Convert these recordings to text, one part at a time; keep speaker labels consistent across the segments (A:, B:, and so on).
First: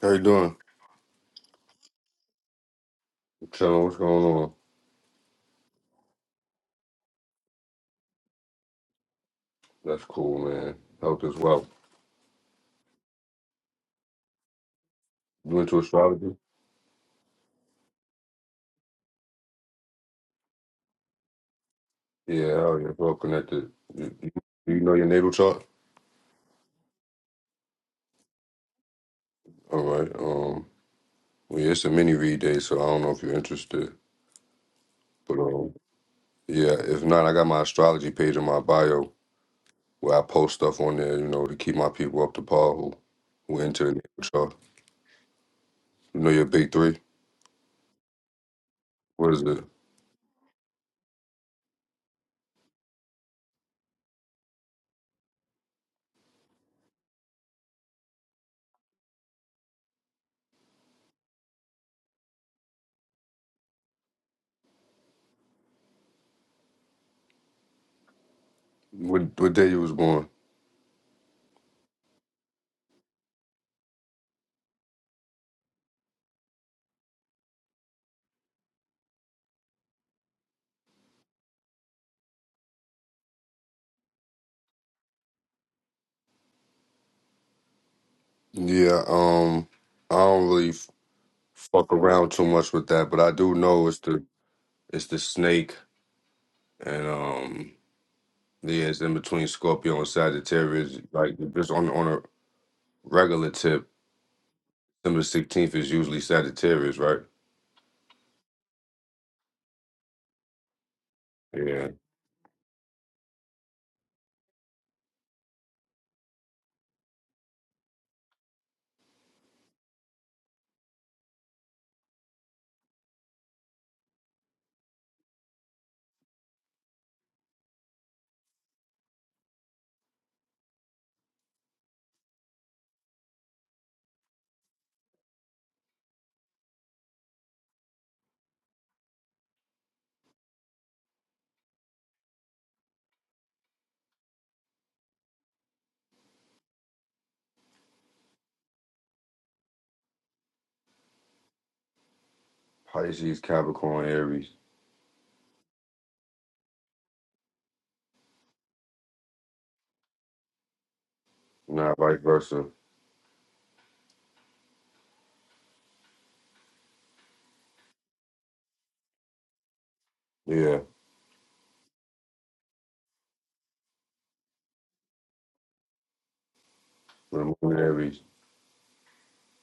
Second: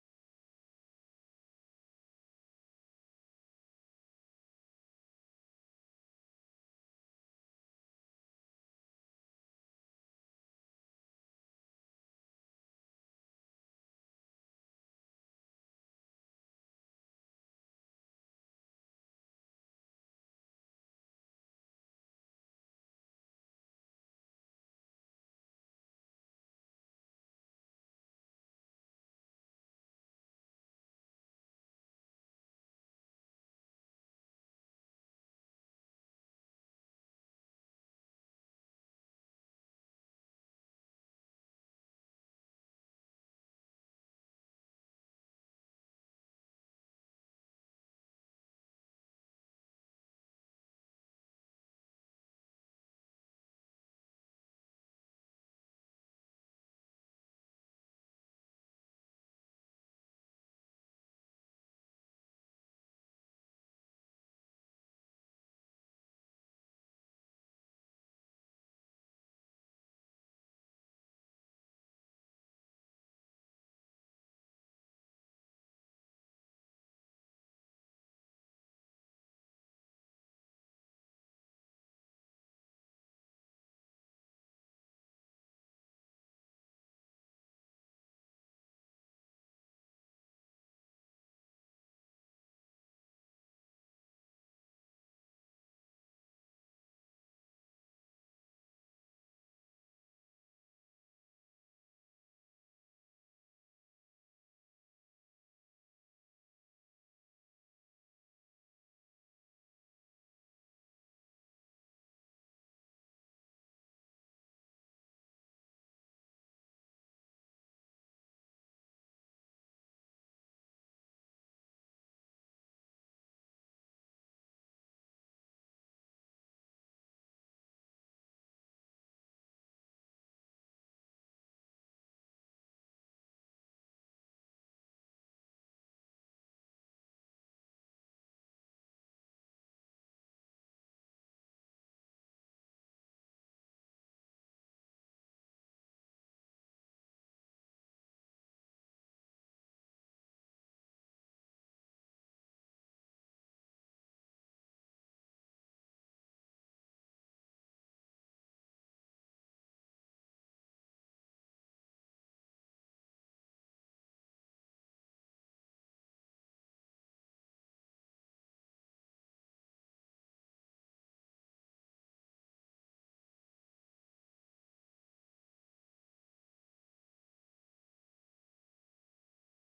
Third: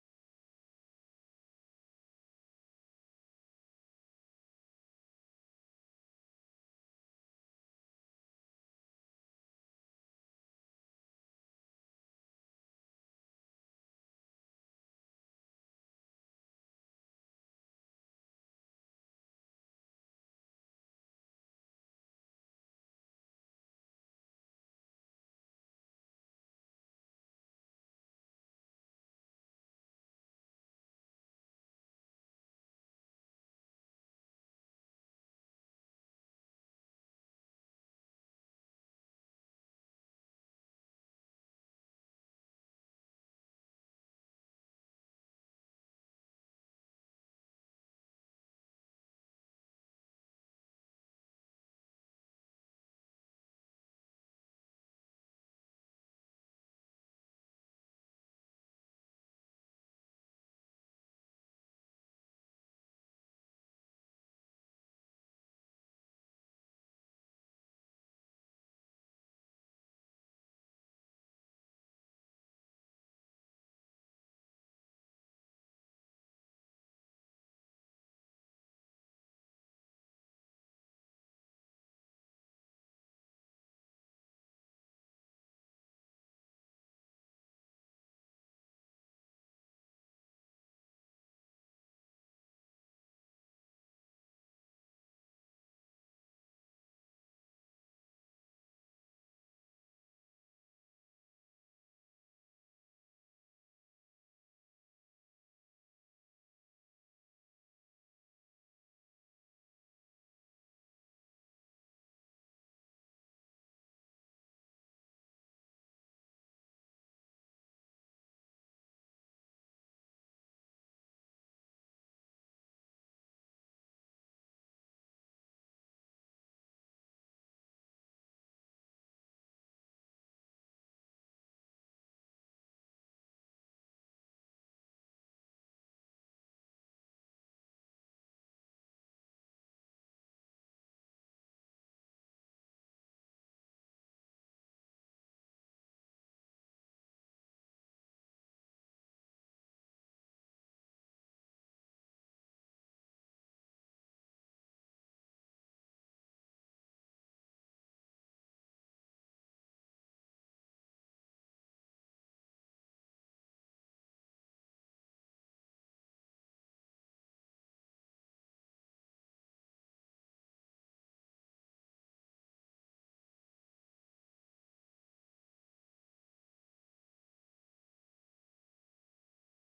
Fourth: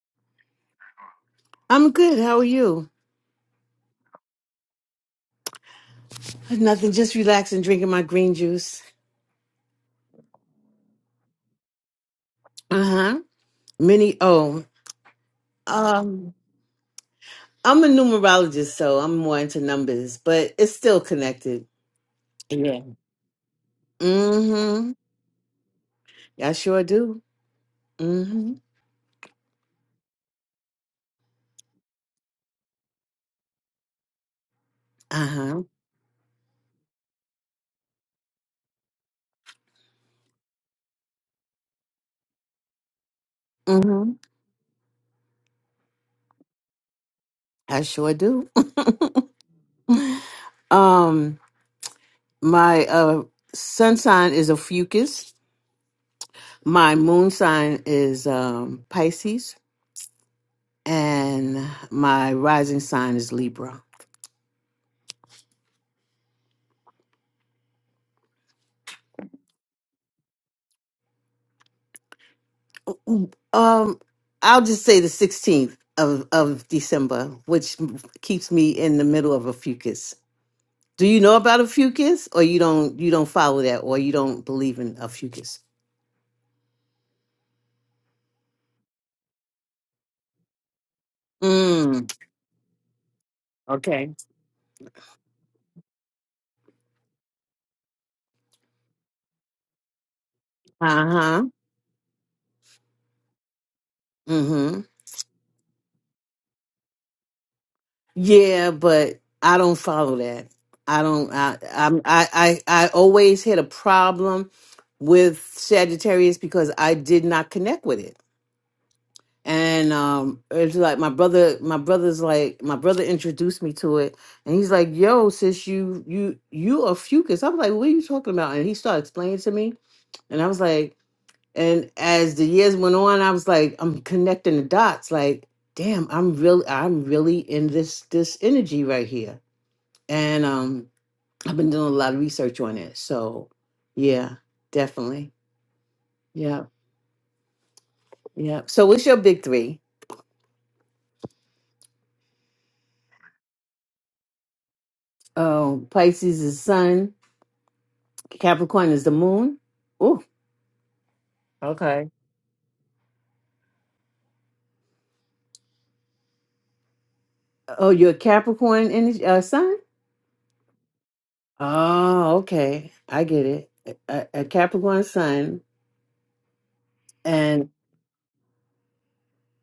A: How you doing?
B: I'm good. How are you?
A: Chilling, what's going on?
B: Nothing, just relaxing, drinking my green juice.
A: That's cool, man. Health is well.
B: Uh huh. Mini O.
A: You into
B: Um,
A: astrology?
B: I'm a numerologist, so I'm more into numbers, but it's still connected.
A: Yeah, hell
B: Yeah.
A: yeah, well connected. You, you, do you know
B: Mm
A: your natal chart?
B: hmm. I sure do. Mm hmm.
A: All right. Um, well, yeah, it's a mini read day, so I don't know if you're interested.
B: Uh
A: But
B: huh.
A: um, yeah, if not, I got my astrology page in my bio where I post stuff on there, you know, to keep my people up to par who who
B: Mm
A: into the natal
B: hmm.
A: chart. You know your big three?
B: I sure do.
A: What is it?
B: Um, my uh sun sign is a fucus. My moon sign is um Pisces, and my rising sign is Libra.
A: What what day you was born?
B: Um, I'll just say the 16th of, of December, which m- keeps me in the middle of a fucus. Do you know about a fucus or you don't you don't follow that or you don't believe in a fucus?
A: Yeah, um, I don't really. fuck
B: Mm,
A: around too much with that, but I do know it's
B: okay.
A: the it's the snake and um yeah, it's in between Scorpio and Sagittarius. Like
B: Uh-huh.
A: just on on a regular tip,
B: Mm-hmm.
A: December sixteenth is usually Sagittarius, right?
B: Yeah, but I don't follow that. I don't I
A: Yeah.
B: I'm I I, I always had a problem with Sagittarius because I did not connect with it. and um it's like my brother my brother's like my brother introduced me to it and he's like yo sis you you you are fucus i was like what are you talking about and he started explaining to me and i was like and as the years went on i was like i'm connecting the dots like damn i'm really i'm really in this this energy right here and um i've been doing a lot of research on it so yeah definitely yeah yeah so what's your big three?
A: Pisces, Capricorn, Aries,
B: Oh, pisces is sun Capricorn is the moon. Oh,
A: not
B: Okay.
A: vice versa.
B: Oh, you're a Capricorn in uh, sun?
A: Yeah.
B: Oh, okay. I get it. A, a Capricorn sun
A: The moon
B: and
A: in Aries.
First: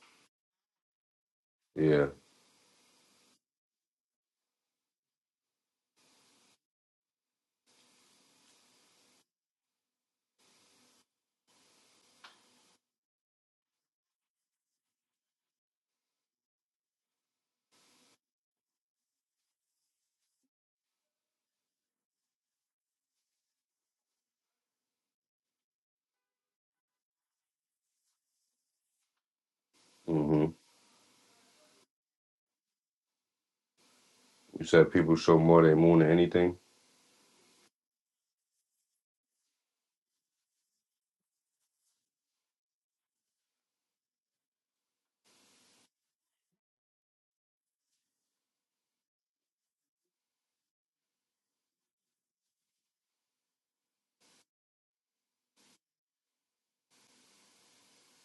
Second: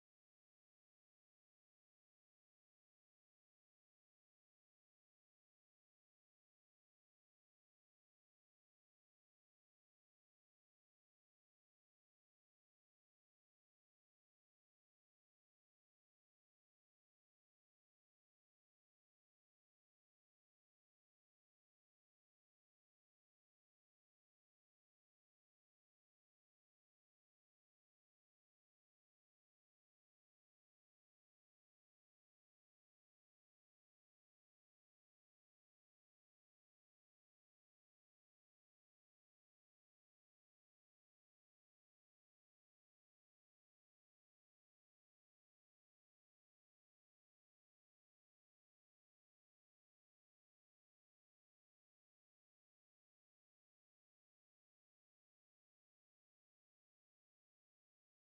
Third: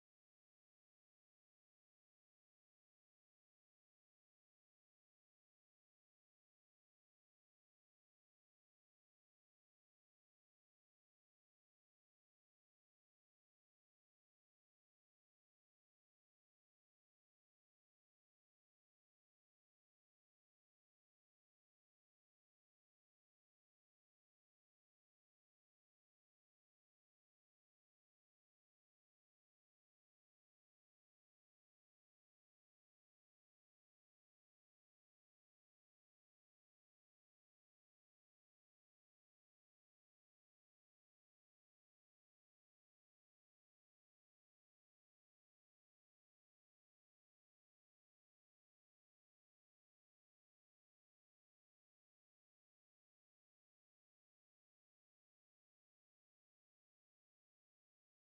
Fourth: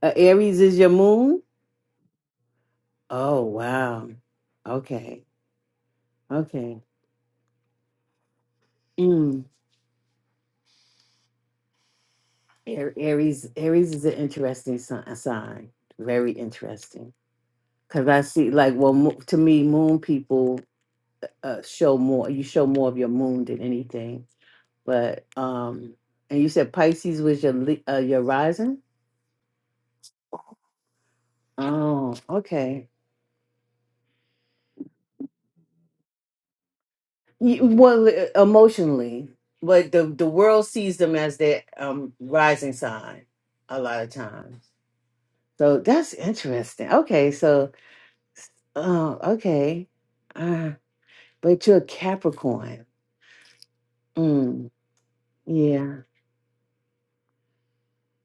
B: uh, Aries is your moon?
A: Yeah.
B: Oh, wow. Okay. Okay. Mm. A- Aries Aries is an interesting si- sign. Very interesting. Cuz I see like well mo- to me moon people uh, show more you show more of your moon than anything But um, and you said Pisces was your li- uh, your rising.
A: hmm
B: Oh, okay.
A: You said people show more their moon than anything?
B: Y- Well, e- emotionally, but the the world sees them as their um rising sign a lot of times. So that's interesting. Okay, so oh, okay. Uh, but you're a Capricorn. Mm, yeah.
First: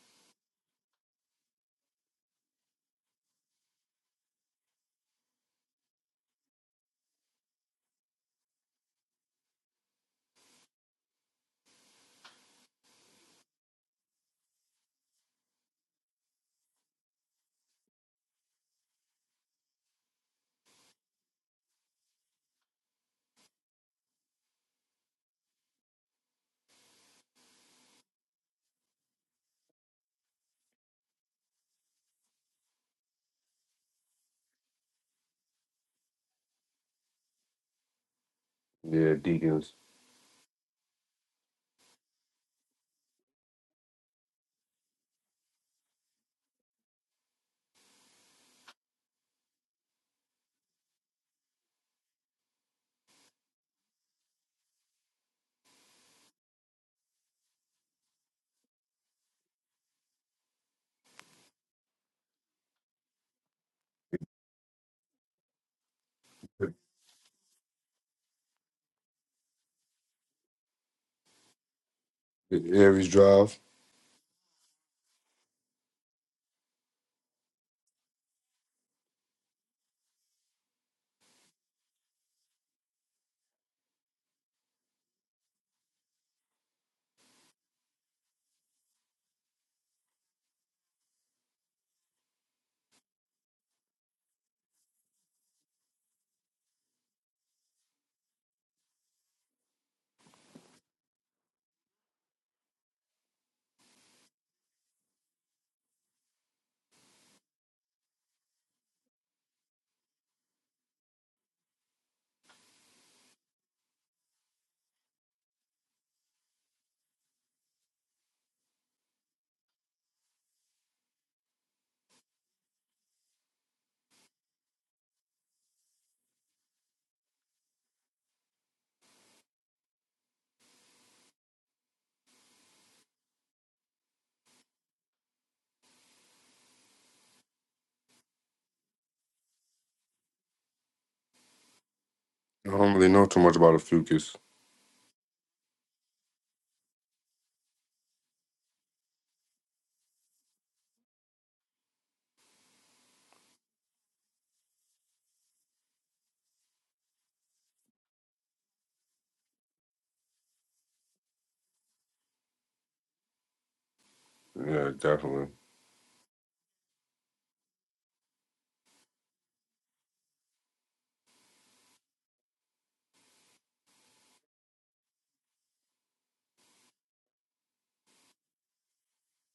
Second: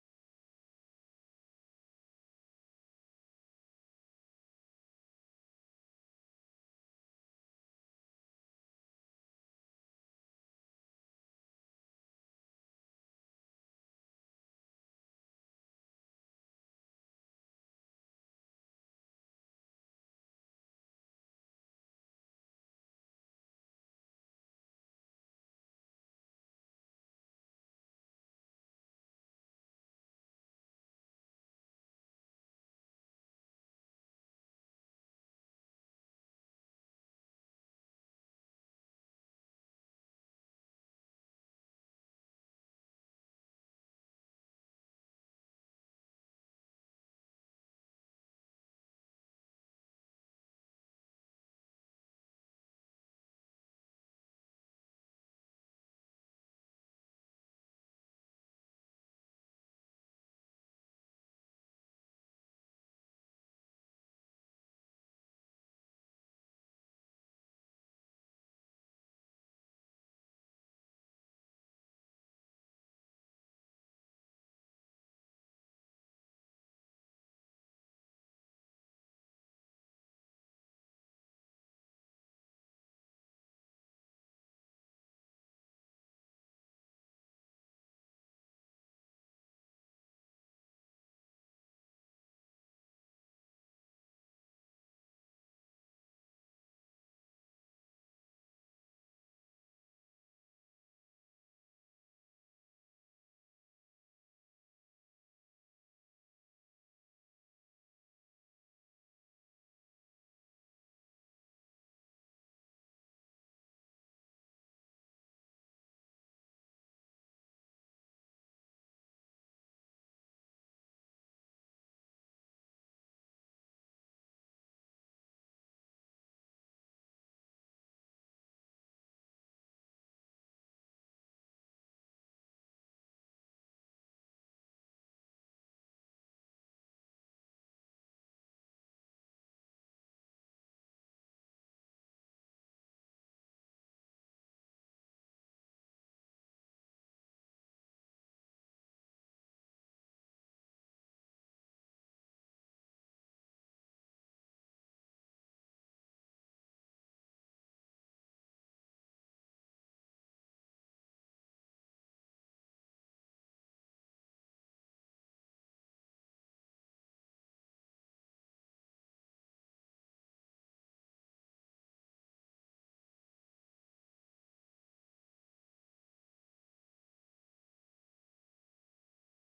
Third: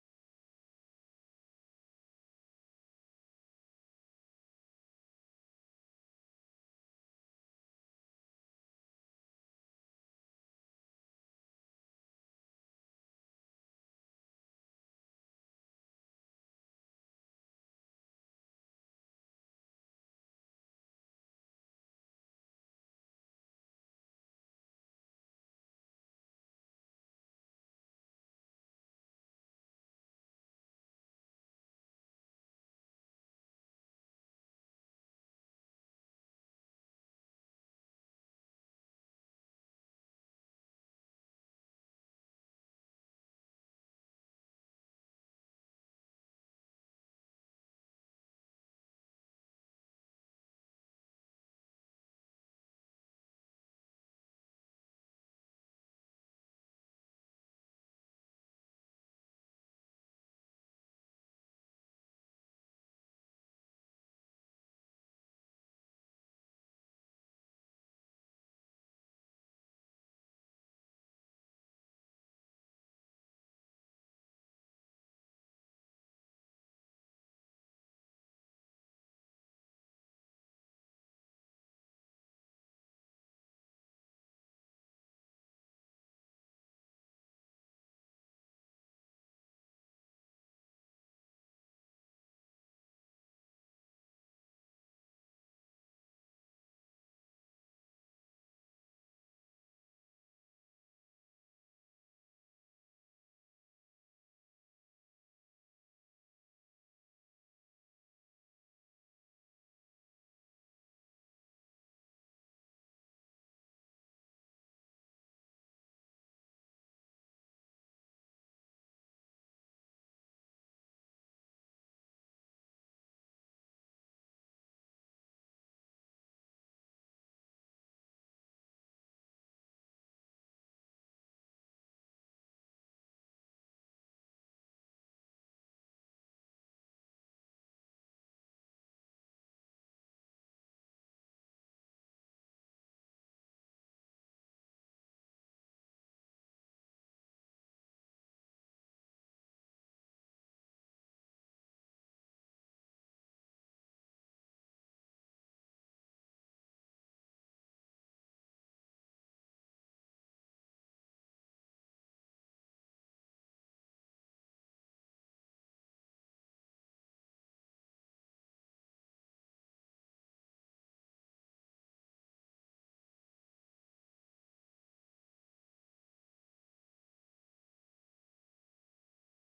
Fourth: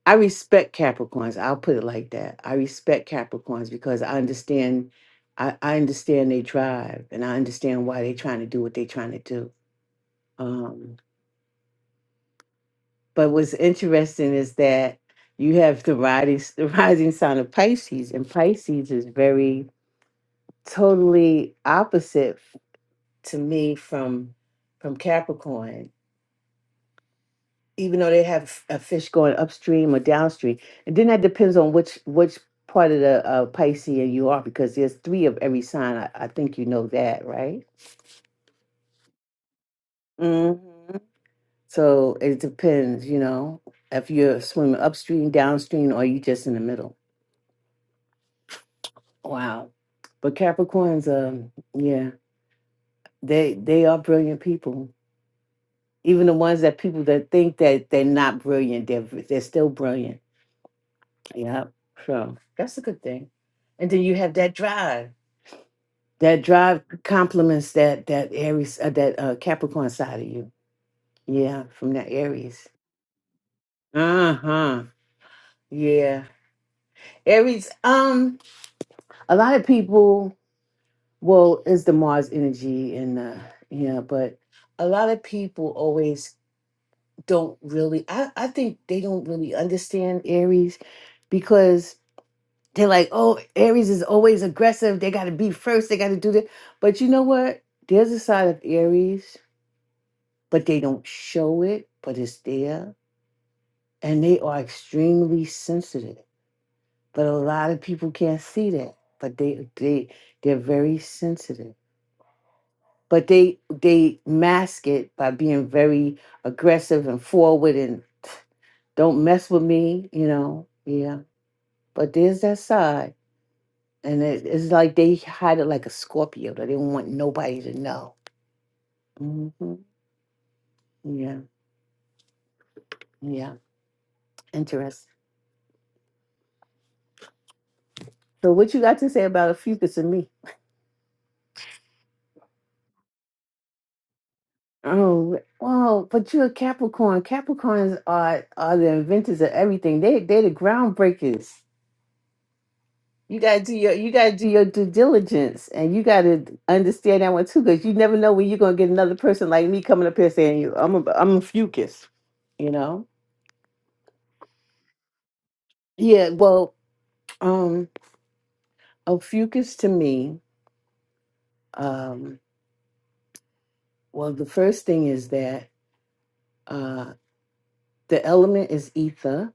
B: I respect Capricorns. I'll put it like that. I respect Capricorns because I understand I, I understand they drive and I understand why they're trying to do what they're trying to do. Um, but what's interesting is that you have the rising, the rising sign of Pisces, and Pisces is very totally opposite f- to me from from Capricorn. even though they have a fish going upstream or downstream. And then that depends on which which part of the uh, Piscean you are, because there's three of every sign. I, I think you know that, right?
A: Yeah, deacons.
B: hmm So it depends, you know, if you're swimming upstream, downstream, or you just in the middle. Wow. But Capricorns, um, yeah, they they are brilliant people. Even the ones that people that think that they're not brilliant, they're they're still brilliant Yeah. So That's a good thing. And then you have that drive. that drive complements that that Aries uh, that uh, Capricorn side of you. Yeah, from that Aries.
A: Aries drive.
B: Uh huh. Yeah. Aries, um, A lot of people. Well, it's the Mars energy and uh, yeah, but a lot of people always don't really I, I think they don't really understand Aries, because. They're like, oh, Aries is always aggressive. They got to be first. They got to do that. But you know what? There's a side of Aries, but they don't show it, but it's there. And they are extremely sensitive. But a lot of people can't see that. But they they they're very sensitive. But they they mask it by being very aggressive and forward and don't mess with me, you know. Yeah. But there's that side. And it, it's like they had it like a Scorpio. They didn't want nobody to know. hmm Yeah, yeah. Interesting. So, what you got to say about a Fucus and me?
A: I don't really know too much about a fucus.
B: Oh, well, but you're a Capricorn. Capricorns are are the inventors of everything. They they're the groundbreakers. You gotta do your you gotta do your due diligence, and you gotta understand that one too, because you never know when you're gonna get another person like me coming up here saying you I'm a I'm a Fucus. You know?
A: Yeah, definitely.
B: Yeah. Well, um, a Fucus to me. Um, well, the first thing is that uh, the element is ether.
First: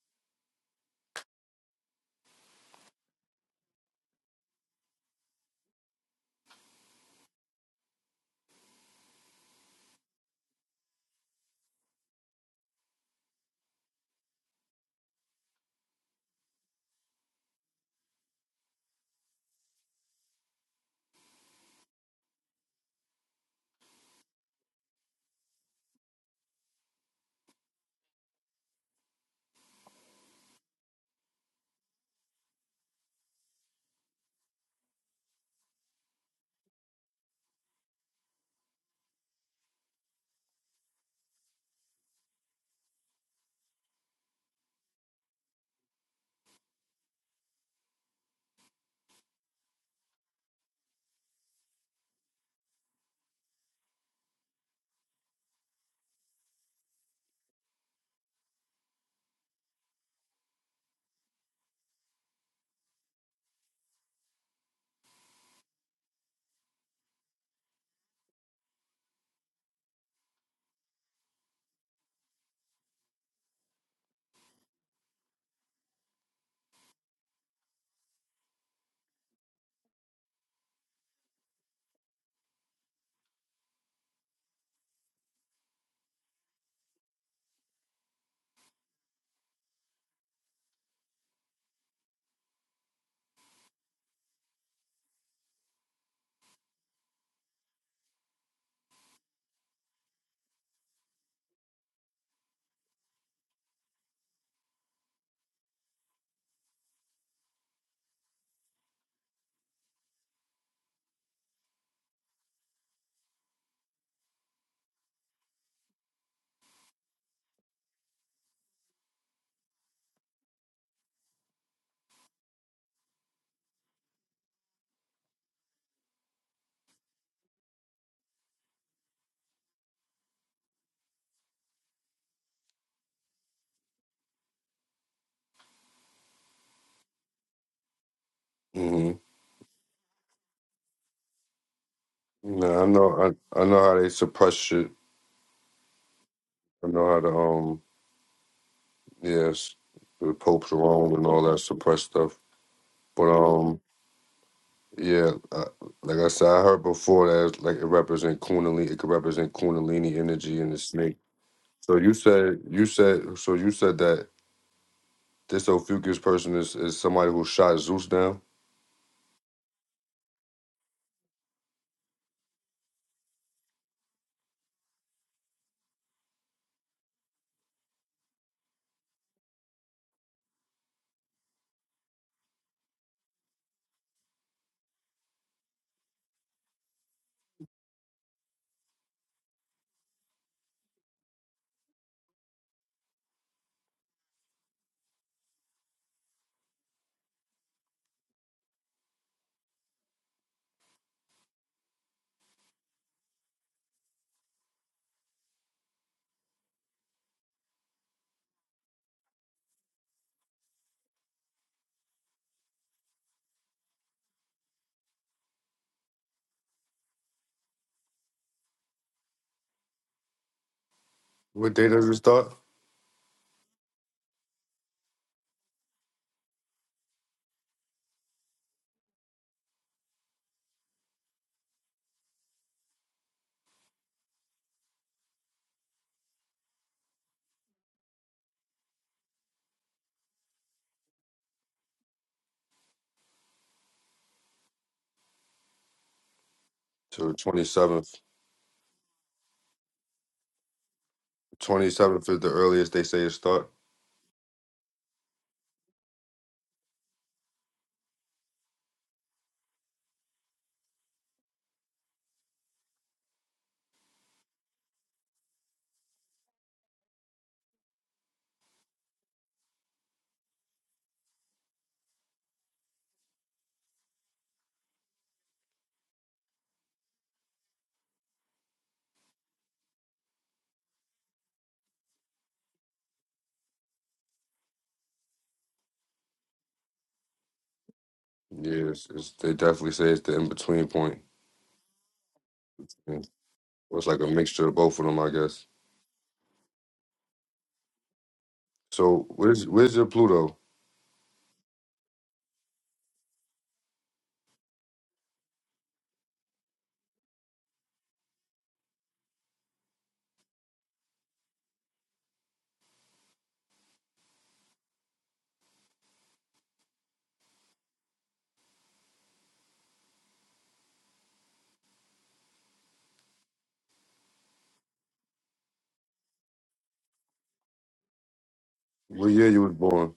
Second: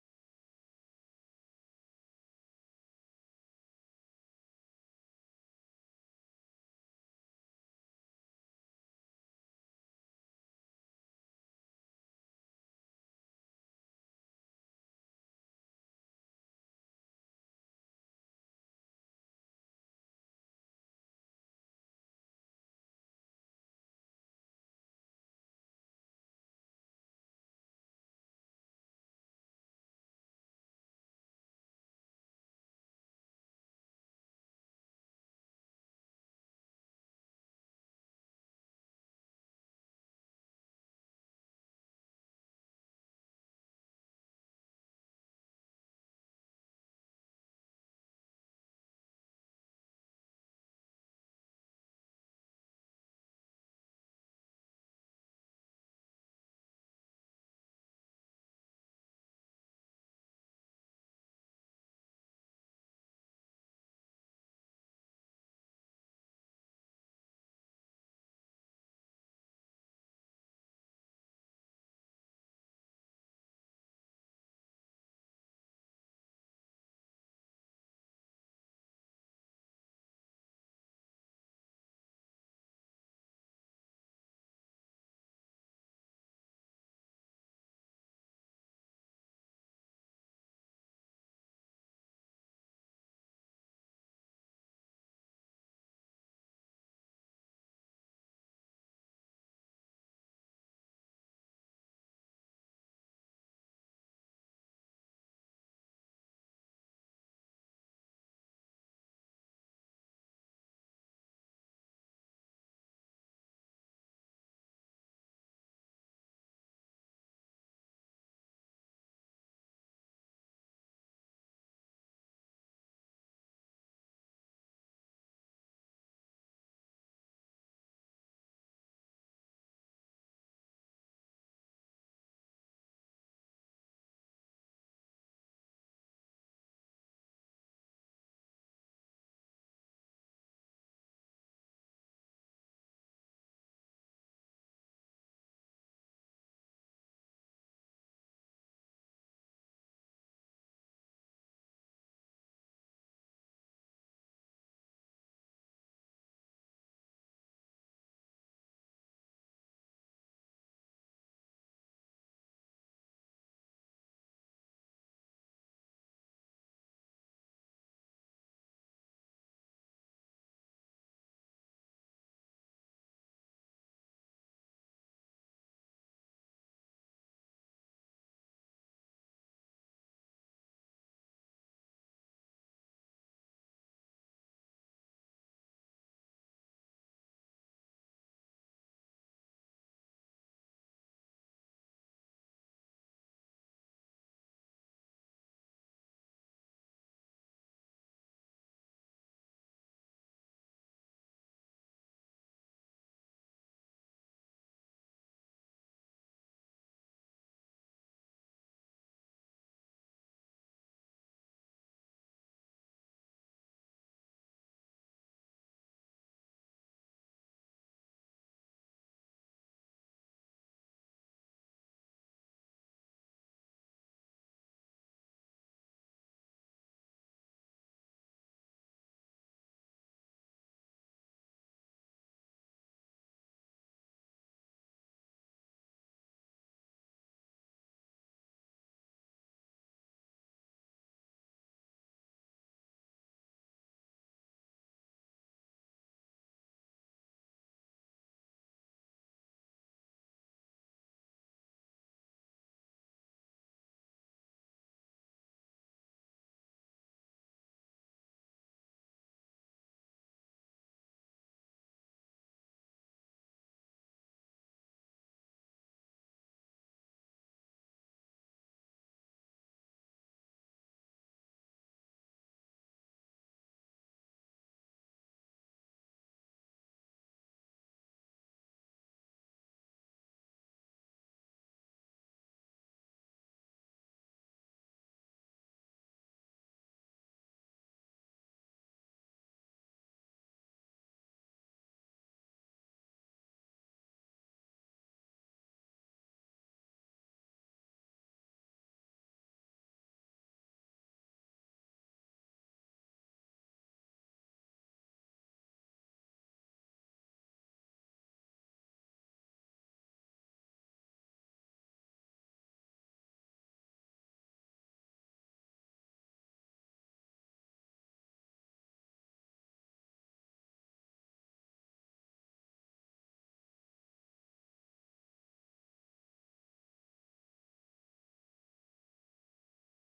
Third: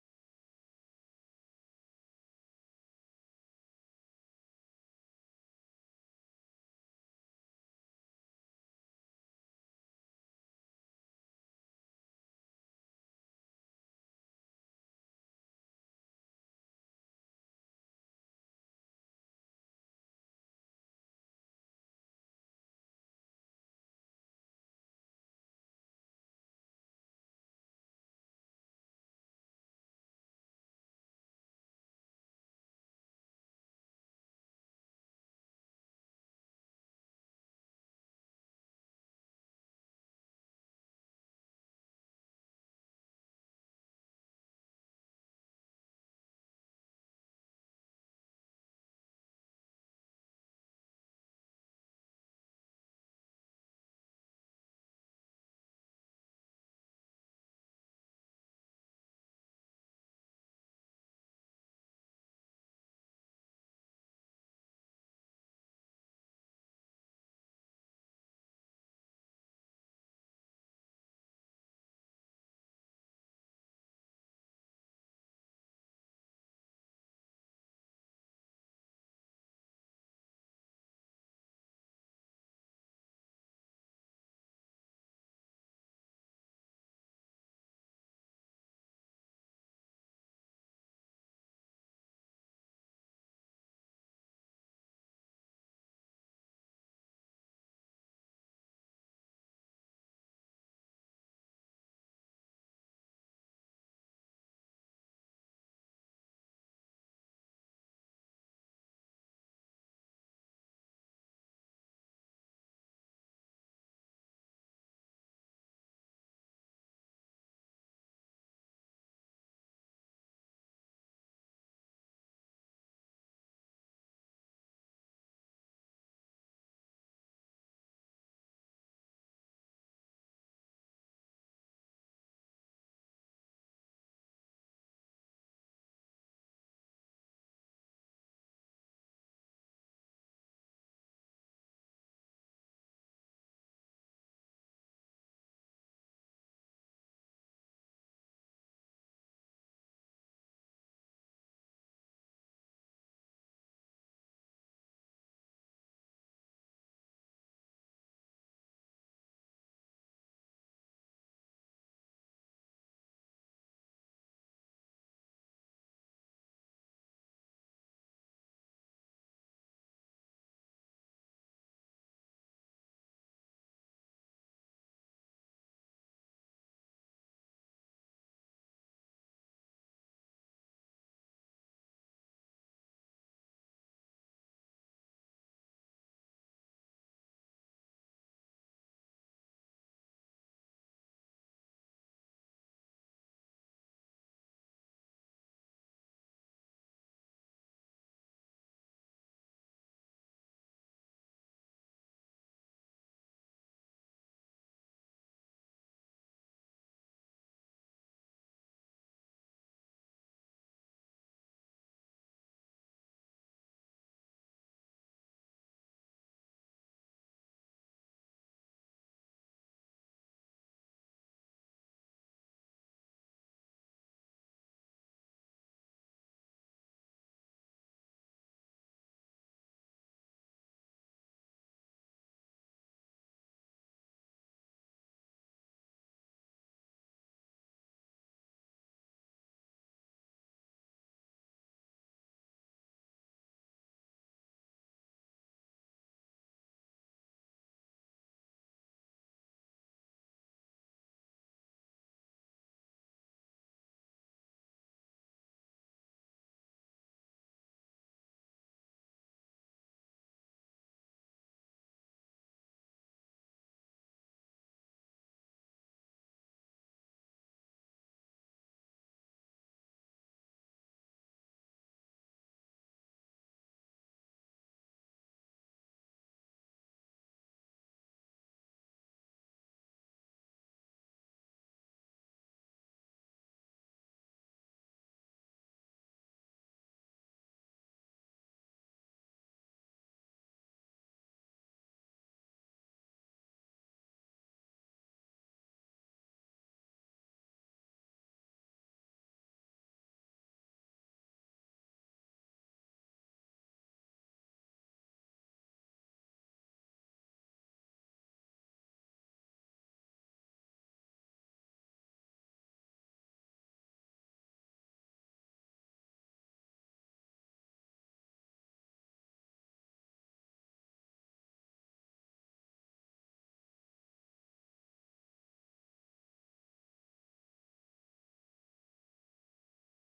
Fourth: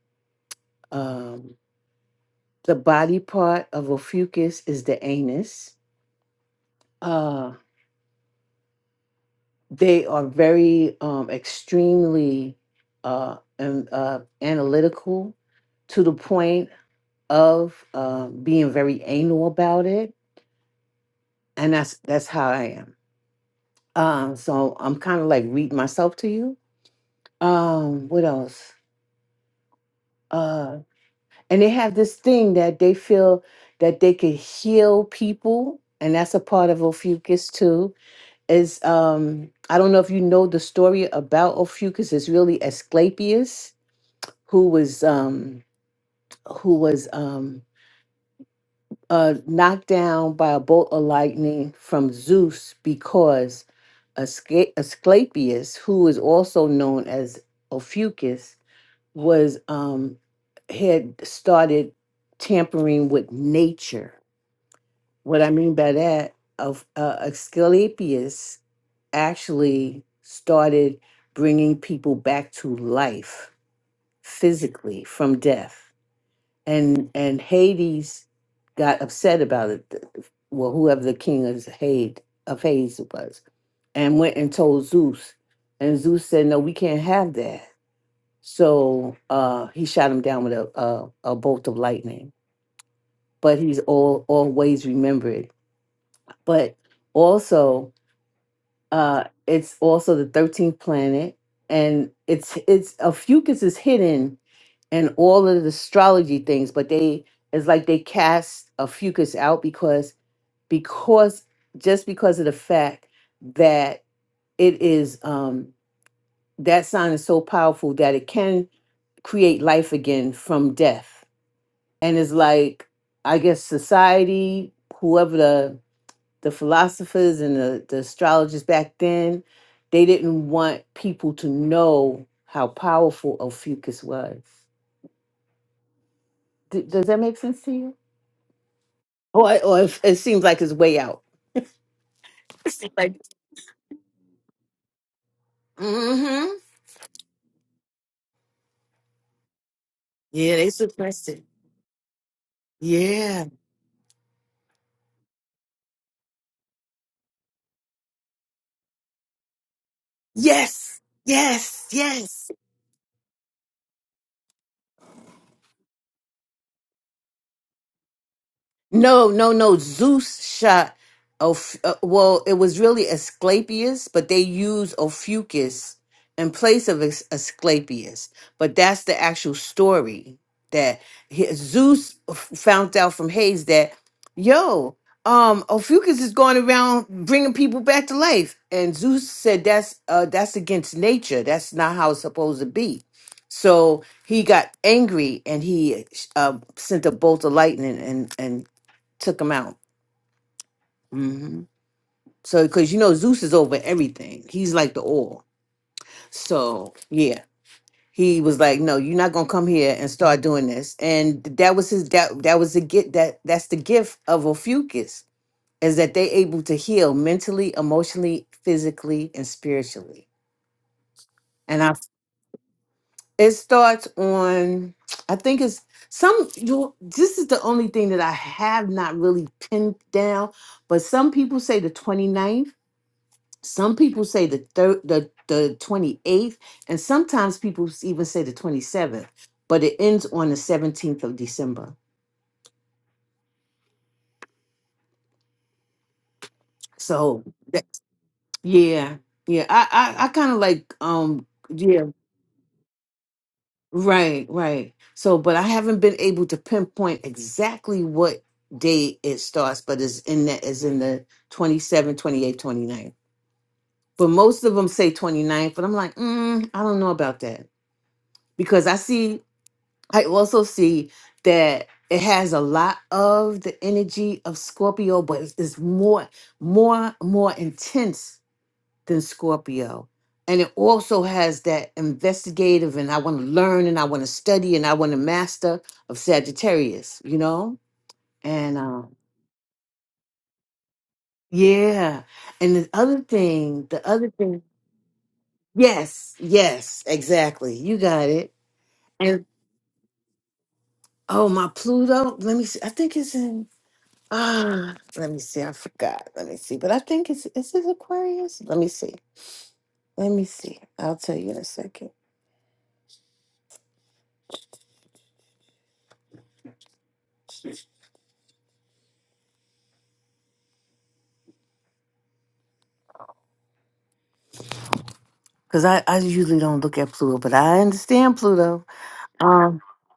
B: Um, the body part of a fucus is the anus. Uh, they are very um, extremely uh, an- uh, analytical to the point of uh, being very anal about it, and that's that's how I am. Um, so I'm kind of like reading myself to you. Um, what else? Uh, and they have this thing that they feel that they can heal people and that's a part of ophiuchus too is um i don't know if you know the story about ophiuchus it's really asclepius who was um who was um uh knocked down by a bolt of lightning from zeus because Asca- asclepius who is also known as ophiuchus was um had started tampering with nature. What I mean by that, of uh, Asclepius actually started bringing people back to life physically from death, and and Hades got upset about it. th- Well, whoever the king of Hades of Hades was, and went and told Zeus, and Zeus said, "No, we can't have that." So uh, he shot him down with a, a, a bolt of lightning. But he's all, always remembered. But also, uh, it's also the 13th planet. And it's it's a Fucus is hidden in all of the astrology things, but they it's like they cast a Fucus out because because just because of the fact that it is um that sign is so powerful that it can create life again from death and it's like i guess society whoever the the philosophers and the, the astrologers back then they didn't want people to know how powerful ophiuchus was D- does that make sense to you
A: Mm-hmm.
B: or, or it, it seems like it's way out
A: Nah, I know.
B: Like,
A: I, I know how they suppress shit.
B: mm-hmm.
A: I know how to um yes, the
B: Yeah, they
A: Pope's Rome and
B: suppressed
A: all
B: it.
A: that suppressed stuff. But
B: Yeah.
A: um yeah, I, like I said, I heard before that like it represent Kundalini. It could represent Kundalini energy in the
B: Yes.
A: snake.
B: Yes.
A: So you
B: Yes.
A: said you said so you said that this Ophiuchus person is is somebody who shot Zeus down.
B: No, no, no. Zeus shot. Oph- uh, well, it was really Asclepius, but they used Ophiuchus in place of As- Asclepius. But that's the actual story that he- Zeus f- found out from Hades that, yo, um, Ophiuchus is going around bringing people back to life, and Zeus said that's uh, that's against nature. That's not how it's supposed to be. So he got angry and he uh, sent a bolt of lightning and and took him out. hmm So, because you know, Zeus is over everything. He's like the all. So, yeah, he was like, "No, you're not gonna come here and start doing this." And that was his. That that was the get. That that's the gift of Ophiuchus is that they able to heal mentally, emotionally, physically, and spiritually.
A: What
B: And
A: day
B: I,
A: does it start?
B: it starts on. I think it's some. You. This is the only thing that I have not really pinned down. But some people say the twenty ninth. Some people say the third, the the twenty eighth, and sometimes people s- even say the twenty seventh. But it ends on the seventeenth of December.
A: To the
B: So
A: twenty
B: that-
A: seventh.
B: yeah, yeah. I I, I kind of like um
A: Twenty
B: yeah
A: seventh is the earliest they say it start.
B: right right. So but I haven't been able to pinpoint exactly what day it starts, but it's in that is in the 27th, 28th, 29th. But most of them say twenty ninth. but I'm like, mm, I don't know about that because I see I also see that it has a lot of the energy of Scorpio, but it's, it's more, more, more intense than Scorpio. And it also has that investigative and I want to learn and I want to study and I want to master of Sagittarius, you know? And
A: Yes,
B: um,
A: it's, they definitely say it's the in between point.
B: yeah. And the
A: Yeah.
B: other thing,
A: Or
B: the
A: it's like a
B: other thing,
A: mixture of both of them, I guess.
B: yes, yes, exactly. You got it.
A: So
B: And
A: where's where's your Pluto?
B: oh, my Pluto, let me see. I think it's in Ah, let me see. I forgot. Let me see. But I think it's is this Aquarius? Let me see. Let me see. I'll tell you in a second. Cause I, I usually don't look at Pluto, but I understand Pluto.
A: What year you was
B: Um,
A: born?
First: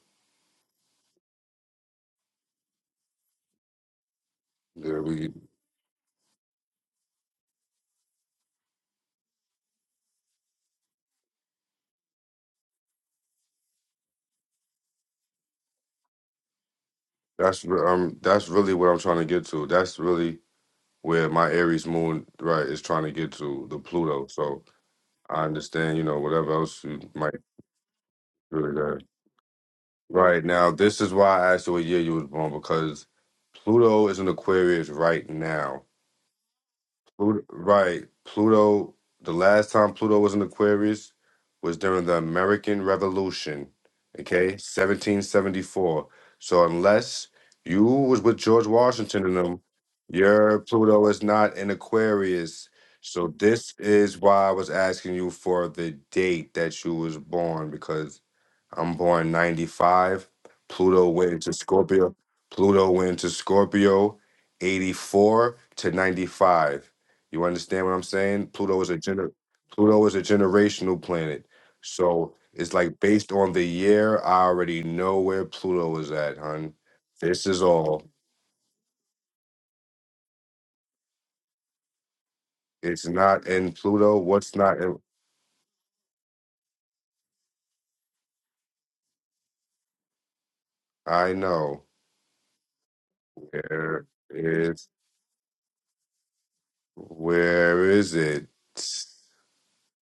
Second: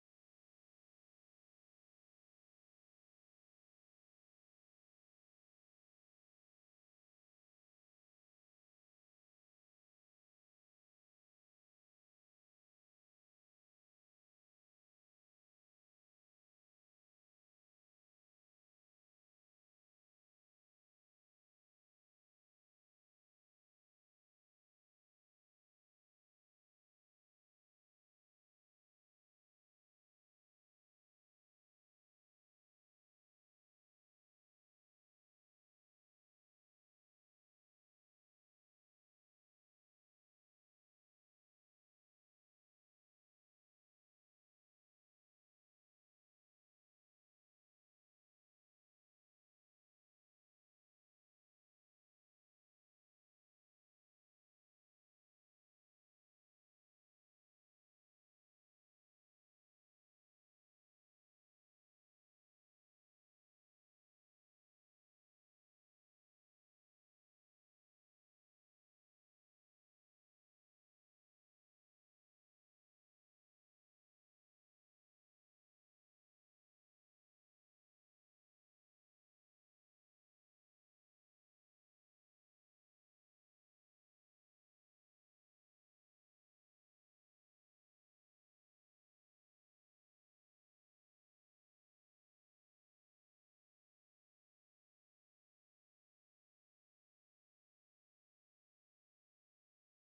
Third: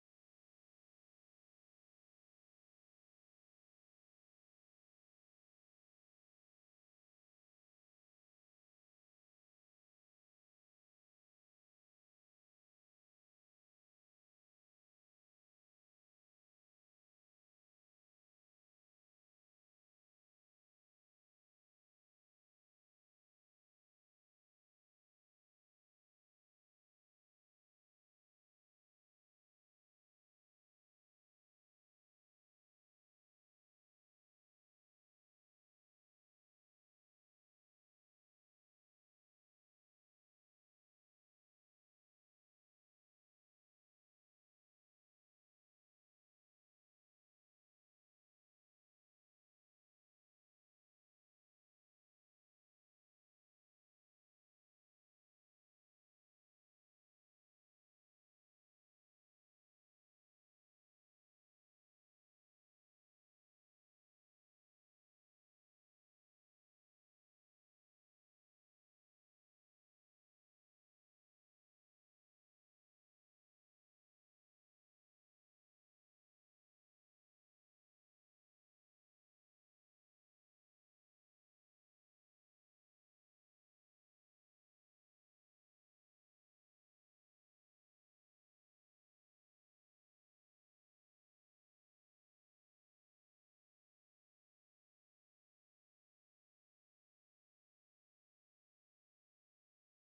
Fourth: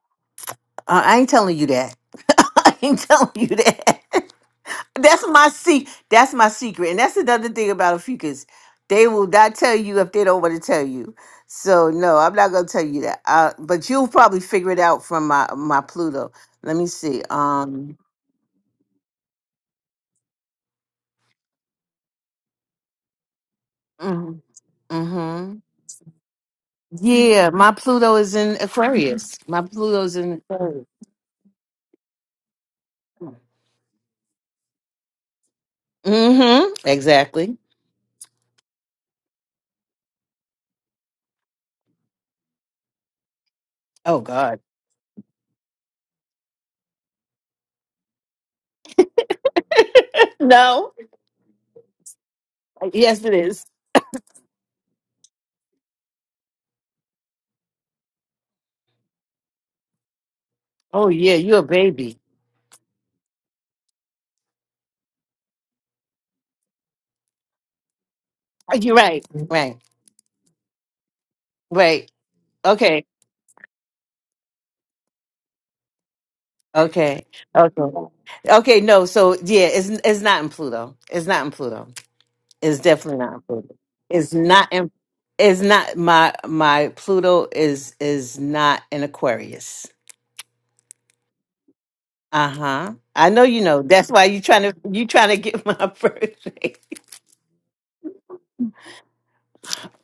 B: I I ain't telling you that. I ain't telling you that.
A: Yeah,
B: that's
A: we.
B: my se- That's my secret, and that's another thing about a fucus. They will not tell you if they don't want to tell you. So no, I'm not gonna tell you that. Uh, but you'll probably figure it out from my my Pluto. Let me see.
A: That's re-
B: Um.
A: um. That's really what I'm trying to get to. That's really where my Aries moon right is trying to get to the Pluto.
B: Mm-hmm.
A: So I
B: mm-hmm.
A: understand, you know, whatever else you might
B: Yeah, my Pluto is in
A: really that.
B: Aquarius. My Pluto's in
A: Right now,
B: Aquarius.
A: this is why I asked you what year you was born because Pluto is in Aquarius right now.
B: Mm-hmm.
A: Pluto,
B: Exactly.
A: right. Pluto, the last time Pluto was in Aquarius was during the American Revolution,
B: Oh
A: okay?
B: God.
A: 1774. So unless you was with George Washington and them, your
B: No.
A: Pluto is not in Aquarius.
B: Yes,
A: So
B: it is.
A: this is why I was asking you for the date that you was born because I'm born 95.
B: Oh
A: Pluto went
B: yeah,
A: into
B: you're a
A: Scorpio.
B: baby.
A: Pluto went into Scorpio 84 to 95. You understand what I'm saying? Pluto is
B: You're
A: a
B: right.
A: gener-
B: Right.
A: Pluto is a generational planet.
B: Right.
A: So it's like
B: Okay.
A: based on the year, I already know where Pluto is at, hun.
B: Okay.
A: This is
B: Okay.
A: all.
B: Okay. No. So yeah, it's it's not in Pluto. It's not in Pluto. It's
A: It's
B: definitely not in
A: not in
B: Pluto.
A: Pluto.
B: It's
A: What's
B: not
A: not
B: in.
A: in
B: It's not my my Pluto is is not in Aquarius.
A: I know.
B: Uh-huh. I know you know.
A: Where
B: That's why you trying to
A: is
B: you trying to get my birthday.
A: where is it?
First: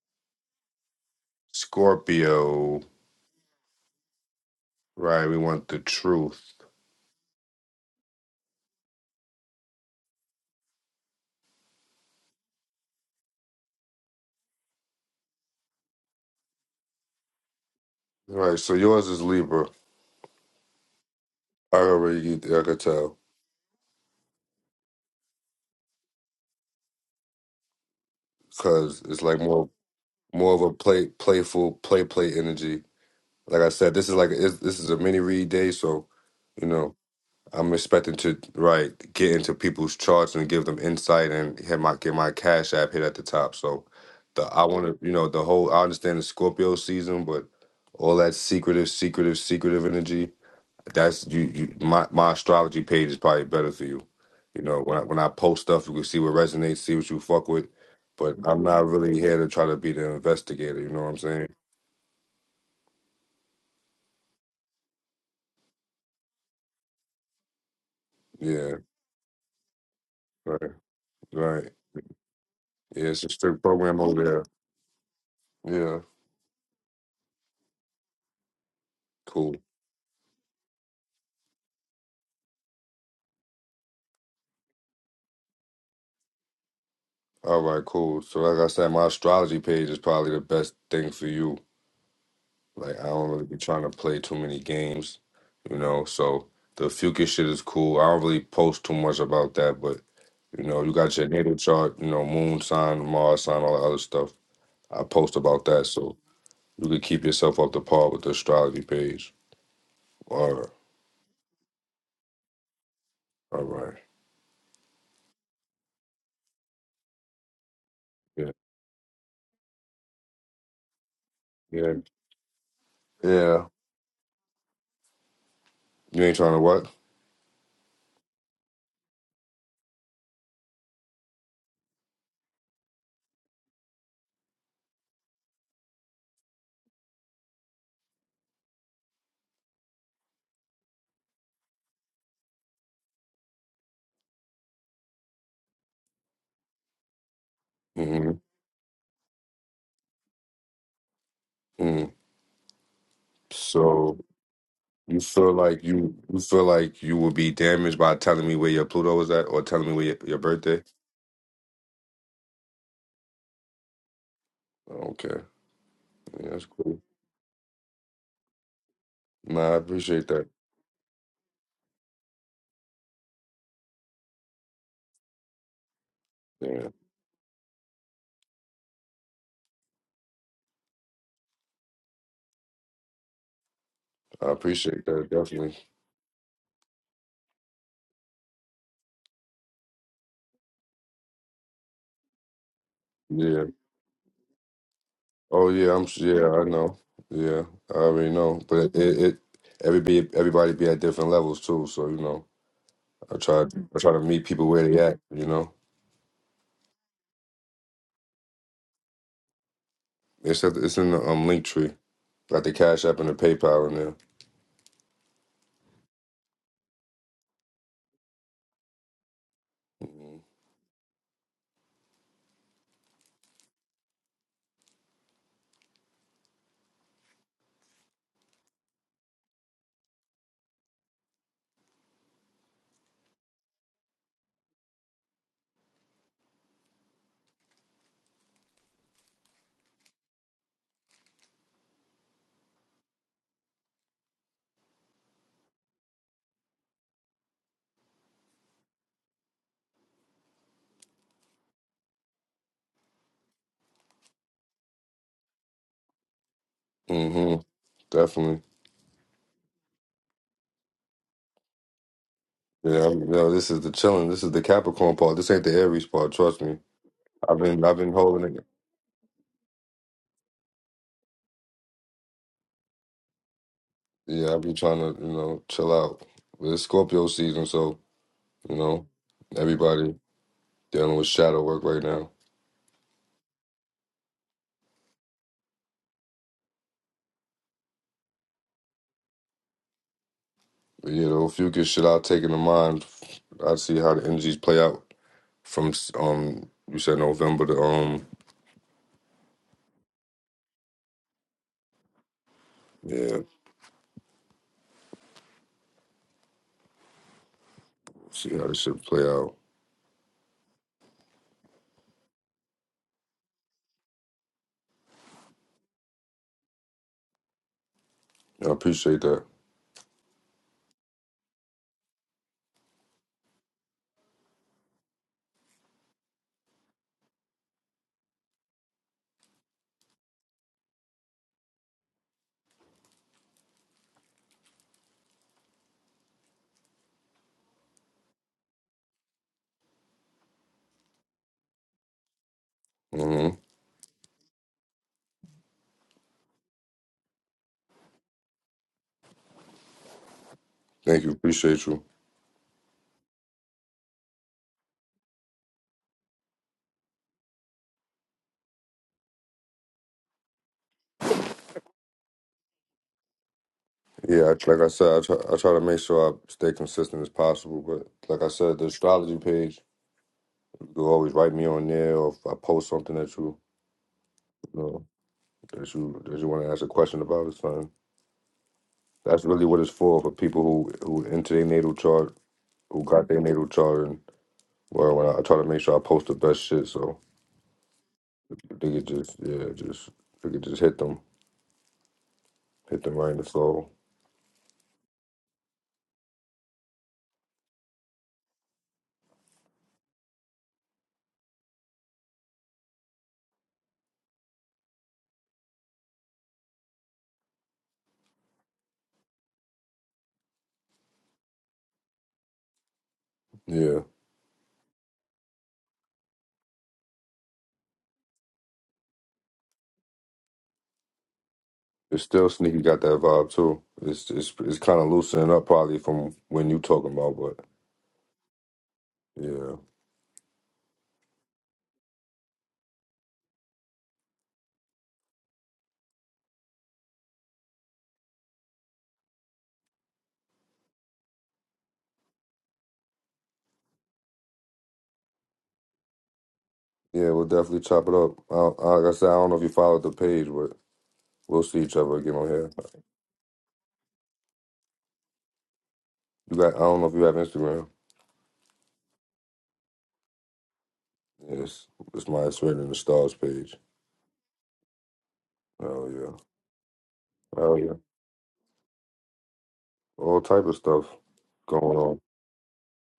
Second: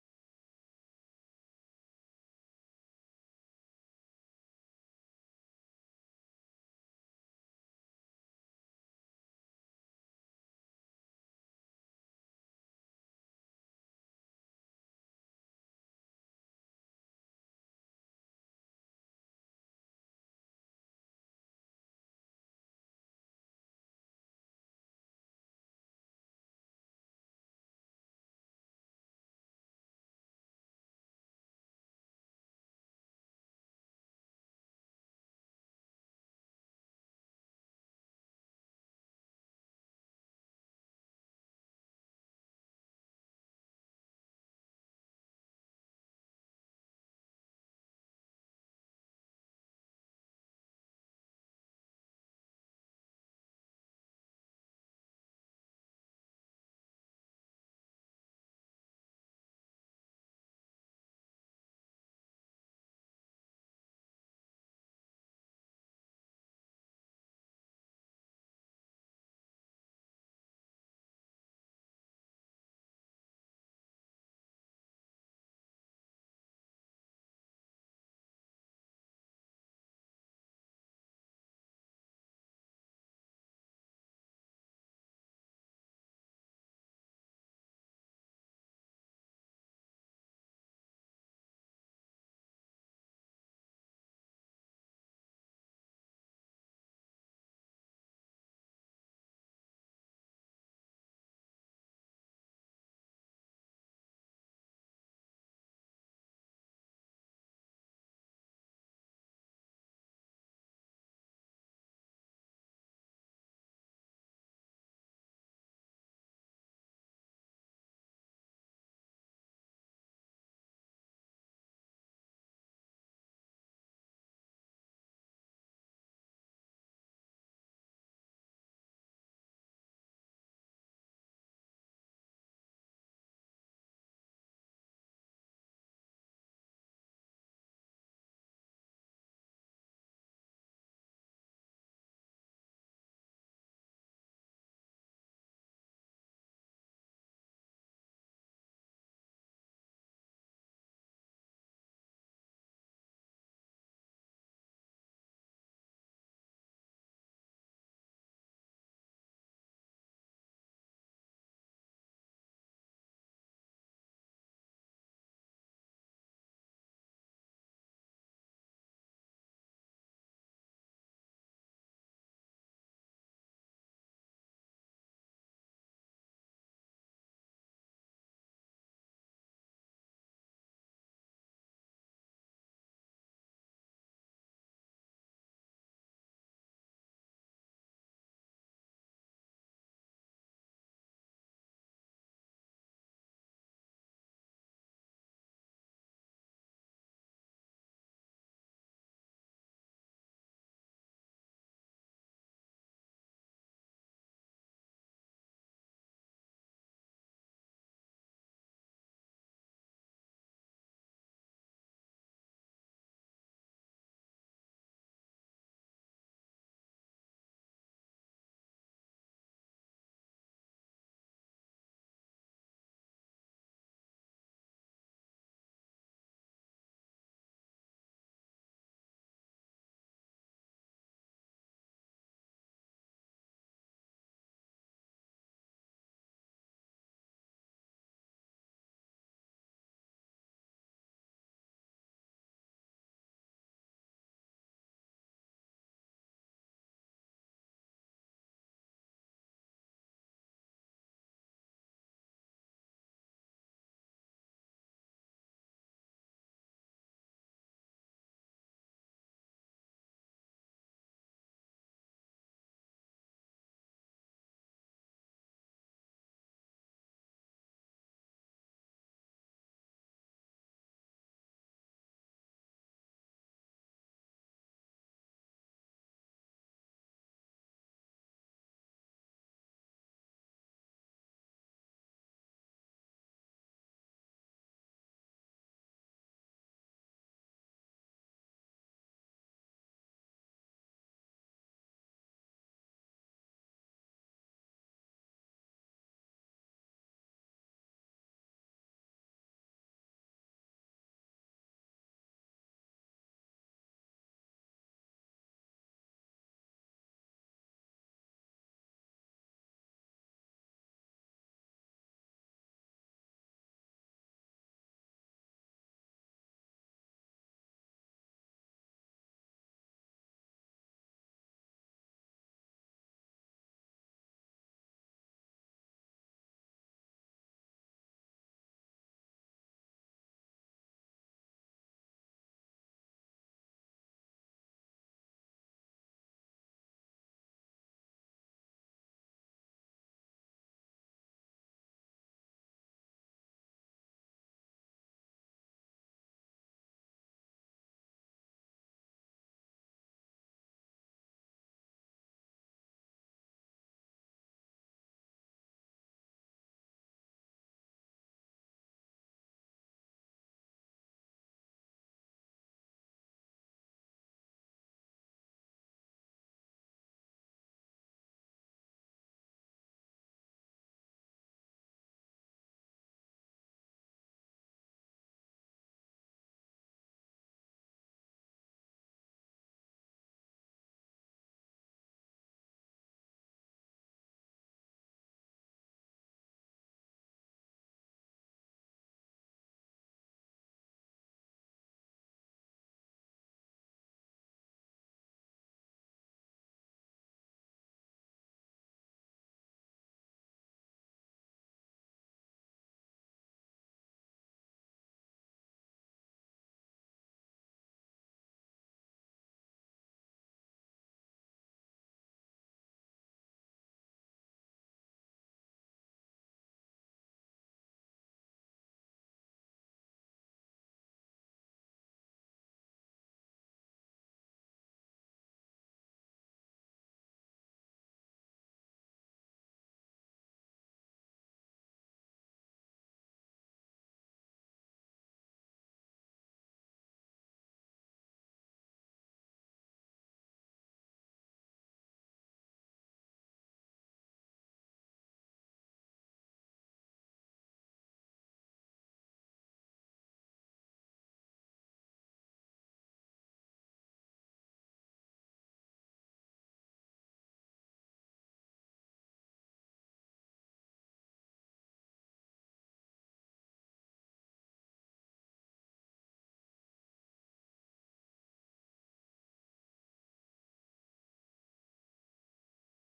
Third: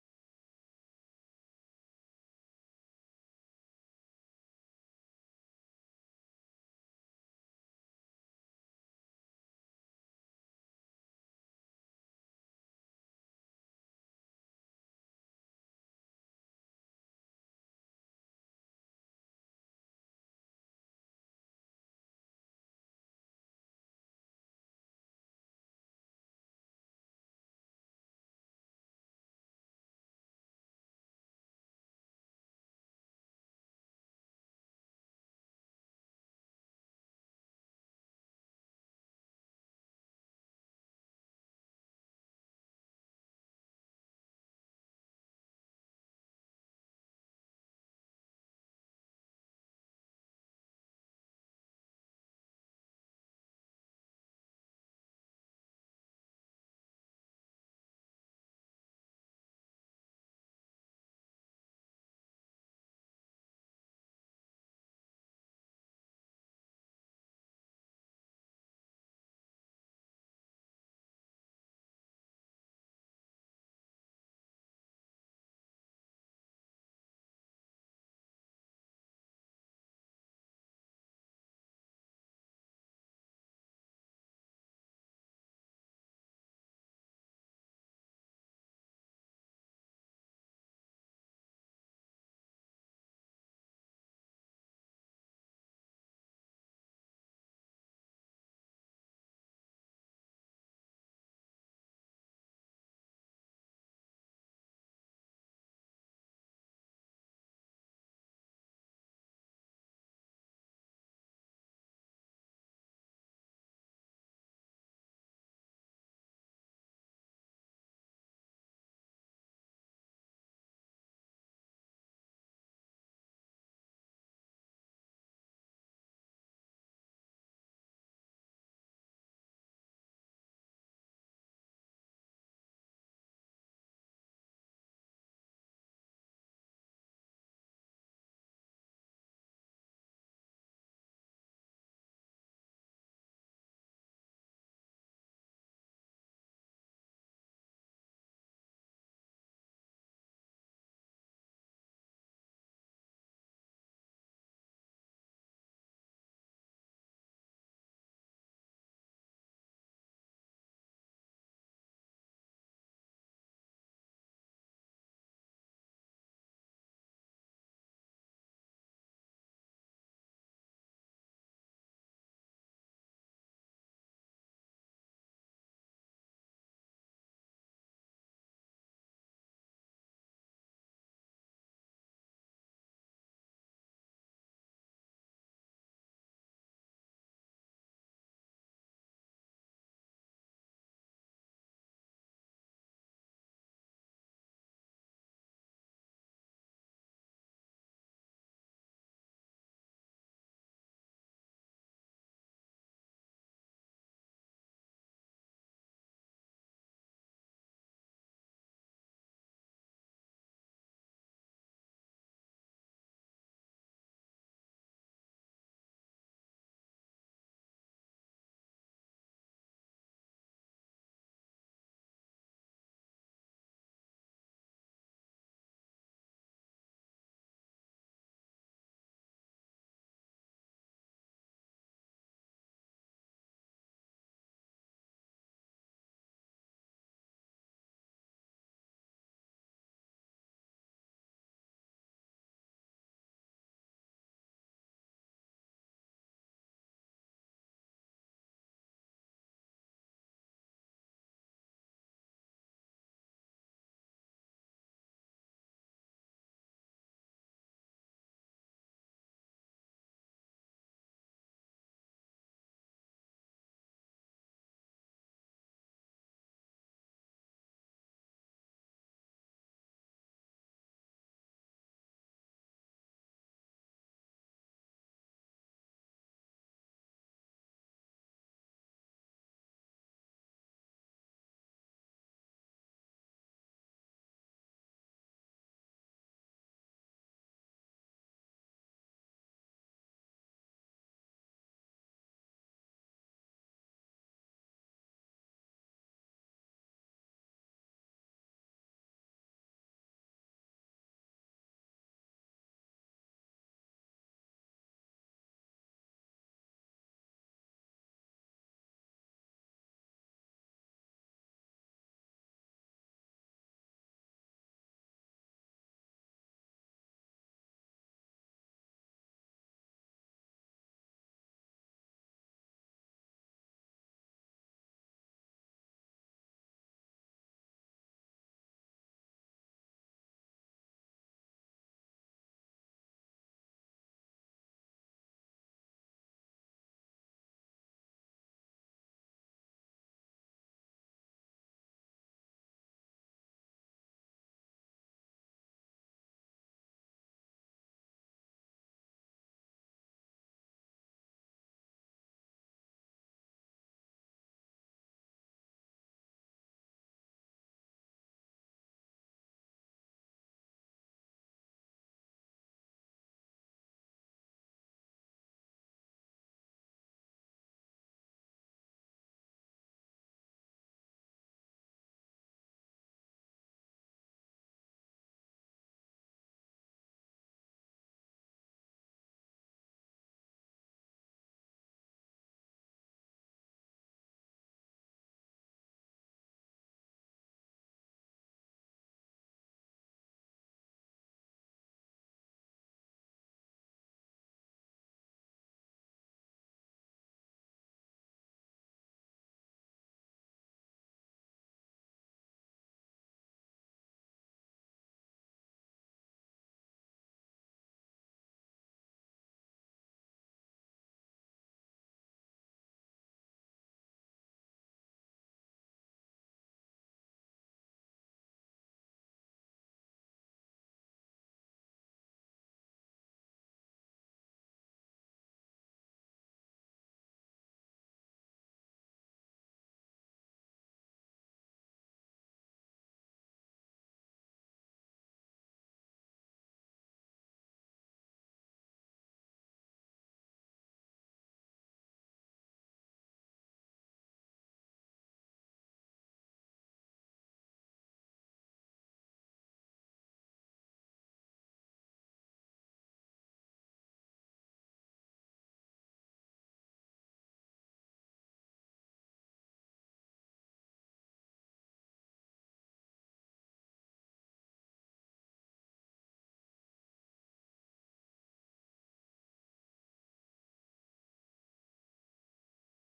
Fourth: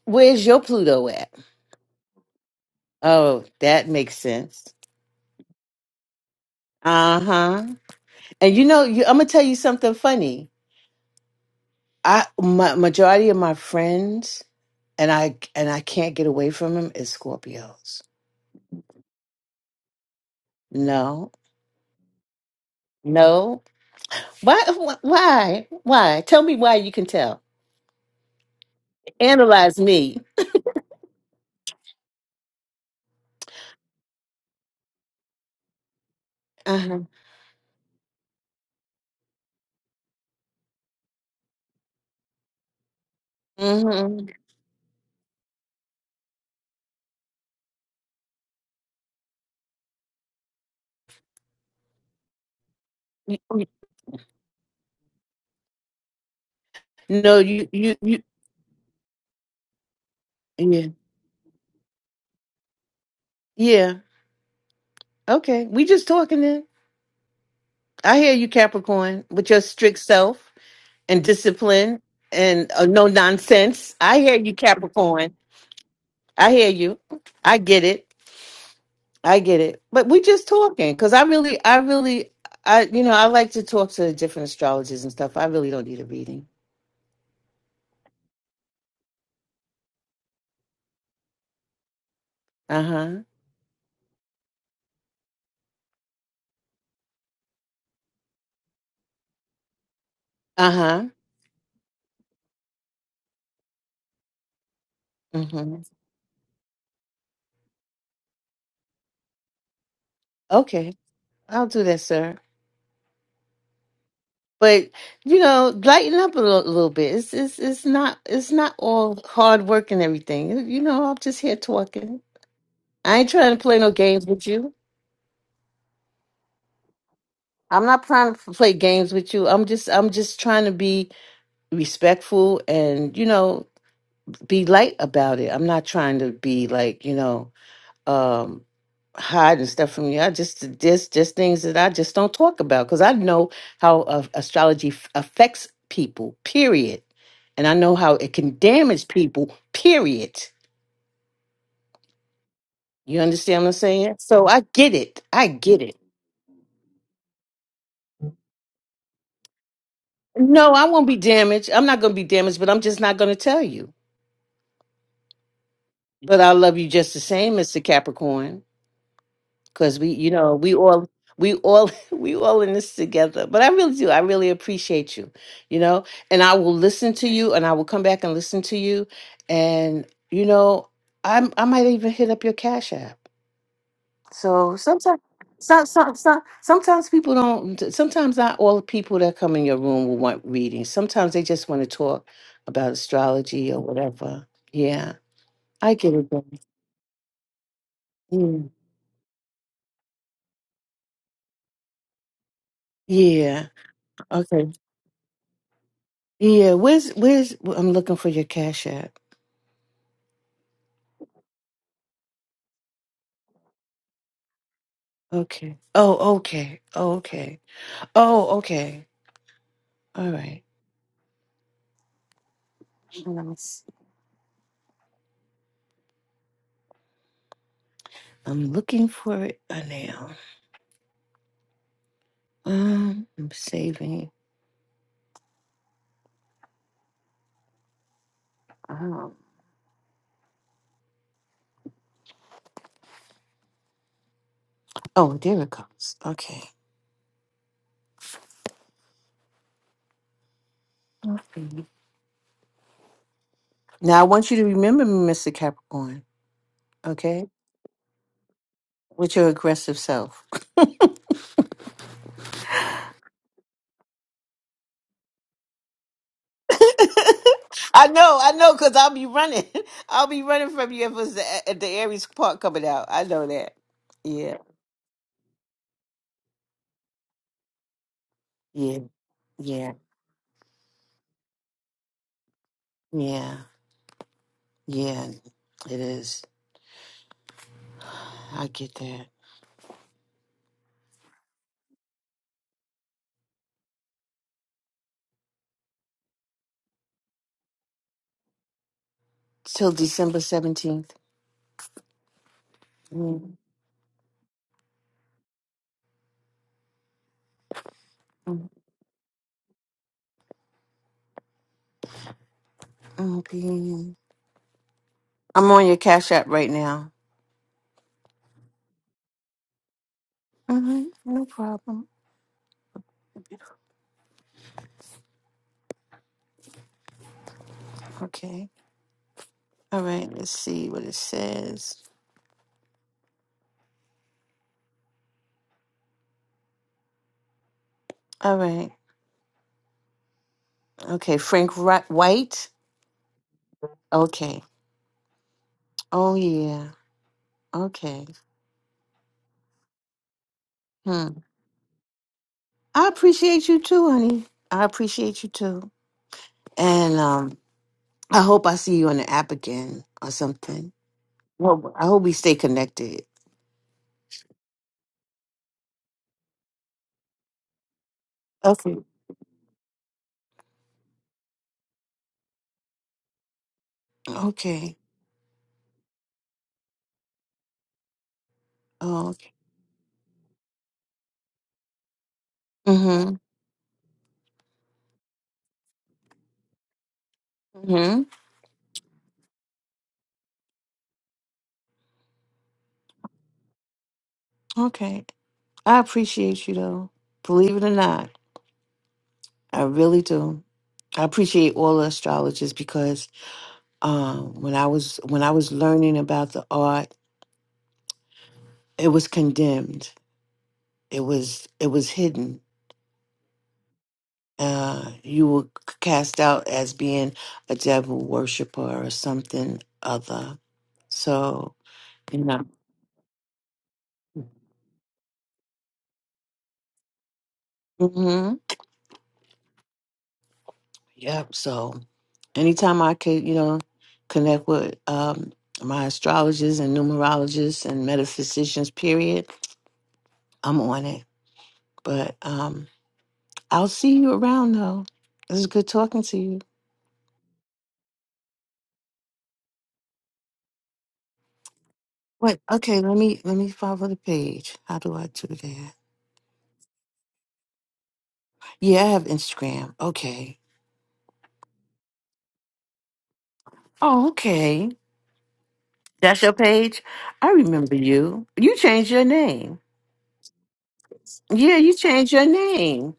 B: Where's your Pluto at?
A: Scorpio.
B: Oh, that makes sense.
A: Right, we want the truth.
B: Uh-huh. And you know, you, I'm gonna tell you something funny. I my majority of my friends and I and I can't get away from them is Scorpios.
A: Right, so yours is Libra.
B: No.
A: I already, I could tell,
B: No. Why wh- why? Why? Tell me why you can tell.
A: because it's like more,
B: Analyze me.
A: more of a play, playful, play, play energy. Like I said, this is like it's, this is a mini read day, so you know
B: Uh-huh.
A: I'm expecting to right get into people's charts and give them insight and hit my get my cash app hit at the top. So
B: Mhm.
A: the I want to, you know, the whole I understand the Scorpio season, but all that secretive, secretive, secretive energy. That's you. you my my astrology page is probably better for you. You know, when I, when I post stuff, you can see what resonates, see what you
B: No,
A: fuck with.
B: you you you
A: But I'm not really here to try to be the investigator.
B: yeah.
A: You know what I'm saying?
B: Yeah. Okay, we just talking then. I hear you,
A: Yeah,
B: Capricorn, with your strict self
A: right,
B: and
A: right.
B: discipline and uh,
A: Yeah,
B: no
A: it's a strict
B: nonsense.
A: program
B: I
A: over
B: hear
A: there.
B: you, Capricorn.
A: Yeah,
B: I hear you. I get it. I
A: cool.
B: get it. But we just talking because I really, I really, I you know, I like to talk to different astrologers and stuff. I really don't need a reading.
A: All right, cool. So like I said, my astrology page is probably the best thing for you.
B: Uh
A: Like I
B: huh.
A: don't really be trying to play too many games. You know, so the future shit is cool. I don't really post too much about that, but. You
B: Uh
A: know, you
B: huh.
A: got your natal chart, you know, moon sign, Mars sign, all that other stuff. I post about
B: Mm-hmm.
A: that so you could keep yourself up to par with the astrology page. All right.
B: Okay, I'll do that, sir.
A: All right.
B: But you know, lighten up a little, little bit. It's, it's it's not it's
A: Yeah.
B: not all hard work and everything. You know, I'm just here
A: Yeah.
B: talking. I ain't trying to
A: Yeah.
B: play no games with you.
A: You ain't trying to what?
B: I'm not trying to play games with you. I'm just I'm just trying to be respectful and you know be light about it. I'm not trying to be like you know. um hiding stuff from you. I just just just things that I just don't talk about because I know how uh, astrology f- affects people. Period. And I know how
A: hmm
B: it can damage people. Period.
A: hmm
B: You understand what I'm saying?
A: So
B: So I get
A: you
B: it. I
A: feel
B: get
A: like
B: it.
A: you you feel like you will be damaged by telling me where your Pluto is at or telling me where your, your
B: No,
A: birthday?
B: I won't be damaged. I'm not going to be damaged, but I'm just not going to tell you.
A: Okay.
B: But
A: Yeah,
B: I
A: that's
B: love you
A: cool.
B: just the same, Mr. Capricorn.
A: Nah, I
B: because we
A: appreciate
B: you
A: that.
B: know we all we all we all in this together but i really do i really appreciate you you know and i will
A: Yeah.
B: listen to you and i will come back and listen to you and you know i'm i might even hit up your cash app
A: I
B: so
A: appreciate
B: sometimes
A: that definitely.
B: some, some, some, sometimes people don't sometimes not all the people that come in your room will want readings. sometimes they just want to talk about
A: Yeah.
B: astrology or whatever yeah
A: Oh
B: i
A: yeah, I'm
B: get
A: s-
B: it
A: yeah,
B: then.
A: I know. Yeah, I already know.
B: Mm.
A: But it, it everybody everybody be at different levels too. So you know, I try
B: yeah
A: I try to meet
B: okay
A: people where they at. You know,
B: Yeah, where's where's I'm looking for your cash app.
A: it's at, it's in the um link tree, like the Cash App and the PayPal in there.
B: Okay. Oh, okay. Oh, okay. Oh, okay. All
A: Mm-hmm.
B: right. Hold on, let's- I'm looking for it uh, now. Um, I'm saving. Um, oh, there it comes. Okay. Okay. Now I want you to remember me, Mr. Capricorn. Okay,
A: Mm-hmm. Definitely.
B: with your aggressive self.
A: Yeah, I'm, you know, this is the chilling. This is the Capricorn part. This ain't the Aries part. Trust me. I've been I've
B: I
A: been
B: know, I
A: holding it.
B: know, because I'll be running. I'll be running from you if it's the, if the Aries part coming out. I know that.
A: Yeah,
B: Yeah.
A: I've been trying to you know chill out. But it's Scorpio season, so you
B: Yeah.
A: know
B: yeah.
A: everybody dealing with shadow work right now.
B: Yeah, yeah, it is. I get that.
A: You know, if you get shit out taken in mind, I see how the energies play out from um you said November to um
B: Till December 17th.
A: yeah,
B: Mm,
A: see how this shit play out.
B: Okay. I'm on your Cash App right now.
A: I appreciate that.
B: hmm No problem. Okay. All right. Let's see what it says. All right. Okay. Frank Ri- White.
A: hmm
B: Okay. Oh, yeah. Okay.
A: Thank
B: Hmm.
A: you, appreciate you.
B: I appreciate you too, honey. I appreciate you too. And um, I hope I see you on the app again or something. Well, I hope we stay connected.
A: Yeah, I- like I said, I try, I try to make sure I stay consistent as possible. But like I said, the
B: Okay.
A: astrology page, you can always write me on there, or if I post something that you, you
B: Okay.
A: know, that you that you want to ask a question about or something.
B: Oh,
A: That's
B: okay.
A: really what it's for for people who who into their natal chart, who got
B: Mm-hmm.
A: their natal chart, Well, when I, I try to make sure I post the best shit, so
B: Mm-hmm.
A: they could just yeah, just they could just hit them, hit them right in the soul.
B: Okay. I appreciate you though. Believe it or not, I really do. I appreciate all the astrologers because um when I was when I was learning about the art, it was condemned. It was it was hidden.
A: Yeah,
B: Uh you were cast out as being a devil worshiper or something other. So,
A: it's
B: you
A: still
B: know.
A: sneaky. Got that vibe too. It's it's it's kind of loosening up probably from when you talking about, but
B: Mm-hmm.
A: yeah,
B: Yep. So anytime I could, you know, connect with um, my astrologers and numerologists and metaphysicians, period, I'm on it. But um, I'll see you around though. This is good talking to you.
A: yeah, we'll definitely chop it up. I, don't- I, like I said, I don't know if you followed the page, but we'll see each other again on
B: Wait,
A: here.
B: okay, let me let me follow the page. How do I do that?
A: You got? I don't know if you have Instagram.
B: Yeah, I have Instagram. Okay.
A: Yes, it's my it's written in the stars page.
B: Oh, okay.
A: Oh
B: That's
A: yeah,
B: your page? I
A: oh yeah,
B: remember you. You changed your name.
A: all type of stuff
B: Yeah, you
A: going on.
B: changed your name.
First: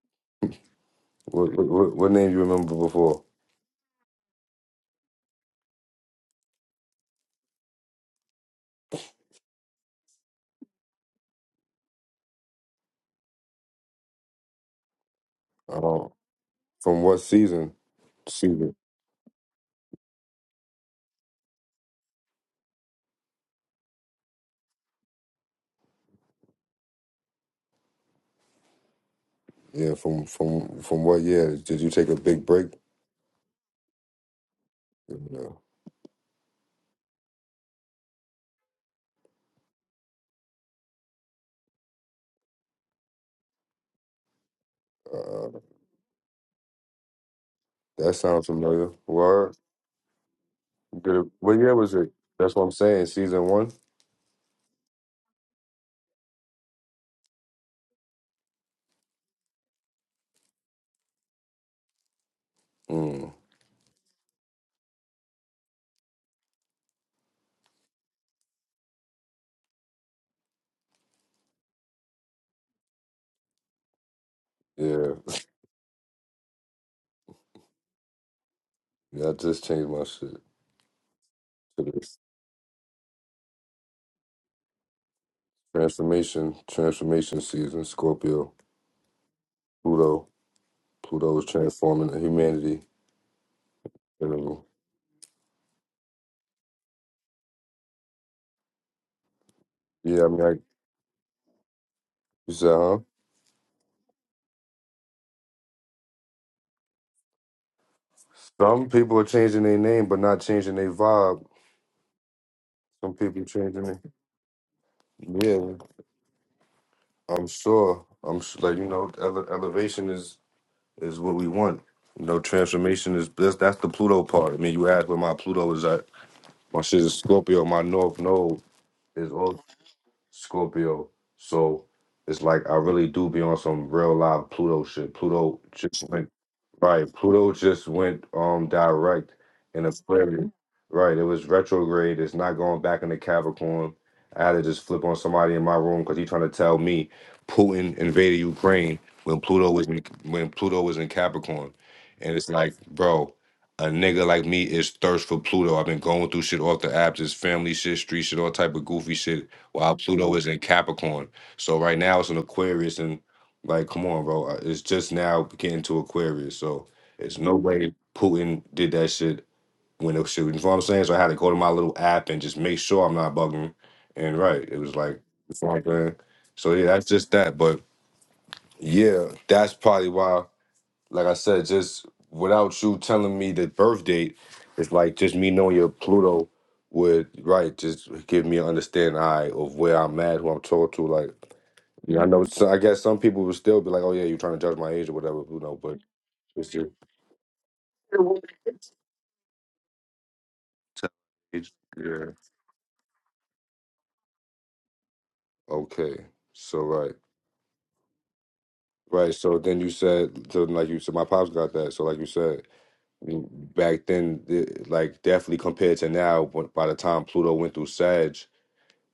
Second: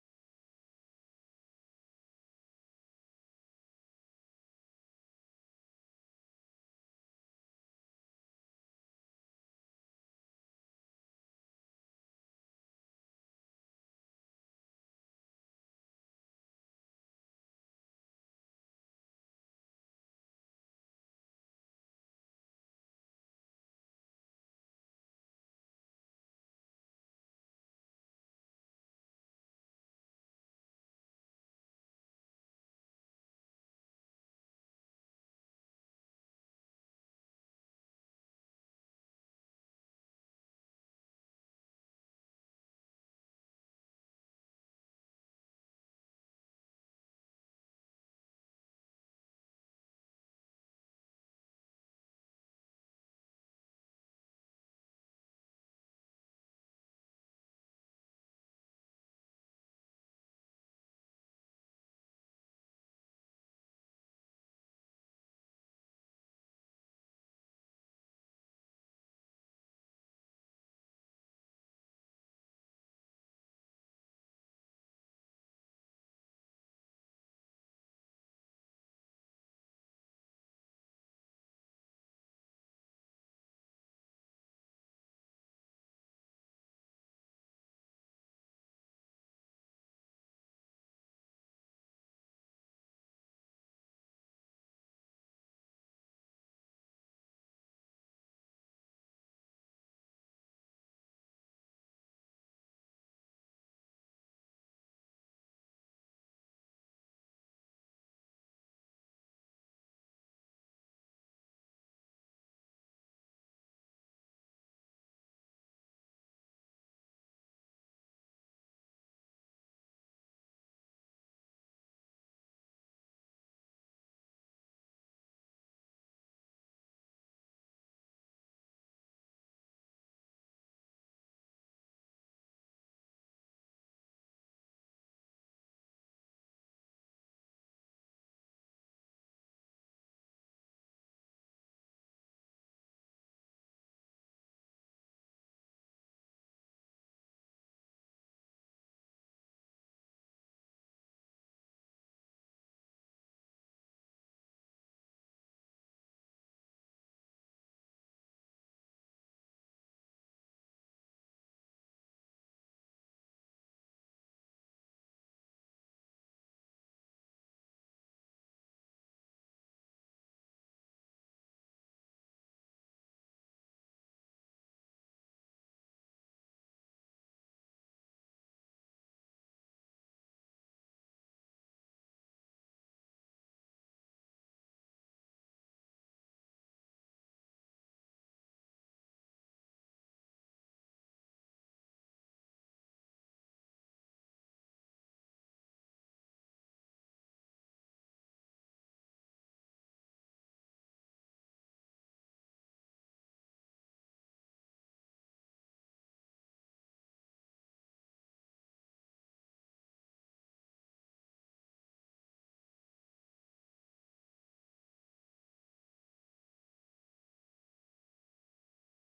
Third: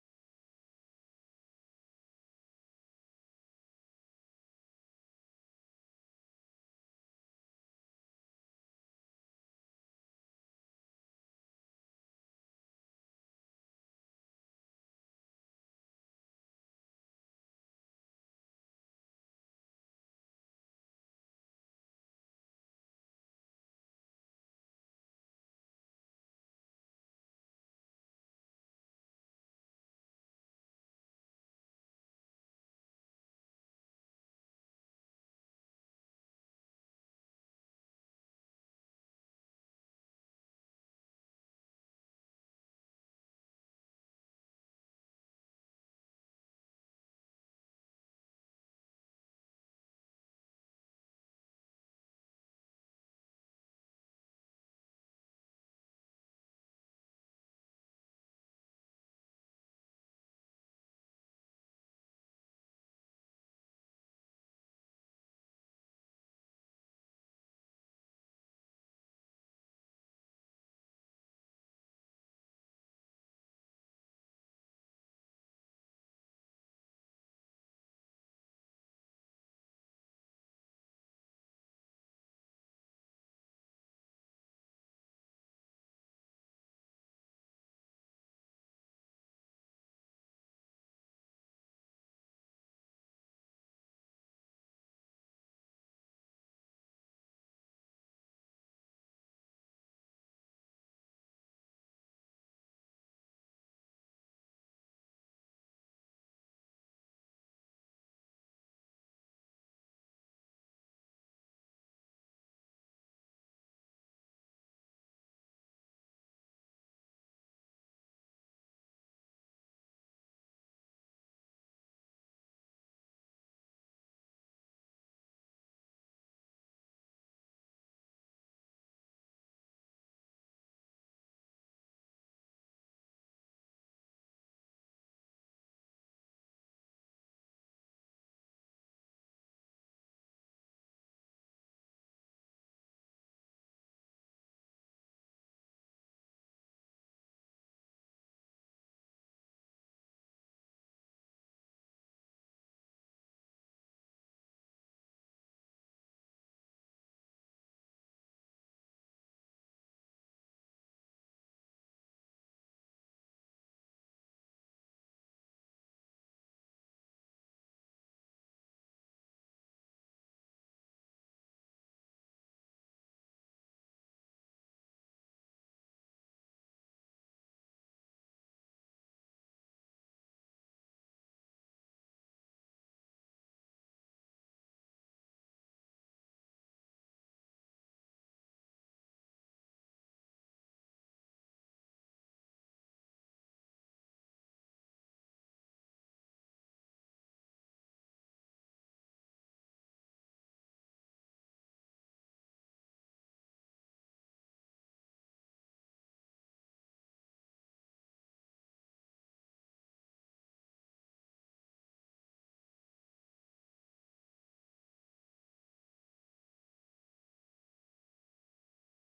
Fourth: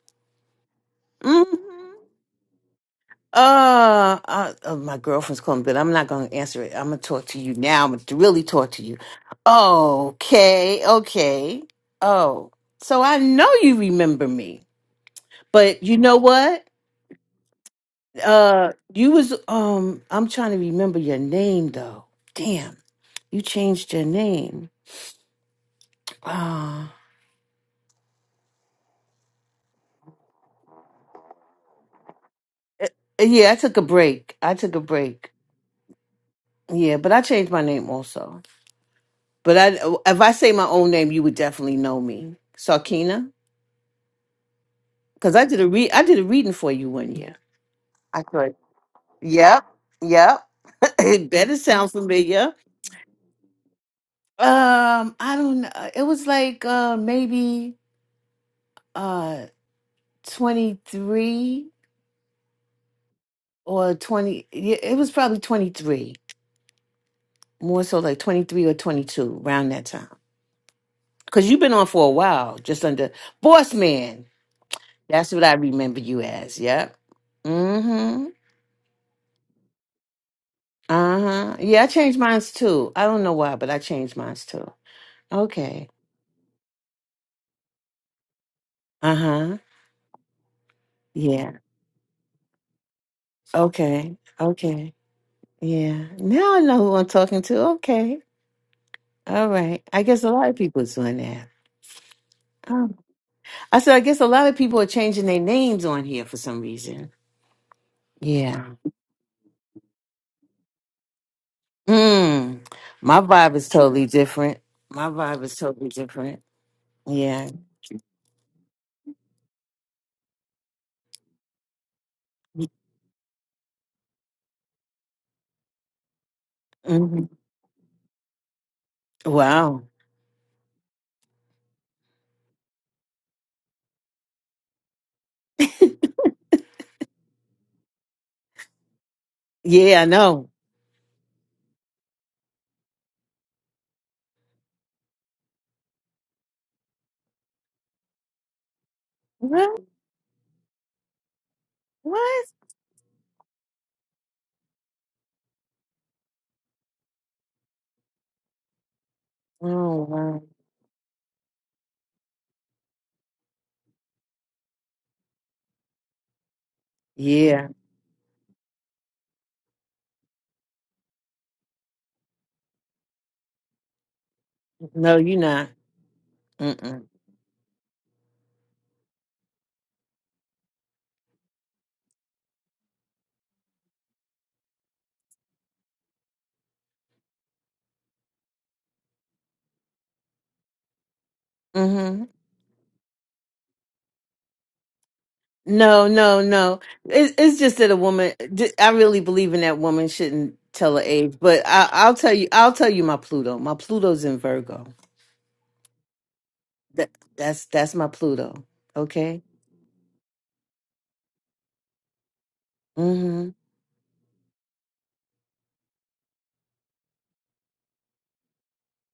A: What what,
B: hmm
A: what what name you remember before?
B: Uh, uh, uh, my girlfriend's calling, but I'm not going to answer it. I'm going to talk to you now. I'm going to really talk to you. Okay, okay. Oh, so I know you remember me,
A: I
B: but you
A: don't.
B: know what?
A: From what season?
B: Uh,
A: Season.
B: you was um. I'm trying to remember your name though. Damn, you changed your name. Ah,
A: Yeah. From from from what year? Did you take a big break?
B: Uh, eh, eh, yeah, I took a break. I took a break.
A: No.
B: Yeah, but I changed my name also. But I, if I say my own name, you would definitely know me, Sarkina. Because I
A: Uh,
B: did a re I did a reading for you one year.
A: that
B: I
A: sounds
B: could.
A: familiar. What?
B: Yep. Yep. it
A: What
B: better
A: year
B: sound
A: was it?
B: familiar.
A: That's what I'm saying. Season one.
B: Um, I don't know. It was like uh maybe uh 23
A: Mm,
B: or 20. Yeah, it was probably 23. More so like 23 or 22 around that time. Because you've been on for a while, just under Boss Man.
A: yeah.
B: That's what I remember you as. Yep. Mm-hmm.
A: Yeah. I just changed my shit
B: Uh-huh. Yeah,
A: to
B: I
A: this
B: changed mine too. I don't know why, but I changed mine too. Okay.
A: transformation. Transformation season. Scorpio.
B: Uh huh.
A: Pluto. Pluto is
B: Yeah.
A: transforming the humanity.
B: Okay.
A: So,
B: Okay. Yeah. Now I know who I'm talking to. Okay. All right. I
A: Yeah.
B: guess
A: I
B: a
A: mean,
B: lot of
A: like
B: people is doing that.
A: you said,
B: Oh.
A: huh?
B: I said, I guess a lot of people are changing their names on here for some reason. Yeah.
A: Some people are changing their name, but not changing their vibe.
B: Mm.
A: Some
B: My
A: people
B: vibe is
A: changing it.
B: totally different. My vibe is
A: Yeah.
B: totally different.
A: I'm
B: Yeah.
A: sure. I'm sure, like you know, ele- elevation is is what we want. You know, transformation is that's that's the Pluto part. I mean, you asked where my Pluto is at. My shit is
B: hmm
A: Scorpio. My North Node is all
B: Wow.
A: Scorpio. So it's like I really do be on some real live Pluto shit. Pluto just went Right, Pluto just went um direct in
B: Yeah, I
A: Aquarius.
B: know.
A: Mhm. Right, it was retrograde. It's not going back into Capricorn. I had to just flip on somebody in my room because he trying to tell me Putin invaded Ukraine when Pluto
B: What?
A: was in, when Pluto was in Capricorn, and
B: What?
A: it's like, bro, a nigga like me is thirst for Pluto. I've been going through shit off the app, just family shit, street shit, all type of goofy shit, while
B: Oh,
A: Pluto
B: wow.
A: is in Capricorn. So right now it's in Aquarius, like, come on, bro. Uh, It's just now getting to Aquarius, so it's no
B: Yeah.
A: way Putin did that shit when it was shooting. You know what I'm saying? So I had to go to my little app and just make sure I'm not bugging. And right, it was
B: No,
A: like,
B: you're
A: you know
B: not.
A: what I'm saying? So yeah, that's
B: Mm-mm.
A: just that. But yeah, that's probably why, like I said, just without you telling me the birth date, it's like just me knowing your Pluto would, right, just give me an understanding, all right, of where I'm at, who I'm talking to. Like,
B: Mm-hmm.
A: yeah, I know. So I guess some people would still be like, "Oh yeah, you're trying to judge my age or whatever." You know, but
B: No, no,
A: it's
B: no.
A: just
B: It, it's just that a woman. d- I really believe in that woman shouldn't tell her age. But I, I'll
A: yeah.
B: tell you. I'll tell you my Pluto. My Pluto's in Virgo.
A: Okay, so
B: That
A: right,
B: that's that's my Pluto.
A: right.
B: Okay.
A: So then you said, so like you said, my pops got that. So like you said, I mean,
B: Mm
A: back then, the- like definitely compared to now, when- by the time Pluto went through Sag.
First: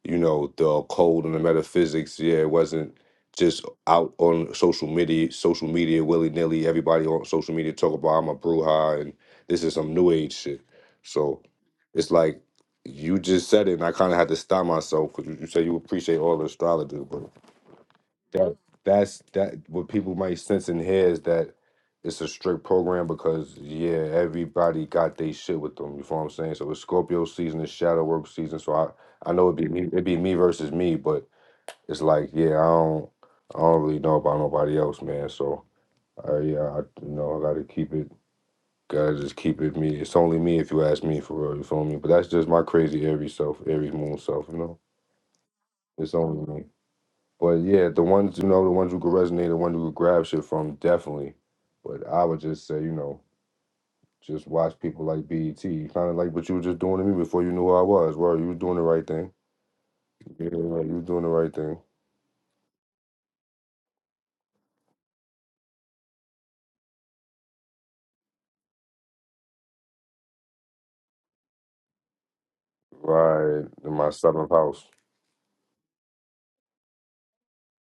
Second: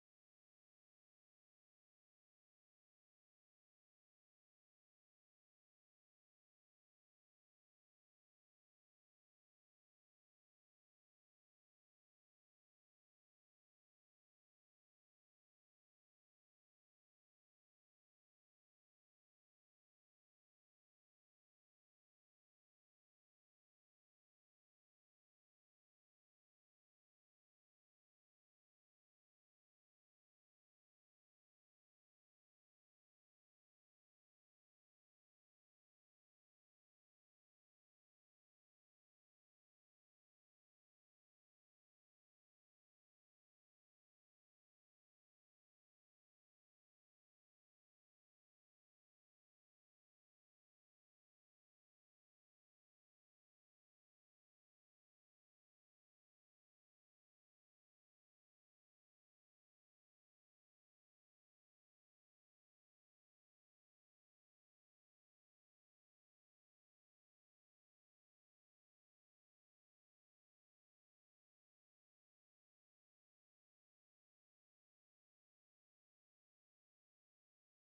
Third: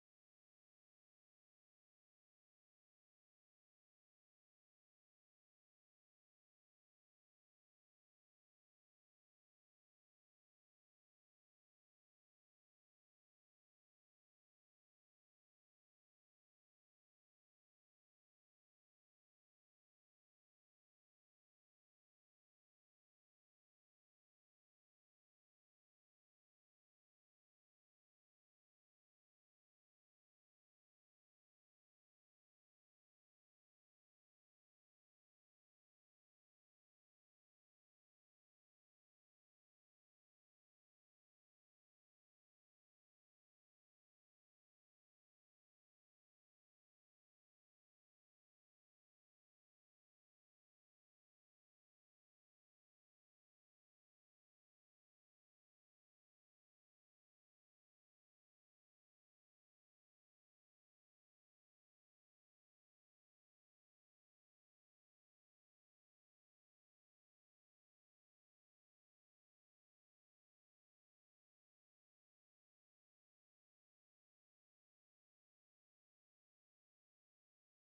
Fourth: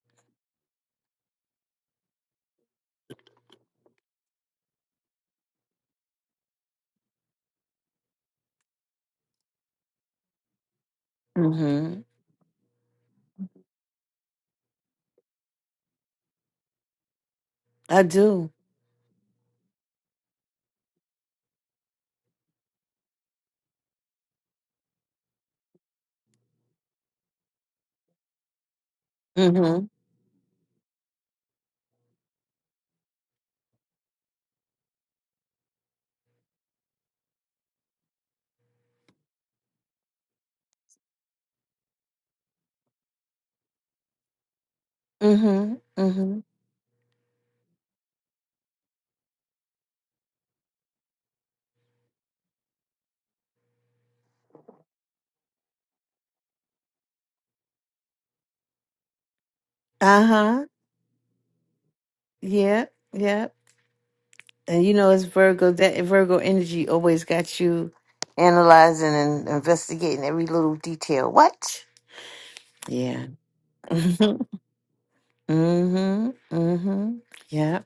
A: you know the occult and the metaphysics yeah it wasn't just out on social media social media willy-nilly everybody on social media talk about i'm a bruja and this is some new age shit so
B: hmm. Mm hmm.
A: it's like you just said it and i kind of had to stop myself because you, you said you appreciate all the astrologers but
B: I do.
A: that that's that what people might sense in here is that it's a strict program because yeah, everybody got their shit with them. You feel what I'm saying? So it's Scorpio season, it's shadow work season. So I I know
B: Mm
A: it'd be me it'd be me versus me, but it's like, yeah, I don't I don't really know about nobody else, man. So uh, yeah, I you know I gotta keep it gotta just keep it me. It's only me if you ask me for real, you feel me? But that's just my crazy Aries self, Aries moon self, you know.
B: hmm. Mm hmm. Mm
A: It's
B: hmm.
A: only me. But yeah, the ones you know, the ones who could resonate, the ones who could grab shit from, definitely. But I would just say, you know, just watch people like BET, kind of like what you were just doing to me before you knew who I was. Well, you were doing the right thing.
B: Uh
A: Yeah,
B: huh.
A: right, you were doing the right thing.
B: Yeah. Yeah. And you know, it's Virgo. That Virgo energy always got you analyzing and investigating every little detail. What? Yeah.
A: Right in my seventh house.
B: Mm-hmm. Mm-hmm. Yeah.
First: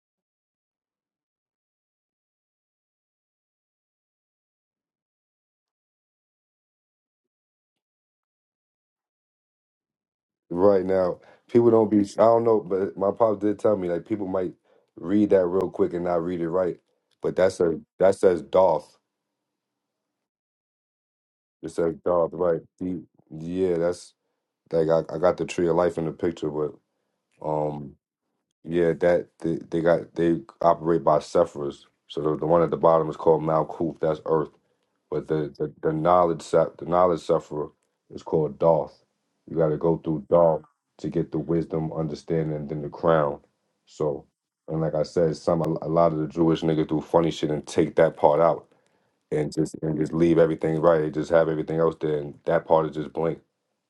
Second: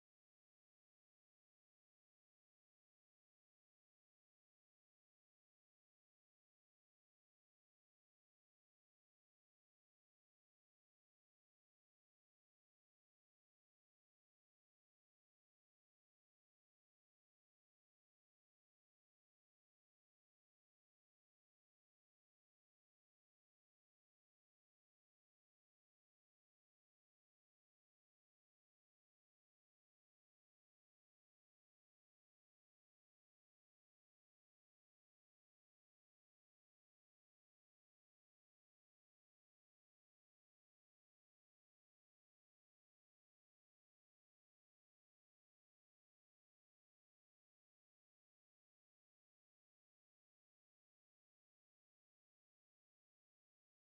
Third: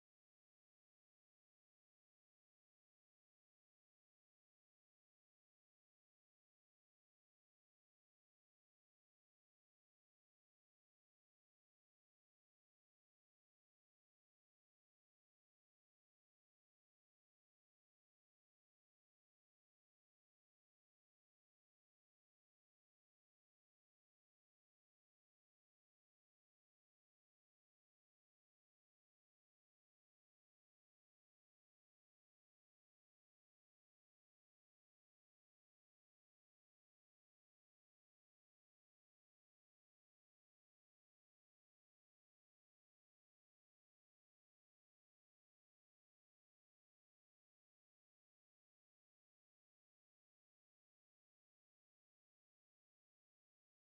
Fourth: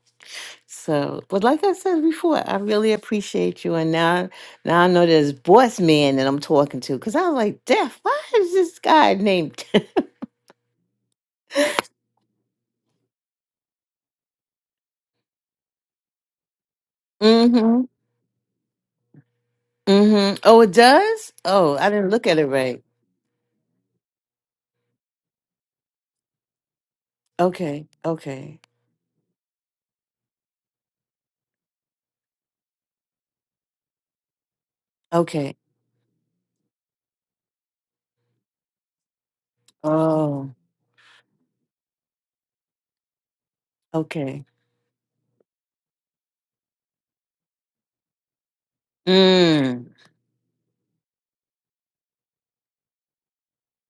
B: So, but like I said before, I really appreciate you. And now, now I know there's boss man that I'm talking to because I was like, Deaf, why is this guy named?
A: Right now, people don't be. I don't know, but my pops did tell me like people might read that real quick and not read it right. But that's a
B: mm-hmm.
A: that says Dolph.
B: Mm-hmm. Oh, it does?
A: It
B: Oh, I
A: says
B: didn't look
A: Dolph,
B: at it
A: right?
B: right.
A: He- Yeah, that's like I, I got the tree of life in the picture, but
B: Okay.
A: Um,
B: Okay.
A: yeah, that they, they got they operate by Sephiras. So the, the one at the bottom is called Malkuth. That's Earth. But the
B: Okay.
A: the, the knowledge Sep- the knowledge Sephira is called Doth. You got to go through
B: Oh,
A: Doth to get the wisdom, understanding, and then the crown. So,
B: okay.
A: and like I said, some a a lot of the Jewish niggas do funny shit and take that part out and just
B: Mm.
A: and just leave everything right. They just have everything else there, and that part is just blank.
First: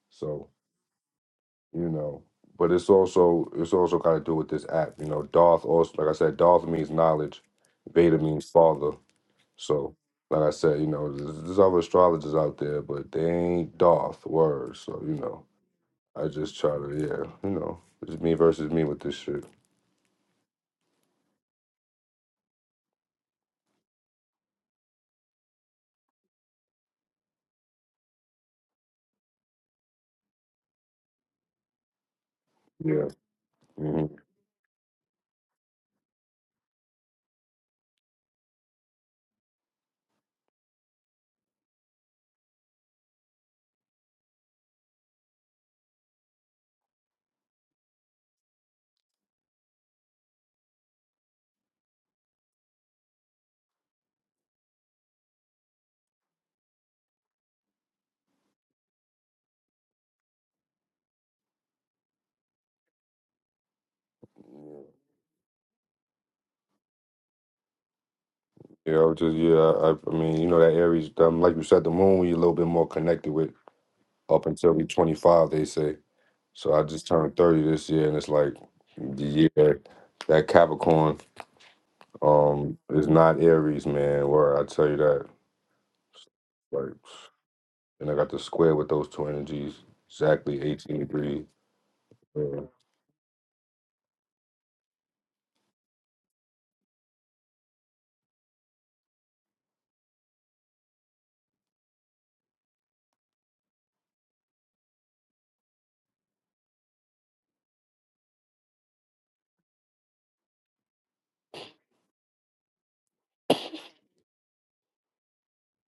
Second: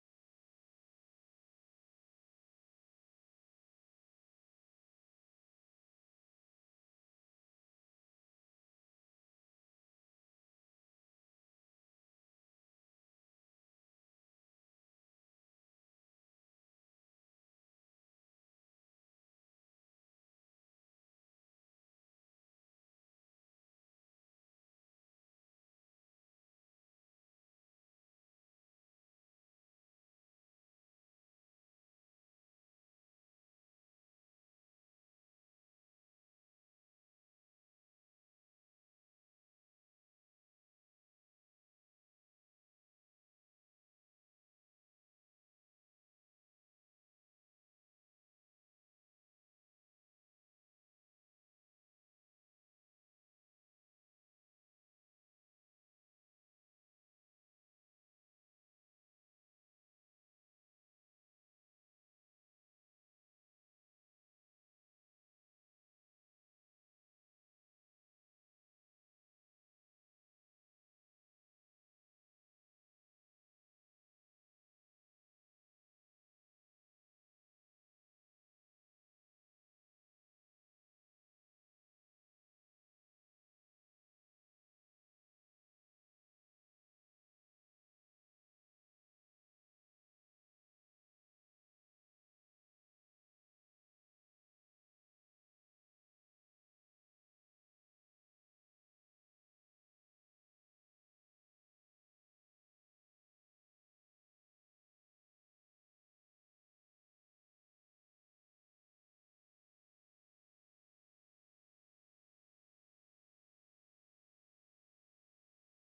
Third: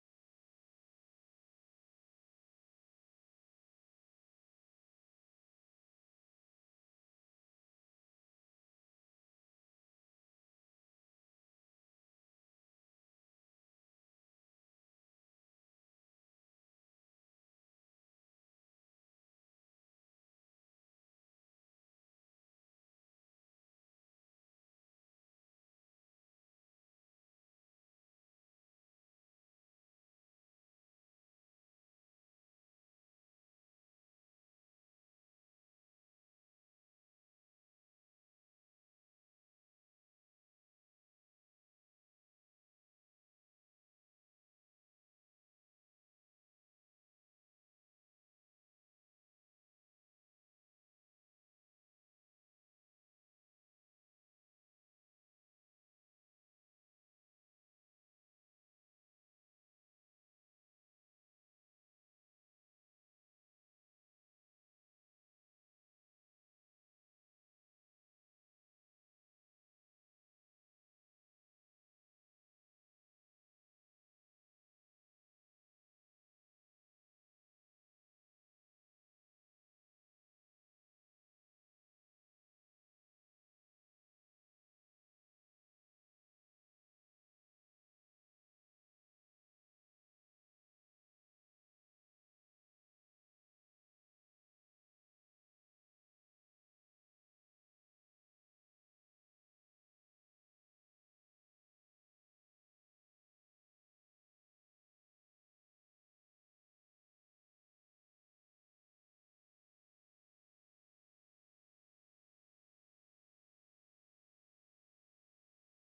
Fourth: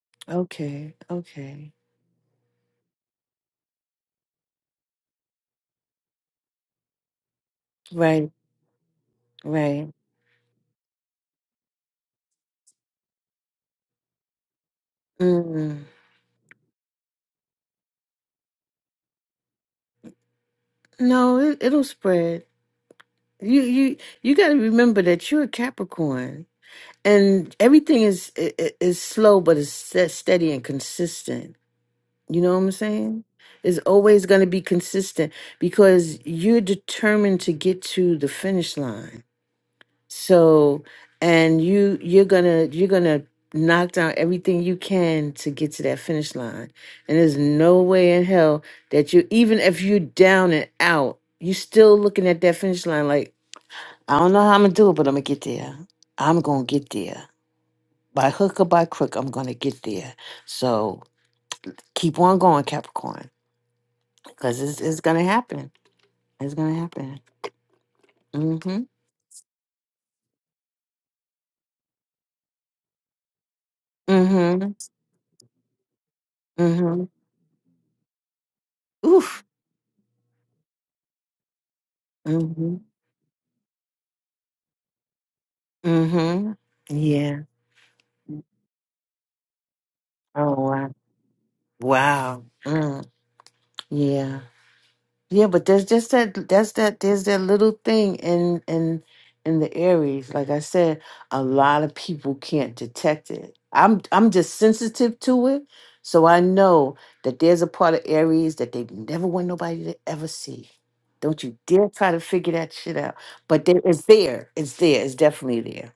A: So
B: Okay. Okay.
A: you know. But it's also it's also got to do with this app, you know. Darth also, like I said, Darth means knowledge, Veda
B: Right.
A: means father.
B: Right.
A: So, like I said, you know, there's, there's other astrologers out there, but they ain't Darth words. So, you know,
B: Mm.
A: I just try to, yeah, you know, it's me versus me with this shit.
B: No, it, it'll spread. You, you, you got to remember that you're a Capricorn. and everything is i- i- is slow but it's ste- steady and consistent you know what i'm
A: Yeah,
B: saying it's
A: hmm
B: always going to be consistent because you're determined to get to the finish line so and you you're gonna you're gonna knock down everything you can to get to that finish line and there's no way in hell that you even if you're down and out you're still looking at that finish line like i don't know how i'm gonna do it but i'm gonna get there i'm gonna get there by hook or by crook, I'm going to get there. So keep on going, Capricorn, because it's, it's going to happen. It's going to happen. Mm-hmm.
A: yeah, I was just yeah. I, I mean, you know, that Aries, um, like you said, the moon, you're a little bit more connected with up
B: Mm-hmm.
A: until you're 25, they say. So I
B: Mm-hmm.
A: just turned 30 this year, and it's like the
B: Oof.
A: year that Capricorn
B: Mm-hmm.
A: um is not Aries, man. Where I tell you that,
B: Mm-hmm.
A: like,
B: Yeah.
A: and I got the square with those two energies,
B: Oh,
A: exactly
B: wow.
A: 18 degrees.
B: Wow.
A: Yeah,
B: Mm. Yeah. Yeah, but there's just that that's that there's that little thing in in in the Aries. Like I said, a lot of people can't detect it. I'm I'm just sensitive to it. So I know that there's a part of Aries that they never want nobody to ever see. Don't you dare try to figure that shit out. But there, it's there. It's there. It's definitely there.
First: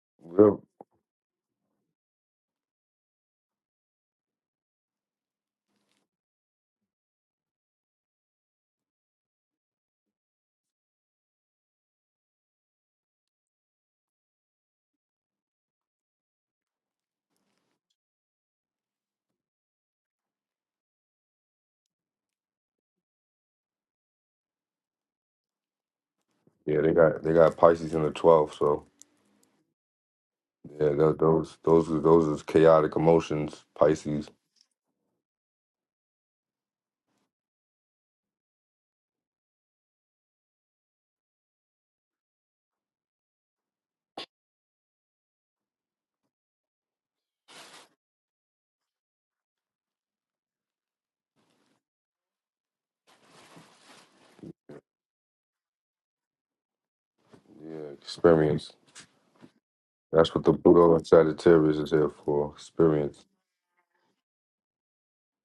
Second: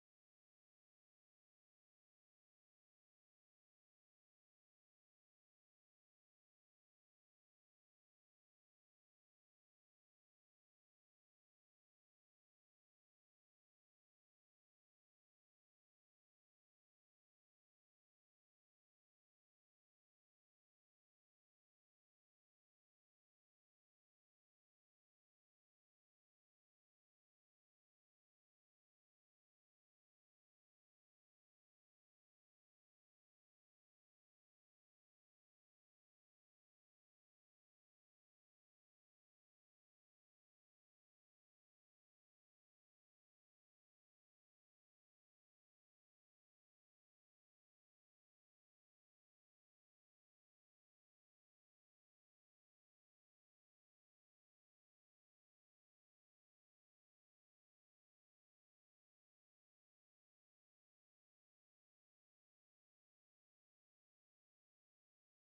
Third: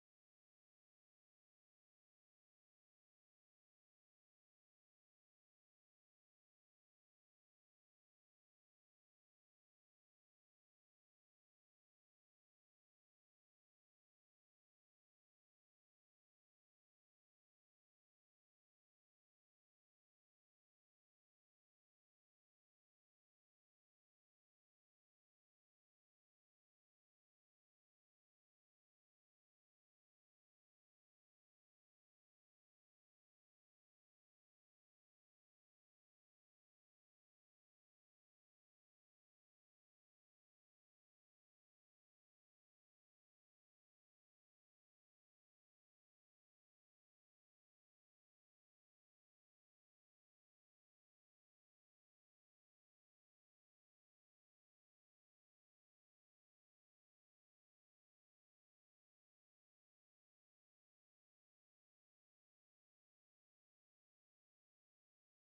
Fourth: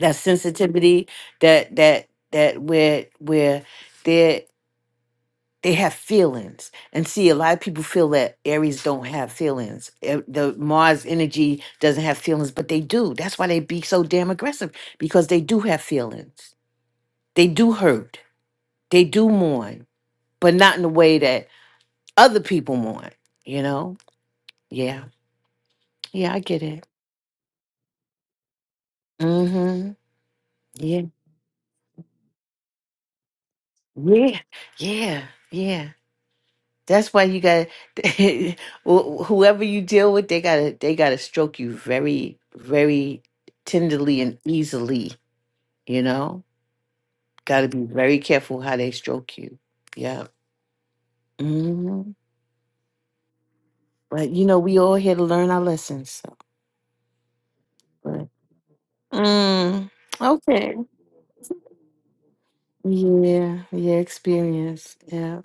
B: That
A: Yep.
B: sensitivity, that that that where where there they have feelings and see a lot of people feel that aries don't have feelings Eh, the mars energy doesn't have feelings but they do that's why they be so damn aggressive because they do have feelings they do hurt they do mourn but not in the way that other people mourn you know yeah yeah i get
A: yeah
B: it
A: they got they got Pisces in the 12th, so
B: mm-hmm
A: yeah,
B: yeah
A: tho- those those are- those is chaotic emotions, Pisces.
B: yeah yeah yeah That's why you got to whoever you deal with, they gotta they gotta stroke you very, very tenderly and easily. You know, got to be very careful how they stroke you. Yeah. hmm But you know, we all here to learn our lessons. So.
A: Yeah,
B: But,
A: experience.
B: mm,
A: That's what the
B: okay.
A: Pluto and Sagittarius is here for, experience.
B: Yeah. Yeah. Experience. Yeah.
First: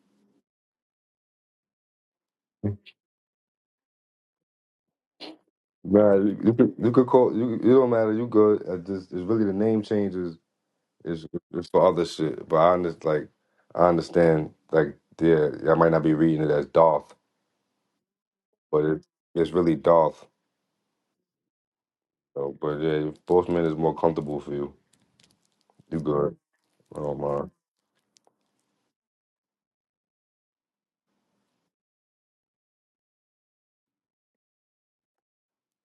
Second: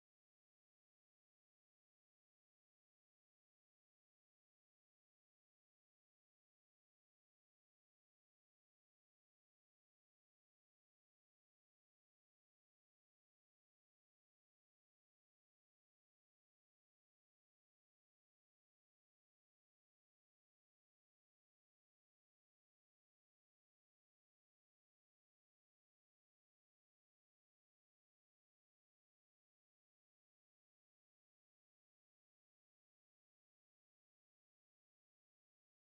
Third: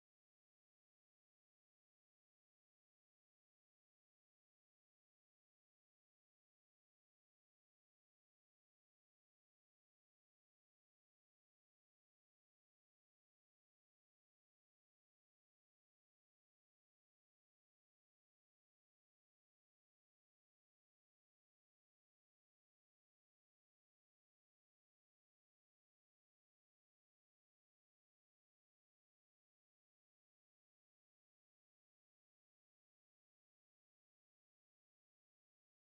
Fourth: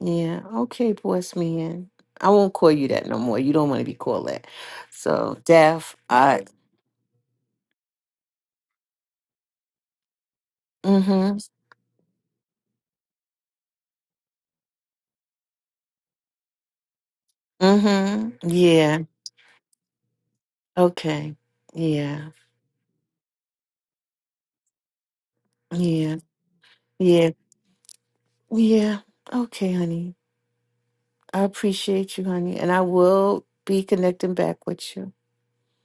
B: Yeah. Okay, boss man. I won't call you that no more. You don't want to be called that. So, deaf.
A: Man, you,
B: I.
A: you, could, you could call you. It don't matter. You good. I just it's really the name changes It's
B: mm-hmm.
A: it's for other shit, but I understand. Like I understand. Like yeah, I might not be reading it as Darth,
B: Mm-hmm.
A: but
B: Yeah.
A: it, it's really Darth.
B: Okay. Yeah.
A: So, but yeah, Postman is more comfortable for you. You
B: Yeah.
A: good? Oh
B: Yeah.
A: my.
B: Yeah. Okay, honey. I appreciate you, honey. And I will be connecting back with you.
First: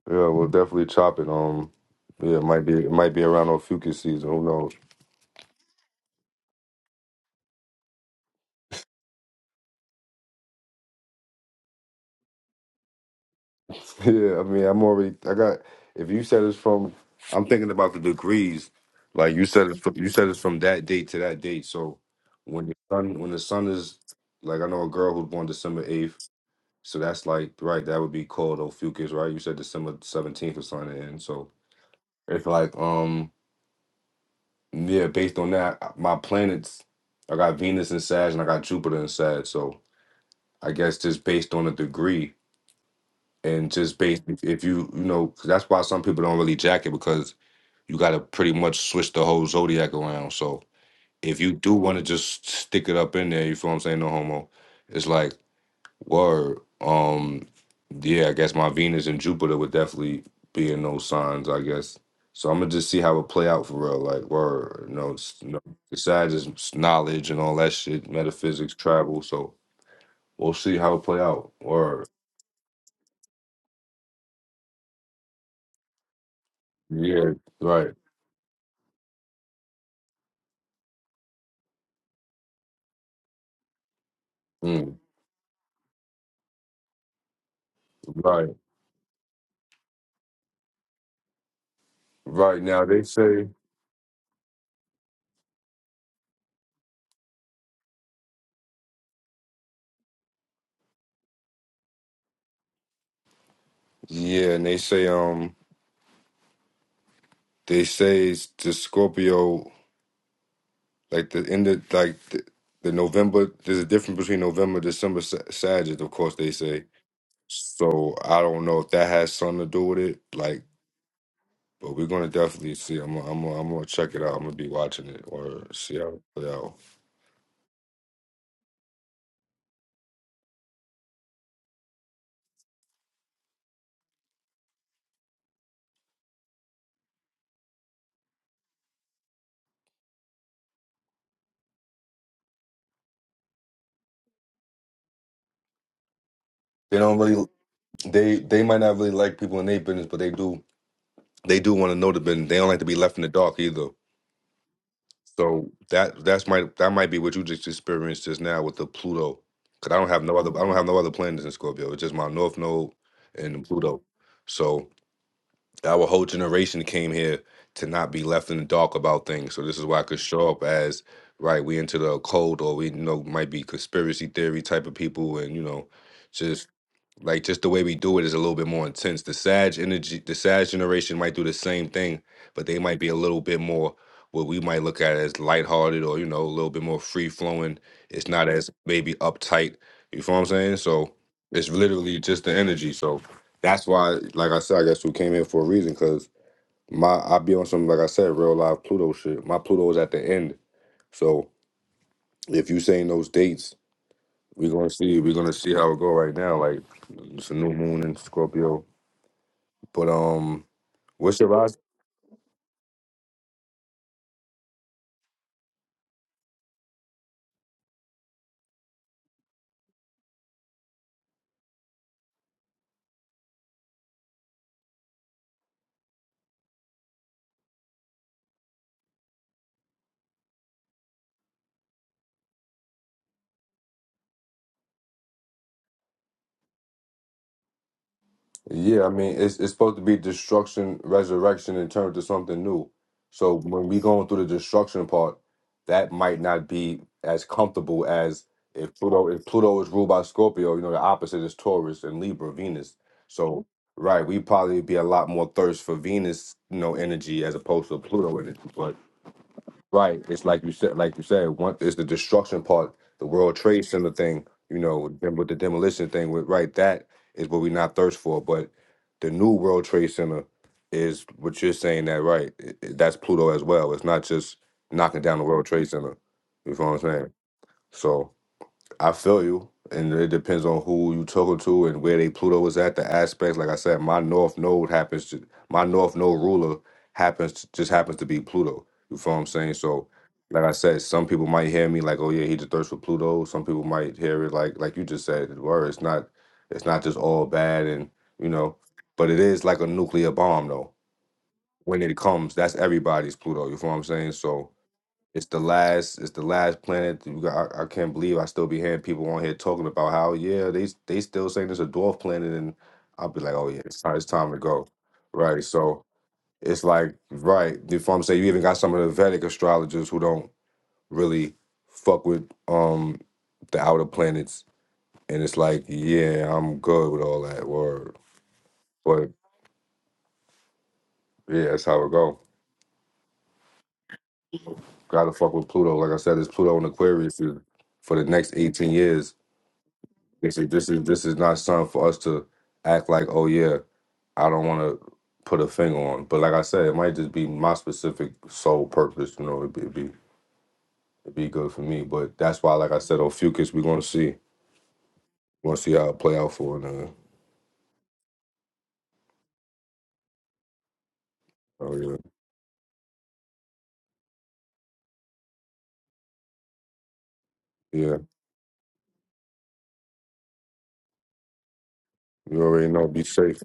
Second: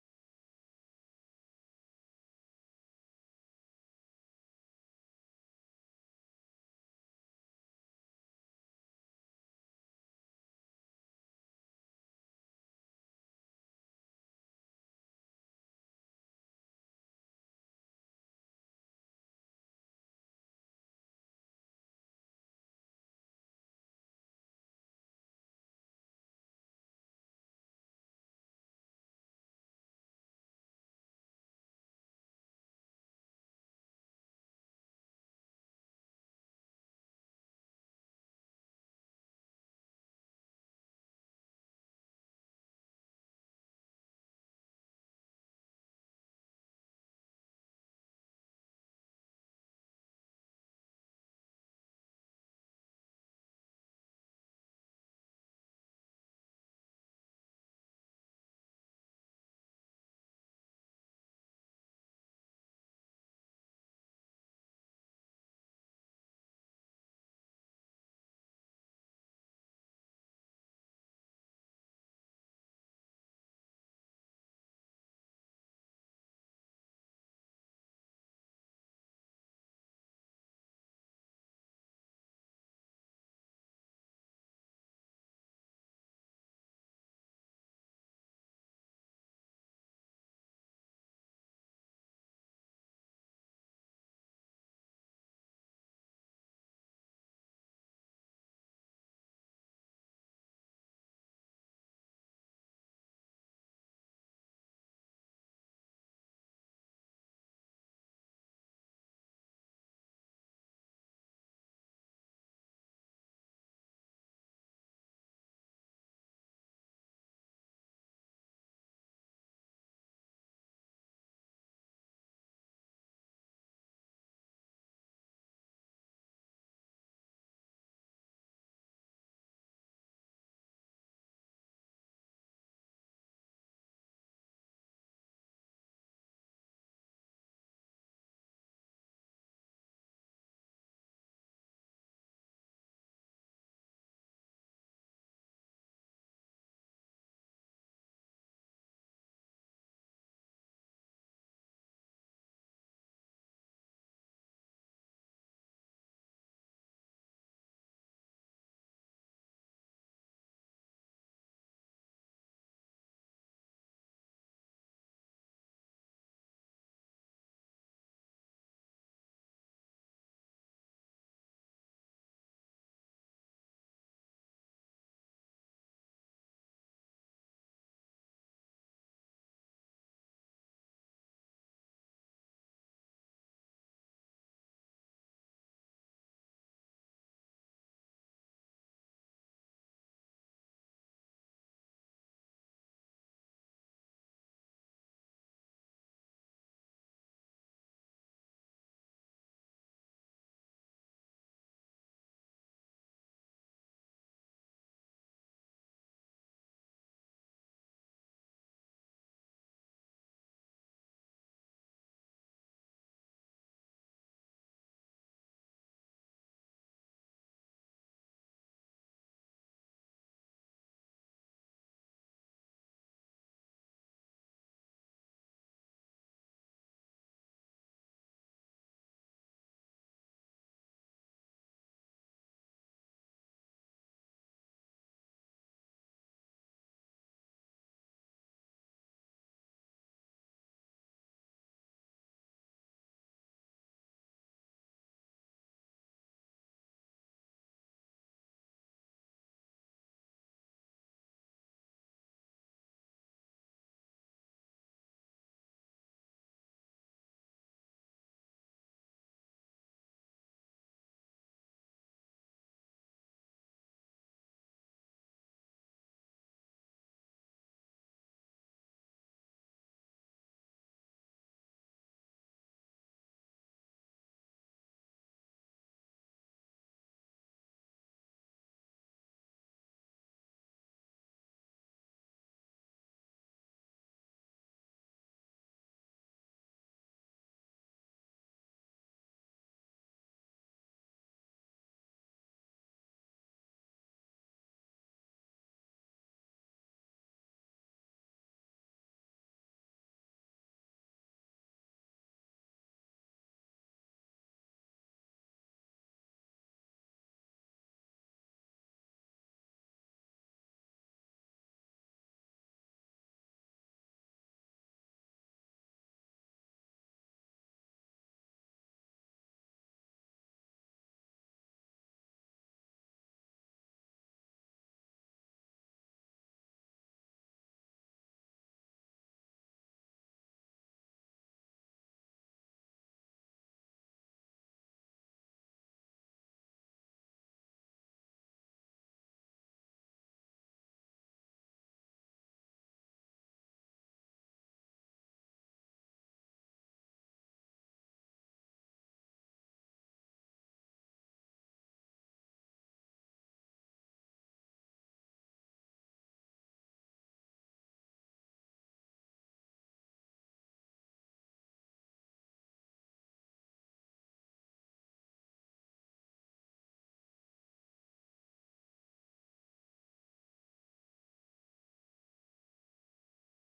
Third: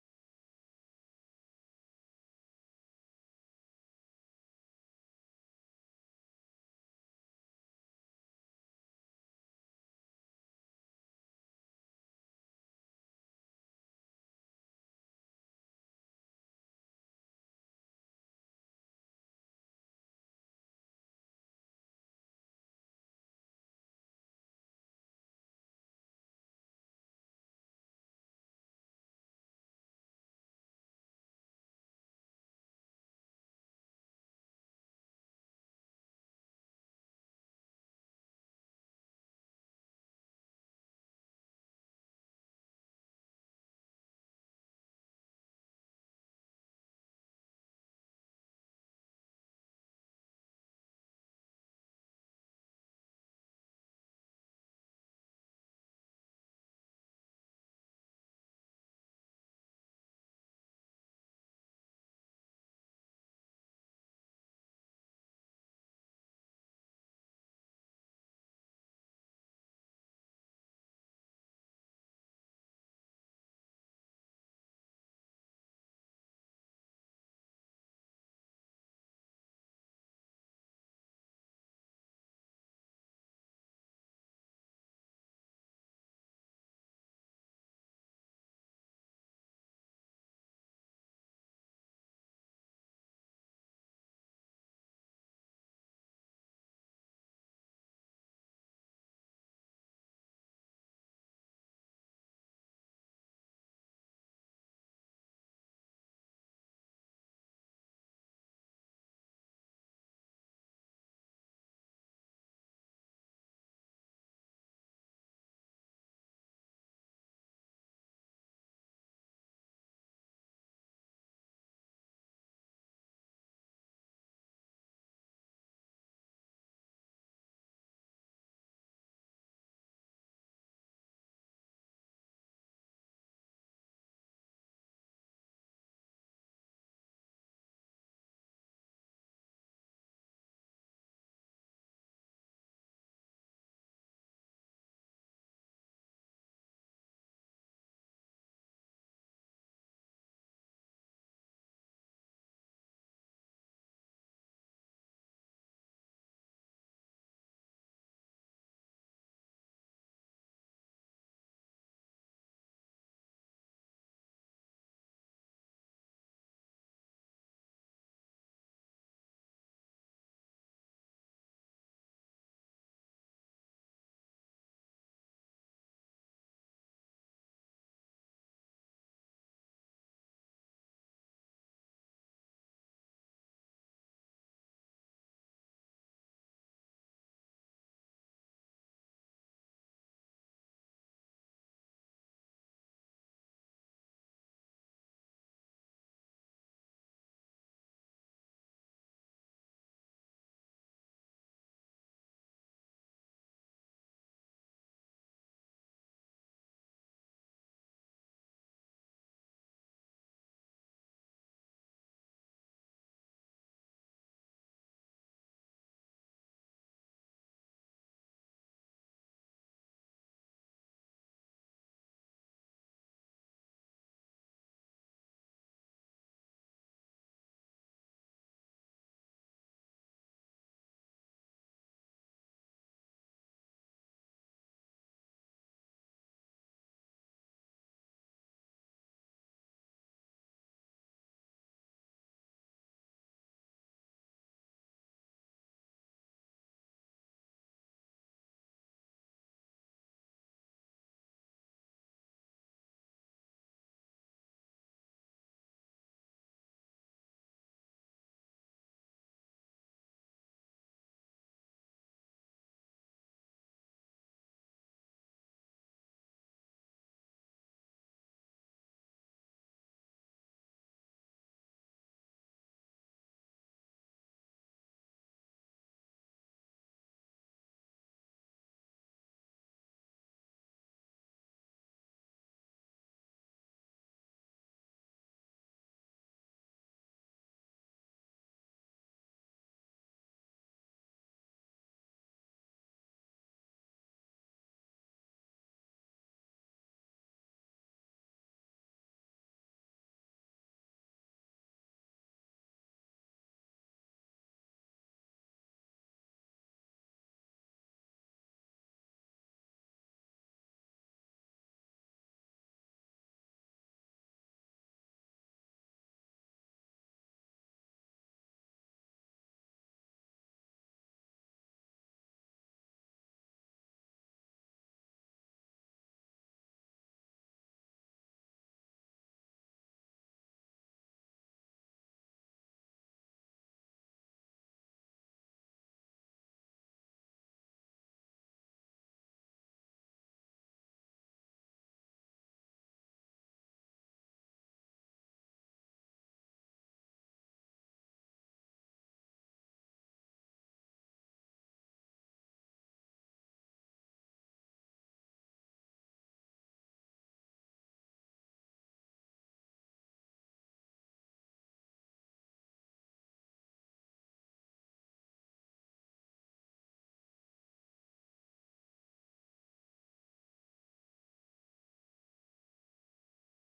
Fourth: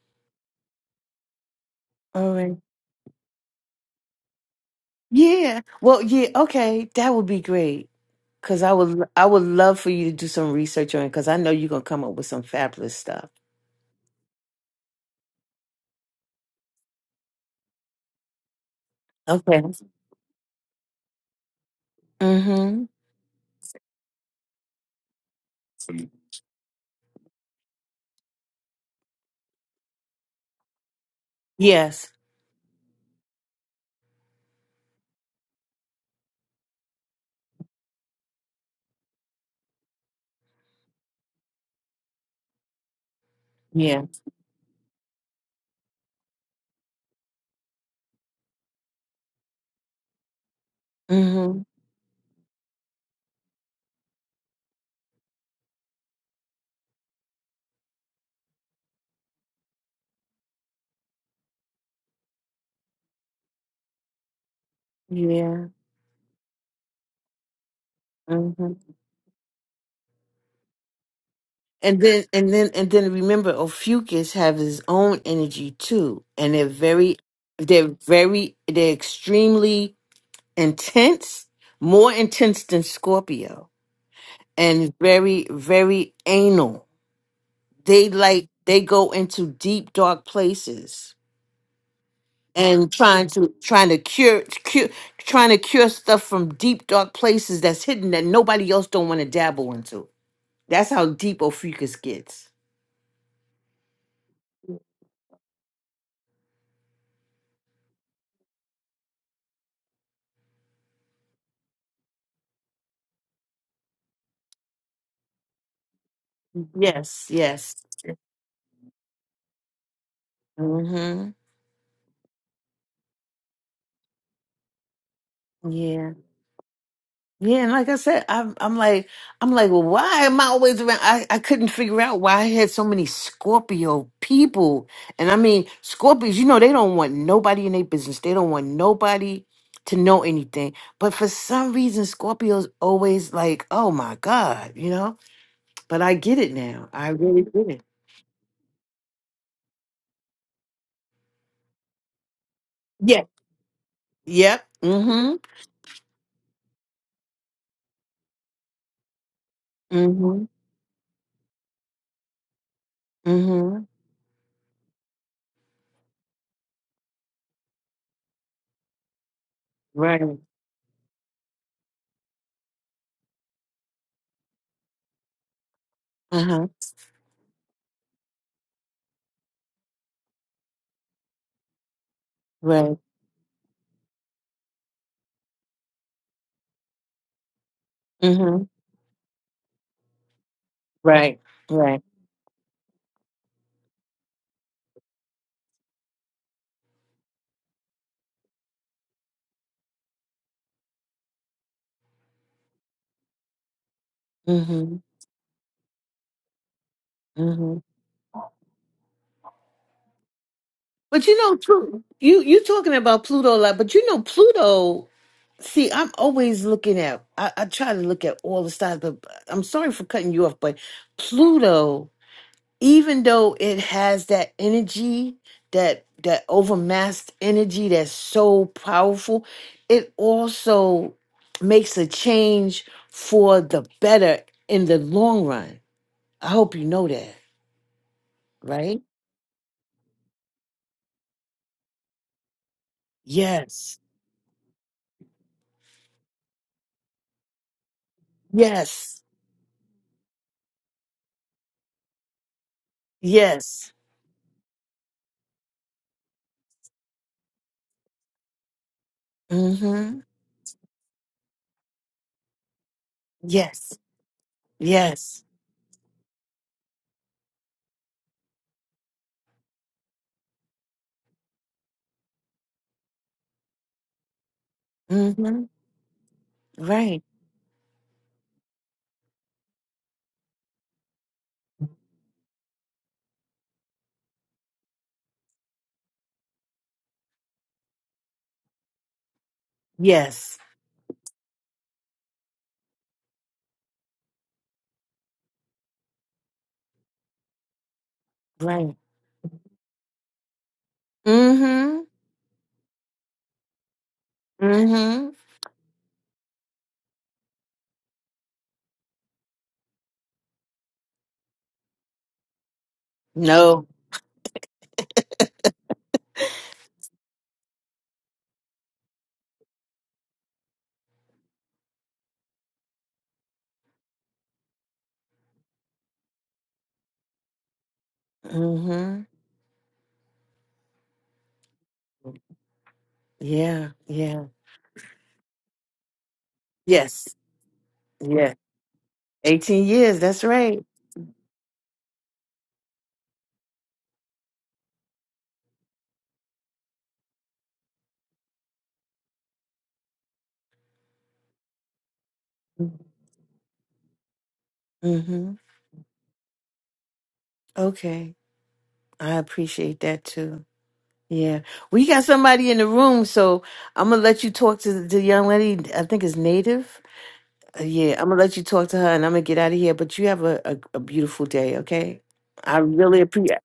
A: Yeah, we'll definitely chop it. Um,
B: All
A: yeah, it
B: right.
A: might be it might be around on Fucus season. Who knows?
B: Yeah. Well, yeah, okay. That would be great. Cause I would I would love for you to do some research on it because I know you're gonna come up with some fabulous stuff.
A: yeah, I mean, I'm already. I got. If you said it's from, I'm thinking about the degrees. Like you
B: Okay.
A: said, it's from, you said it's from that date to that date. So when the
B: Mm-hmm.
A: sun when the sun is like I know a girl who's born December eighth. So that's like right. That would be called Ophiuchus, right? You said December seventeenth or something. And so
B: Yes.
A: it's like um yeah, based on that, uh, my planets, I got Venus in Sag and I got Jupiter in Sag. So I guess just based on the degree and just
B: Yeah.
A: based if if you you know 'cause that's why some people don't really jack it because you got to pretty much switch the whole zodiac around. So if you
B: Mm-hmm.
A: do want to just stick it up in there, you feel what I'm saying? No homo. It's like Word. Um, yeah, I guess my Venus and Jupiter would definitely be in those signs, I guess. So I'm gonna just see how it play out for real. Like, word, you know, it's, you know,
B: Yeah.
A: besides just knowledge and all that shit,
B: Mm-hmm.
A: metaphysics, travel. So we'll see how it play out.
B: And
A: Word.
B: then and then and then remember Ophiuchus have his own energy too. And they're very
A: Yeah. Right.
B: they're very they're extremely intense, more intense than Scorpio. And
A: Mm,
B: very, very anal. They like
A: right.
B: they go into deep dark places
A: Right. Now
B: and
A: they
B: trying
A: say.
B: to trying to cure cure trying to cure stuff from deep dark places that's hidden that nobody else don't want to dabble into. That's how deep Ophiuchus gets.
A: Yeah, and they say um they say it's the Scorpio like the end of like the, the November. There's a difference between November, December, Sa- Sagittarius. Of course, they say.
B: Yes, yes.
A: So I don't know if that has something to do with it. Like,
B: hmm
A: but we're gonna definitely see. I'm gonna, I'm gonna, I'm gonna check it out. I'm gonna be watching it or see how
B: Yeah.
A: it play out.
B: Yeah. And like I said, I'm I'm like I'm like, well, why am I always around? I, I couldn't figure out why I had so many Scorpio people. And I mean, Scorpios, you know, they don't want nobody in their business. They don't want nobody to know anything. But for some reason, Scorpios always like, oh my God, you know? But I get it now.
A: They
B: I
A: don't
B: really
A: really.
B: get it.
A: They they might not really like people in their business, but they do. They do want to know the business. They don't like to be left in
B: Yeah.
A: the dark either.
B: Yep. Mm-hmm.
A: So that that's might that might be what you just experienced just now with the Pluto. Cause I don't have no
B: Mm-hmm.
A: other I don't have no other planets in Scorpio. It's just my North Node and
B: Mm-hmm.
A: Pluto. So Our whole generation came here to not be left in the dark about things. So this is why I could
B: Right.
A: show up as right. We into the occult, or we you know might be conspiracy theory type of people, and you know, just.
B: Uh-huh.
A: Like just the way we do it is a little bit more intense. The Sag energy, the Sag generation might do the same thing, but they
B: Right.
A: might be a little bit more what we might look at as lighthearted or you know a little bit more free flowing. It's not
B: Mm-hmm.
A: as maybe uptight. You feel what I'm saying? So
B: Right.
A: it's
B: Right.
A: literally just the energy. So that's why, like I said, I guess we came here for a reason because my I be on some like I said, real live Pluto shit. My Pluto is at the end. So if you saying those dates, we're
B: Mhm.
A: gonna see. We're gonna see how it go right now. Like it's a new
B: hmm
A: moon in Scorpio but um,
B: But you
A: what's your
B: know,
A: last?
B: too, you you talking about Pluto a lot, but you know Pluto. See, I'm always looking at. I, I try to look at all the stars, but I'm sorry for cutting you off. But Pluto, even though it has that energy, that that overmassed energy that's so powerful, it also makes a change for the better in the long run. I hope you know that, right?
A: Yeah, I mean, it's it's supposed to be destruction, resurrection, and turn to something new. So when
B: Yes.
A: we going through the destruction part, that might not be as comfortable as if
B: Yes.
A: Pluto if Pluto is ruled by Scorpio. You know, the opposite is Taurus and Libra, Venus. So
B: Yes.
A: right, we probably be a lot more thirst for Venus, you know, energy as opposed to Pluto energy.
B: Mm-hmm.
A: Right. It's like you said, like you said, one is the destruction part, the World Trade
B: Yes.
A: Center thing, you know, then
B: Yes.
A: with the demolition thing, with right, that is what we not thirst for. But the new World Trade Center is what you're saying that right. i- i- That's Pluto as well. It's not just knocking down the
B: Mm-hmm.
A: World Trade Center. You know what I'm
B: Right.
A: saying? So. I feel you, and it depends on who you talking to and where they Pluto is at. The aspects, like I said, my North Node happens to my North Node ruler happens to, just happens to be Pluto. You feel what I'm saying? So,
B: Yes.
A: like I said, some people might hear me like, "Oh yeah, he just thirst for Pluto." Some people might hear it like, like you just said, where it's not, it's not just all bad, and you know,
B: Right.
A: but it is like a nuclear bomb though.
B: Mm-hmm.
A: When it comes, that's everybody's Pluto. You feel what I'm saying? So
B: Mm-hmm.
A: it's the last. It's the last planet. that got- I, I can't believe I still be hearing people on here talking about how yeah they they still saying it's a dwarf planet, and I'll be like, oh yeah,
B: No.
A: it's time, it's time to go, right? So it's like right. If I'm saying you even got some of the Vedic astrologers who don't really fuck with um the outer planets, and it's like yeah, I'm good with all that word,
B: Mm-hmm.
A: but yeah, that's how it go.
B: Yeah. Yeah.
A: Gotta fuck with Pluto. Like I said, it's Pluto and
B: Yes.
A: Aquarius is- for the next
B: Yeah.
A: 18 years
B: 18 years. That's
A: They say
B: right.
A: this is this is not something for us to act like, oh yeah, I don't want to put a finger on. But like I said, it might just be my specific sole purpose. You know, it'd be it'd be, it'd be good for me. But that's why, like I said, on Fucus, we're gonna see,
B: Mm-hmm.
A: we're gonna see how it play out for another.
B: Okay. I appreciate that too. Yeah.
A: Oh
B: We
A: yeah,
B: got somebody in the room, so I'm gonna let you talk to the the young lady. I think it's native. Uh,
A: yeah.
B: Yeah, I'm gonna let you talk to her and I'm gonna get out of here. But you have a, a, a beautiful day, okay?
A: You
B: I
A: already know.
B: really
A: Be
B: appreciate
A: safe.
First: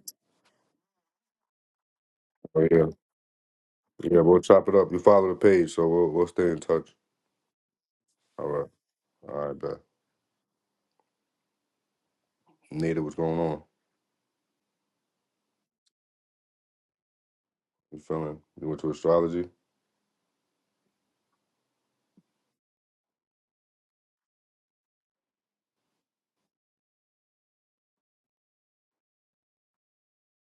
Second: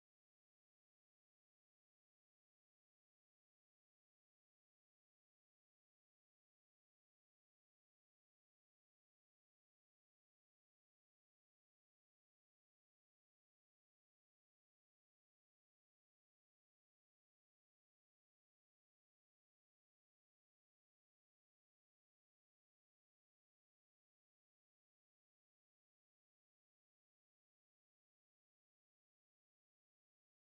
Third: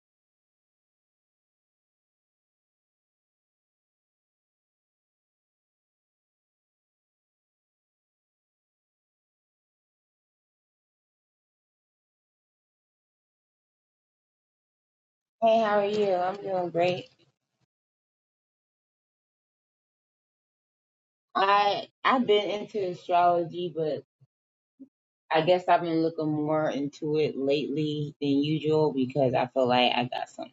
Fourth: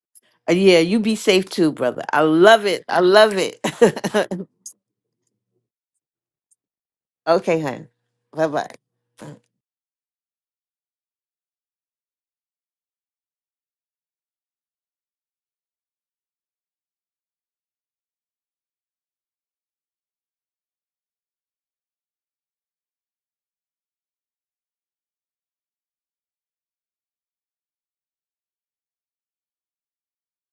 B: Uh, Yeah, you be safe too, brother. I
A: Oh
B: love it.
A: yeah,
B: I love it.
A: yeah. We'll chop it up. You follow the page, so we'll we'll stay in touch.
B: okay, hon.
A: All
B: Bye
A: right,
B: bye.
A: all right, bet. Nita, what's going on?
C: Hey, how are you? I'm doing great.
A: You feeling? You went to astrology.
C: I I've been into astrology, but I guess I've been looking more into it lately than usual because I feel like I got some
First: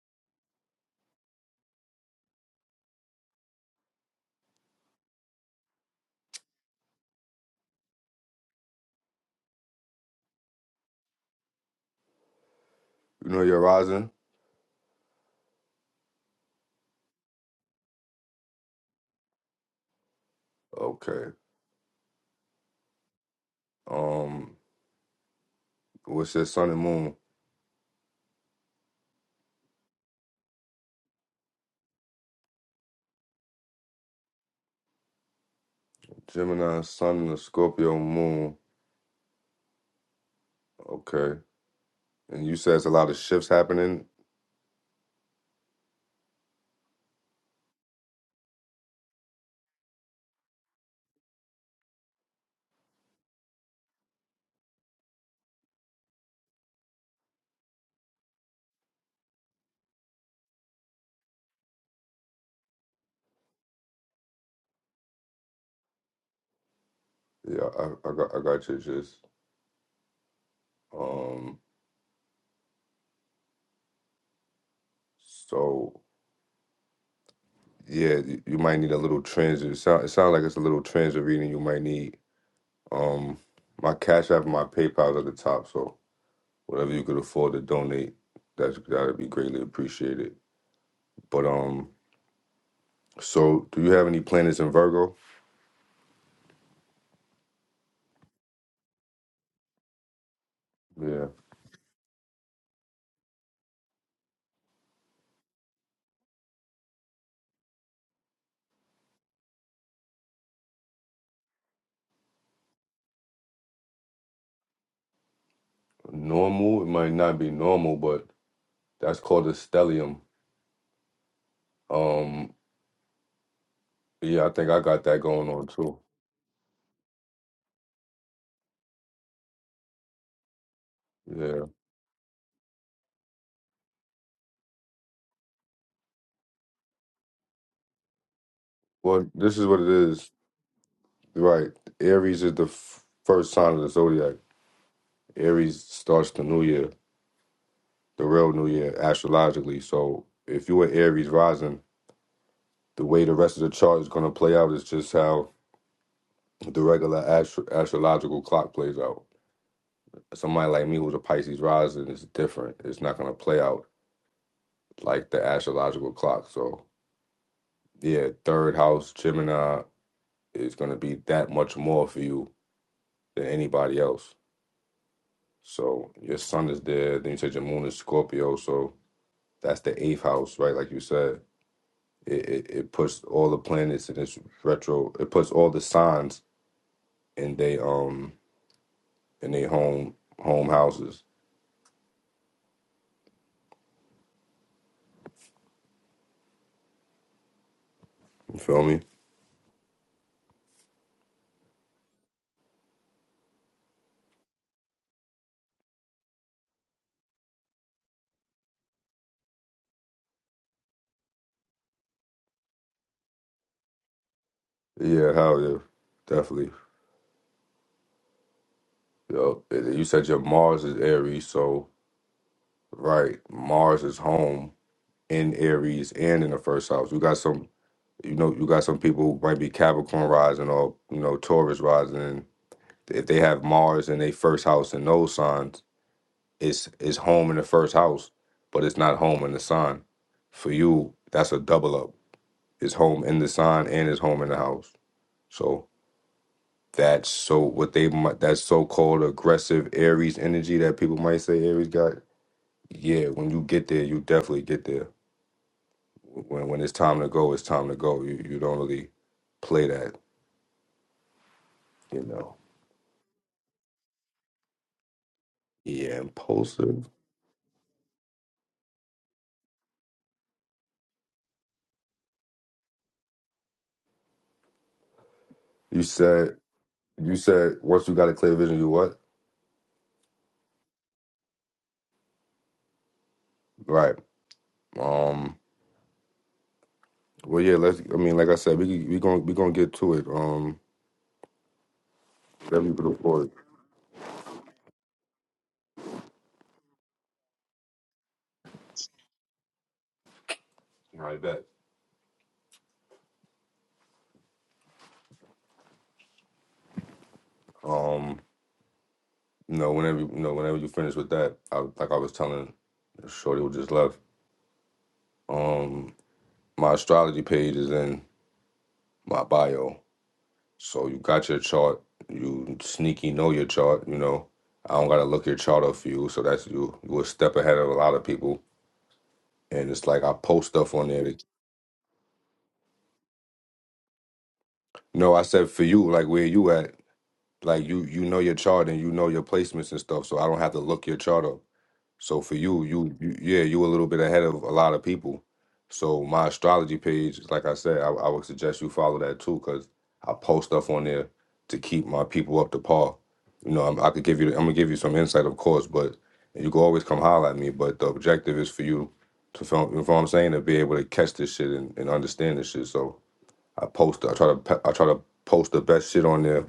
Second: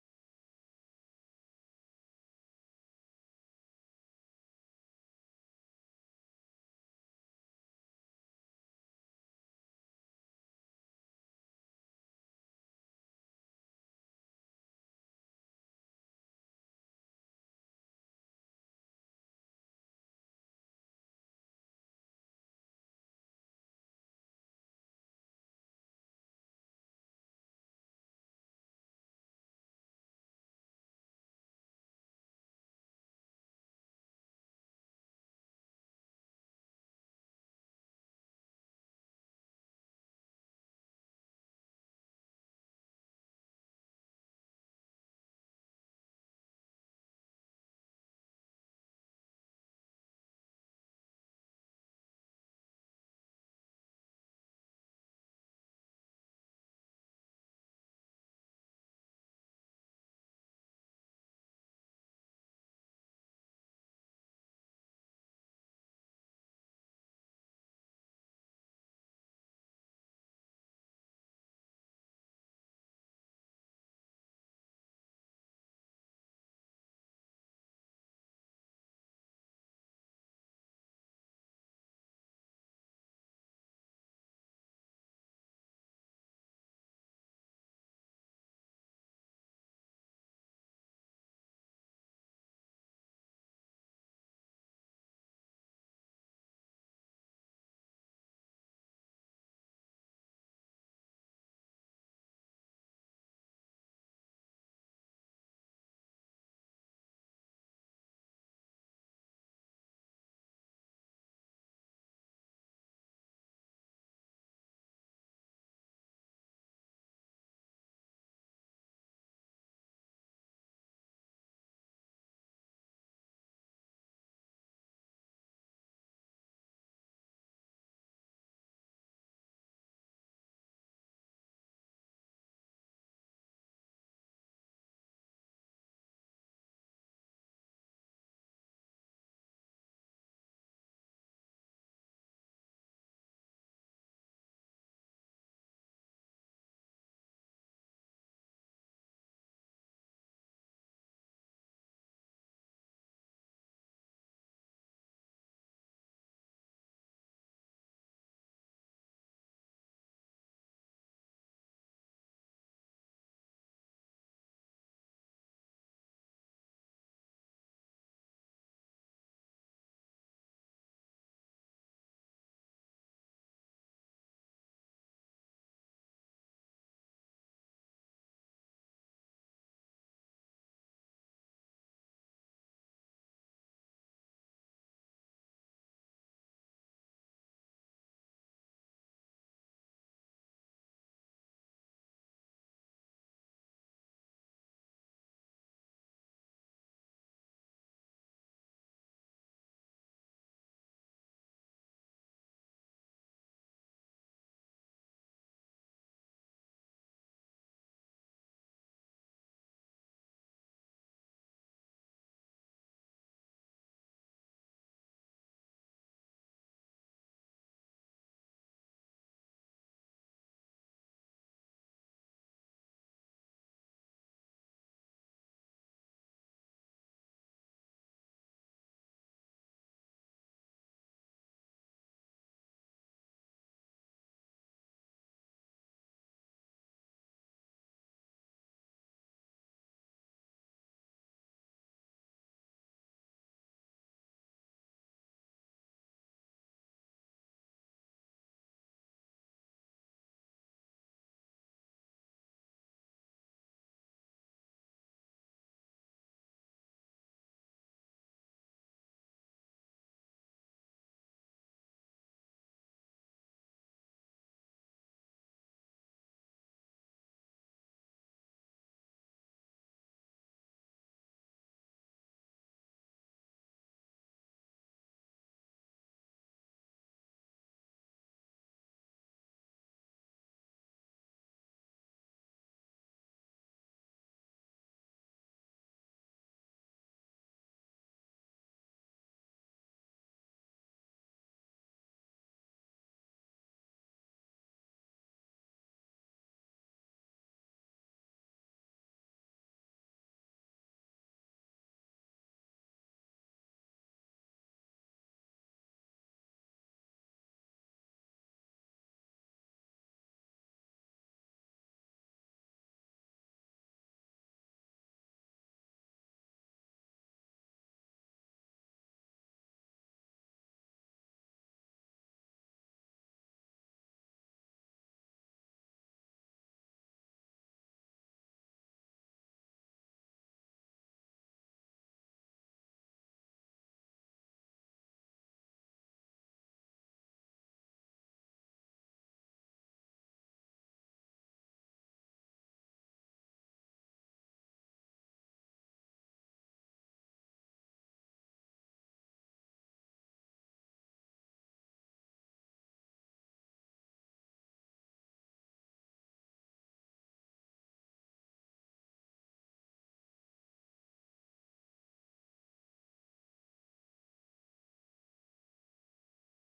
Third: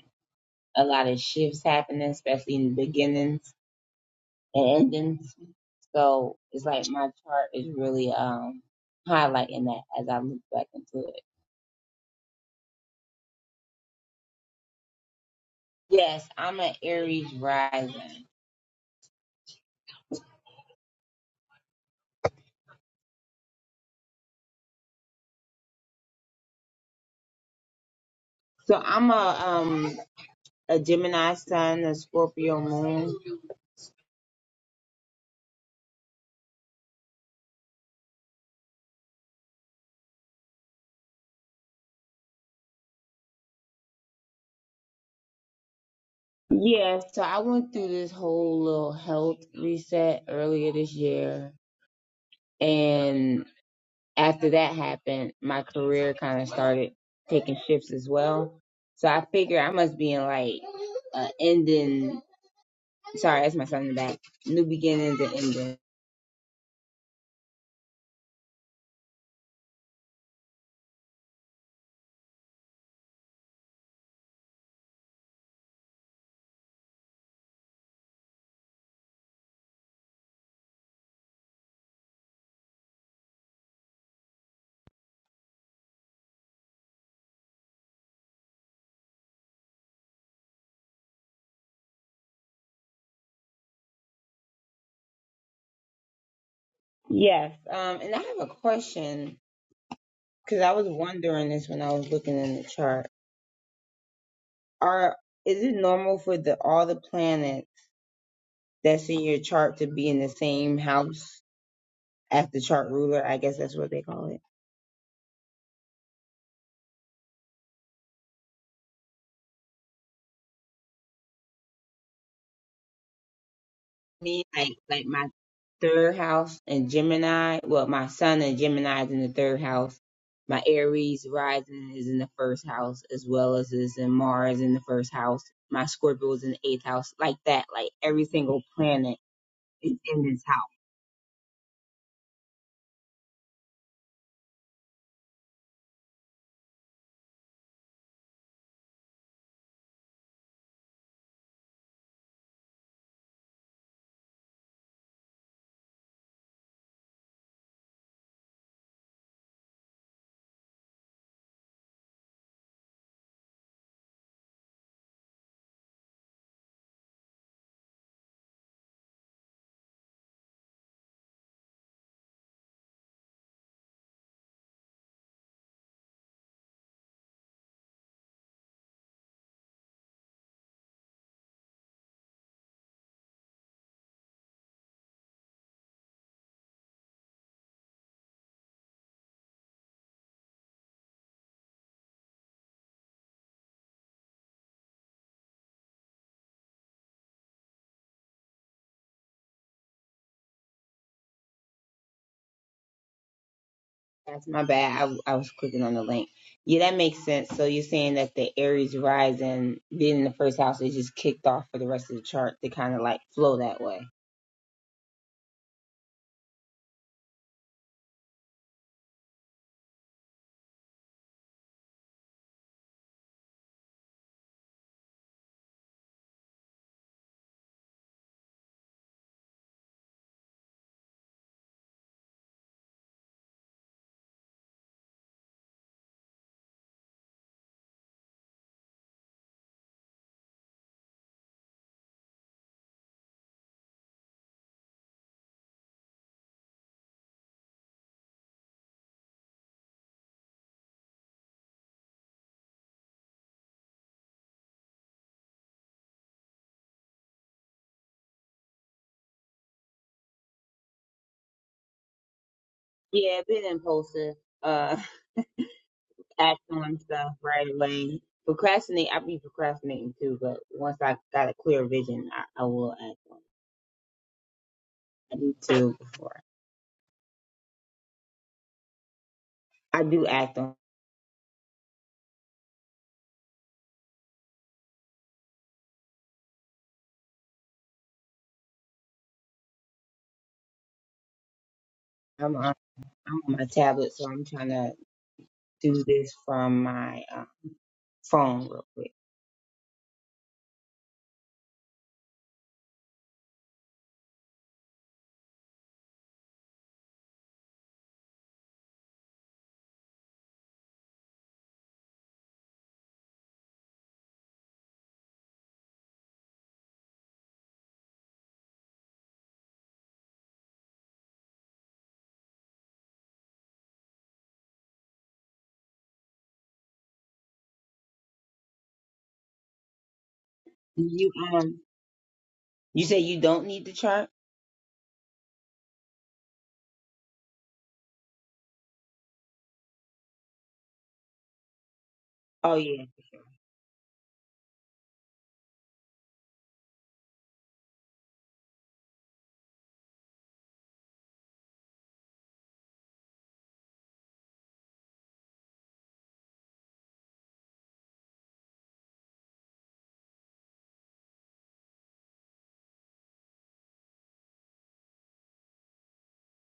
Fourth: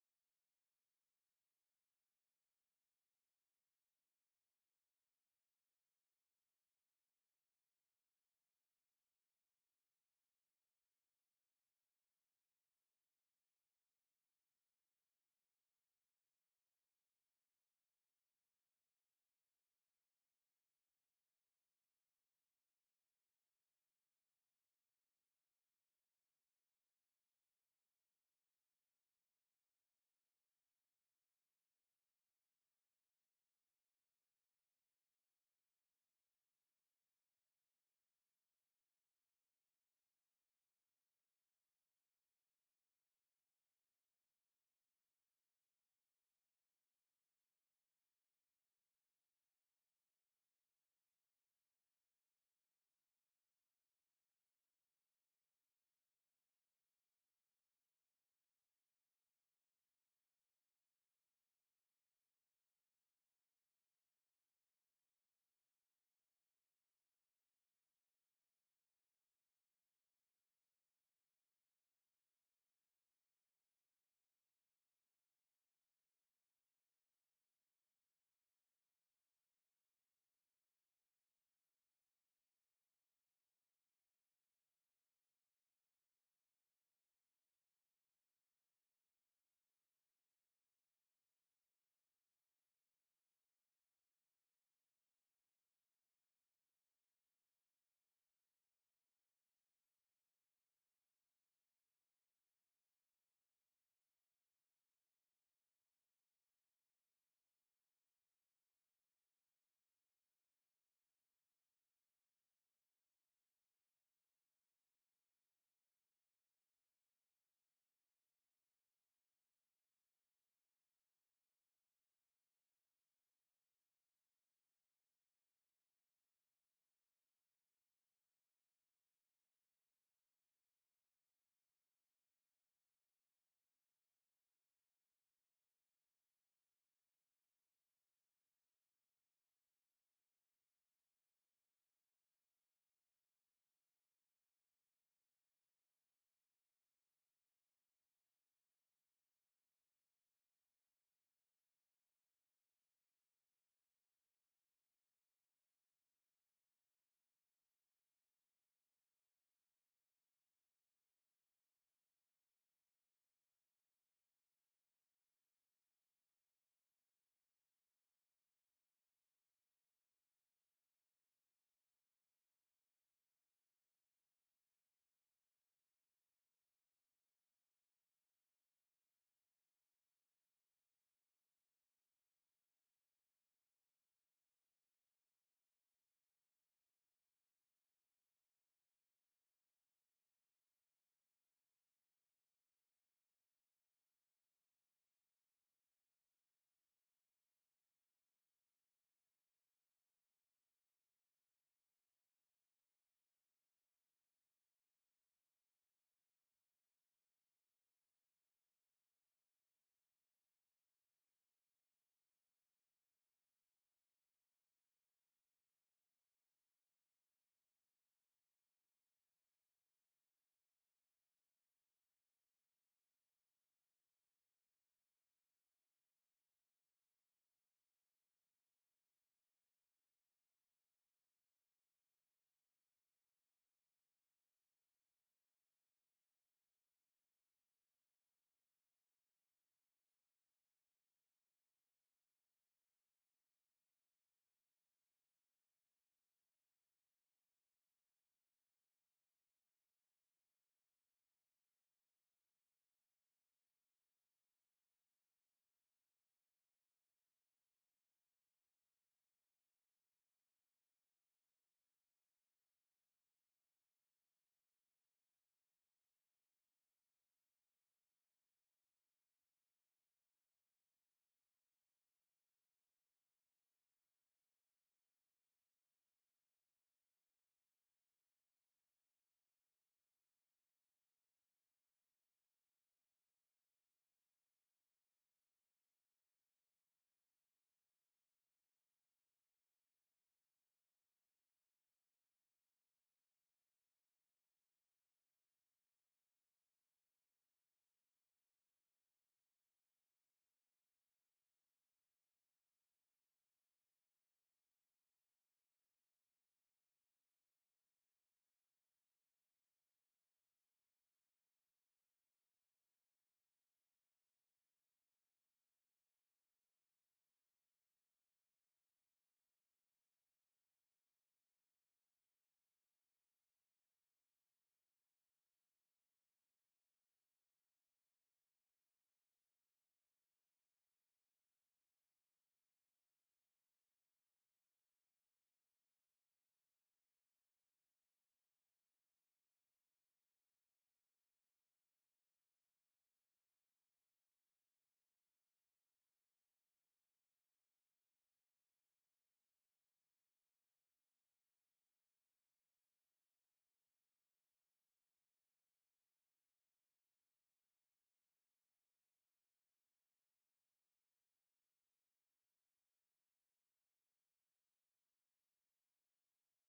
C: a lot of shifts happening, especially in the beginnings and endings. So it's like my chart is really um highlighting that as I look back into it.
A: You know your rising.
C: Yes, I'm an Aries rising.
A: Okay. Um. What's that sun and moon?
C: So I'm a um a Gemini sun, a Scorpio moon.
A: Gemini, sun, and the Scorpio moon. Okay. And you said it's a lot of shifts happening.
C: Yeah, so I went through this whole little health reset earlier this year. And after that happened, my career kind of started taking shifts as well. So I figure I must be in like a ending. Sorry, that's my son in the back. New beginnings and ending.
A: Yeah, I, I got I got you just um so yeah, you, you might need a little transit. It sound it sounds like it's a little transit reading you might need. Um my cash app and my PayPal's at the top, so whatever you could afford to donate, that's that'd be greatly appreciated. But um so do you have any planets in Virgo?
C: Yes. Um, and I have a question because I was
A: Yeah.
C: wondering this when I was looking in the chart. Are is it normal for the all the planets that's in your chart to be in the same house? after chart ruler, I guess that's what they call it.
A: Normal, it might not be normal, but That's called a stellium. Um,
C: Me,
A: yeah, I think
C: like
A: I got
C: like
A: that
C: my
A: going on too.
C: third house in Gemini. Well, my sun in Gemini is in the third house. My Aries
A: Yeah.
C: rising is in the first house, as well as is in Mars in the first house. My Scorpio is in the eighth house, like that. Like every single planet
A: Well, this is what it
C: is in
A: is.
C: this house.
A: Right. Aries is the f- first sign of the zodiac. Aries starts the new year, the real new year, astrologically. So if you were Aries rising, the way the rest of the chart is going to play out is just how the regular astro- astrological clock plays out. Somebody like me who's a Pisces rising is different. It's not going to play out like the astrological clock. So yeah, third house, Gemini, is going to be that much more for you than anybody else. So your sun is there. Then you said your moon is Scorpio. So that's the eighth house, right? Like you said, it, it, it puts all the planets in its retro. It puts all the signs in they um in their home home houses. You feel me?
C: That's my bad. I, I was clicking on the link. Yeah, that makes sense. So you're saying that the Aries rising being in the first house is just kicked off for the rest of the chart to kind of like flow that way.
A: Yeah, hell yeah, definitely. Yo, you said your Mars is Aries, so right, Mars is home in Aries and in the first house. You got some you know, you got some people who might be Capricorn rising or, you know, Taurus rising. And if they have Mars in their first house in those signs, it's it's home in the first house, but it's not home in the sign. For you, that's a double up. It's home in the sign and it's home in the house. So that's so what they might that so called aggressive Aries energy that people might say Aries got. Yeah, when you get there, you definitely get there. When when it's time to go, it's time to go. You you don't really play that, you know.
C: Yeah, been impulsive, uh,
A: Yeah,
C: acting on
A: impulsive.
C: stuff right away. Procrastinate, I be procrastinating too, but once I got a clear vision, I, I will act on it. I do too
A: You
C: before.
A: said you said once you got a clear vision, you what?
C: I do act on
A: Right. Um. Well, yeah. Let's. I mean, like I said, we we gonna we gonna get to it. Um.
C: I'm on,
A: Whatever you can
C: I'm
A: afford.
C: on my tablet, so I'm trying to do this from my uh, phone real quick.
A: I bet. Um. You know, whenever you know, whenever you finish with that, I, like I was telling Shorty who just left. Um. My astrology page is in my bio, so you got your chart. You sneaky know your chart. You know, I don't gotta look your chart up for you, so that's you. You a step ahead of a lot of people and it's like I post stuff
C: Do
A: on there.
C: You
A: That,
C: um, you say you don't need the chart?
A: no, I said for you, like where you at, like you you know your chart and you know your placements and stuff, so I don't have to look your chart up. So for
C: Oh
A: you,
C: yeah.
A: you, you yeah, you a little bit ahead of a lot of people. So my astrology page, like I said, I, I would suggest you follow that too, cause I post stuff on there to keep my people up to par. You know, I'm, I could give you, I'm gonna give you some insight, of course, but you can always come holler at me. But the objective is for you to, feel- you know what I'm saying, to be able to catch this shit and, and understand this shit. So I post. I try to. pe- I try to post the best shit on there.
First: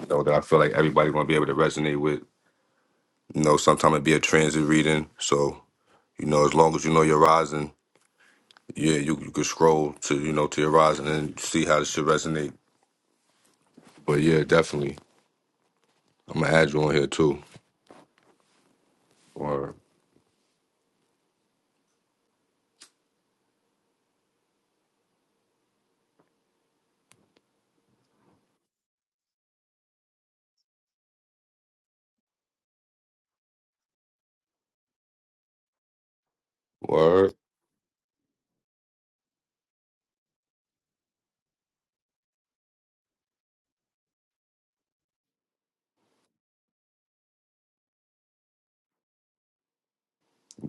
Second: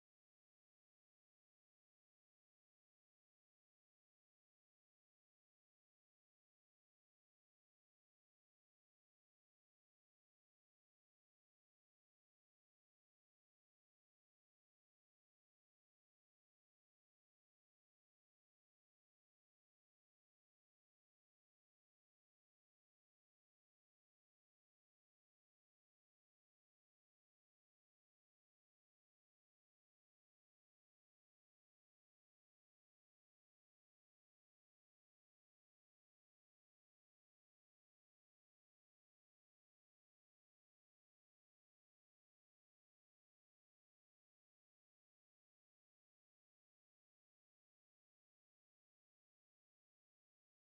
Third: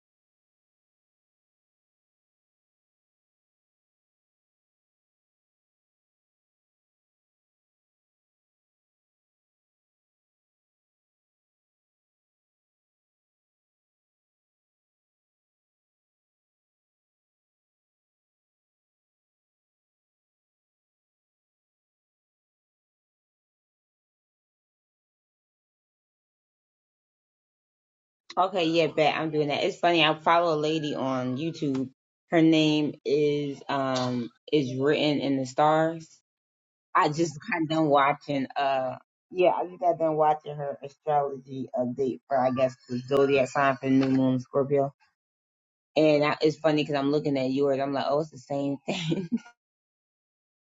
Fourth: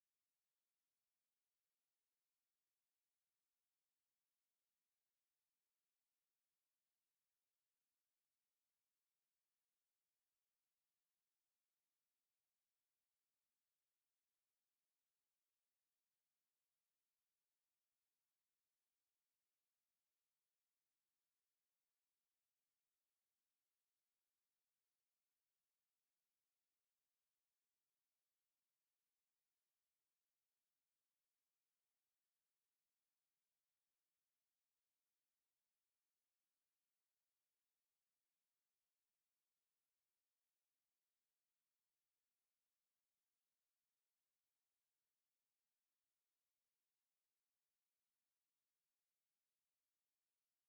A: You know that I feel like everybody gonna be able to resonate with. You know, sometimes it be a transit reading. So you know, as long as you know your rising, yeah, you you can scroll to you know to your rising and see how this shit resonate. But yeah, definitely, I'm gonna add you on here too. Word,
C: Okay, yeah, bet I'm doing that. It's funny. I follow a lady on YouTube. Her name is um is written in the stars I
A: word.
C: just got done watching uh yeah, I just got done watching her astrology update for I guess the zodiac sign for new moon Scorpio. And I, it's funny because I'm looking at yours. I'm like, oh, it's the same thing.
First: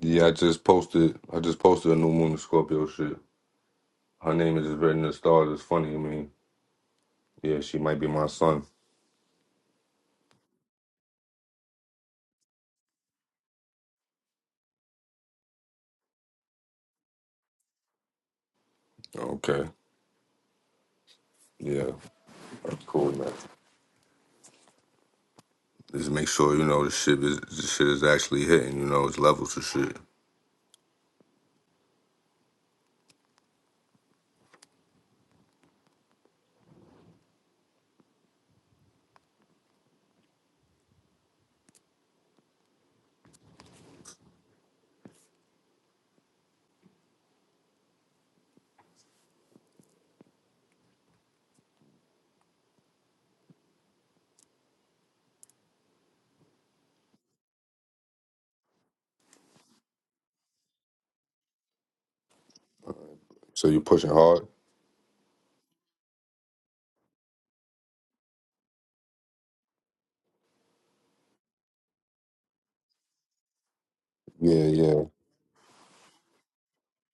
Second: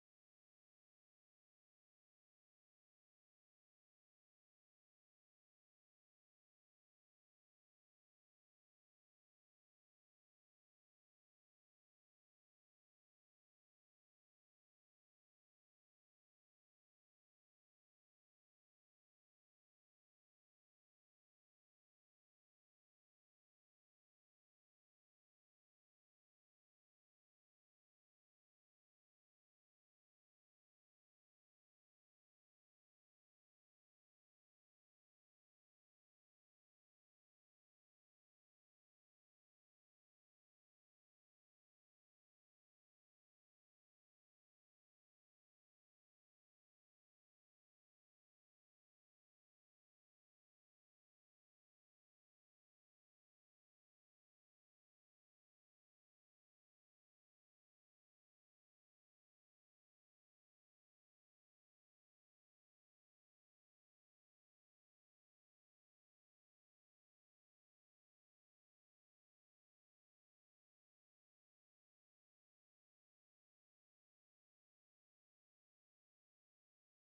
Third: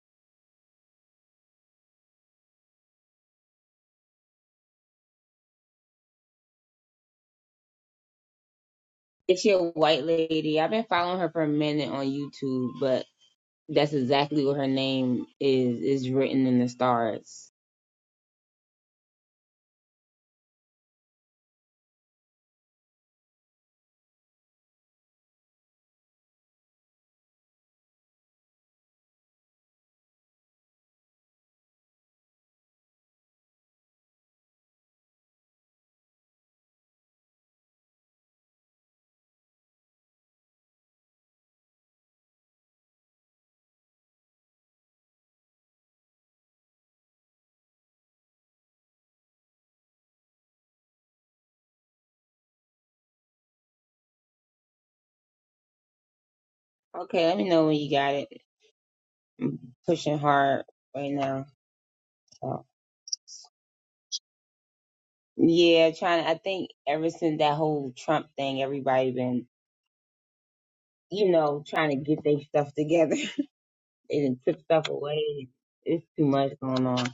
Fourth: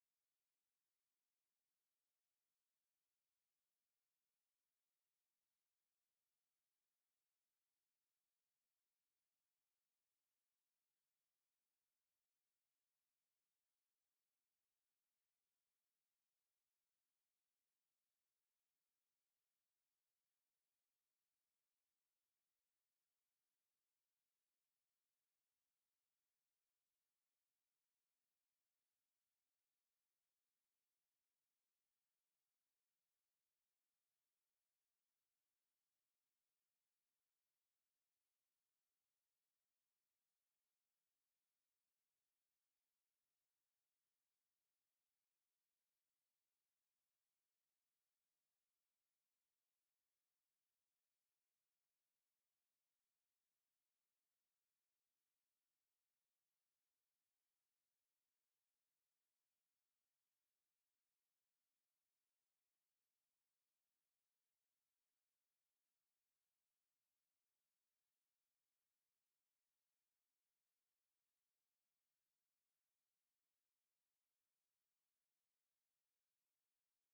A: Yeah, I just posted. I just posted a new moon in Scorpio shit. Her name is just written in the stars. It's funny. I mean, yeah, she might be my son.
C: If she a white lady, I've been following her for a minute on YouTube, but that's exactly what her name is is written in the stars.
A: Okay. Yeah, that's cool, man. Just make sure you know the shit is the shit is actually hitting. You know, it's levels of shit.
C: Okay, let me know when you got it. I'm pushing hard right now. So
A: So you pushing hard.
C: yeah, trying. I think ever since that whole Trump thing, everybody been you know, trying to get their stuff together and took
A: Yeah,
C: stuff
A: yeah.
C: away. It's too much going on.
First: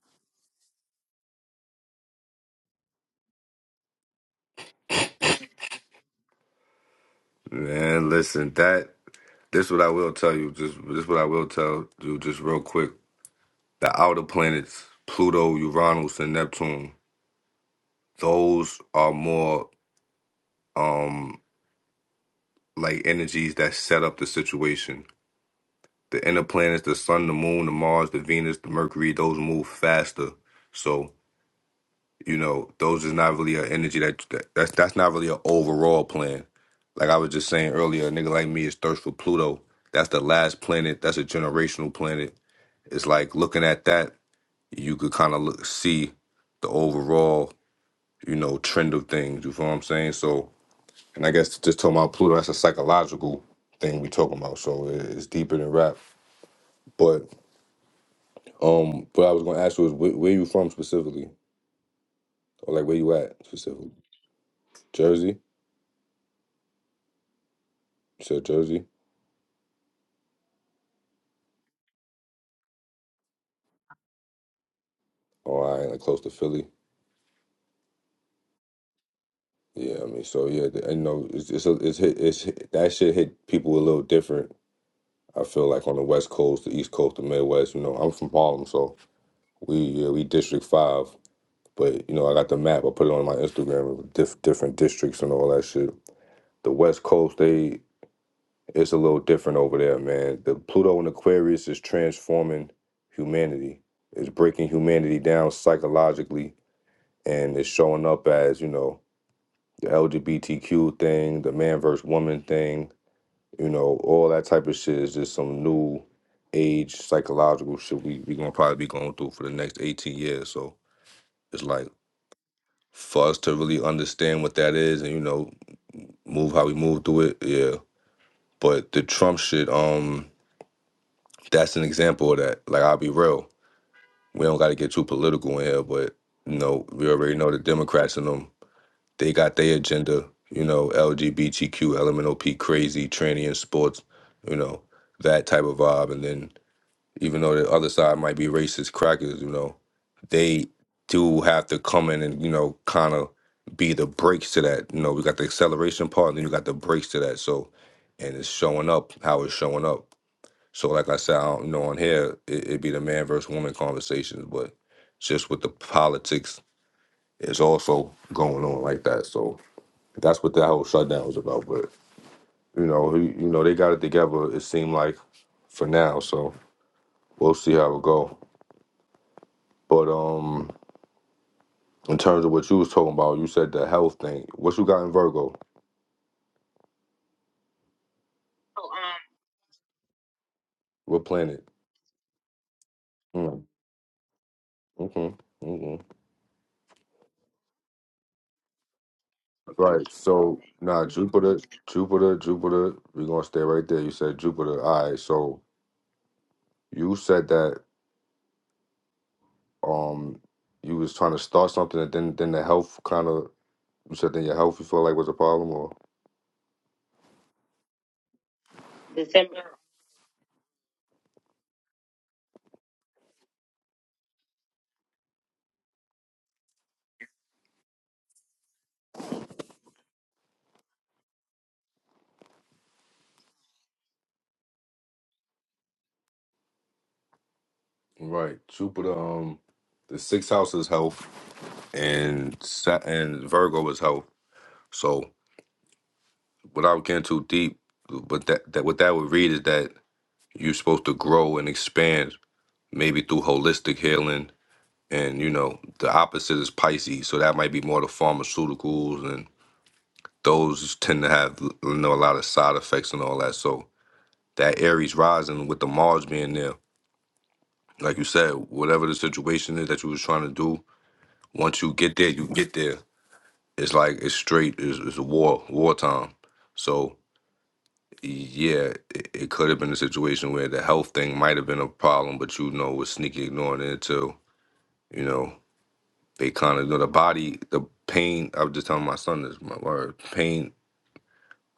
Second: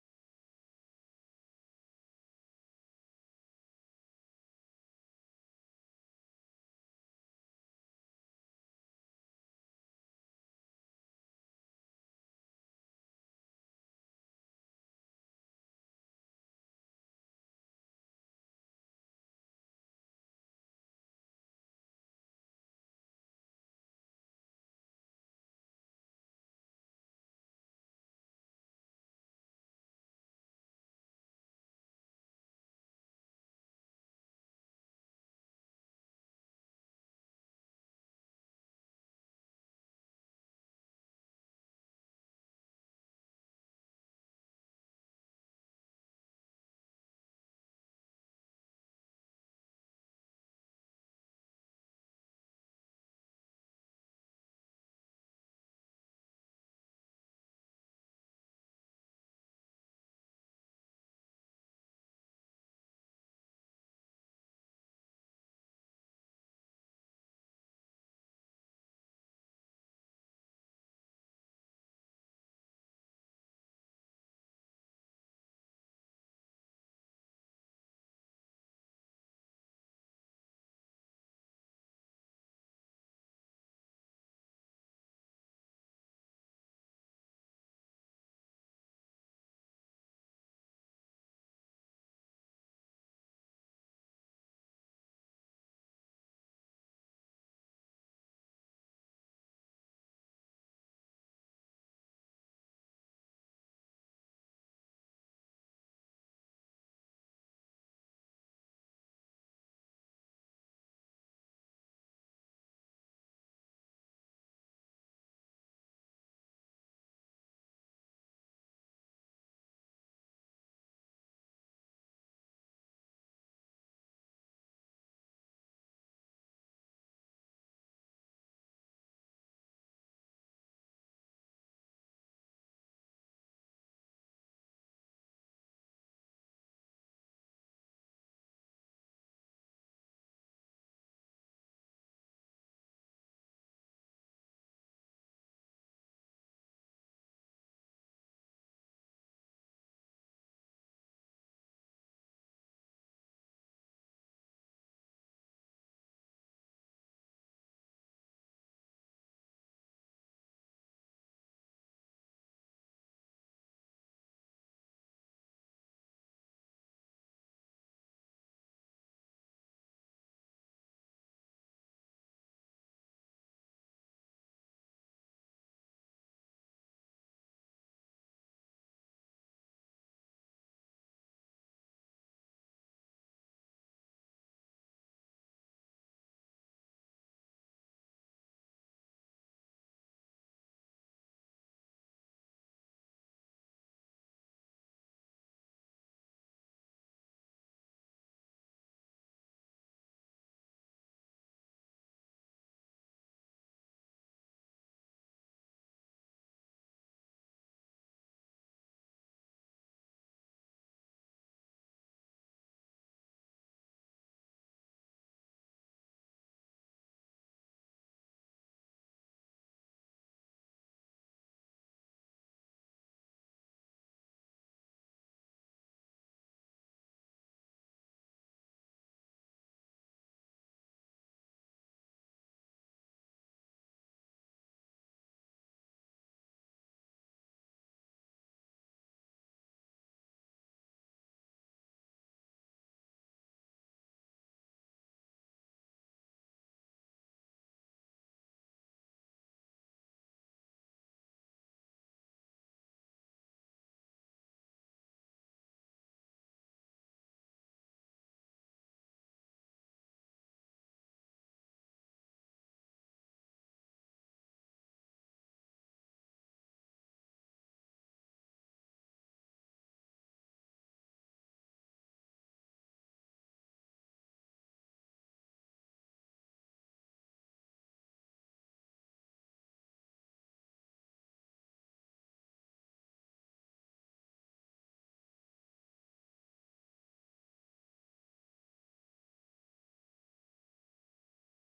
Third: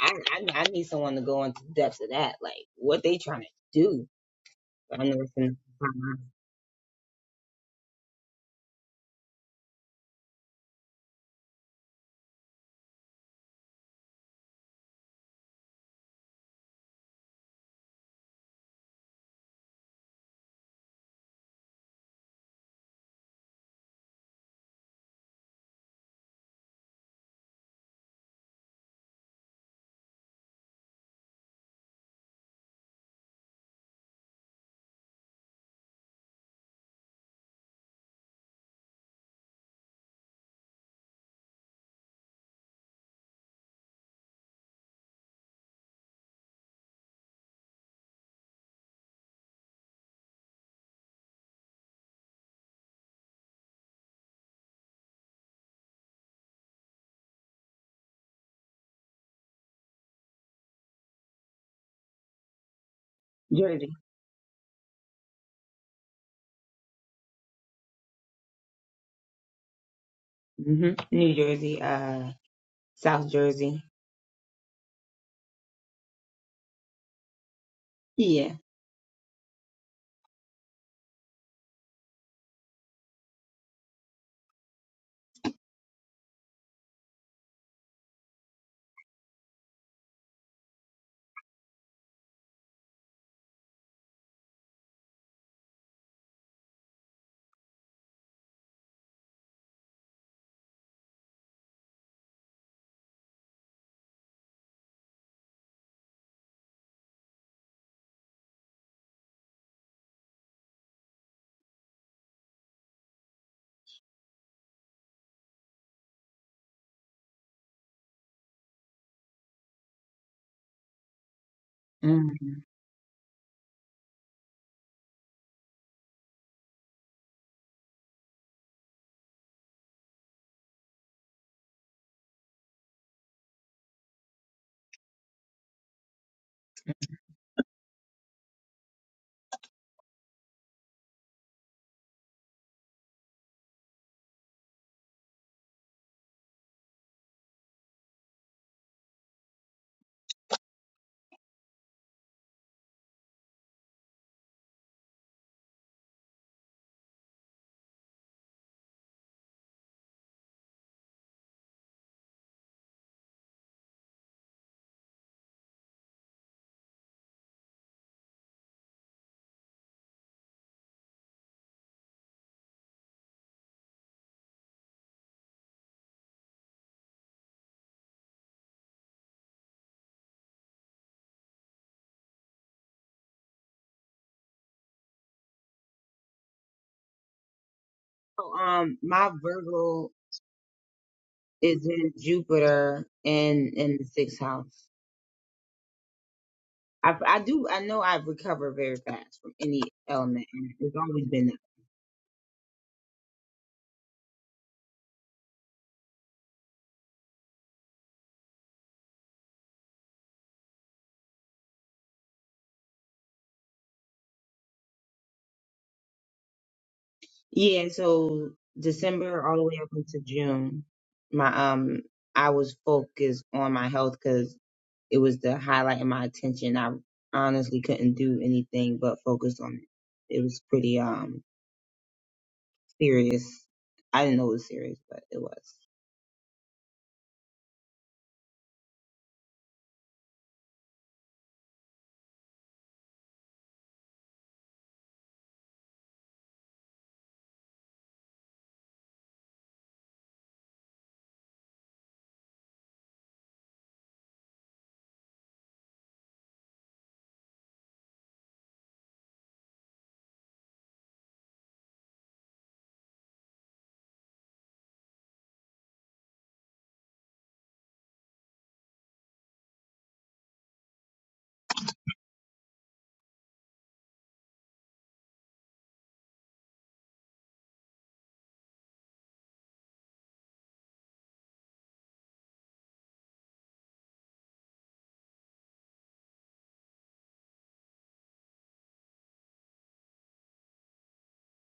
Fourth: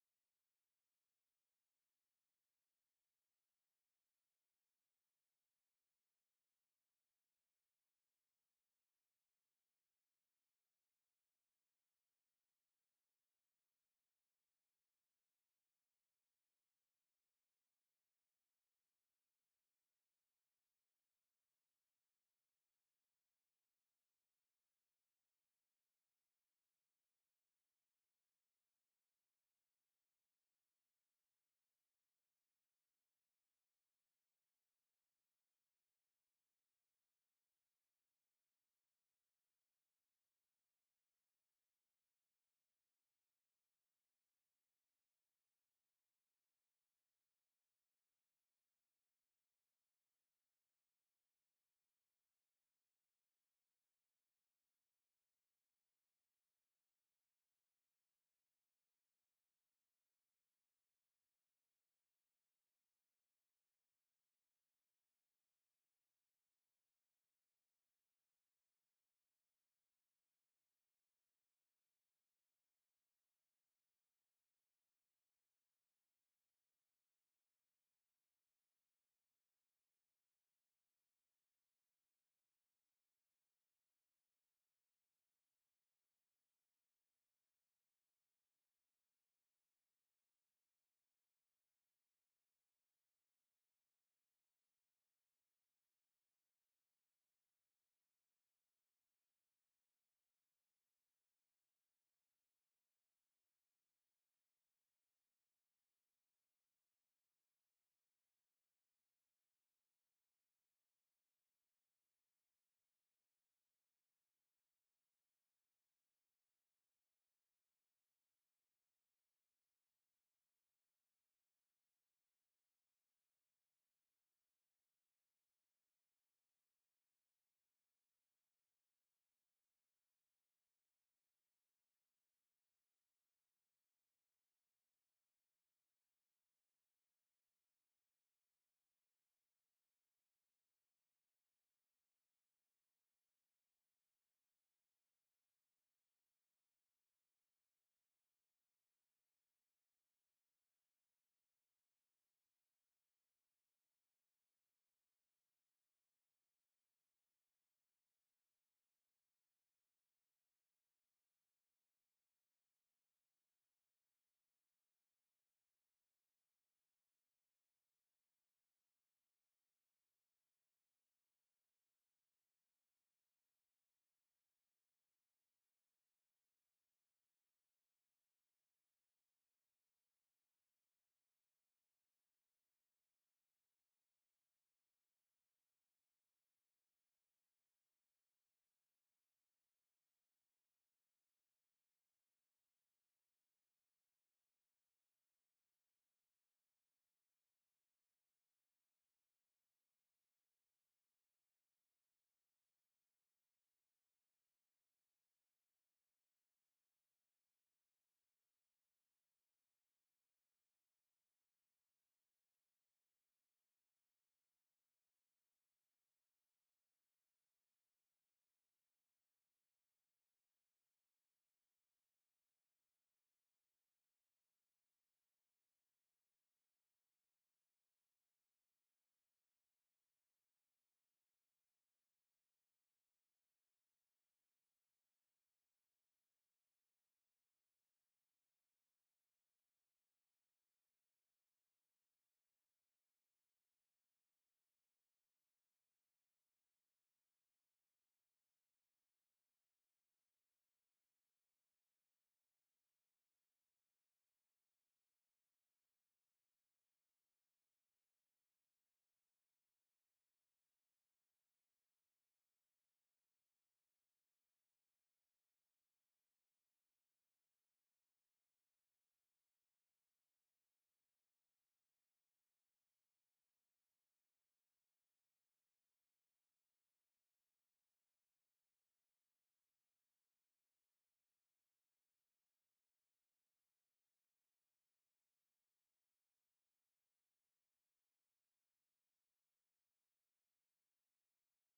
C: I, I I need someone to go into the depths of that, like what they trying to do. I know it's in
A: Man, listen, that this what I will tell you. Just this what I will tell you. Just real quick, the outer planets, Pluto, Uranus, and Neptune. Those are more um like energies that set up the situation. The inner planets, the Sun, the Moon, the Mars, the Venus, the Mercury. Those move faster. So You know, those is not really an energy that, that that's that's not really an overall plan. Like I was just saying earlier, a nigga like me is thirst for Pluto. That's the last planet. That's a generational planet. It's like looking at that, you could kind of look see the overall, you know, trend of things. You feel what I'm saying? So, and I guess just talking about Pluto, that's a psychological thing we talking about. So it- it's deeper than rap. But um, what I was gonna ask was where, where you from specifically, or like where you at specifically?
C: Jersey,
A: Jersey. You said Jersey.
C: hmm New Jersey, uh, South Jersey.
A: Oh, I ain't close to Philly.
C: Yeah.
A: Yeah, I mean, so yeah, the- and you know, it's it's a, it's hit, it's hit, that shit hit people a little different. I feel like on the West Coast, the East Coast, the Midwest. You know, I'm from Harlem, so we yeah we District Five. But you know, I got the map. I put it on my Instagram of diff, different districts and all that shit. The West Coast, they it's a little different over there, man. The Pluto and Aquarius is transforming humanity. It's breaking humanity down psychologically, and it's showing up as you know the LGBTQ thing, the man versus woman thing, you know, all that type of shit is just some new age psychological shit we we gonna probably be going through for the next eighteen years. So it's like
C: hmm
A: for us to really understand what that is and you know move how we move through it, yeah. But the Trump shit, um, that's an example of that. Like I'll be real, we don't got to get too political in here, but you know we already know the Democrats and them. They got their agenda, you know, LGBTQ, LMNOP, crazy, tranny in sports, you know, that type of vibe. And then even though the other side might be racist crackers, you know, they do have to come in and, you know, kind of be the brakes to that. You know, we got the acceleration part and then you got the brakes to that. So, and it's showing up how it's showing up. So, like I said, I don't, you know, on here, it, it'd be the man versus woman conversations, but just with the politics it's also going on like that. So, that's what that whole shutdown was about. But you know, he, you know, they got it together. It seemed like for now. So we'll see how it go. But um, in terms of what you was talking about, you said the health thing. What you got in Virgo?
C: So, um, my Virgo
A: What planet?
C: is in Jupiter
A: Mm,
C: in in the sixth house.
A: okay. Mm-hmm.
C: I I do I know I've recovered very fast from any
A: Right.
C: element.
A: So
C: and It's
A: nah,
C: always been that.
A: Jupiter, Jupiter, Jupiter. We're gonna stay right there. You said Jupiter. All right. So you said that um you was trying to start something and then then the health kind of you said then your health you feel like was a problem or
C: Yeah, so December all the way up into June, my um I was focused on my health because it was the highlight of my attention. I honestly couldn't do anything but focus on it. It was pretty um serious. I didn't know it was serious, but it was.
A: Right. Jupiter, um, the sixth house is health, and Sa- and Virgo is health. So without getting too deep, but that that what that would read is that you're supposed to grow and expand, maybe through holistic healing. And you know, the opposite is Pisces, so that might be more the pharmaceuticals, and those tend to have you know a lot of side effects and all that. So that Aries rising with the Mars being there, like you said, whatever the situation is that you was trying to do, once you get there, you get there it's like it's straight it's, it's a war wartime so yeah it, it could have been a situation where the health thing might have been a problem but you know was sneaky ignoring it until you know they kind of you know the body the pain i was just telling my son this my word pain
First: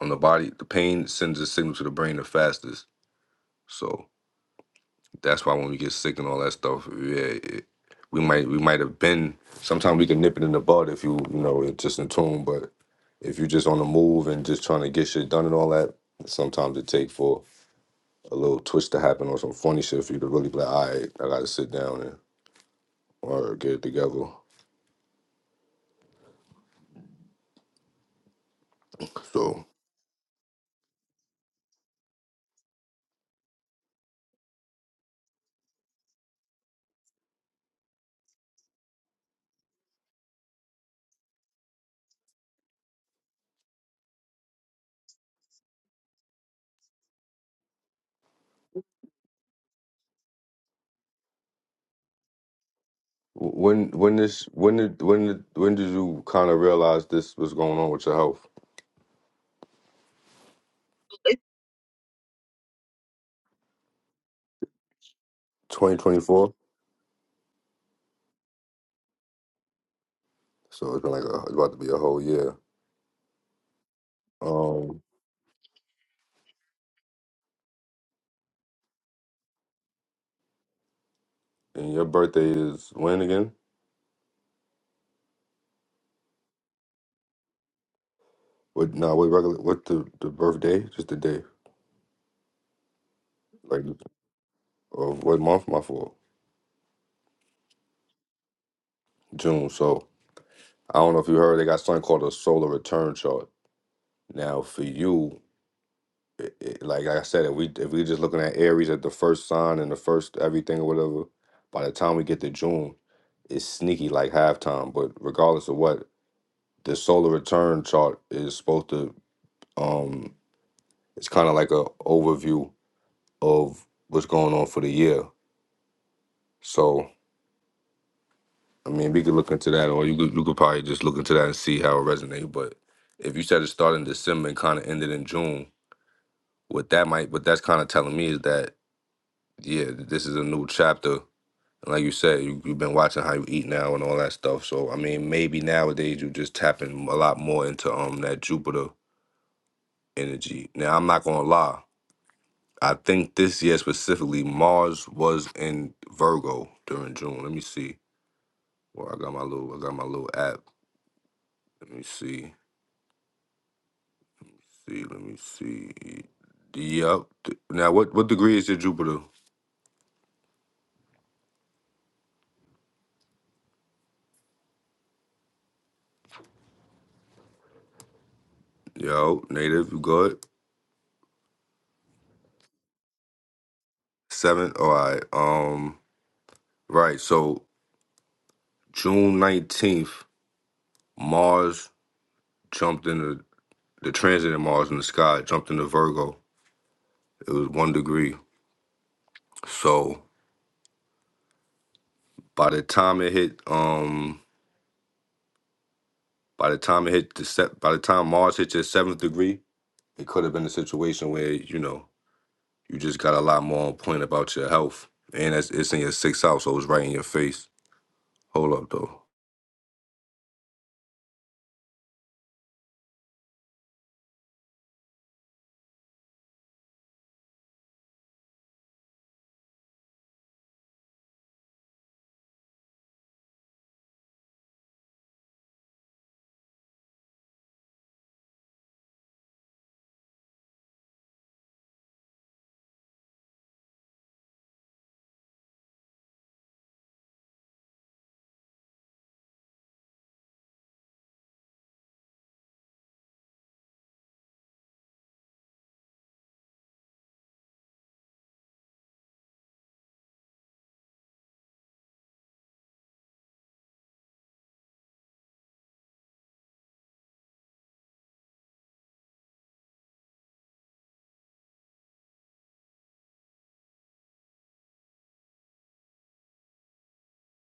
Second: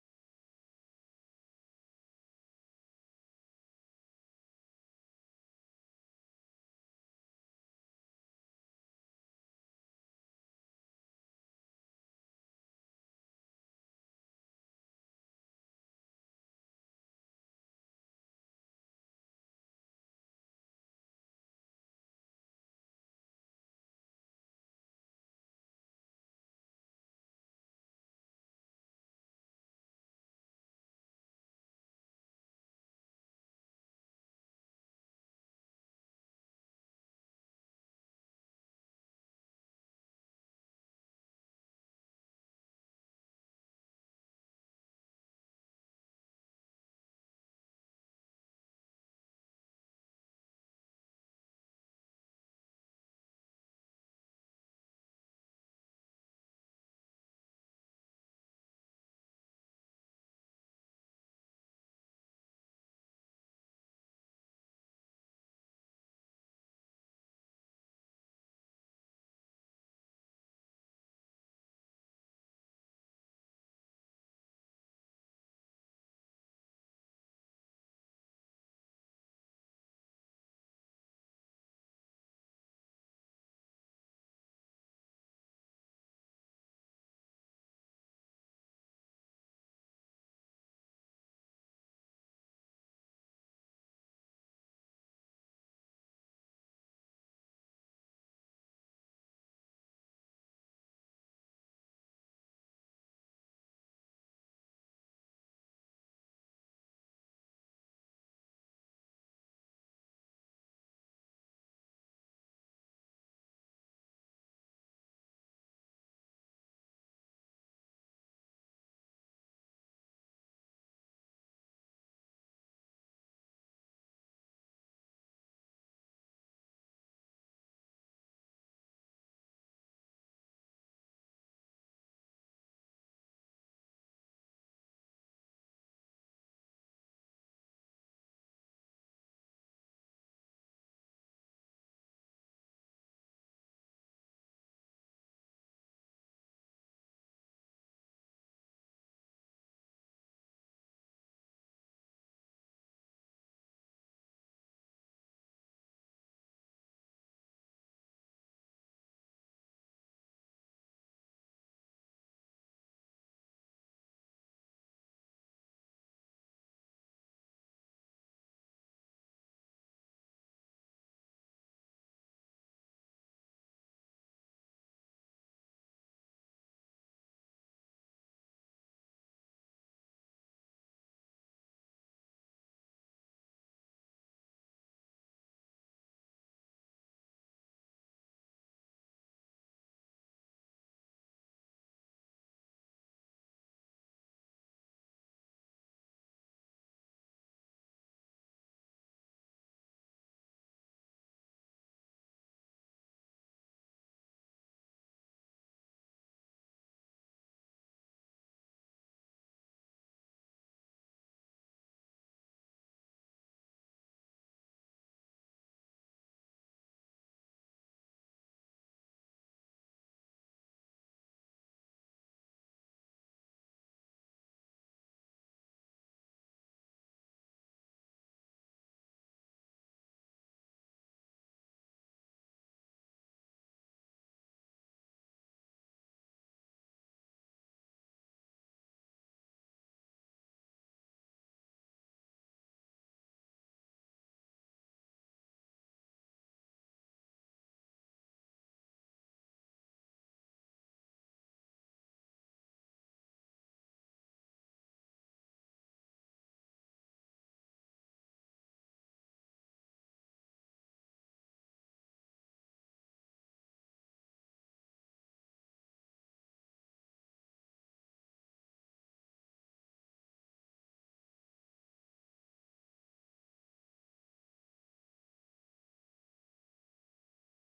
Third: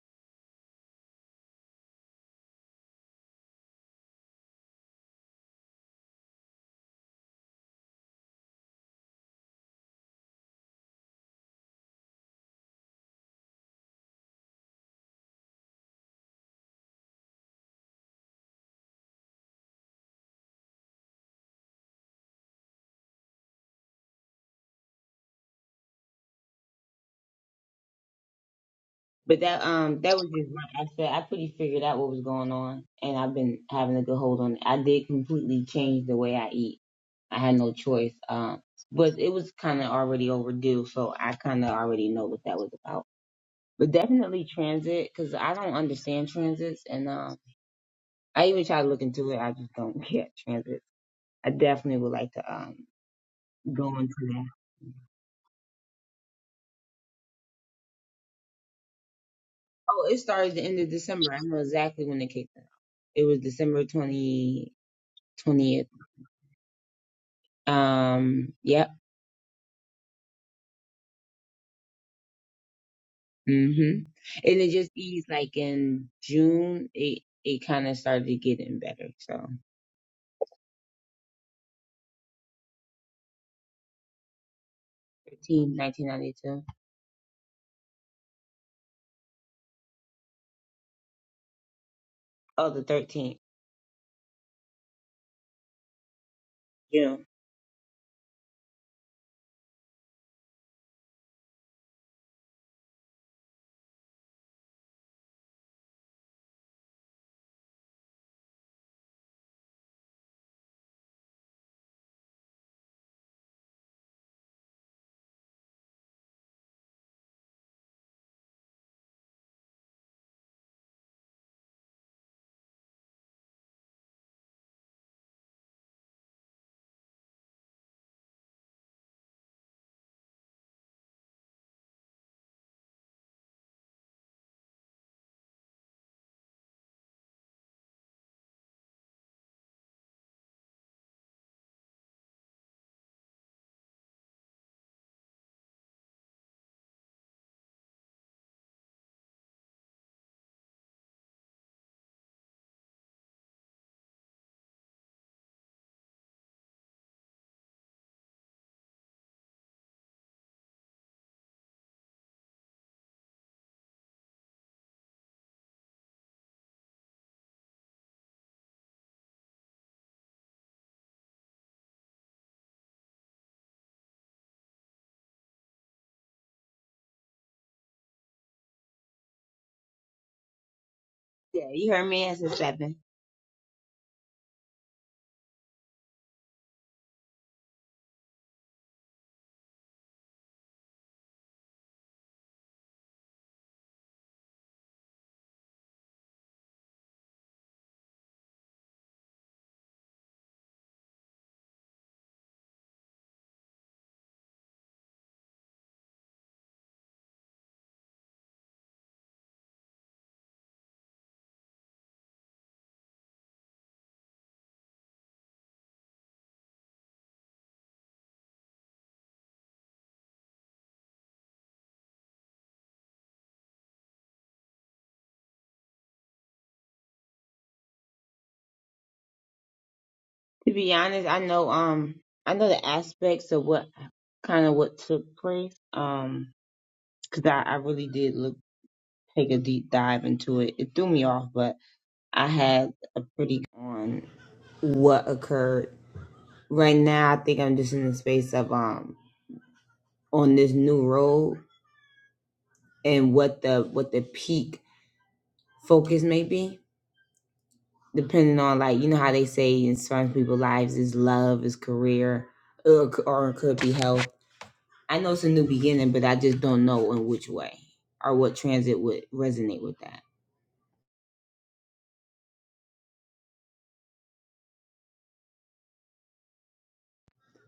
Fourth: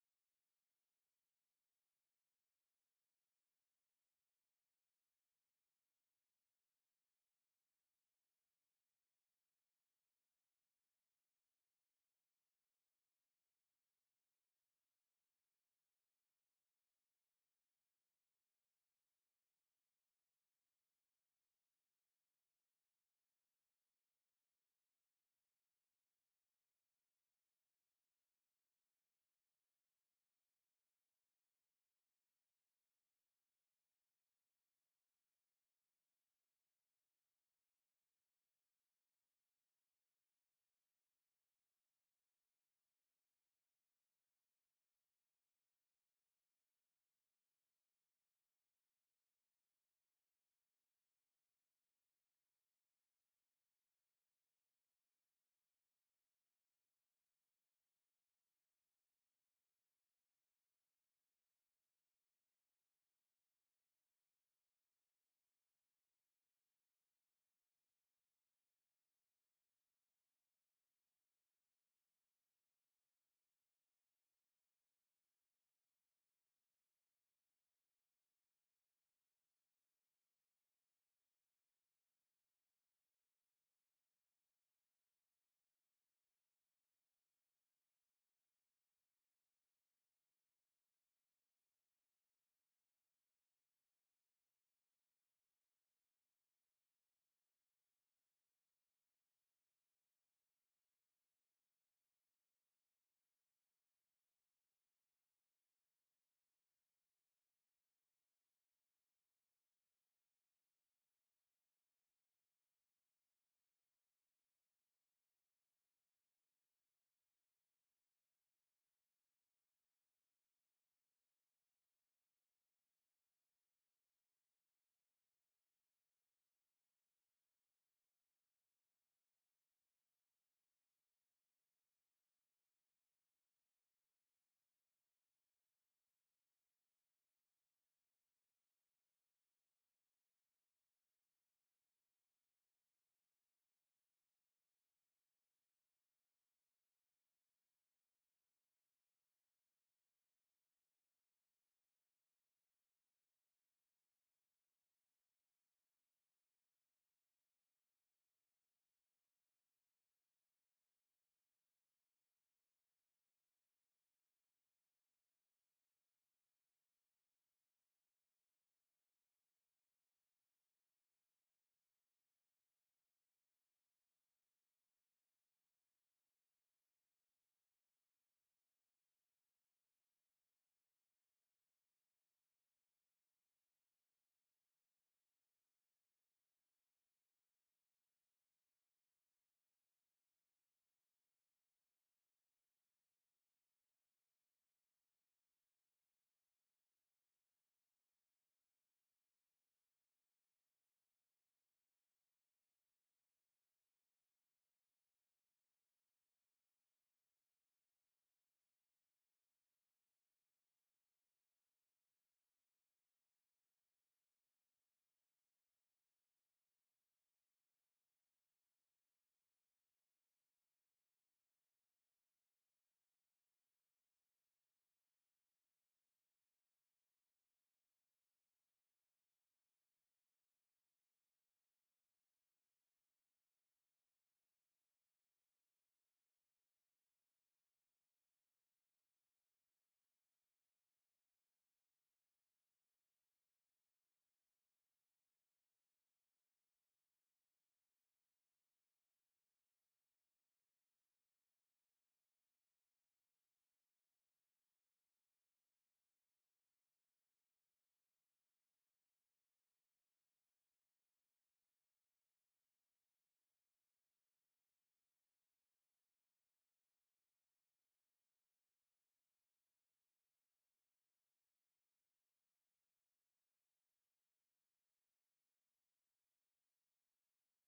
A: on the body the pain sends a signal to the brain the fastest so That's why when we get sick and all that stuff, yeah, it, we might we might have been. Sometimes we can nip it in the bud if you you know it's just in tune. But if you're just on the move and just trying to get shit done and all that, sometimes it take for a little twist to happen or some funny shit for you to really be like, all right, I got to sit down and or get it together.
C: But that
A: So
C: um that was just my aspect. I pretty figured out what was going on, and I've been having a good hold on it. I did completely change the way I eat. I had no choice. Um, but it was kind of already overdue, so I kind of already know what that was about. But definitely transit, because I don't understand transits, and um, I even try to look into it. I just don't get transit. I definitely would like to um
A: wh- when
C: go into
A: when
C: that.
A: this when did when did, when did you kind of realize this was going on with your health?
C: Oh, it started the end of December. I know exactly when it kicked off. It was December 20, 20th.
A: 2024.
C: Um, yep.
A: So it's been like a, it's about to be a whole year.
C: hmm And it just
A: Um.
C: eased like in June, it, it kind of started getting better. So
A: And your birthday is when again?
C: 13, 1992.
A: What? No, what regular? What the the birthday? Just the day,
C: Oh, the 13th,
A: like of what month? My fault.
C: June.
A: June. So I don't know if you heard they got something called a solar return chart. Now for you, it, it, like like I said, if we if we just looking at Aries at the first sign and the first everything or whatever, by the time we get to June, it's sneaky like halftime. But regardless of what, the solar return chart is supposed to um, it's kind of like a overview of what's going on for the year So I mean, we could look into that, or you could you could probably just look into that and see how it resonates. But if you said it started in December and kind of ended in June, what that might, what that's kind of telling me is that yeah, th- this is a new chapter. And like you said, you, you've been watching how you eat now and all that stuff. So I mean, maybe nowadays you just tapping a lot more into um that Jupiter energy. Now I'm not gonna lie. I think this year specifically, Mars was in Virgo during June. Let me see. Well, I got my little, I got my little app. Let me see. see, let me see. Yep. Now, what what degree is your Jupiter? Yo, native, you good?
C: Yeah, you heard me as a seven.
A: Seven. All right. Um. Right. So June nineteenth, Mars jumped into the transit of Mars in the sky jumped into Virgo. It was one degree. So by the time it hit, um, by the time it hit the set, by the time Mars hit your seventh degree, it could have been a situation where you know You just got a lot more on point about your health. And it's, it's in your sixth house, so it's right in your face. Hold up, though.
C: To be honest, I know, um, I know the aspects of what kind of what took place. Um, cause I, I really did look, take a deep dive into it. It threw me off, but I had a pretty on what occurred. Right now, I think I'm just in the space of, um, on this new road and what the what the peak focus may be depending on like you know how they say in some people's lives is love is career or, or it could be health i know it's a new beginning but i just don't know in which way or what transit would resonate with that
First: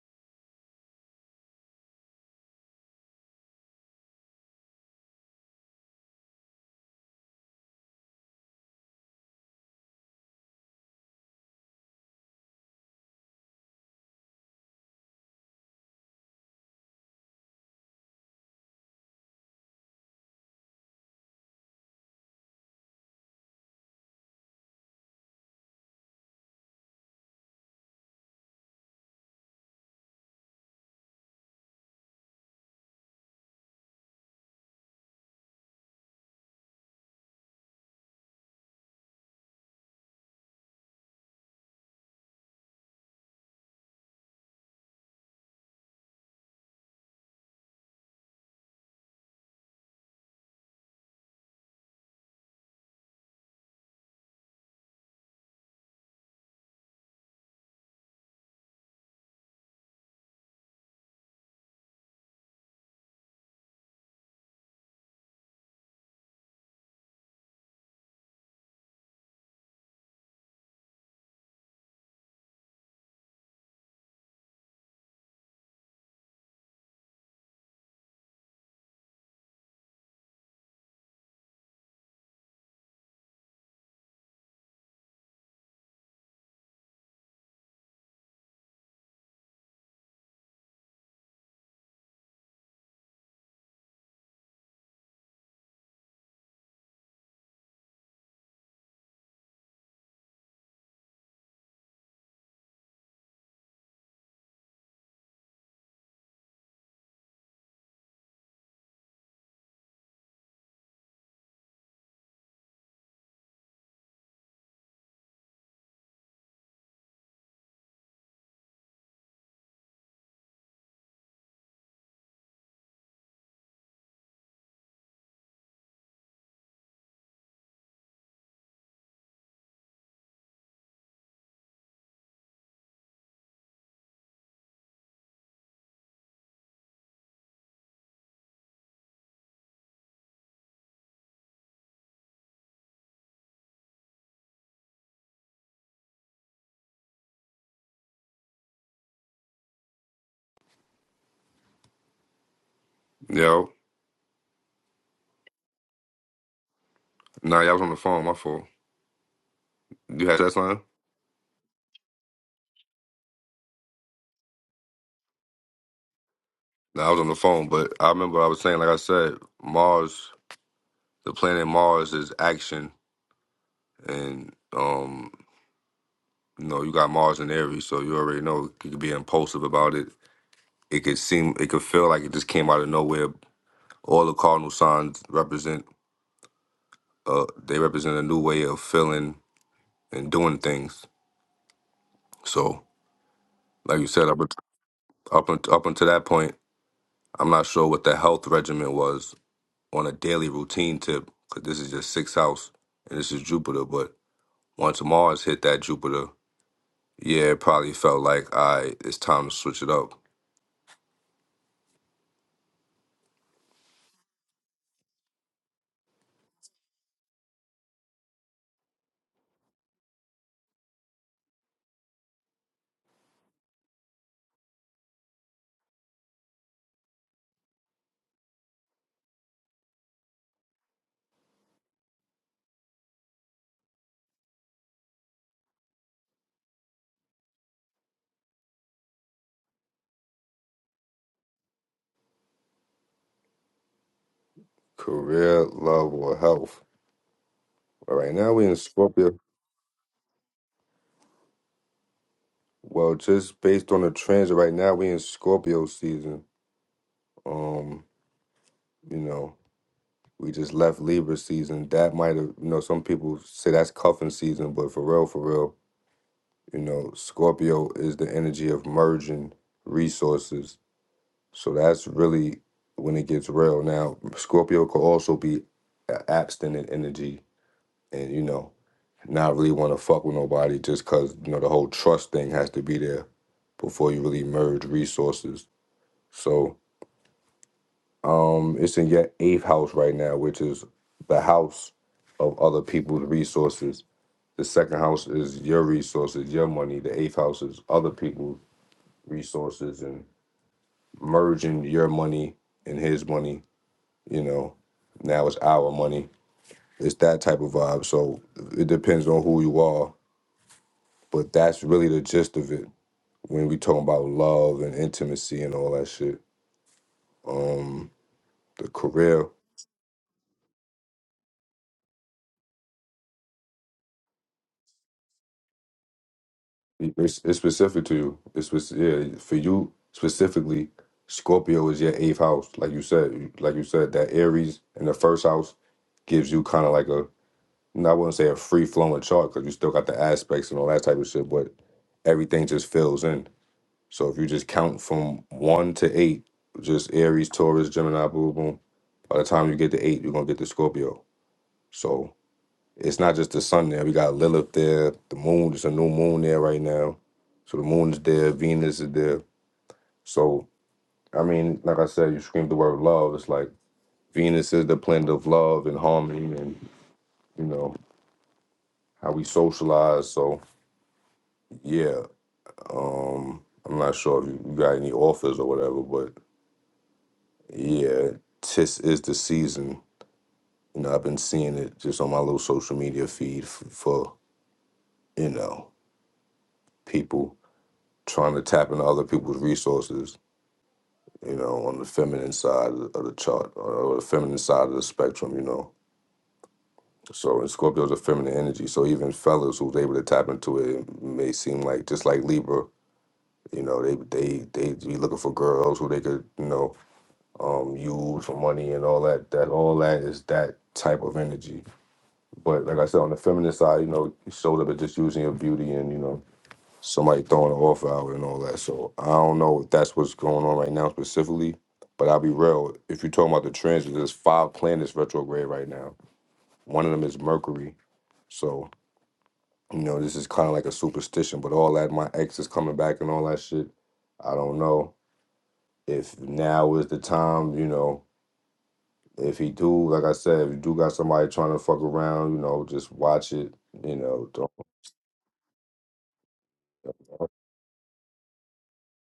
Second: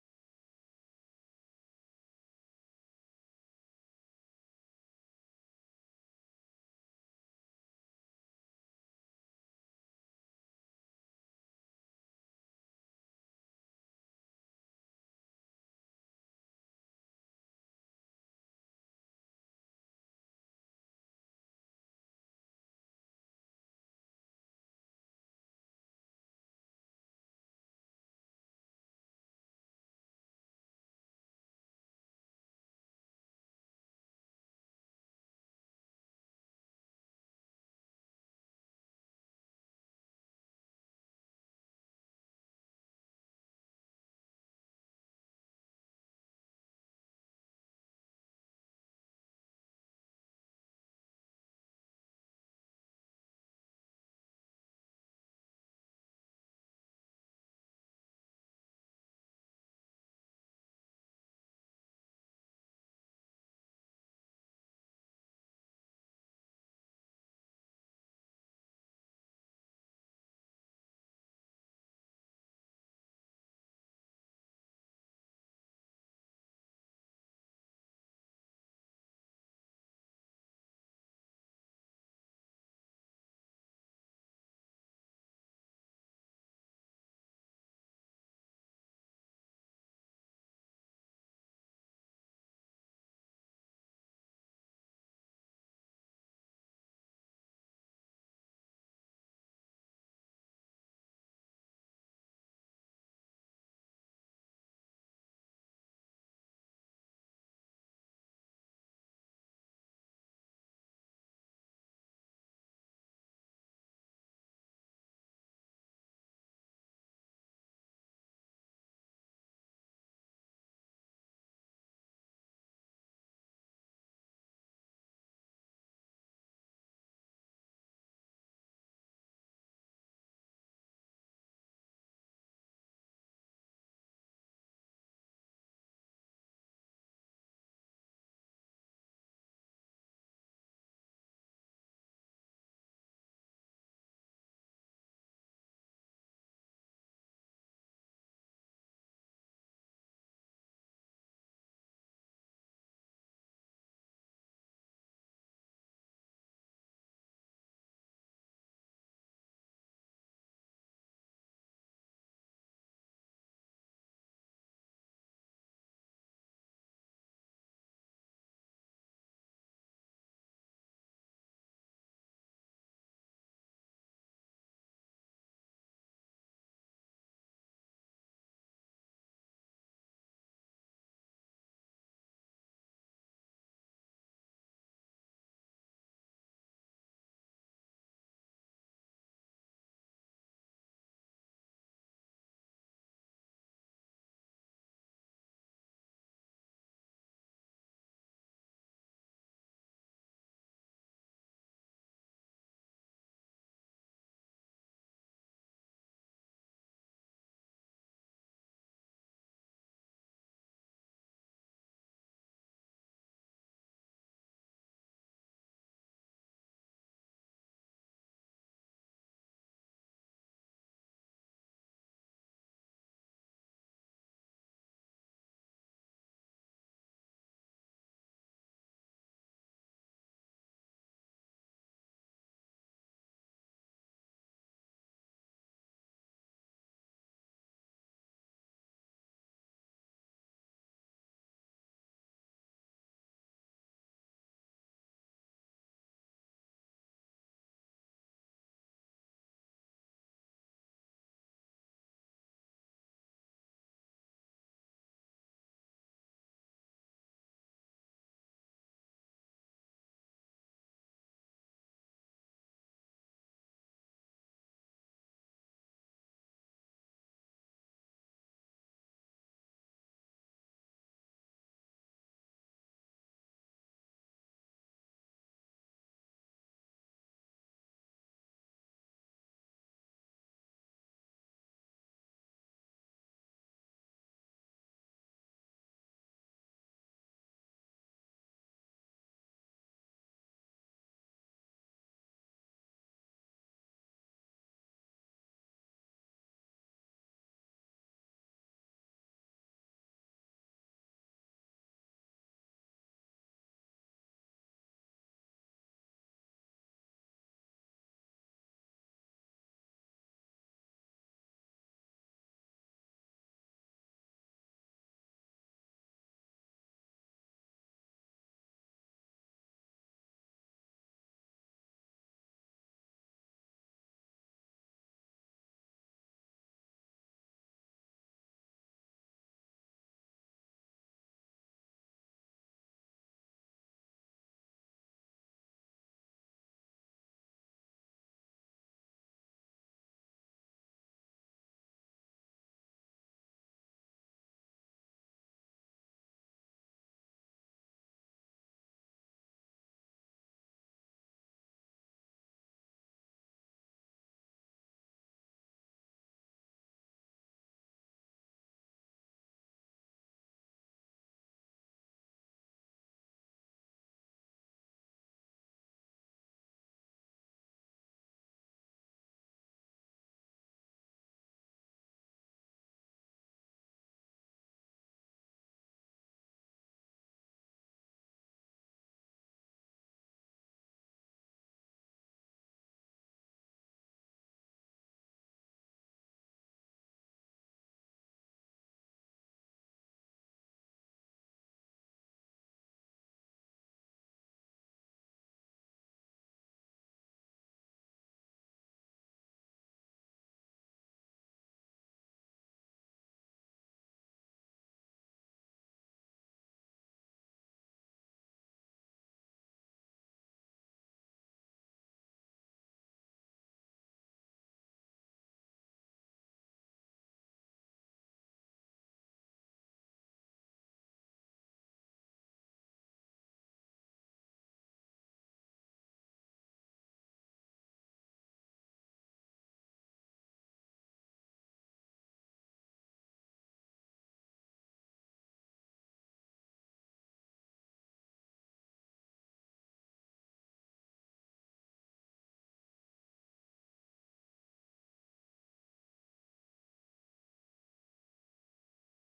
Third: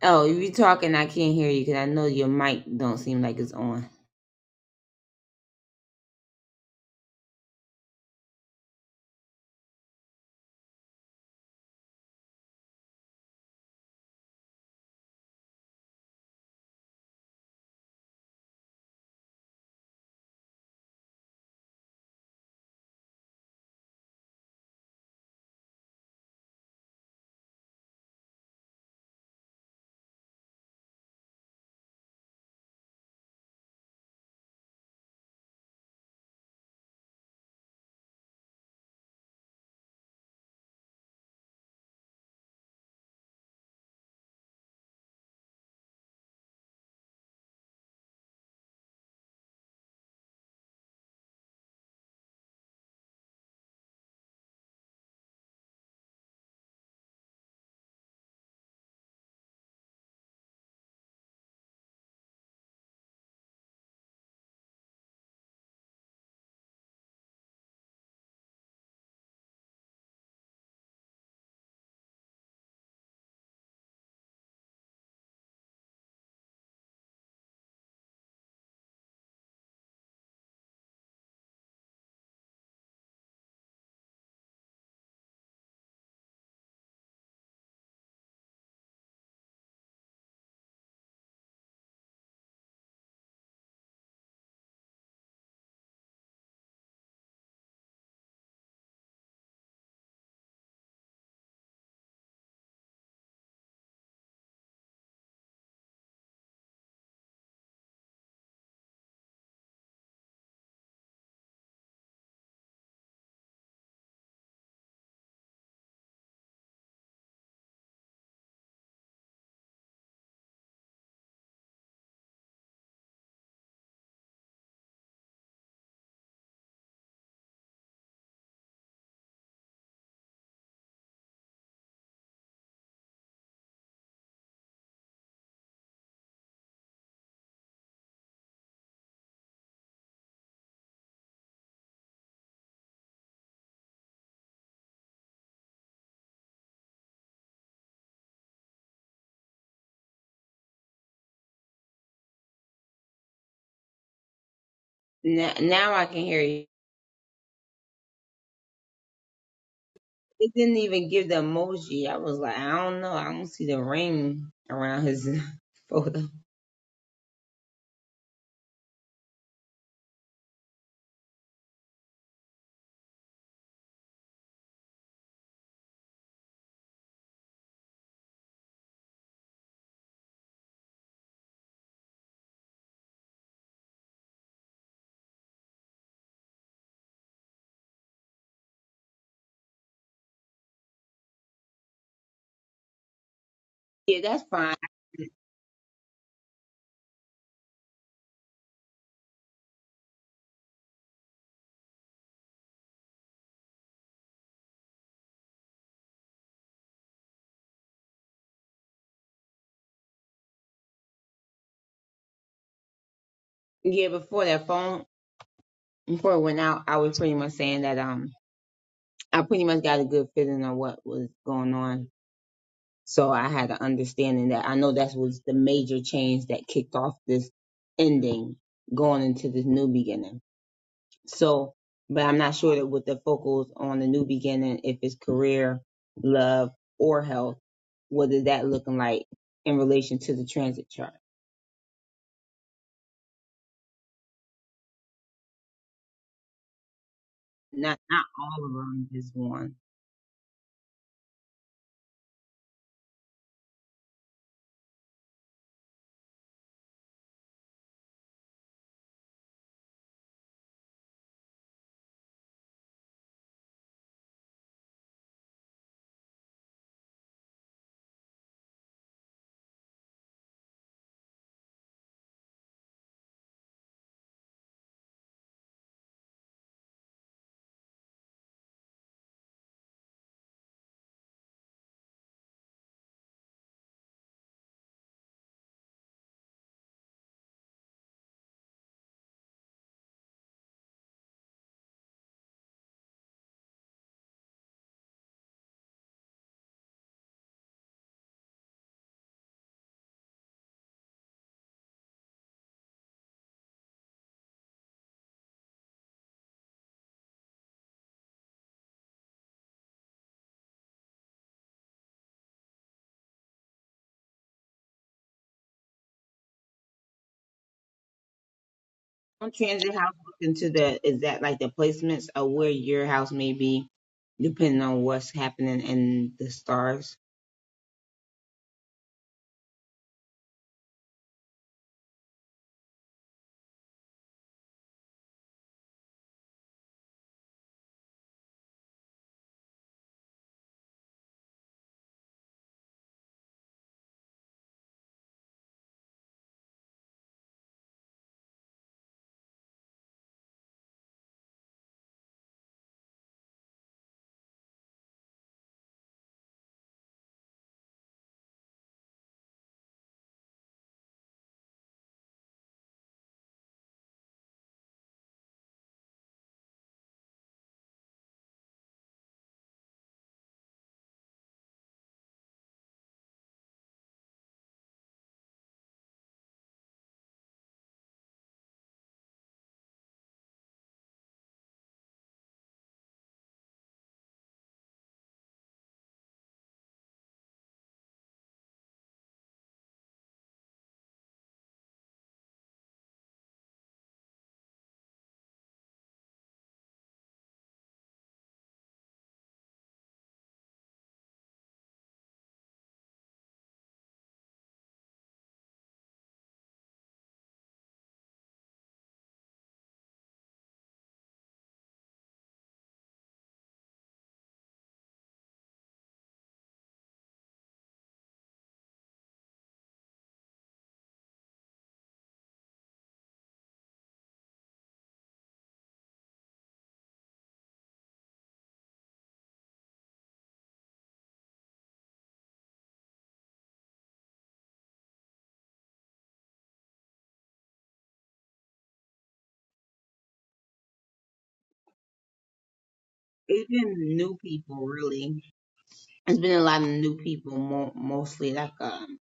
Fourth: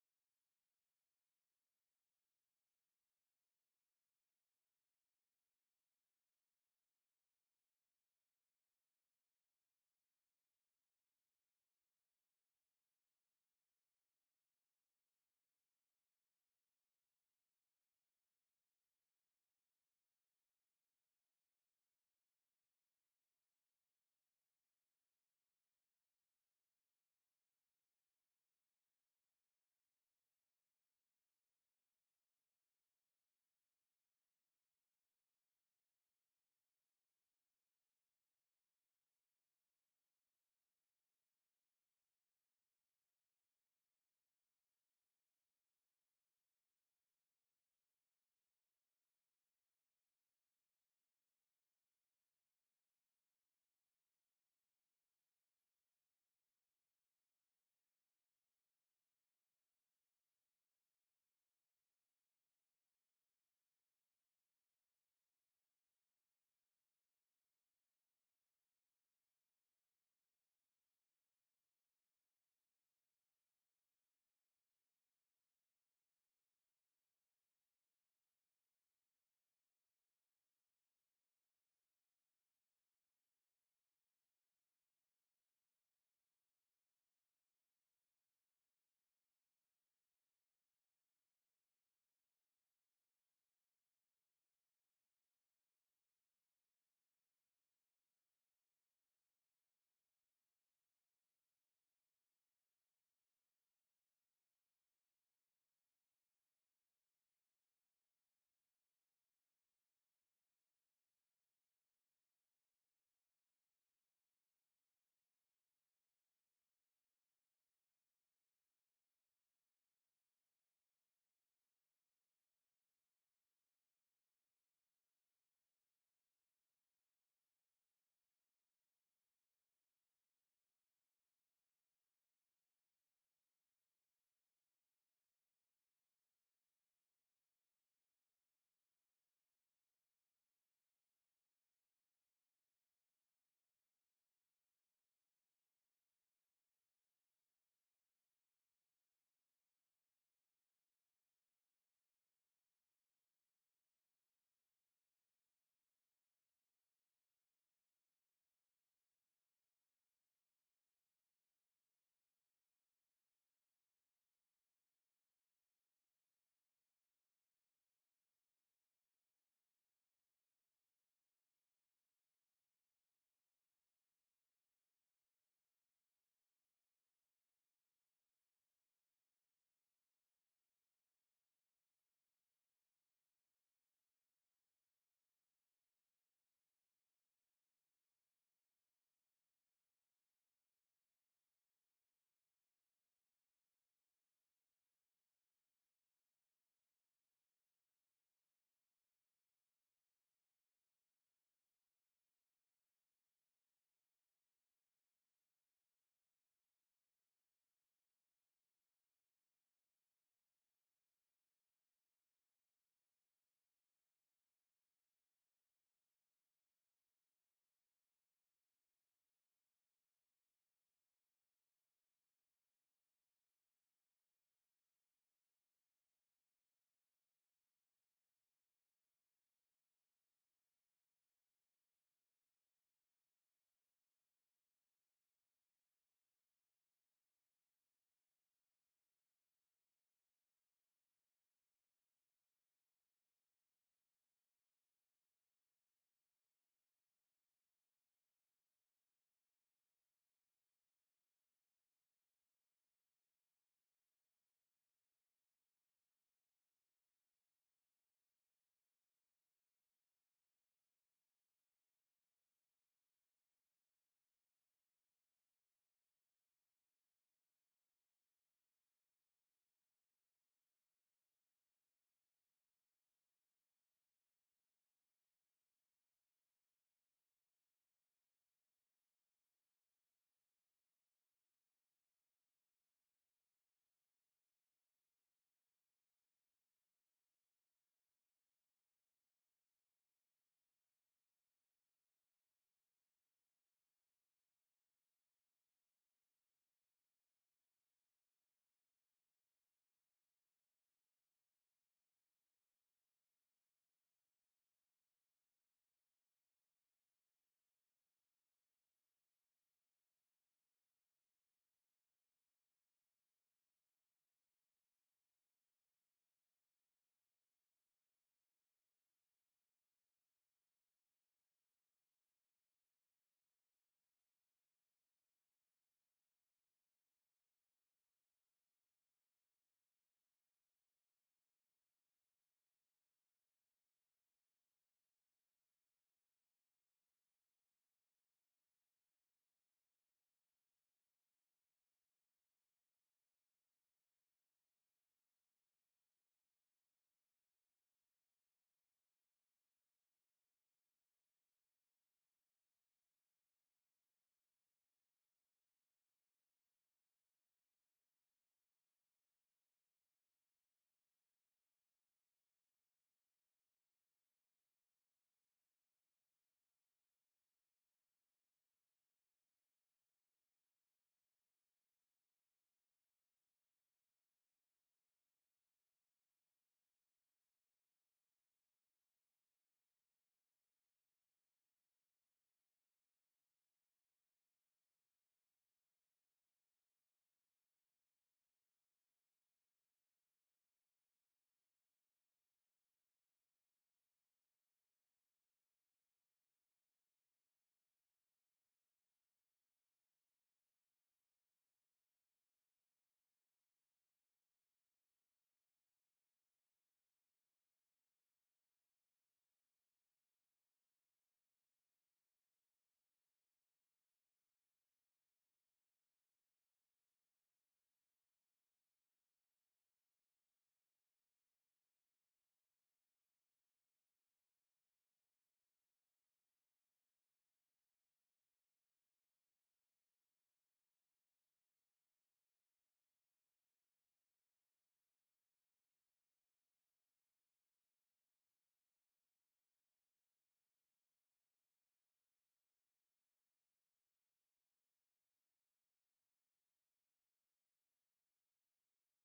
C: oh if you talking i can't hear you because i know your mic don't seem like it's on
A: Yo,
C: now, now i can hear you
A: nah, y'all was on the phone, my fault. You had
C: it
A: that
C: didn't
A: line?
C: even give the emoji i was like i don't know i don't see the ring around his photo
A: Nah, I was on the phone, but I remember I was saying, like I said, Mars, the planet Mars is action. And, um, you know, you got Mars in Aries, so you already know you could be impulsive about it. It could seem, it could feel like it just came out of nowhere. All the cardinal signs represent, uh, they represent a new way of feeling and doing things. So Like you
C: yeah
A: said, up
C: that's
A: unt-
C: fine
A: up unt- up until that point, I'm not sure what the health regimen was on a daily routine tip because this is just sixth house and this is Jupiter. But once Mars hit that Jupiter, yeah, it probably felt like I it's time to switch it up.
C: Yeah, before that phone before it went out, I was pretty much saying that um I pretty much got a good feeling of what was going on. So I had an understanding that I know that was the major change that kicked off this ending going into this new beginning. So but I'm not sure that with the focus on the new beginning, if it's career, love, or health, what is that looking like in relation to the transit chart?
A: Career, love, or health.
C: Not
A: All
C: not
A: right, now
C: all
A: we
C: of
A: in
C: them, just
A: Scorpio.
C: one.
A: Well, just based on the transit right now, we in Scorpio season. Um, you know, we just left Libra season. That might have, you know, some people say that's cuffing season, but for real, for real You know, Scorpio is the energy of merging resources. So that's really when it gets real. Now, Scorpio could also be a- abstinent energy and, you know, not really want to fuck with nobody just because, you know, the whole trust thing has to be there before you really merge resources. So um it's in your eighth house right now, which is the house of other people's resources. The second house is your resources, your money. The eighth house is other people's resources and merging your money and his money. You know, now it's our money. It's that type of vibe. So it depends on who you are, but that's really the gist of it when we talking about love and intimacy and all that shit. Um, the career,
C: Some transit house look into the is that like the placements of where your house may be, depending on what's happening in the stars.
A: it's, it's specific to you. It's spec- yeah for you specifically. Scorpio is your eighth house, like you said. Like you said, that Aries in the first house gives you kind of like a And I wouldn't say a free flowing chart because you still got the aspects and all that type of shit, but everything just fills in. So if you just count from one to eight, just Aries, Taurus, Gemini, boom, boom. By the time you get to eight, you're gonna get the Scorpio. So it's not just the sun there. We got Lilith there, the moon, there's a new moon there right now. So the moon is there, Venus is there. So I mean, like I said, you scream the word love. It's like Venus is the planet of love and harmony and you know, how we socialize. So yeah, Um, I'm not sure if you you got any offers or whatever, but yeah, this is the season. You know, I've been seeing it just on my little social media feed f- for you know people trying to tap into other people's resources. You know, on the feminine side of the chart or the feminine side of the spectrum. You know, so and Scorpio's a feminine energy. So even fellas who's able to tap into it, it may seem like just like Libra. You know, they they they be looking for girls who they could you know um used for money and all that that all that is that type of energy but like i said on the feminine side you know you showed up at just using your beauty and you know somebody throwing an off hour and all that so i don't know if that's what's going on right now specifically but i'll be real if you're talking about the transits there's five planets retrograde right now one of them is mercury so you know this is kind of like a superstition but all that my ex is coming back and all that shit i don't know if now is the time you know If he do, like I said, if you do got somebody trying to fuck around, you know, just watch
C: It's
A: it.
C: been
A: You
C: new
A: know, don't.
C: people really. It's been a lot of new people, mo- mostly like um,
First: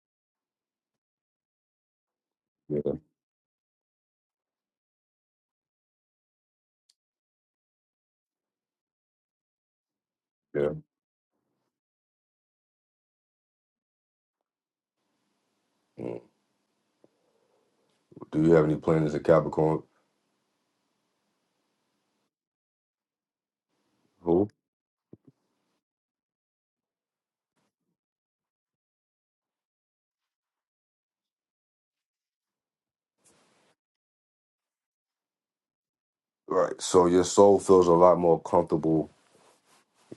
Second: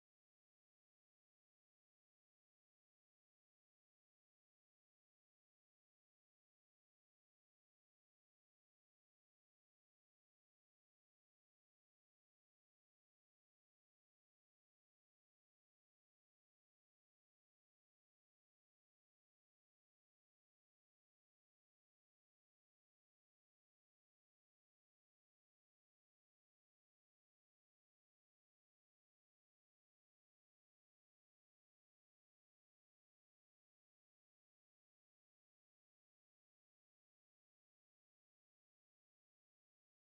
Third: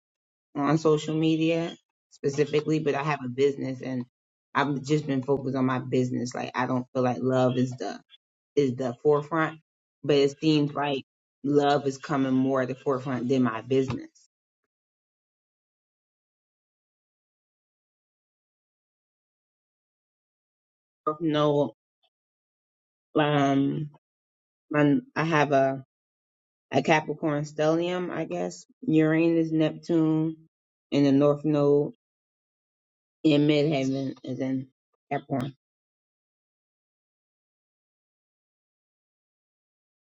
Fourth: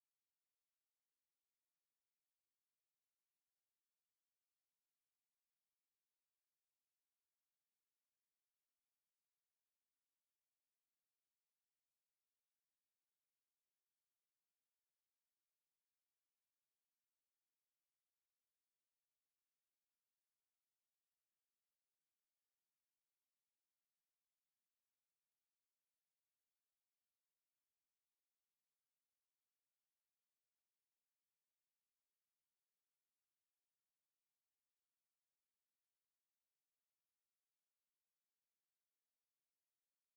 C: on social media specifically.
A: Yeah.
C: But I have a business and I've just been focused on my business. Like I don't feel like love is the is the forefront, but it
A: yeah.
C: seems like love is coming more at the forefront than my business.
A: Mm. Do you have any planets in Capricorn?
C: No, um,
A: Who?
C: my, I have a, a Capricorn stellium, I guess, Uranus, Neptune, in the North Node in Midheaven is in Capricorn.
A: Right. So your soul feels a lot more comfortable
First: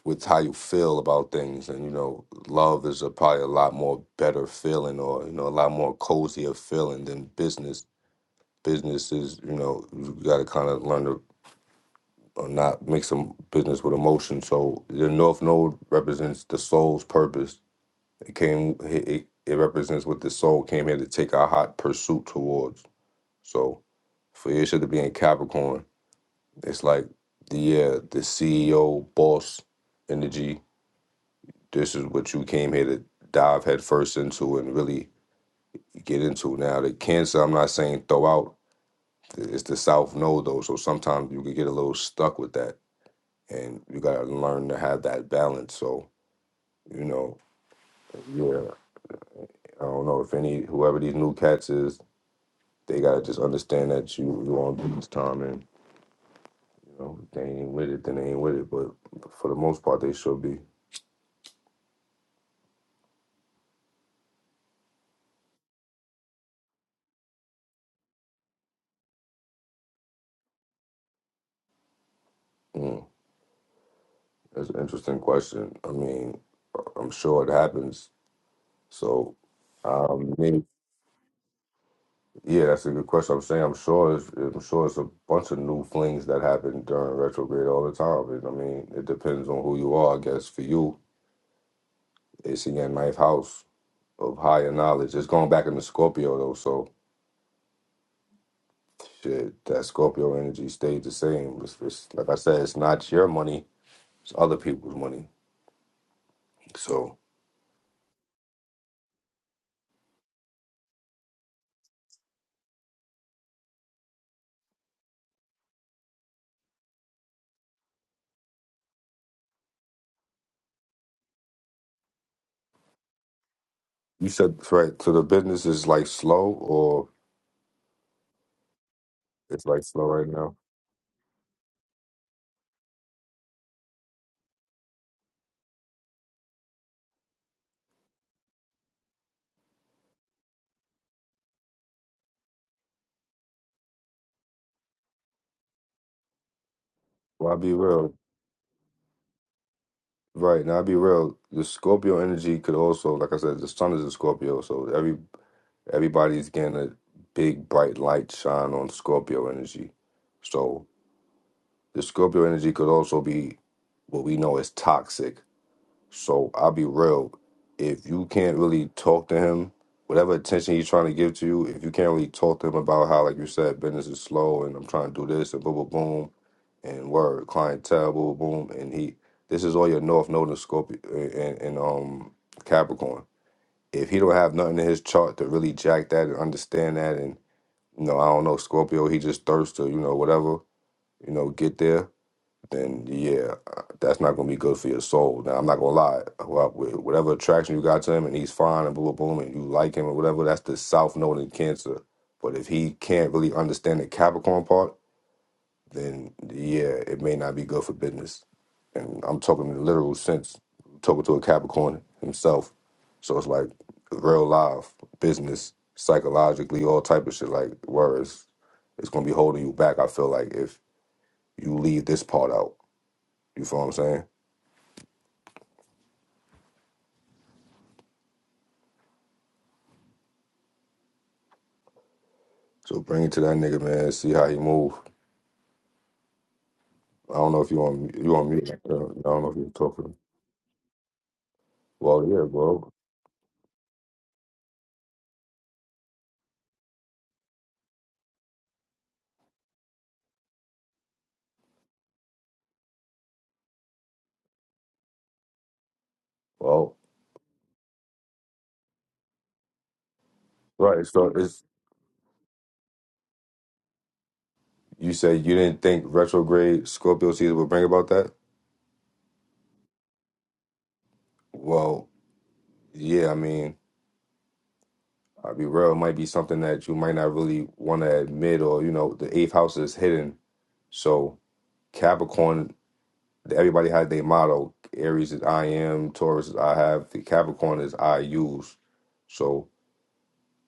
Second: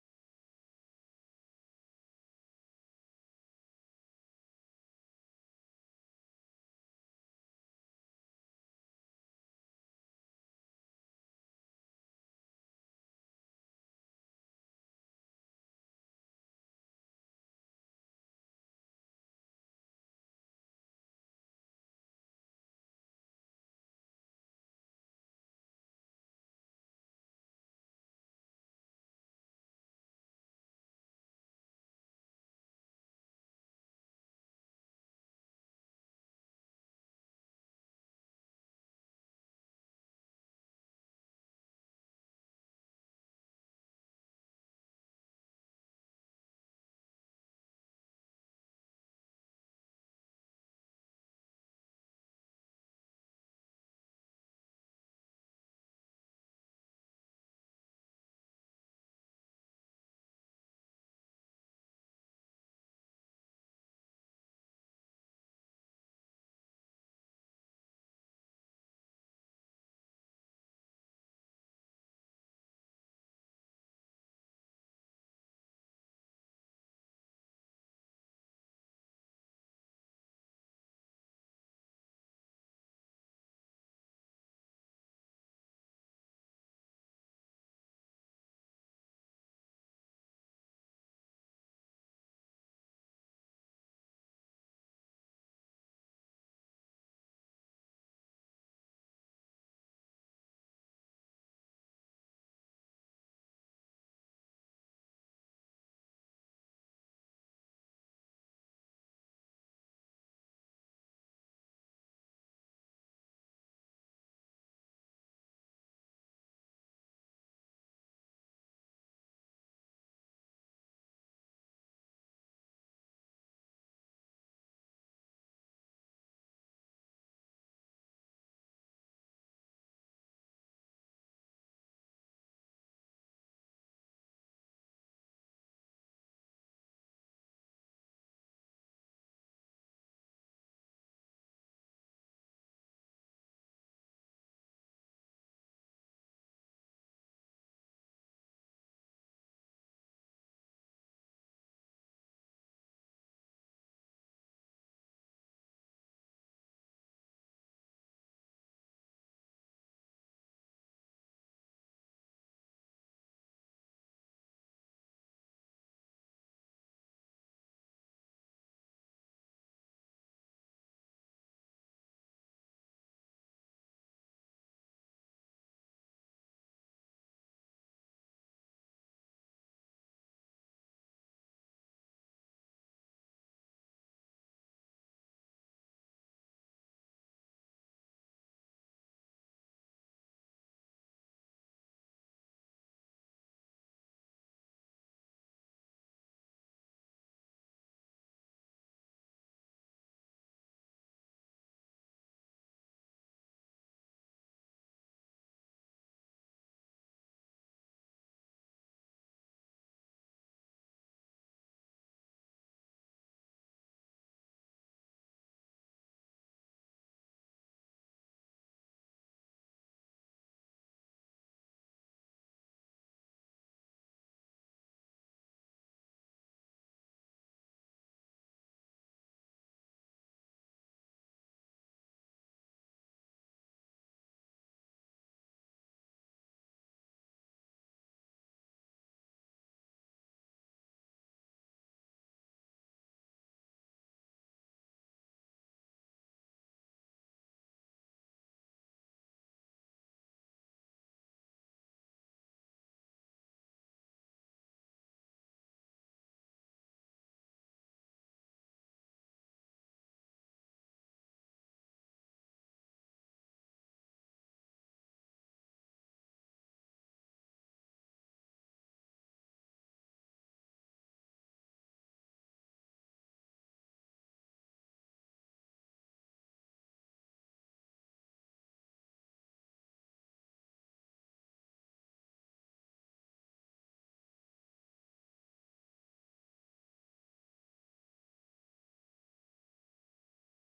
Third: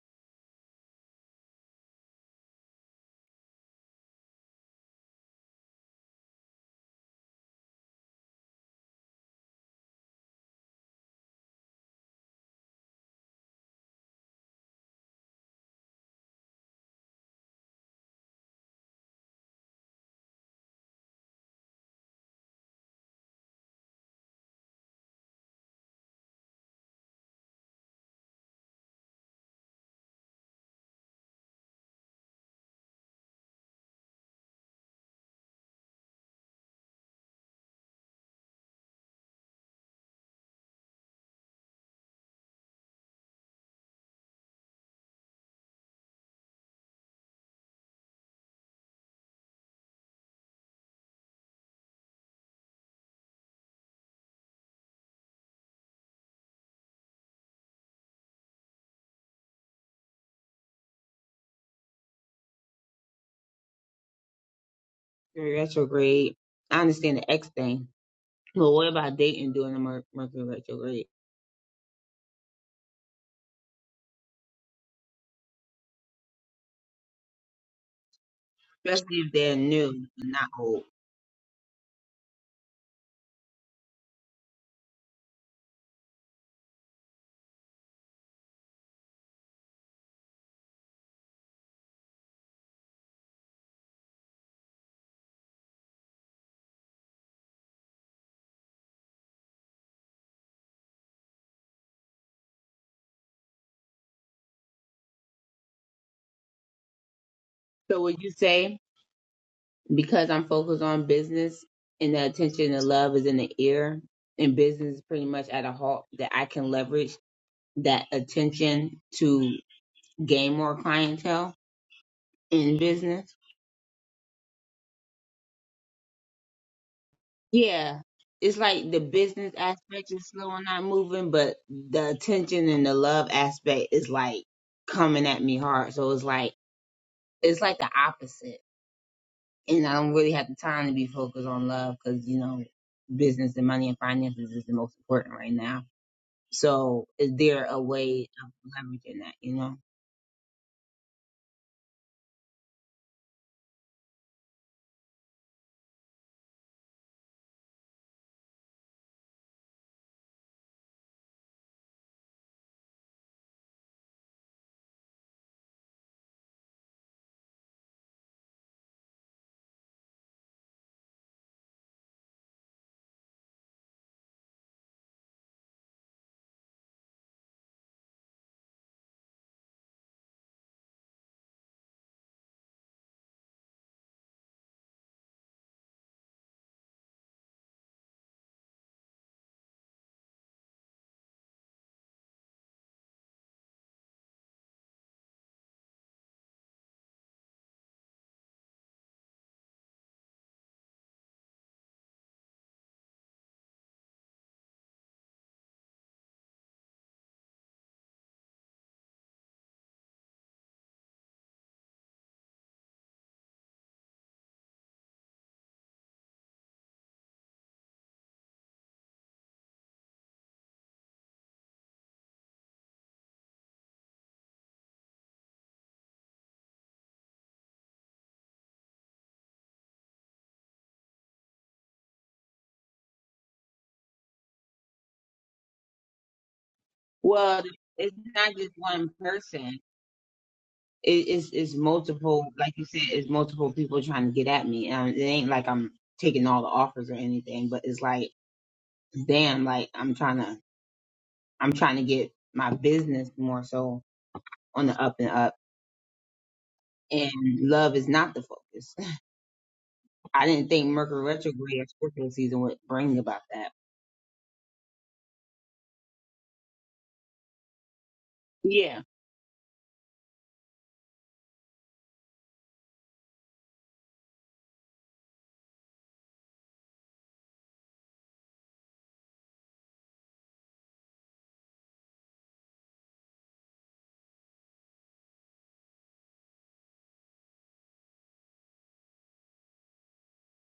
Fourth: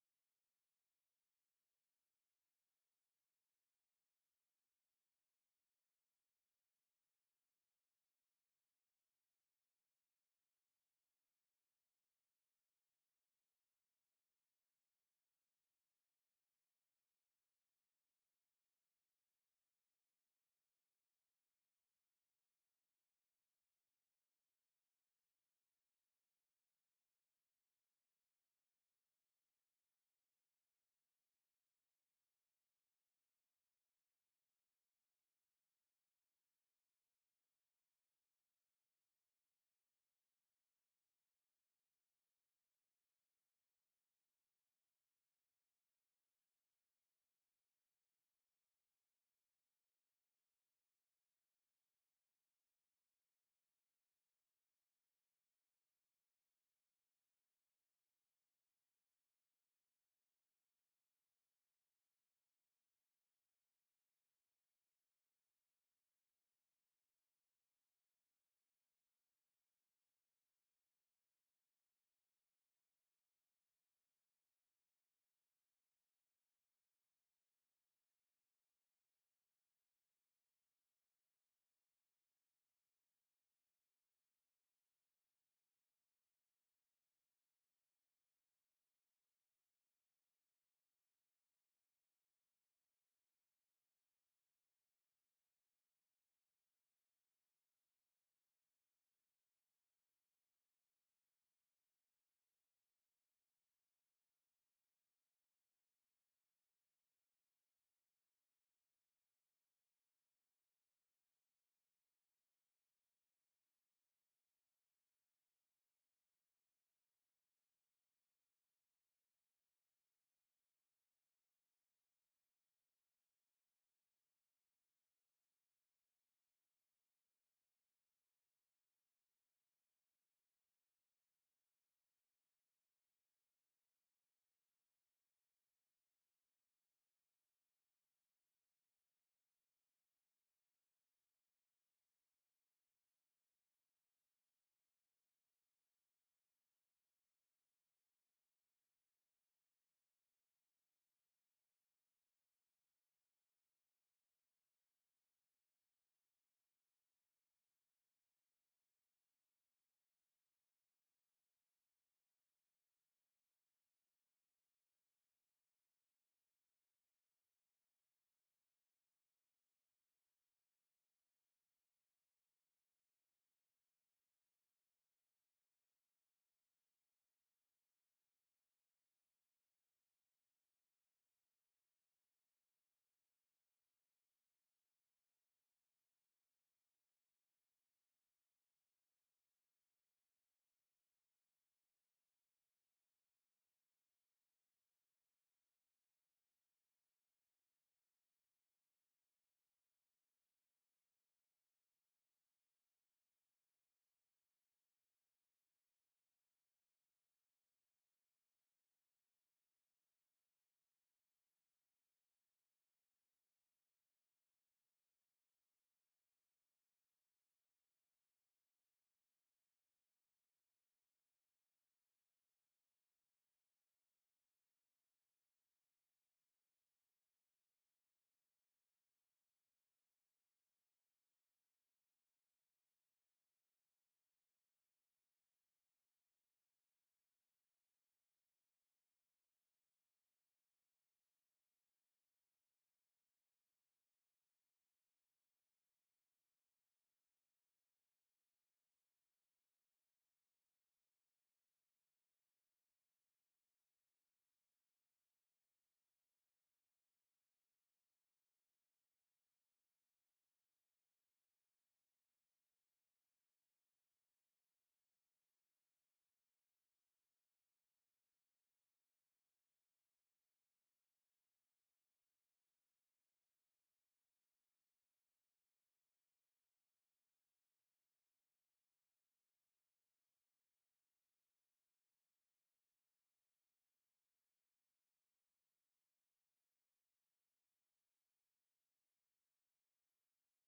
A: with how you feel about things, and you know, love is a, probably a lot more better feeling, or you know, a lot more cozier feeling than business. Business is, you know, you got to kind of learn to or not mix some business with emotion. So the North Node represents the soul's purpose It came. It, it it represents what the soul came here to take our hot pursuit towards. So, for Isha to be in Capricorn, it's like the yeah, the CEO boss energy. This is what you came here to dive headfirst into and really get into. Now, the Cancer, I'm not saying throw out. It's the South Node though, so sometimes you can get a little stuck with that, and you gotta learn to have that balance. So, you know, yeah, I don't know if any whoever these new cats is They gotta just understand that you you all do this time, and you know if they ain't with it, then they ain't with it. But for the most part, they should be.
C: Mercury Retrograde. I understand the X thing, but what about dating during the Mer- Mercury retrograde,
A: Mm, that's an interesting question. I mean, I'm sure it happens.
C: especially if
A: So,
C: they're new and
A: um,
C: not
A: me,
C: old?
A: yeah, that's a good question. I'm saying I'm sure it's, I'm sure it's a bunch of new flings that happen during retrograde all the time. And, I mean, it depends on who you are. I guess for you, it's in your ninth house of higher knowledge. It's going back into Scorpio though, so Shit, that Scorpio energy stayed the same. It's, it's, like I said, it's not your money; it's other people's money. So
C: So would you say because I'm focused on business and the attention and love is in the ear and business is pretty much at a halt that I can leverage that attention to gain more clientele in business.
A: you said right. So the business is like slow, or
C: Yeah. It's like the business
A: it's like slow
C: aspect is
A: right
C: slow
A: now.
C: and not moving, but the attention and the love aspect is like coming at me hard. So it's like it's like the opposite. And I don't really have the time to be focused on love because, you know, business and money and finances is the most important right now So is
A: Well, I'll
C: there
A: be
C: a
A: real.
C: way of leveraging that, you know?
A: Right now, I'll be real. The Scorpio energy could also, like I said, the sun is a Scorpio, so every everybody's getting a big bright light shine on Scorpio energy. So the Scorpio energy could also be what we know as toxic So I'll be real. If you can't really talk to him, whatever attention he's trying to give to you, if you can't really talk to him about how, like you said, business is slow and I'm trying to do this and boom, boom, boom, and word, clientele, boom, boom, boom, and he, this is all your North Node and Scorpio and, and um Capricorn. If he don't have nothing in his chart to really jack that and understand that, and you know, I don't know Scorpio, he just thirsts to you know whatever, you know, get there then yeah, uh, that's not going to be good for your soul. Now, I'm not going to lie. Well, wh- Whatever attraction you got to him and he's fine and boom, boom, boom, and you like him or whatever, that's the south node in Cancer. But if he can't really understand the Capricorn part, then yeah, it may not be good for business. And I'm talking in the literal sense, talking to a Capricorn himself. So it's like real life, business, psychologically, all type of shit. Like, whereas it's going to be holding you back, I feel like, if you leave this part out. You feel what I'm saying? So bring it to that nigga, man. See how he move. I don't know
C: Well,
A: if you
C: it's
A: want you want
C: not
A: me.
C: just
A: uh, I
C: one
A: don't know if you're
C: person.
A: talking.
C: It, it's, it's
A: Well,
C: multiple,
A: yeah,
C: like you
A: bro.
C: said, it's multiple people trying to get at me. Um, it ain't like I'm taking all the offers or anything, but it's like, damn, like I'm trying to, I'm trying to get my business more so on the up and up.
A: Well,
C: And love is not the focus. I didn't think
A: right.
C: Mercury
A: So it's
C: retrograde or Scorpio season would bring about that.
A: you say you didn't think retrograde Scorpio season would bring about that.
C: Yeah,
A: Well, yeah. I mean, I'll be real. It might be something that you might not really want to admit, or you know, the eighth house is hidden. So Capricorn, everybody had their motto. Aries is I am. Taurus is I have. The Capricorn is I use. So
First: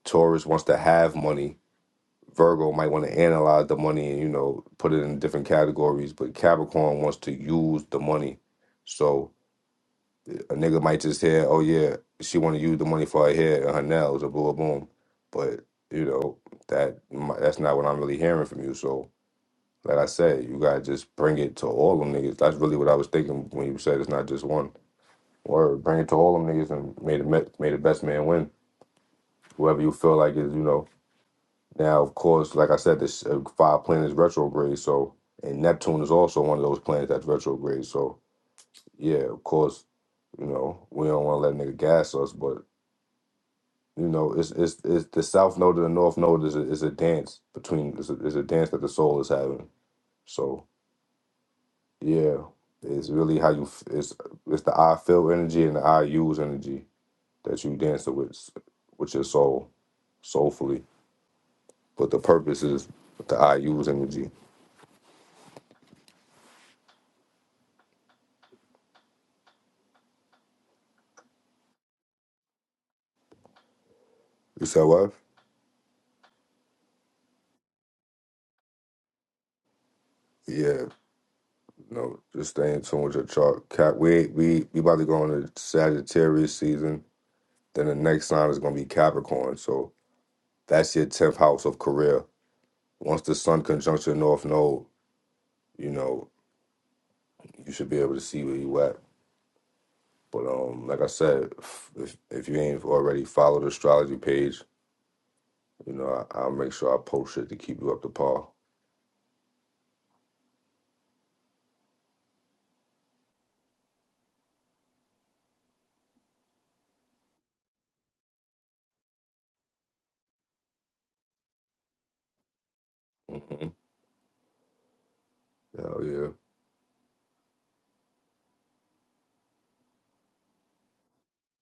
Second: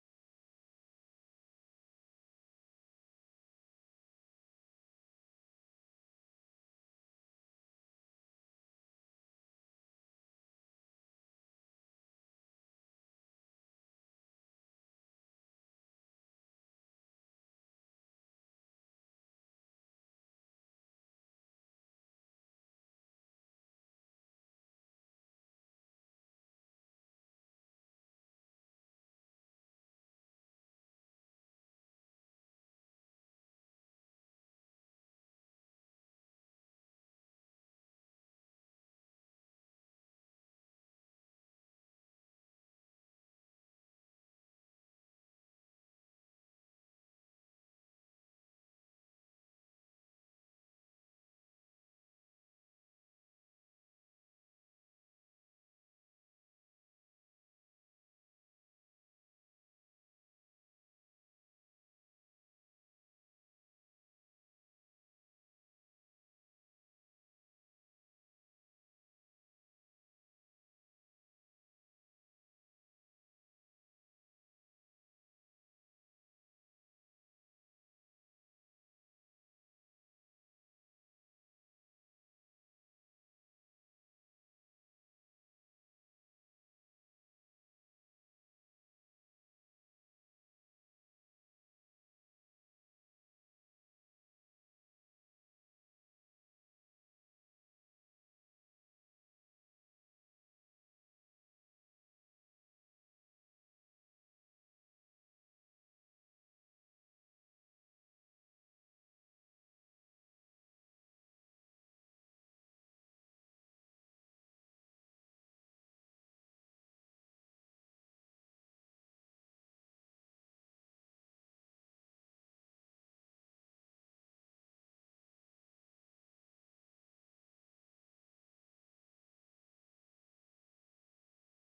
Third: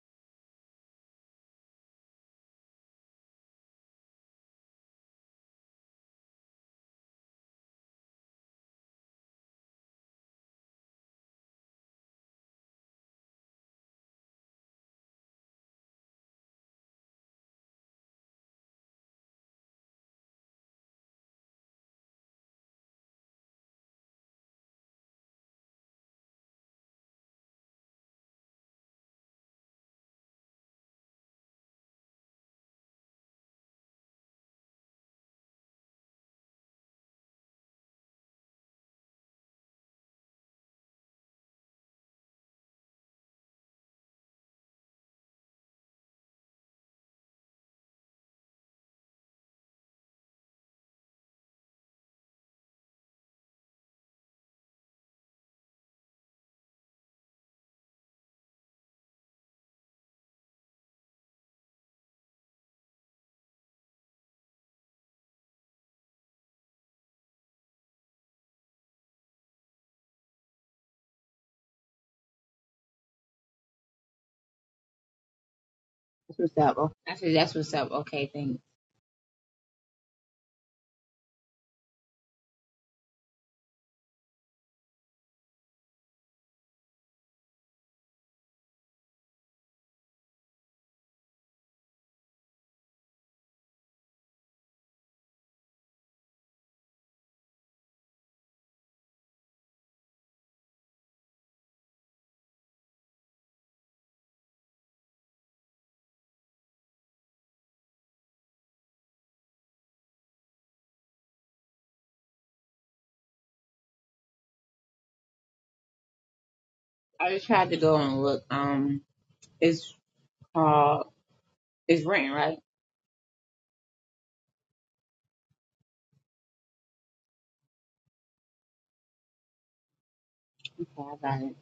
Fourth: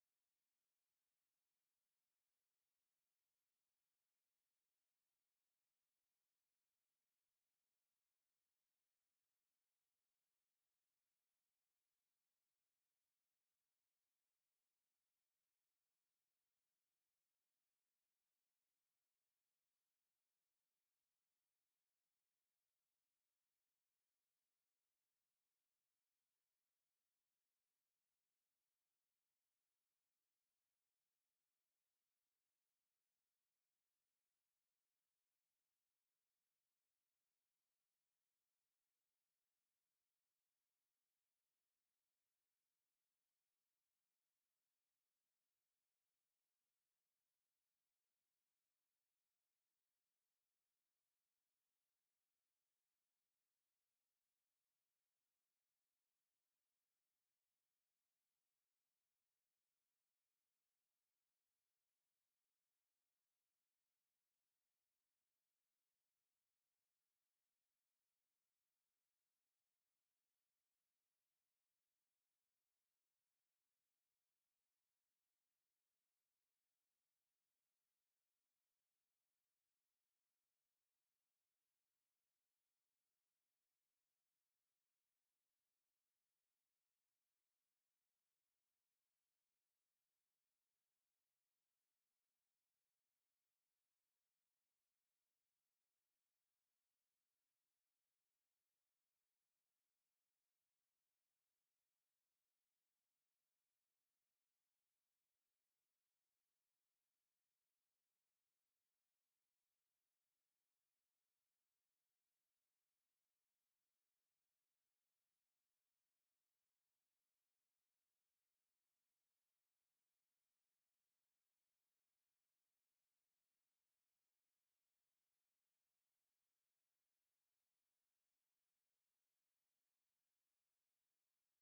A: Taurus wants to have money. Virgo might want to analyze the money and you know put it in different categories, but Capricorn wants to use the money. So a nigga might just hear, "Oh yeah, she want to use the money for her hair and her nails," or boom, boom. But you know that mi- that's not what I'm really hearing from you. So like I said, you gotta just bring it to all them niggas. That's really what I was thinking when you said it's not just one word. Bring it to all them niggas and made the me- made the best man win. Whoever you feel like is, you know Now, of course, like I said, this uh, five planets retrograde, so and Neptune is also one of those planets that's retrograde. So yeah, of course, you know we don't want to let a nigga gas us, but you know it's it's, it's the South Node and the North Node is a, is a dance between is a, is a dance that the soul is having. So yeah, it's really how you f- it's it's the I feel energy and the I use energy that you dance with with your soul soulfully, but the purpose is the I use energy. You said what?
C: that's what's up. Oh, I said that's what's up. Okay, thank you.
A: Yeah. No, just stay in tune with your chart. Cap, we we we about to go into Sagittarius season. Then the next sign is going to be Capricorn. So that's your tenth house of career. Once the Sun conjunction North Node, you know you should be able to see where you at. But um, like I said, if if if you ain't already followed the astrology page, you know I, I'll make sure I post shit to keep you up to par.
C: I just tried to go and look. Um, it's called. It's written right.
A: Mm-hmm. Hell yeah,
C: Okay, I got it.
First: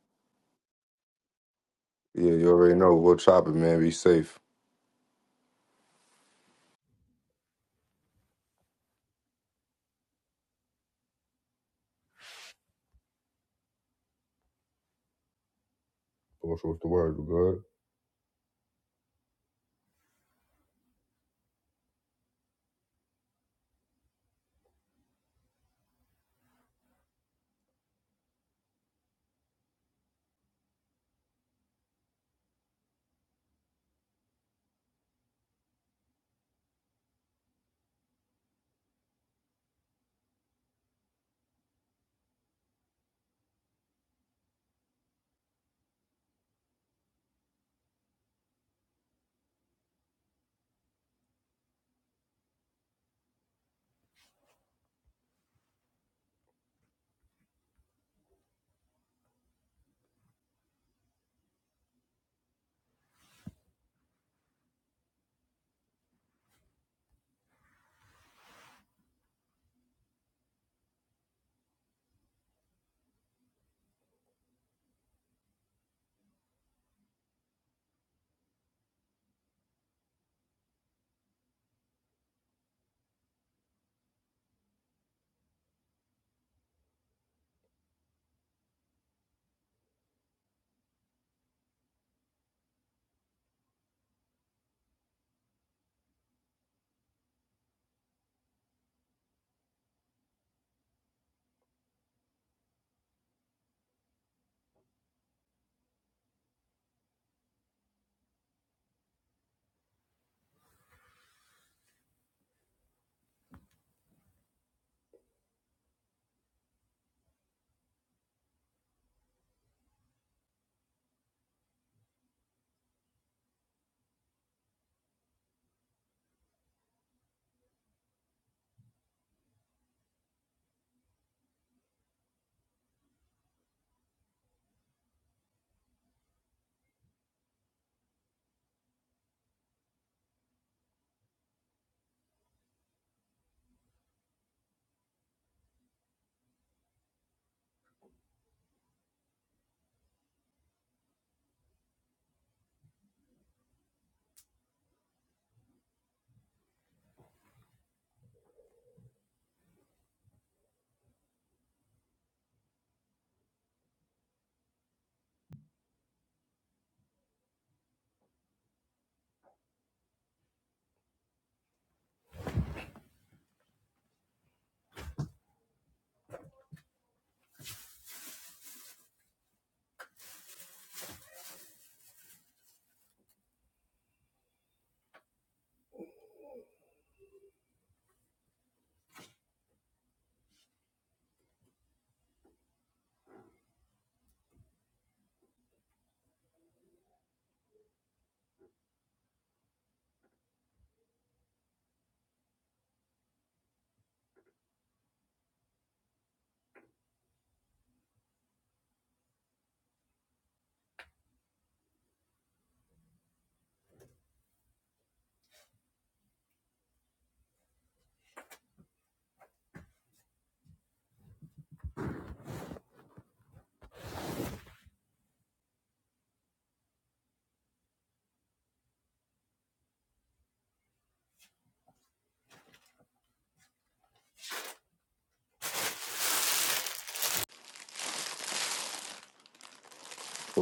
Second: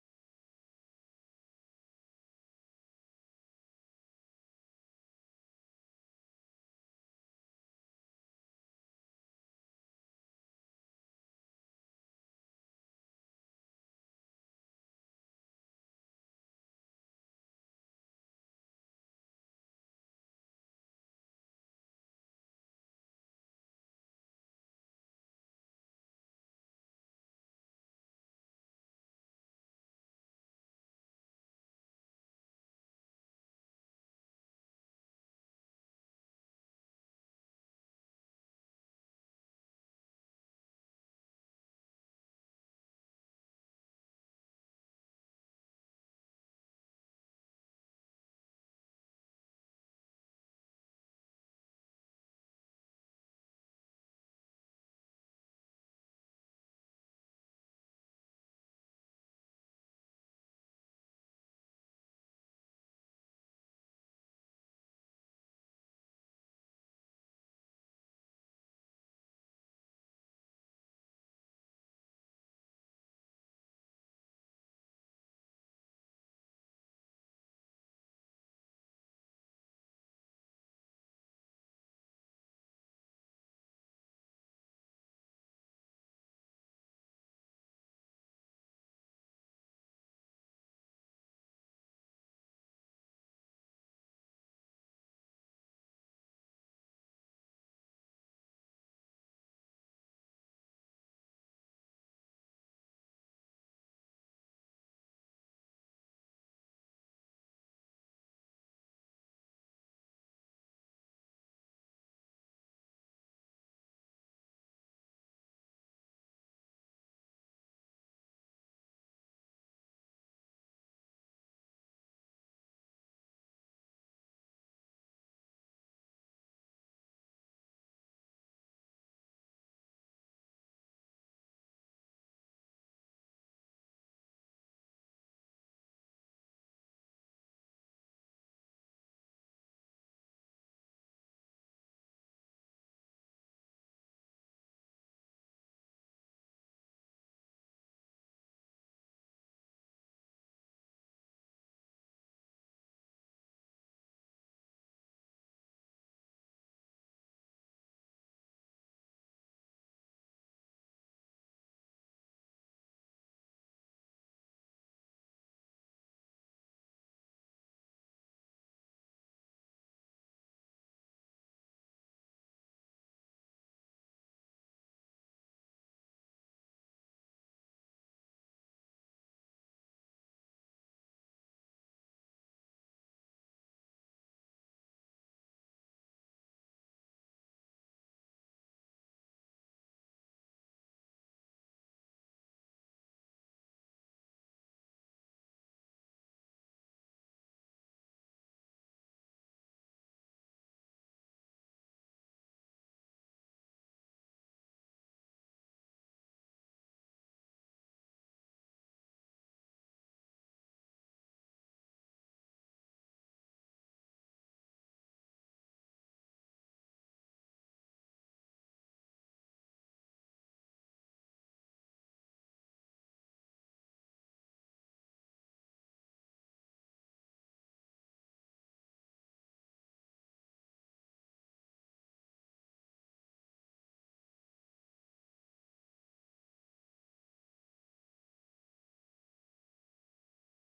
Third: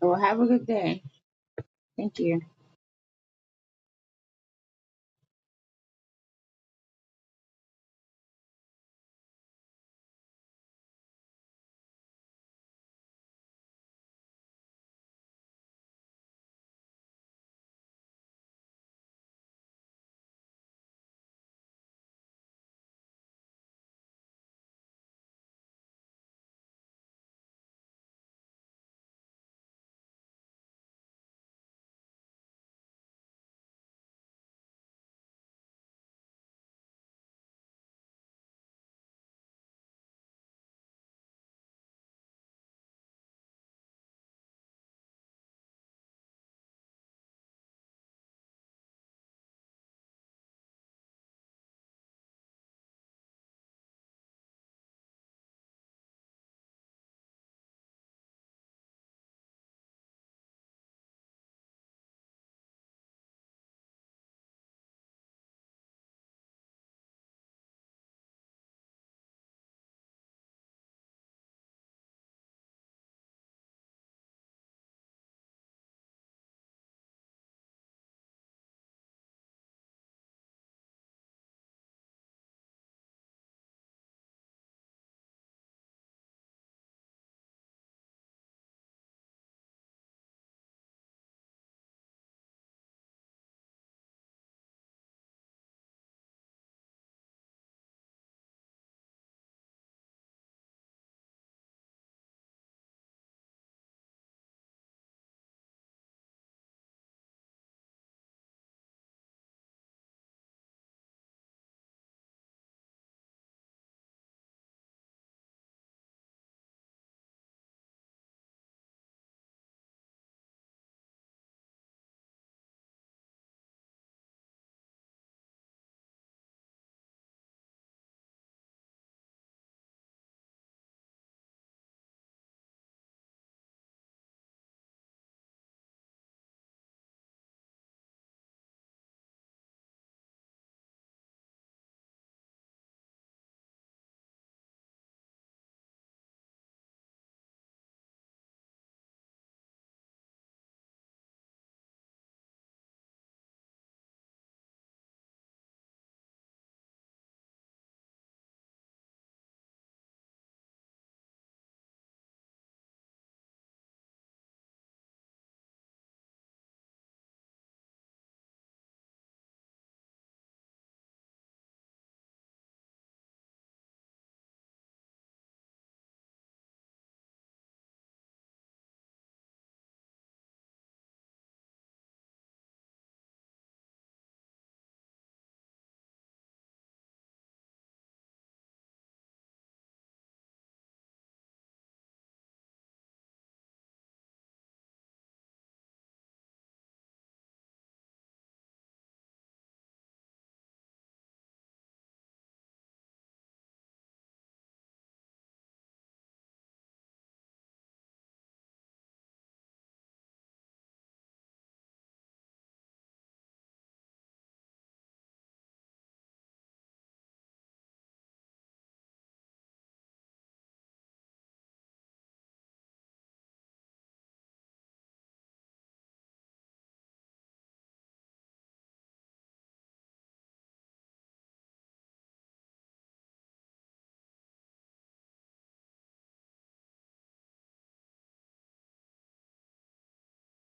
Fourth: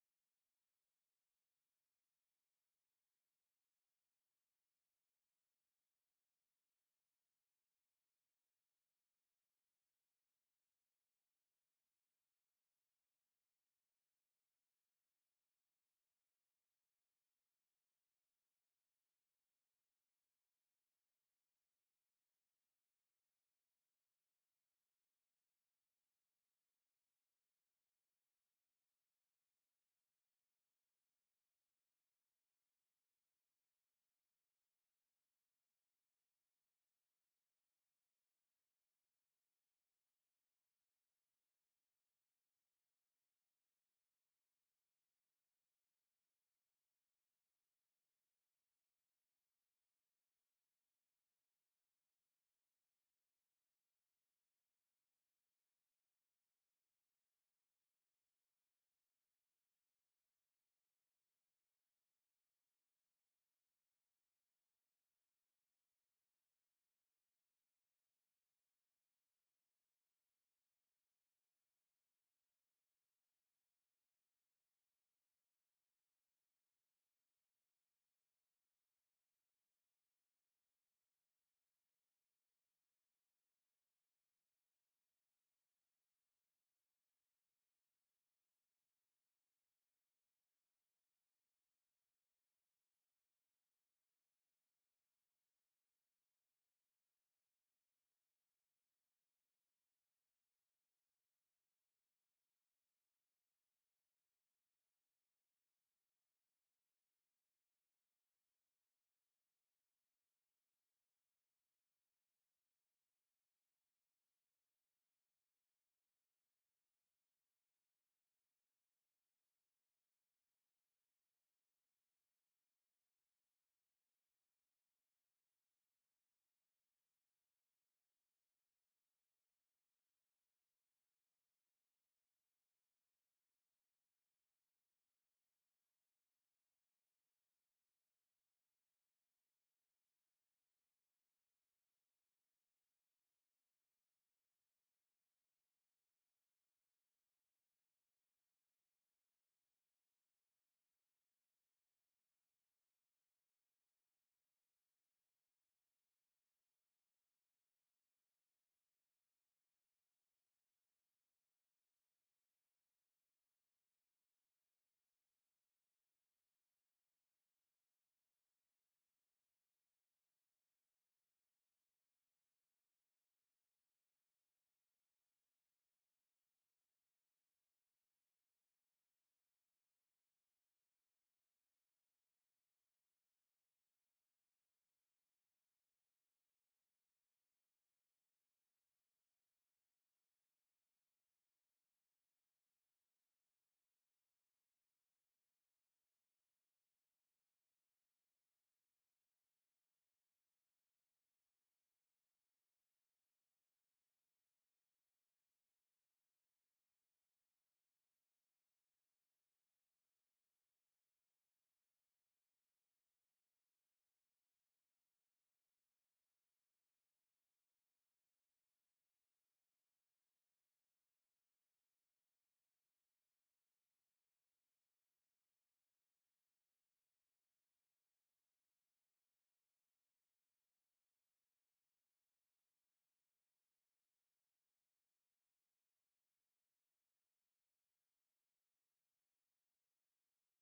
C: Well, have a good day. Thank
A: yeah.
C: you.
A: You already know. We'll chop it, man. Be safe. What's, what's the word? You good?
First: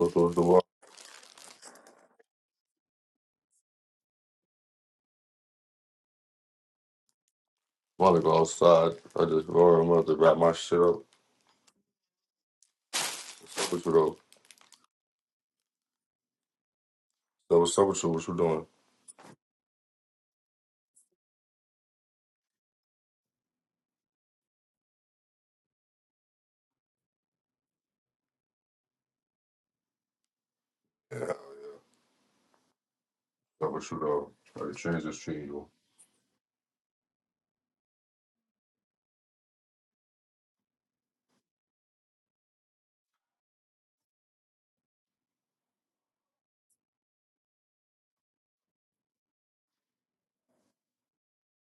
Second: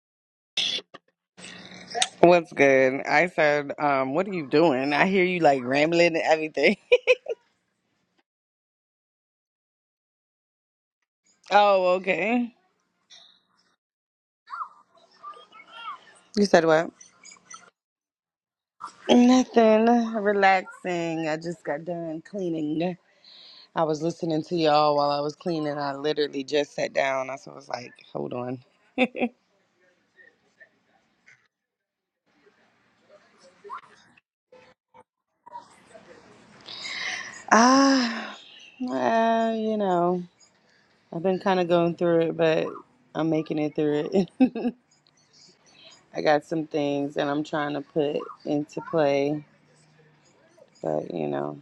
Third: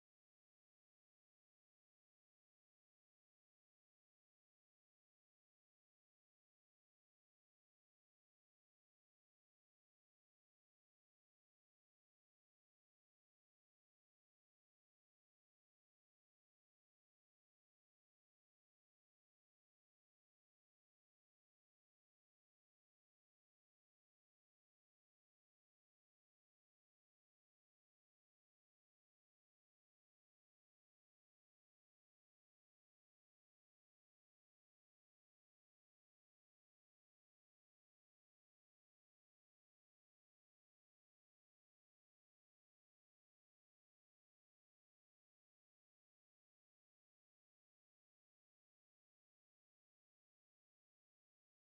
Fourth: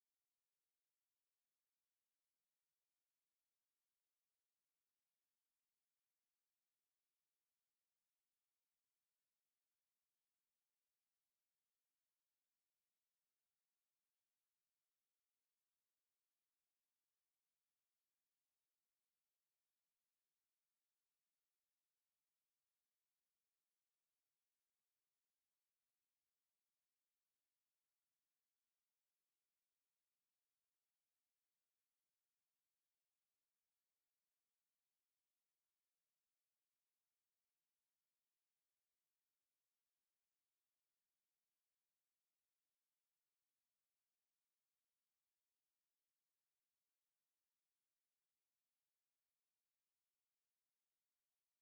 A: What's, what's the word?
D: What's good? I said, um, what are you doing? I hear you like rambling and everything.
A: want to go outside. I just roll. I'm about to wrap my shit up.
D: oh, okay.
A: What's up with you though?
D: You said what?
A: So what's up with you? What you doing?
D: Nothing. Relaxing. I just got done cleaning. I was listening to y'all while I was cleaning. I literally just sat down. I was like, hold on.
A: Yeah, what's up with you though? How the transits treating you?
D: Ah, uh, you know, I've been kind of going through it, but I'm making it through it. I got some things that I'm trying to put into play, but you know,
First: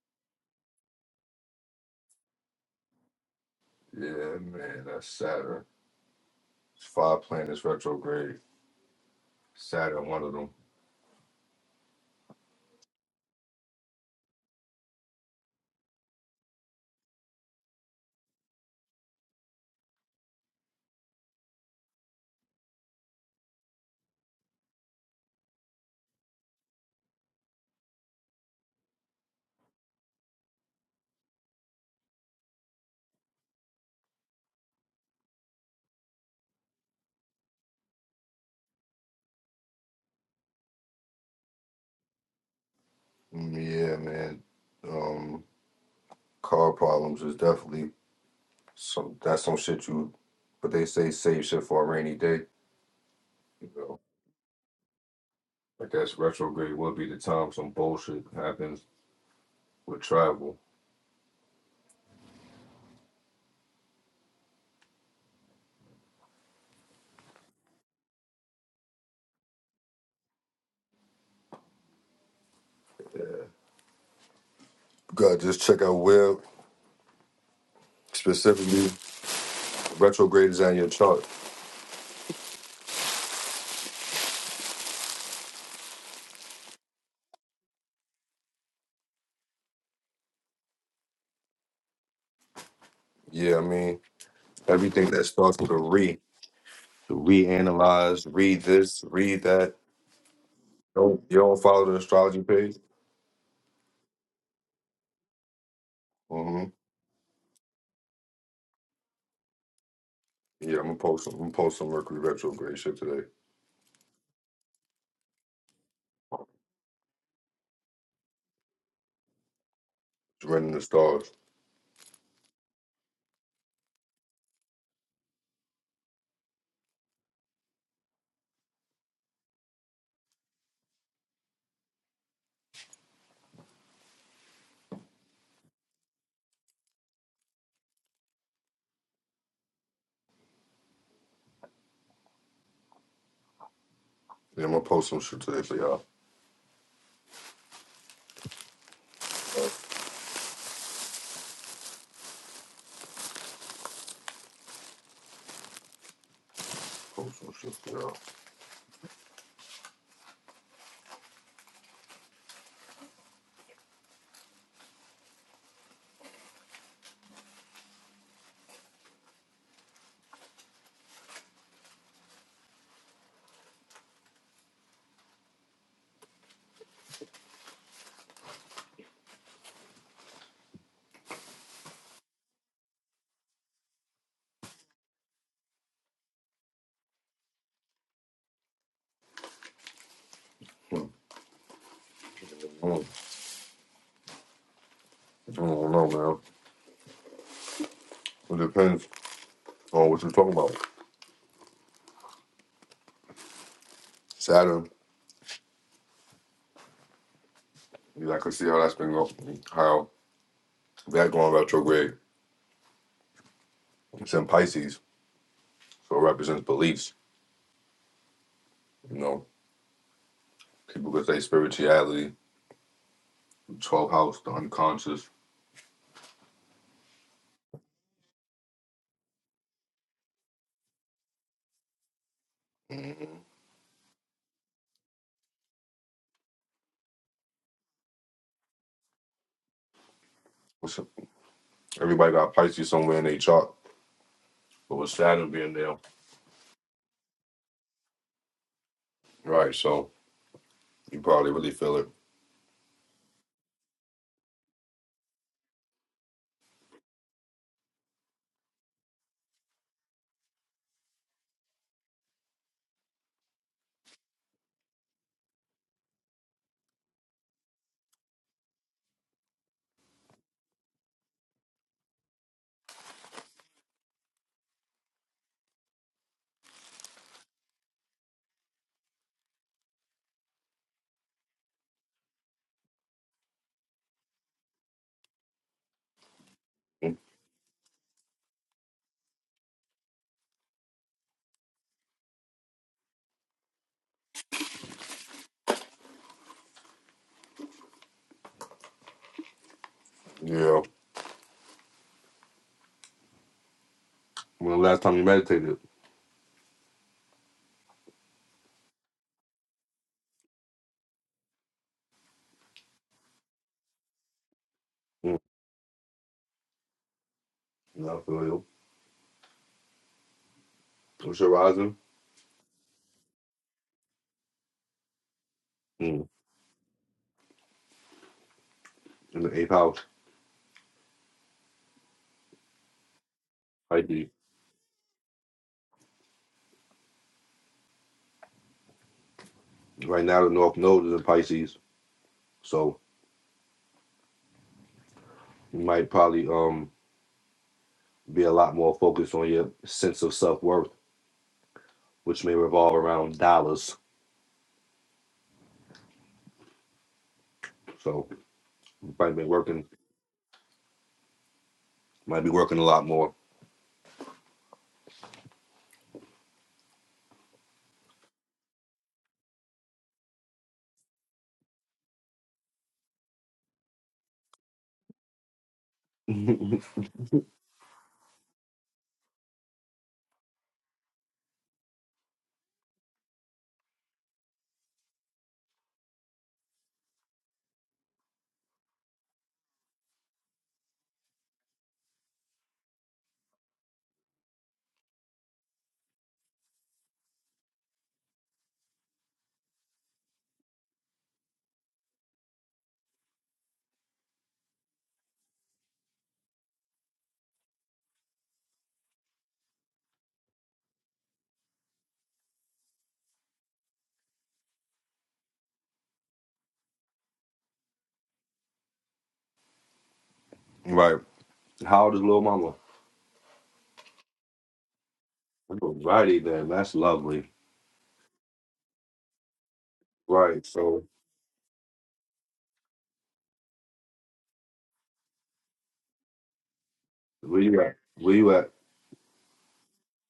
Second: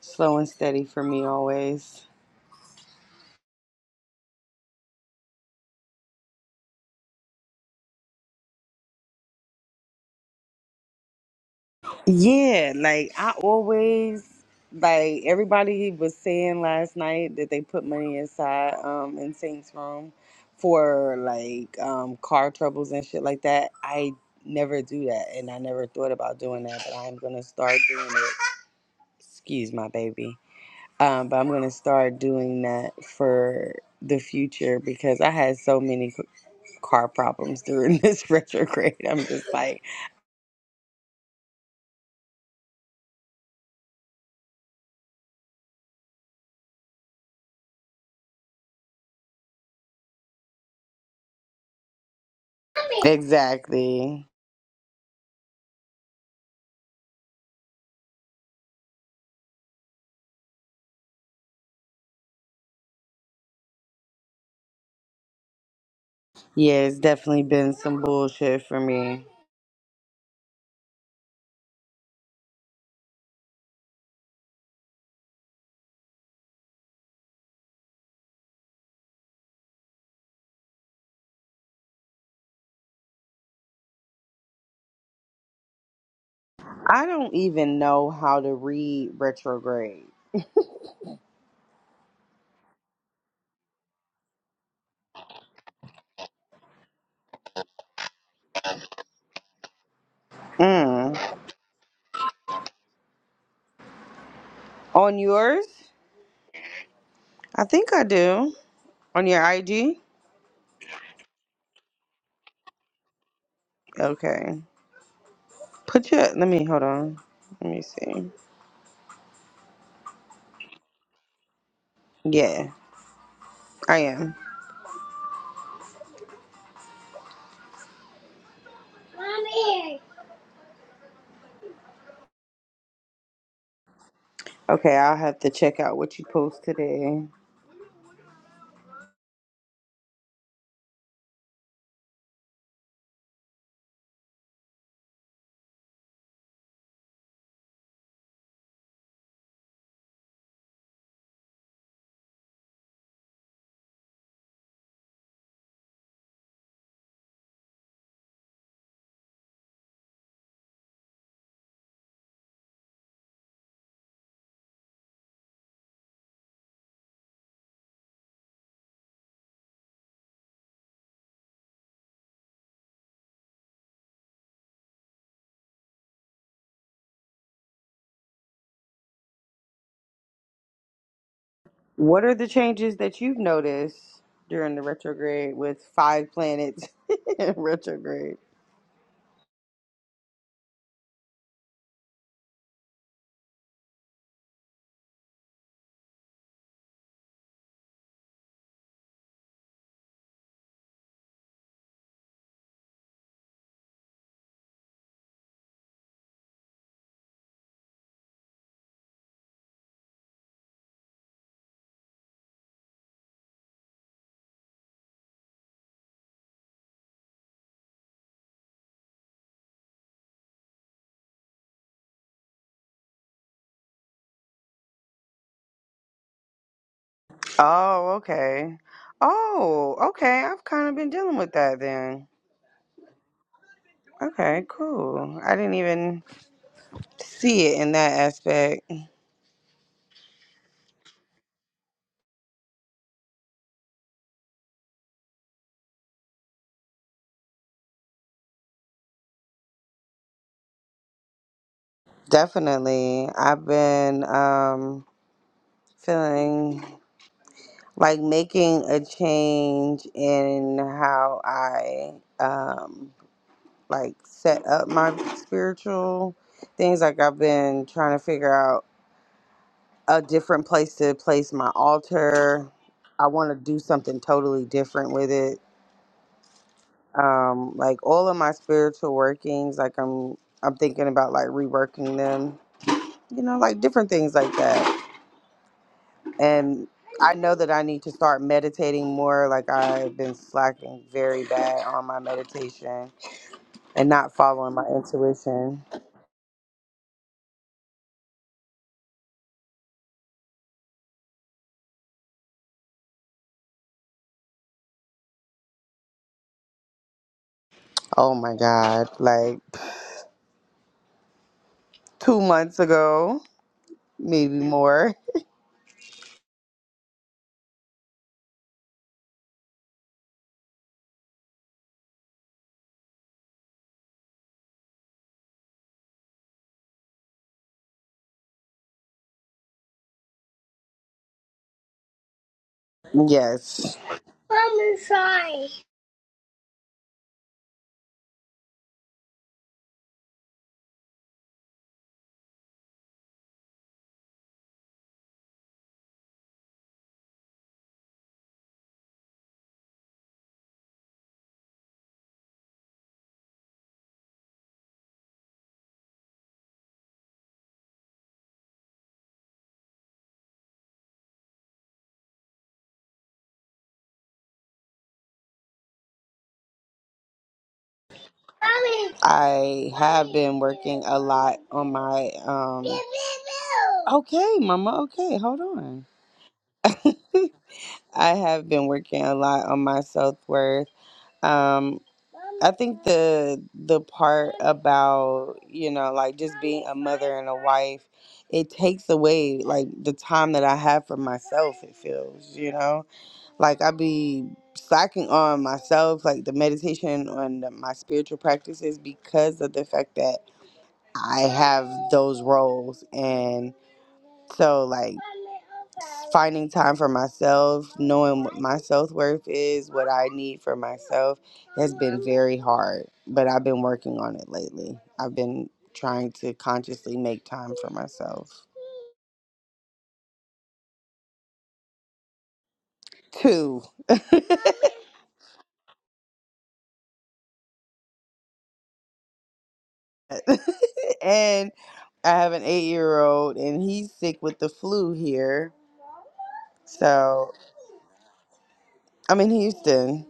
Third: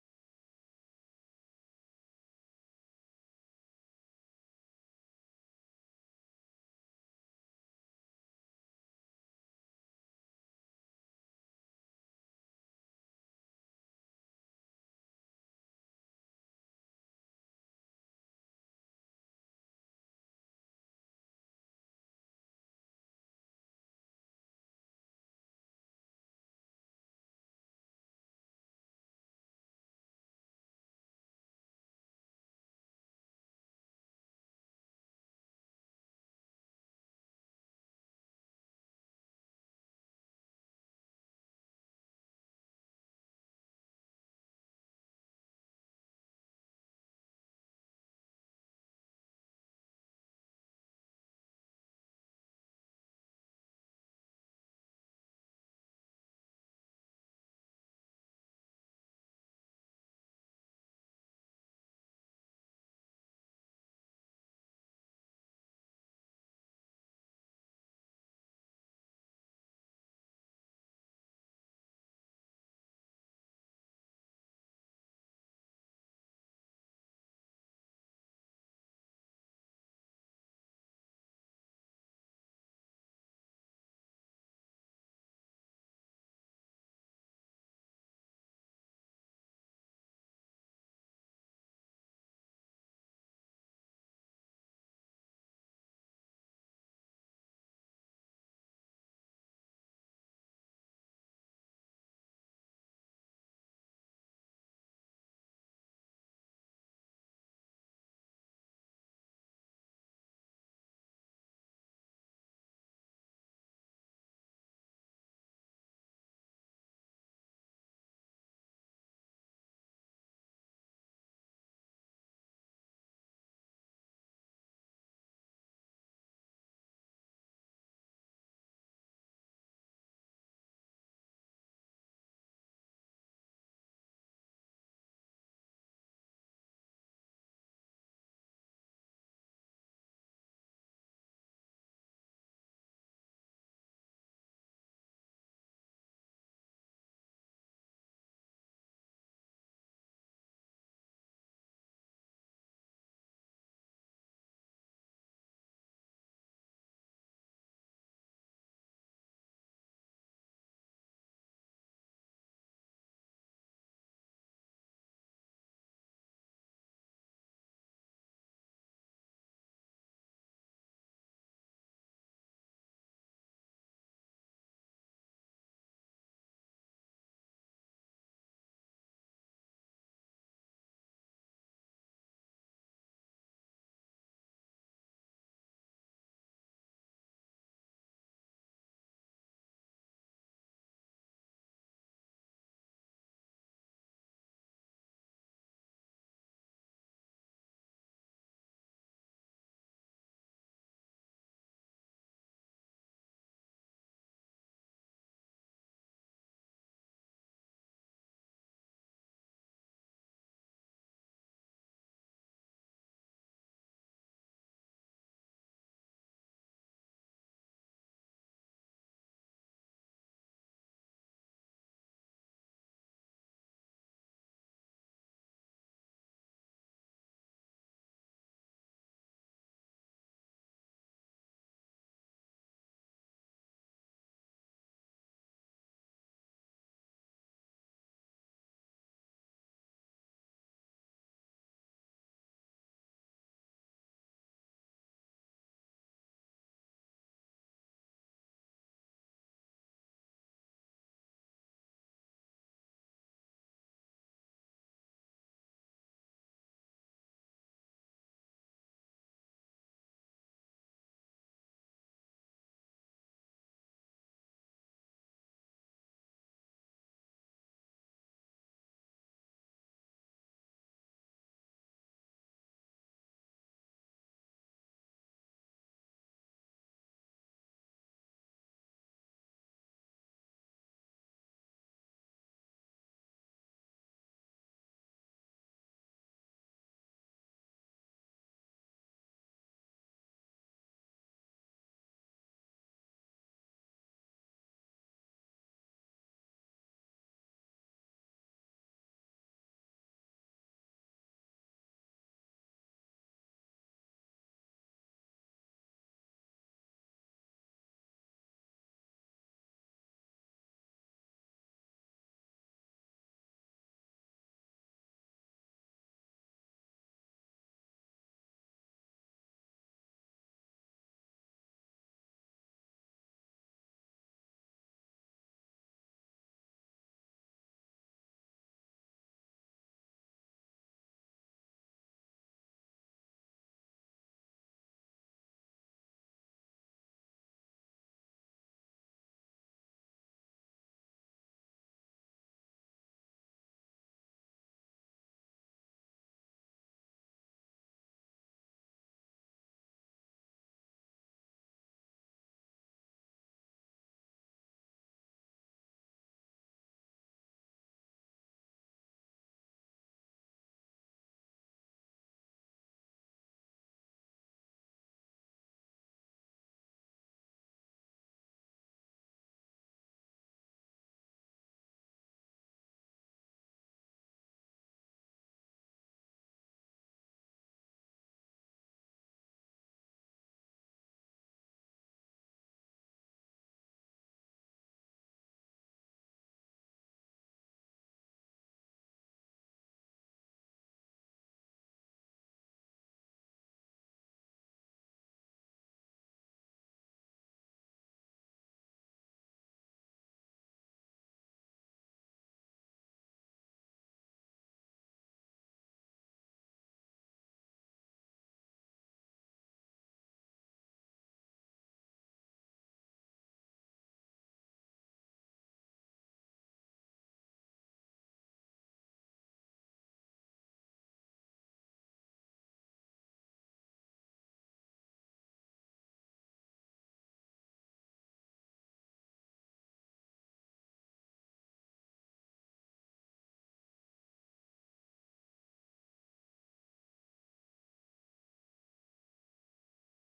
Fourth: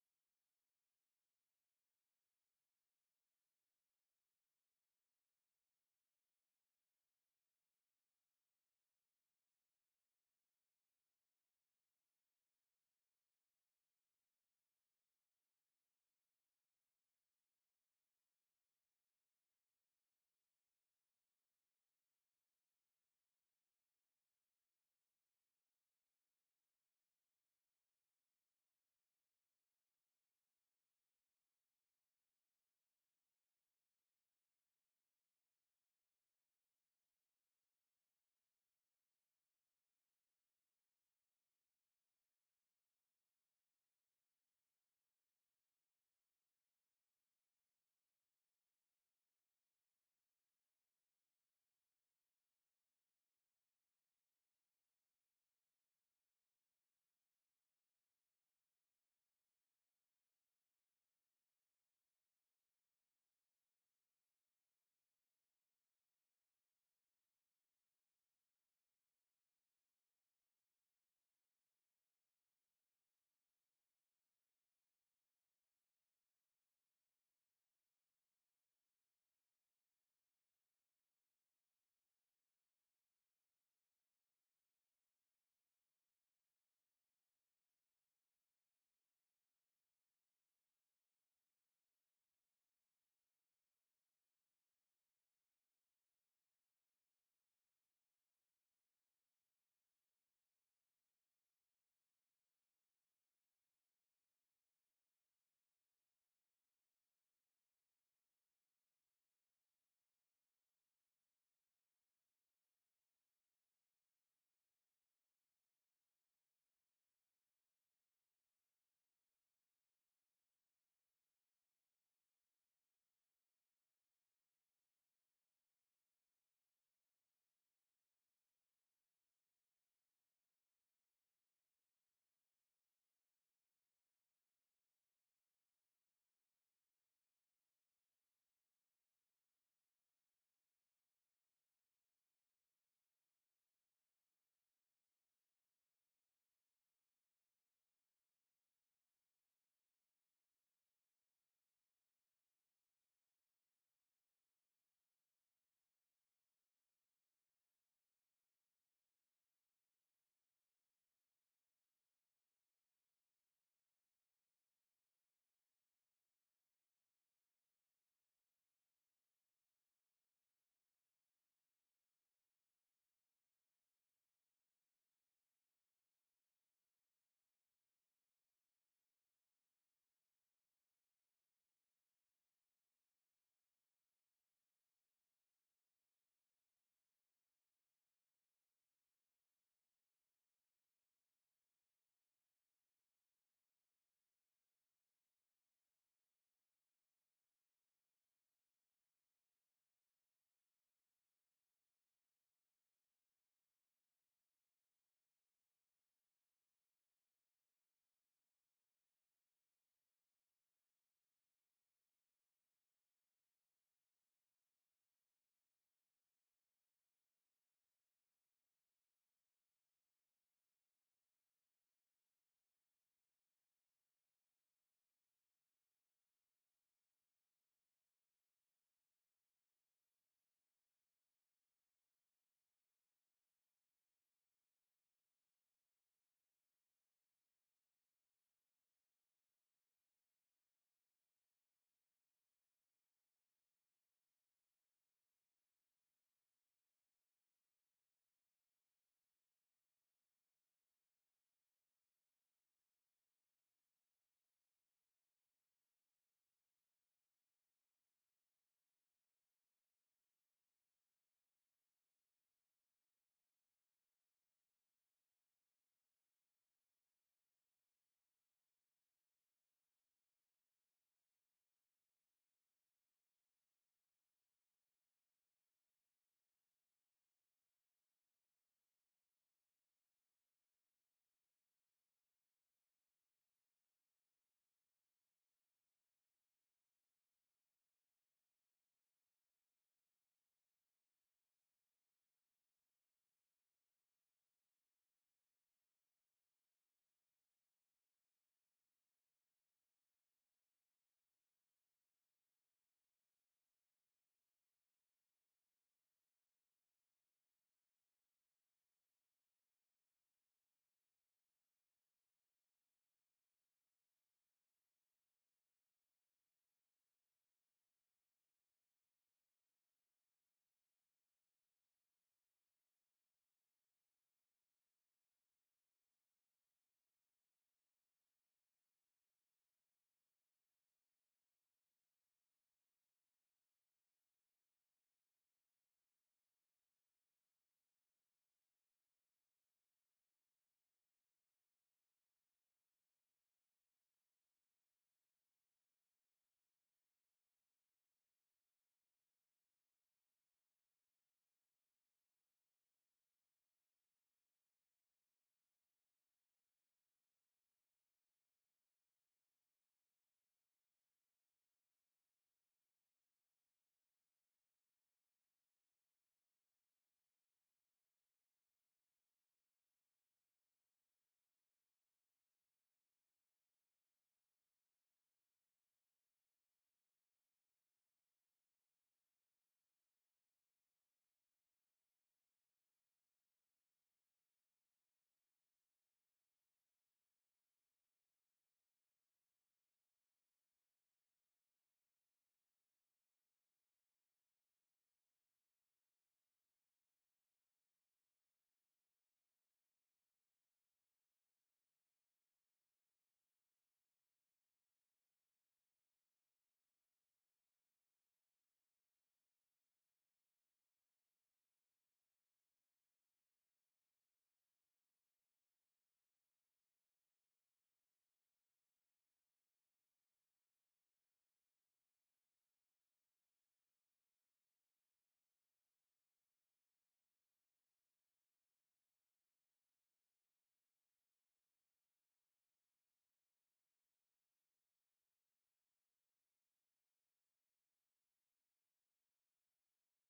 D: slow and steady for me always.
A: Yeah, man, that's Saturn. It's five planets retrograde. Saturn, one of them.
D: Yeah, like I always like everybody was saying last night that they put money inside um in Saint's room for like um car troubles and shit like that. I never do that and I never thought about doing that, but I'm gonna start doing it. Excuse my baby. Um, but I'm gonna start doing that for the future because I had so many c- car problems during this retrograde. I'm just like,
A: Mm, Yeah, man. Um, car problems is definitely some. That's some shit you. But they say save shit for a rainy day. You know,
D: exactly.
A: I guess retrograde will be the time some bullshit happens with travel.
D: Yeah, it's definitely been some bullshit for me.
A: God, just check out web specifically. retrograde is on your chart.
D: I don't even know how to read retrograde.
A: Yeah, I mean, everything that starts with a re, to reanalyze, read this, read that.
D: Mm.
A: Don't you don't follow the astrology page?
D: On yours?
A: Mm-hmm.
D: I think I do. On your IG?
A: Yeah, I'm gonna post some. I'm gonna post some Mercury retrograde shit today.
D: Okay. Put your. Let me hold on. Let me see.
A: It's the stars.
D: Yeah, I am. Okay, I'll have to check out what you post today.
A: Yeah, I'm gonna post some shit today for y'all. Uh, Post some shit for y'all.
D: What are the changes that you've noticed during the retrograde with five planets in retrograde?
A: Hmm. Mm. I don't know, man. It depends on what you're talking about. Saturn. You I can see how that's been going. How that going retrograde. It's in Pisces, so it represents beliefs. You know. People could say spirituality, 12th house, the unconscious.
D: Oh, okay. Oh, okay. I've kind of been dealing with that then.
A: hmm
D: Okay, cool. I didn't even see it in that aspect.
A: What's up? Everybody got Pisces somewhere in their chart, but with Saturn being there, right? So you probably really feel it.
D: Definitely. I've been um feeling like making a change in how I um like set up my spiritual things like I've been trying to figure out a different place to place my altar. I want to do something totally different with it Um, like all of my spiritual workings, like I'm I'm thinking about like reworking them, you know, like different things like that. And
A: Mm,
D: I know that I need to start meditating more. Like I've been slacking very bad on my meditation and not following my intuition.
A: Yeah. When the last time you meditated?
D: Oh my God. Like two months ago, maybe more.
A: Mm. No, I feel you. What's your rising? Mm. In the eighth house,
D: Yes.
A: Pisces.
D: Mom, I'm sorry.
A: Right now, the North Node is in Pisces, so you might probably um be a lot more focused on your sense of self worth, which may revolve around dollars. So you might be working, might be working a lot more.
D: I have been working a lot on my um Okay, mama, okay, hold on. I have been working a lot on my self-worth. Um I think the the part about, you know, like just being a mother and a wife, it takes away like the time that I have for myself, it feels, you know? Like I be slacking on myself, like the meditation on the, my spiritual practices because of the fact that I have those roles. And so, like, finding time for myself, knowing what my self worth is, what I need for myself, has been very hard. But I've been working on it lately. I've been trying to consciously make time for myself.
A: Right. How old is little mama?
D: Two.
A: Righty then. That's lovely. Right. So
D: and I have an eight year old, and he's sick with the flu here. So
A: where you where you at?
D: I'm in Houston.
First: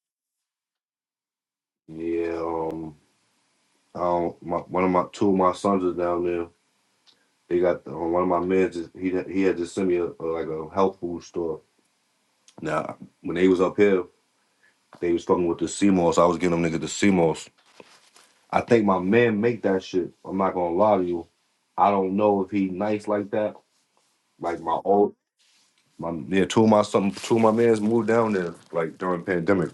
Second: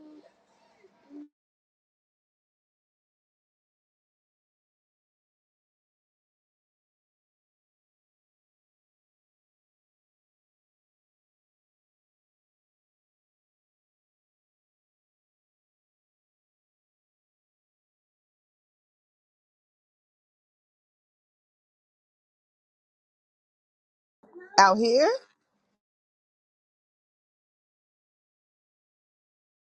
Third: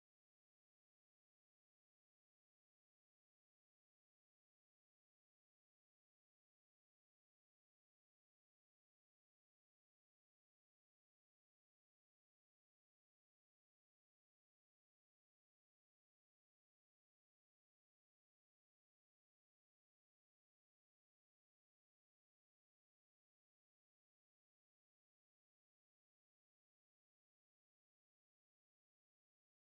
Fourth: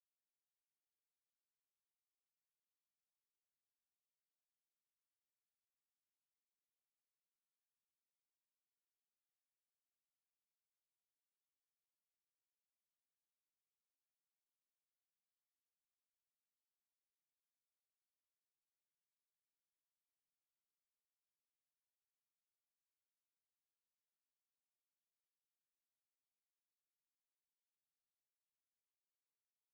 A: Yeah. Um. I don't, my, one of my two of my sons is down there. They got um, one of my men. Just, he he had just sent me a, a, like a health food store. Now when they was up here, they was fucking with the CMOS. I was getting them niggas the CMOS. I think my man make that shit. I'm not gonna lie to you. I don't know if he nice like that. Like
D: Out
A: my
D: here?
A: old my yeah, two of my some two of my mans moved down there like during pandemic.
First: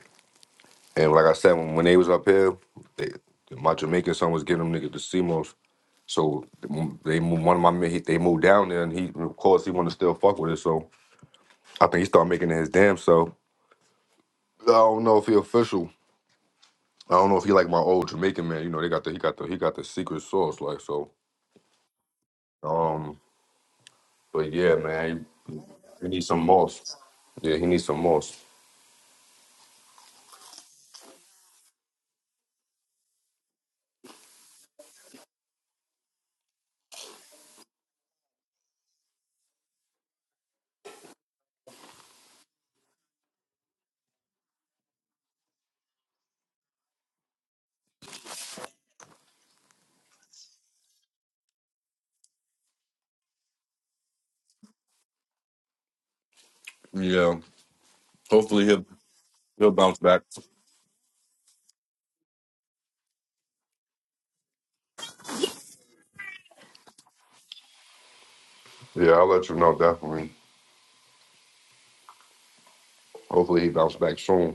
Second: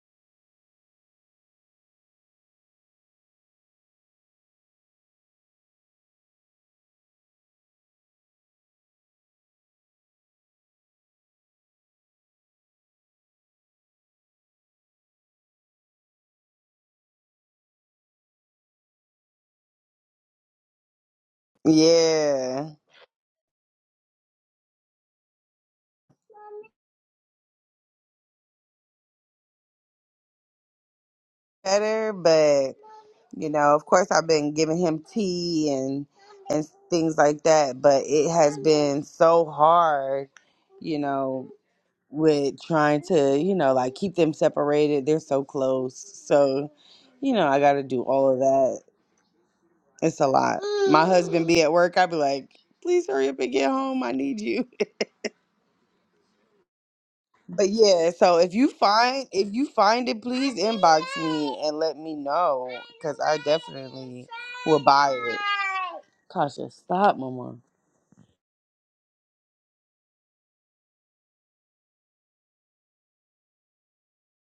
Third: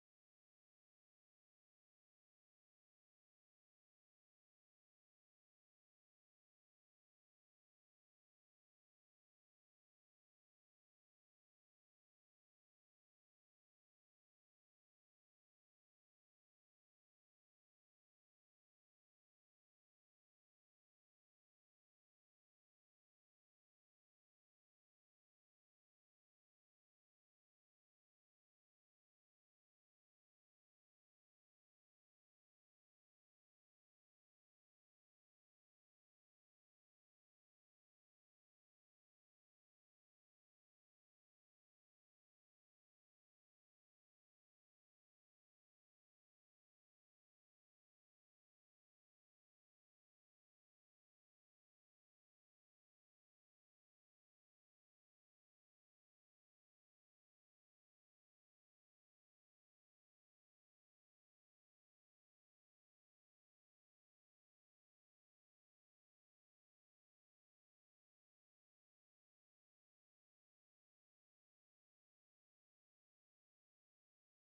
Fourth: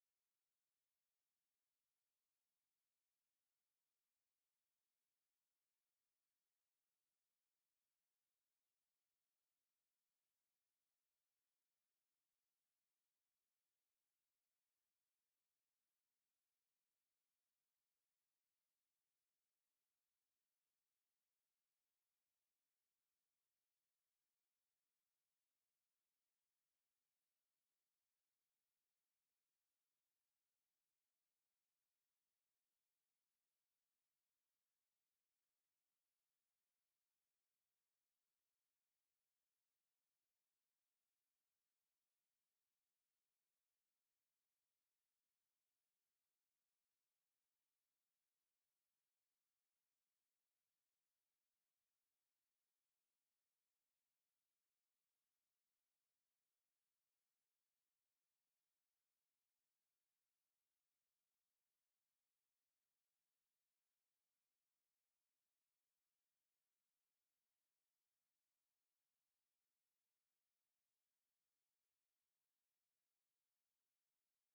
A: And like I said, when, when they was up here, they, my Jamaican son was getting them niggas the CMOS. So they moved, one of my men, he, they moved down there, and he, of course, he wanted to still fuck with it. So I think he started making it his damn self. I don't know if he official. I don't know if he like my old Jamaican man. You know, they got the he got the he got the secret sauce, like so.
D: Yeah.
A: Um, but yeah, man, he, he needs some moss. Yeah, he needs some moss.
D: Better, but. You know, of course, I've been giving him tea and and things like that, but it has been so hard, you know, with trying to, you know, like keep them separated. They're so close, so you know, I got to do all of that. It's a lot. My husband be at work. I'd be like, "Please hurry up and get home. I need you."
A: Yeah.
D: But yeah, so if
A: Hopefully
D: you
A: he'll
D: find if you
A: he'll bounce
D: find it,
A: back.
D: please inbox me and let me know because I definitely will buy it. Kasha, stop, Mama.
A: Yeah, I'll let you know definitely. Hopefully he bounce back soon.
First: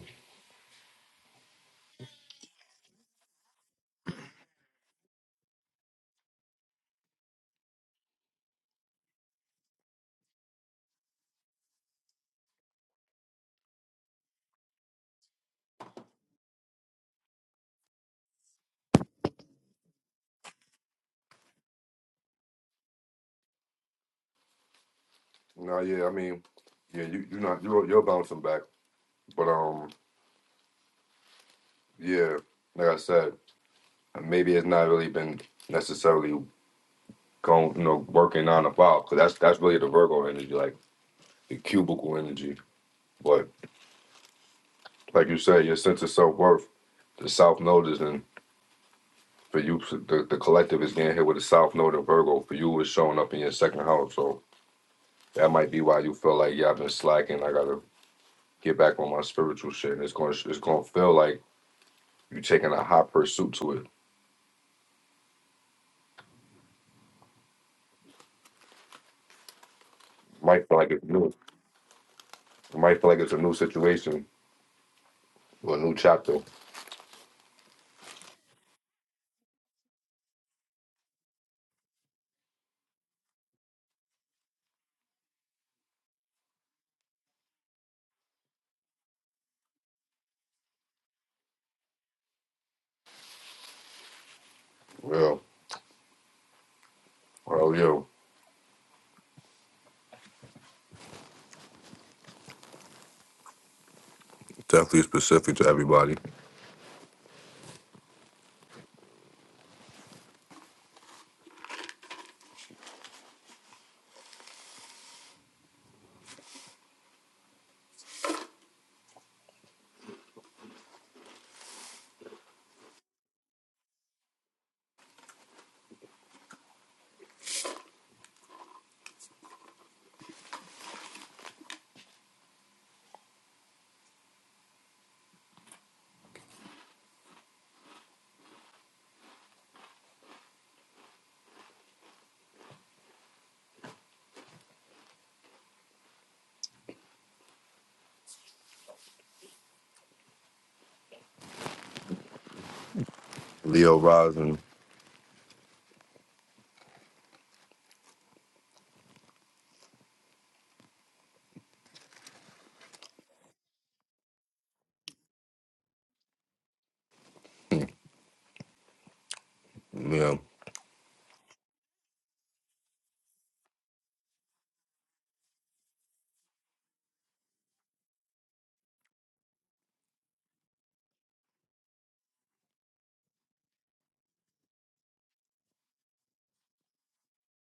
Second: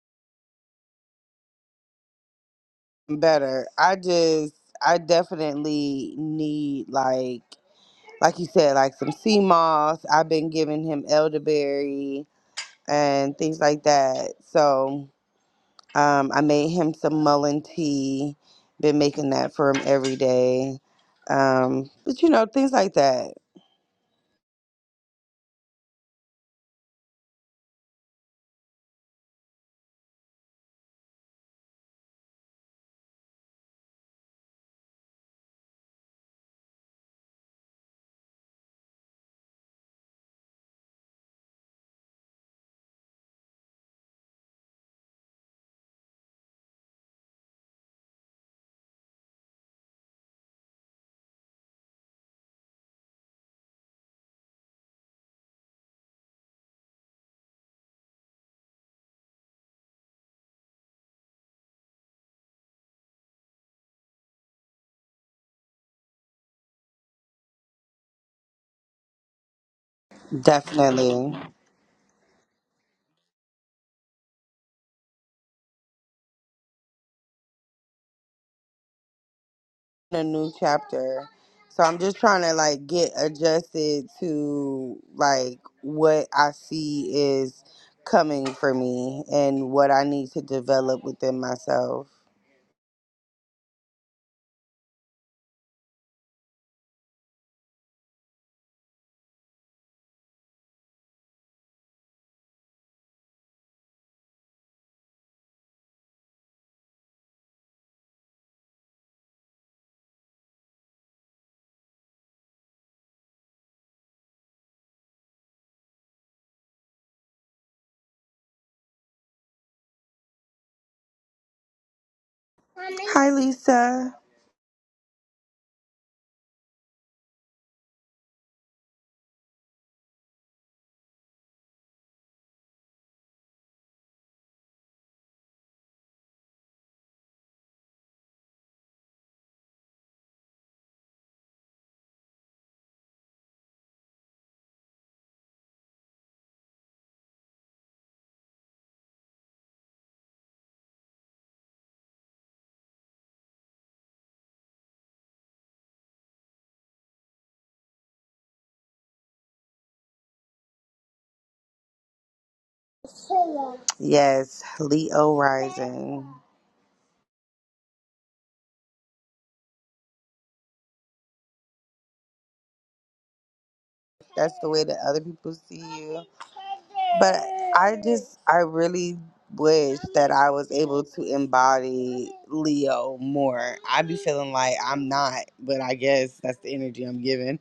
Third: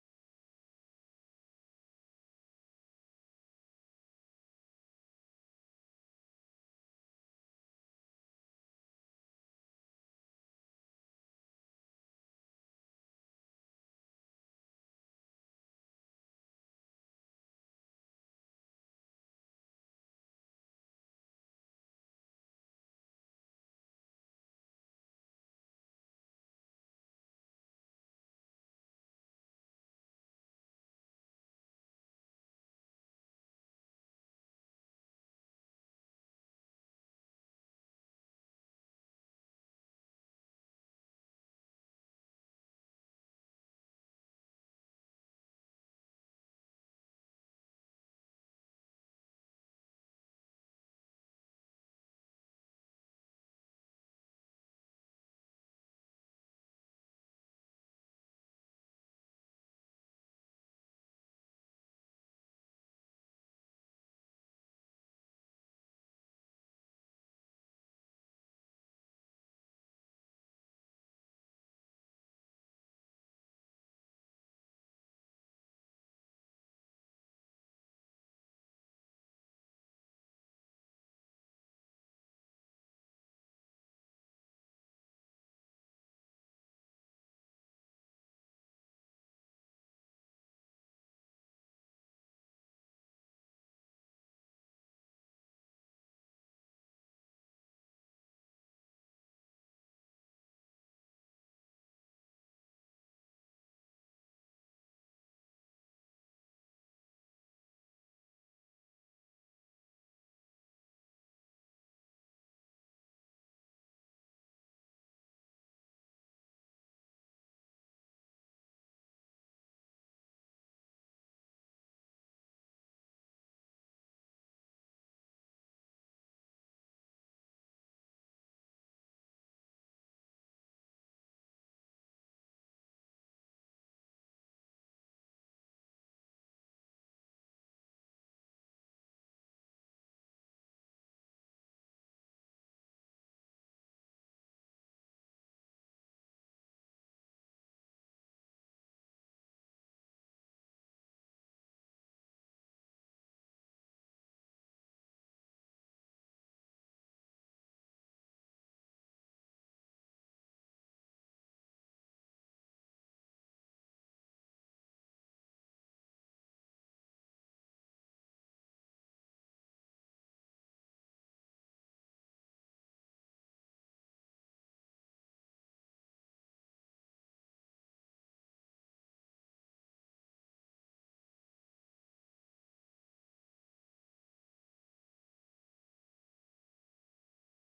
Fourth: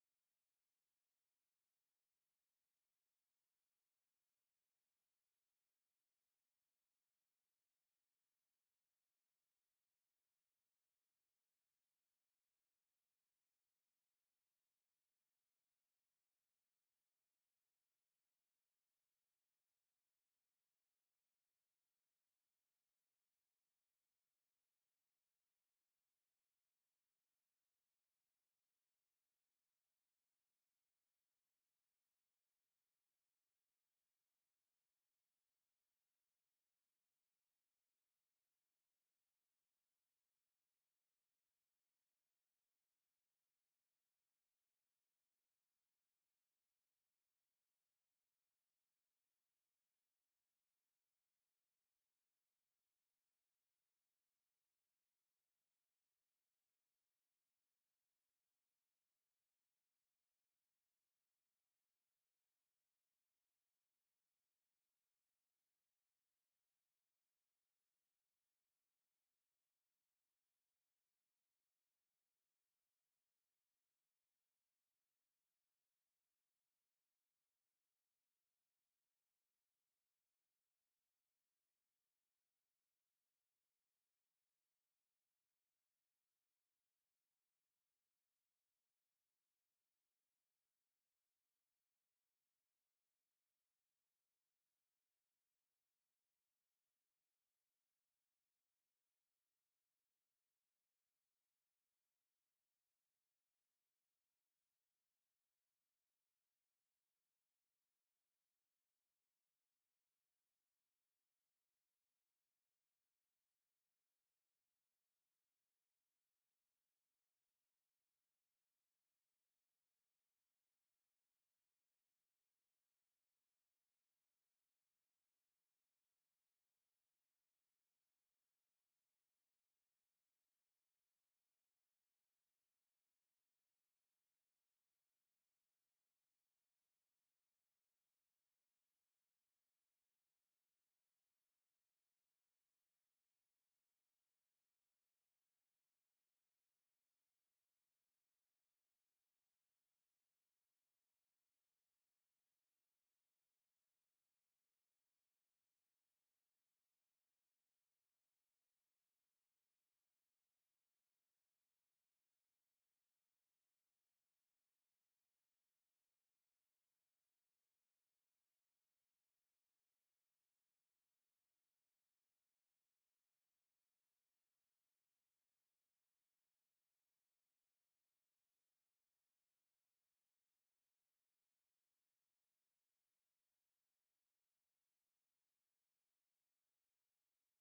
D: Better. I just I definitely need like like you said like some sea moss. I've been giving him elderberry and things like that. So um, I made him some mullein tea. Been making that for him every day. Um, but you know things like that.
A: No, yeah, I mean, yeah, you you are not you're you're bouncing back, but um, yeah, like I said, maybe it's not really been necessarily going, you know, working on the five because that's that's really the Virgo energy, like the cubicle energy. But like you said, your sense of self worth, the South Node is in for you. so The, the collective is getting hit with the South Node and Virgo. For you, it's showing up in your second house, so that might be why you feel like yeah, I've been slacking. I gotta get back on my spiritual shit. And it's going to it's going to feel like you taking a hot pursuit to it might feel like it's new.
D: Definitely.
A: It might feel like it's a new situation or a new chapter.
D: A new chapter. So I'm just trying to like get adjusted to like what I see is coming for me and what I need to develop within myself.
A: Real. Oh, yo. Definitely specific to everybody.
D: Hi Lisa.
A: Leo rising.
D: Yes, Leo rising.
A: Yeah.
D: That's the way that other people see you. But I just, I really wish that I was able to embody Leo more. I be feeling like I'm not, but I guess that's the energy I'm giving.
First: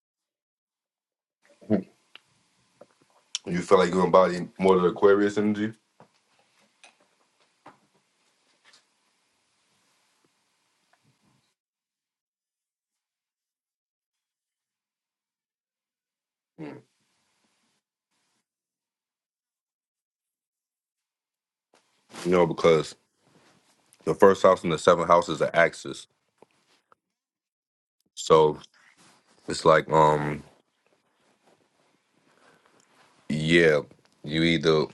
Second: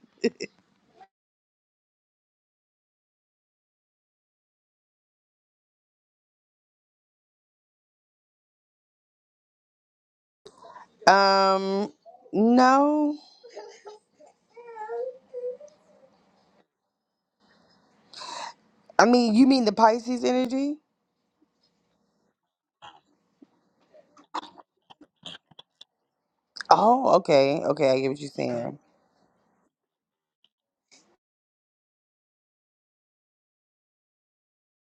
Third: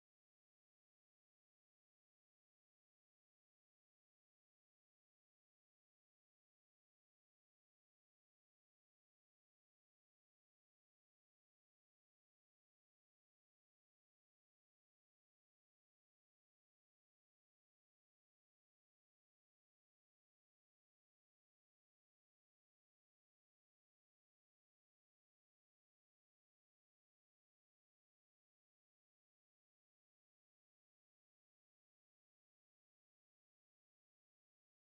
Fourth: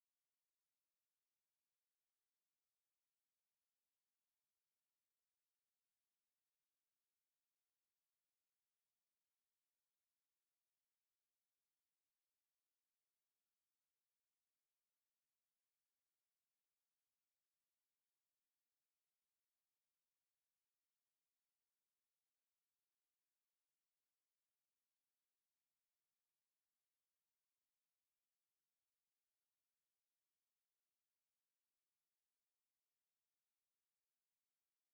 A: You feel like you embody more of the Aquarius energy?
D: Um, no.
A: You
D: I mean, you mean the Pisces energy?
A: know, because the first house and the seventh house is the axis.
D: Oh, okay. Okay, I get what you're
A: So
D: saying.
A: it's like, um, yeah, you either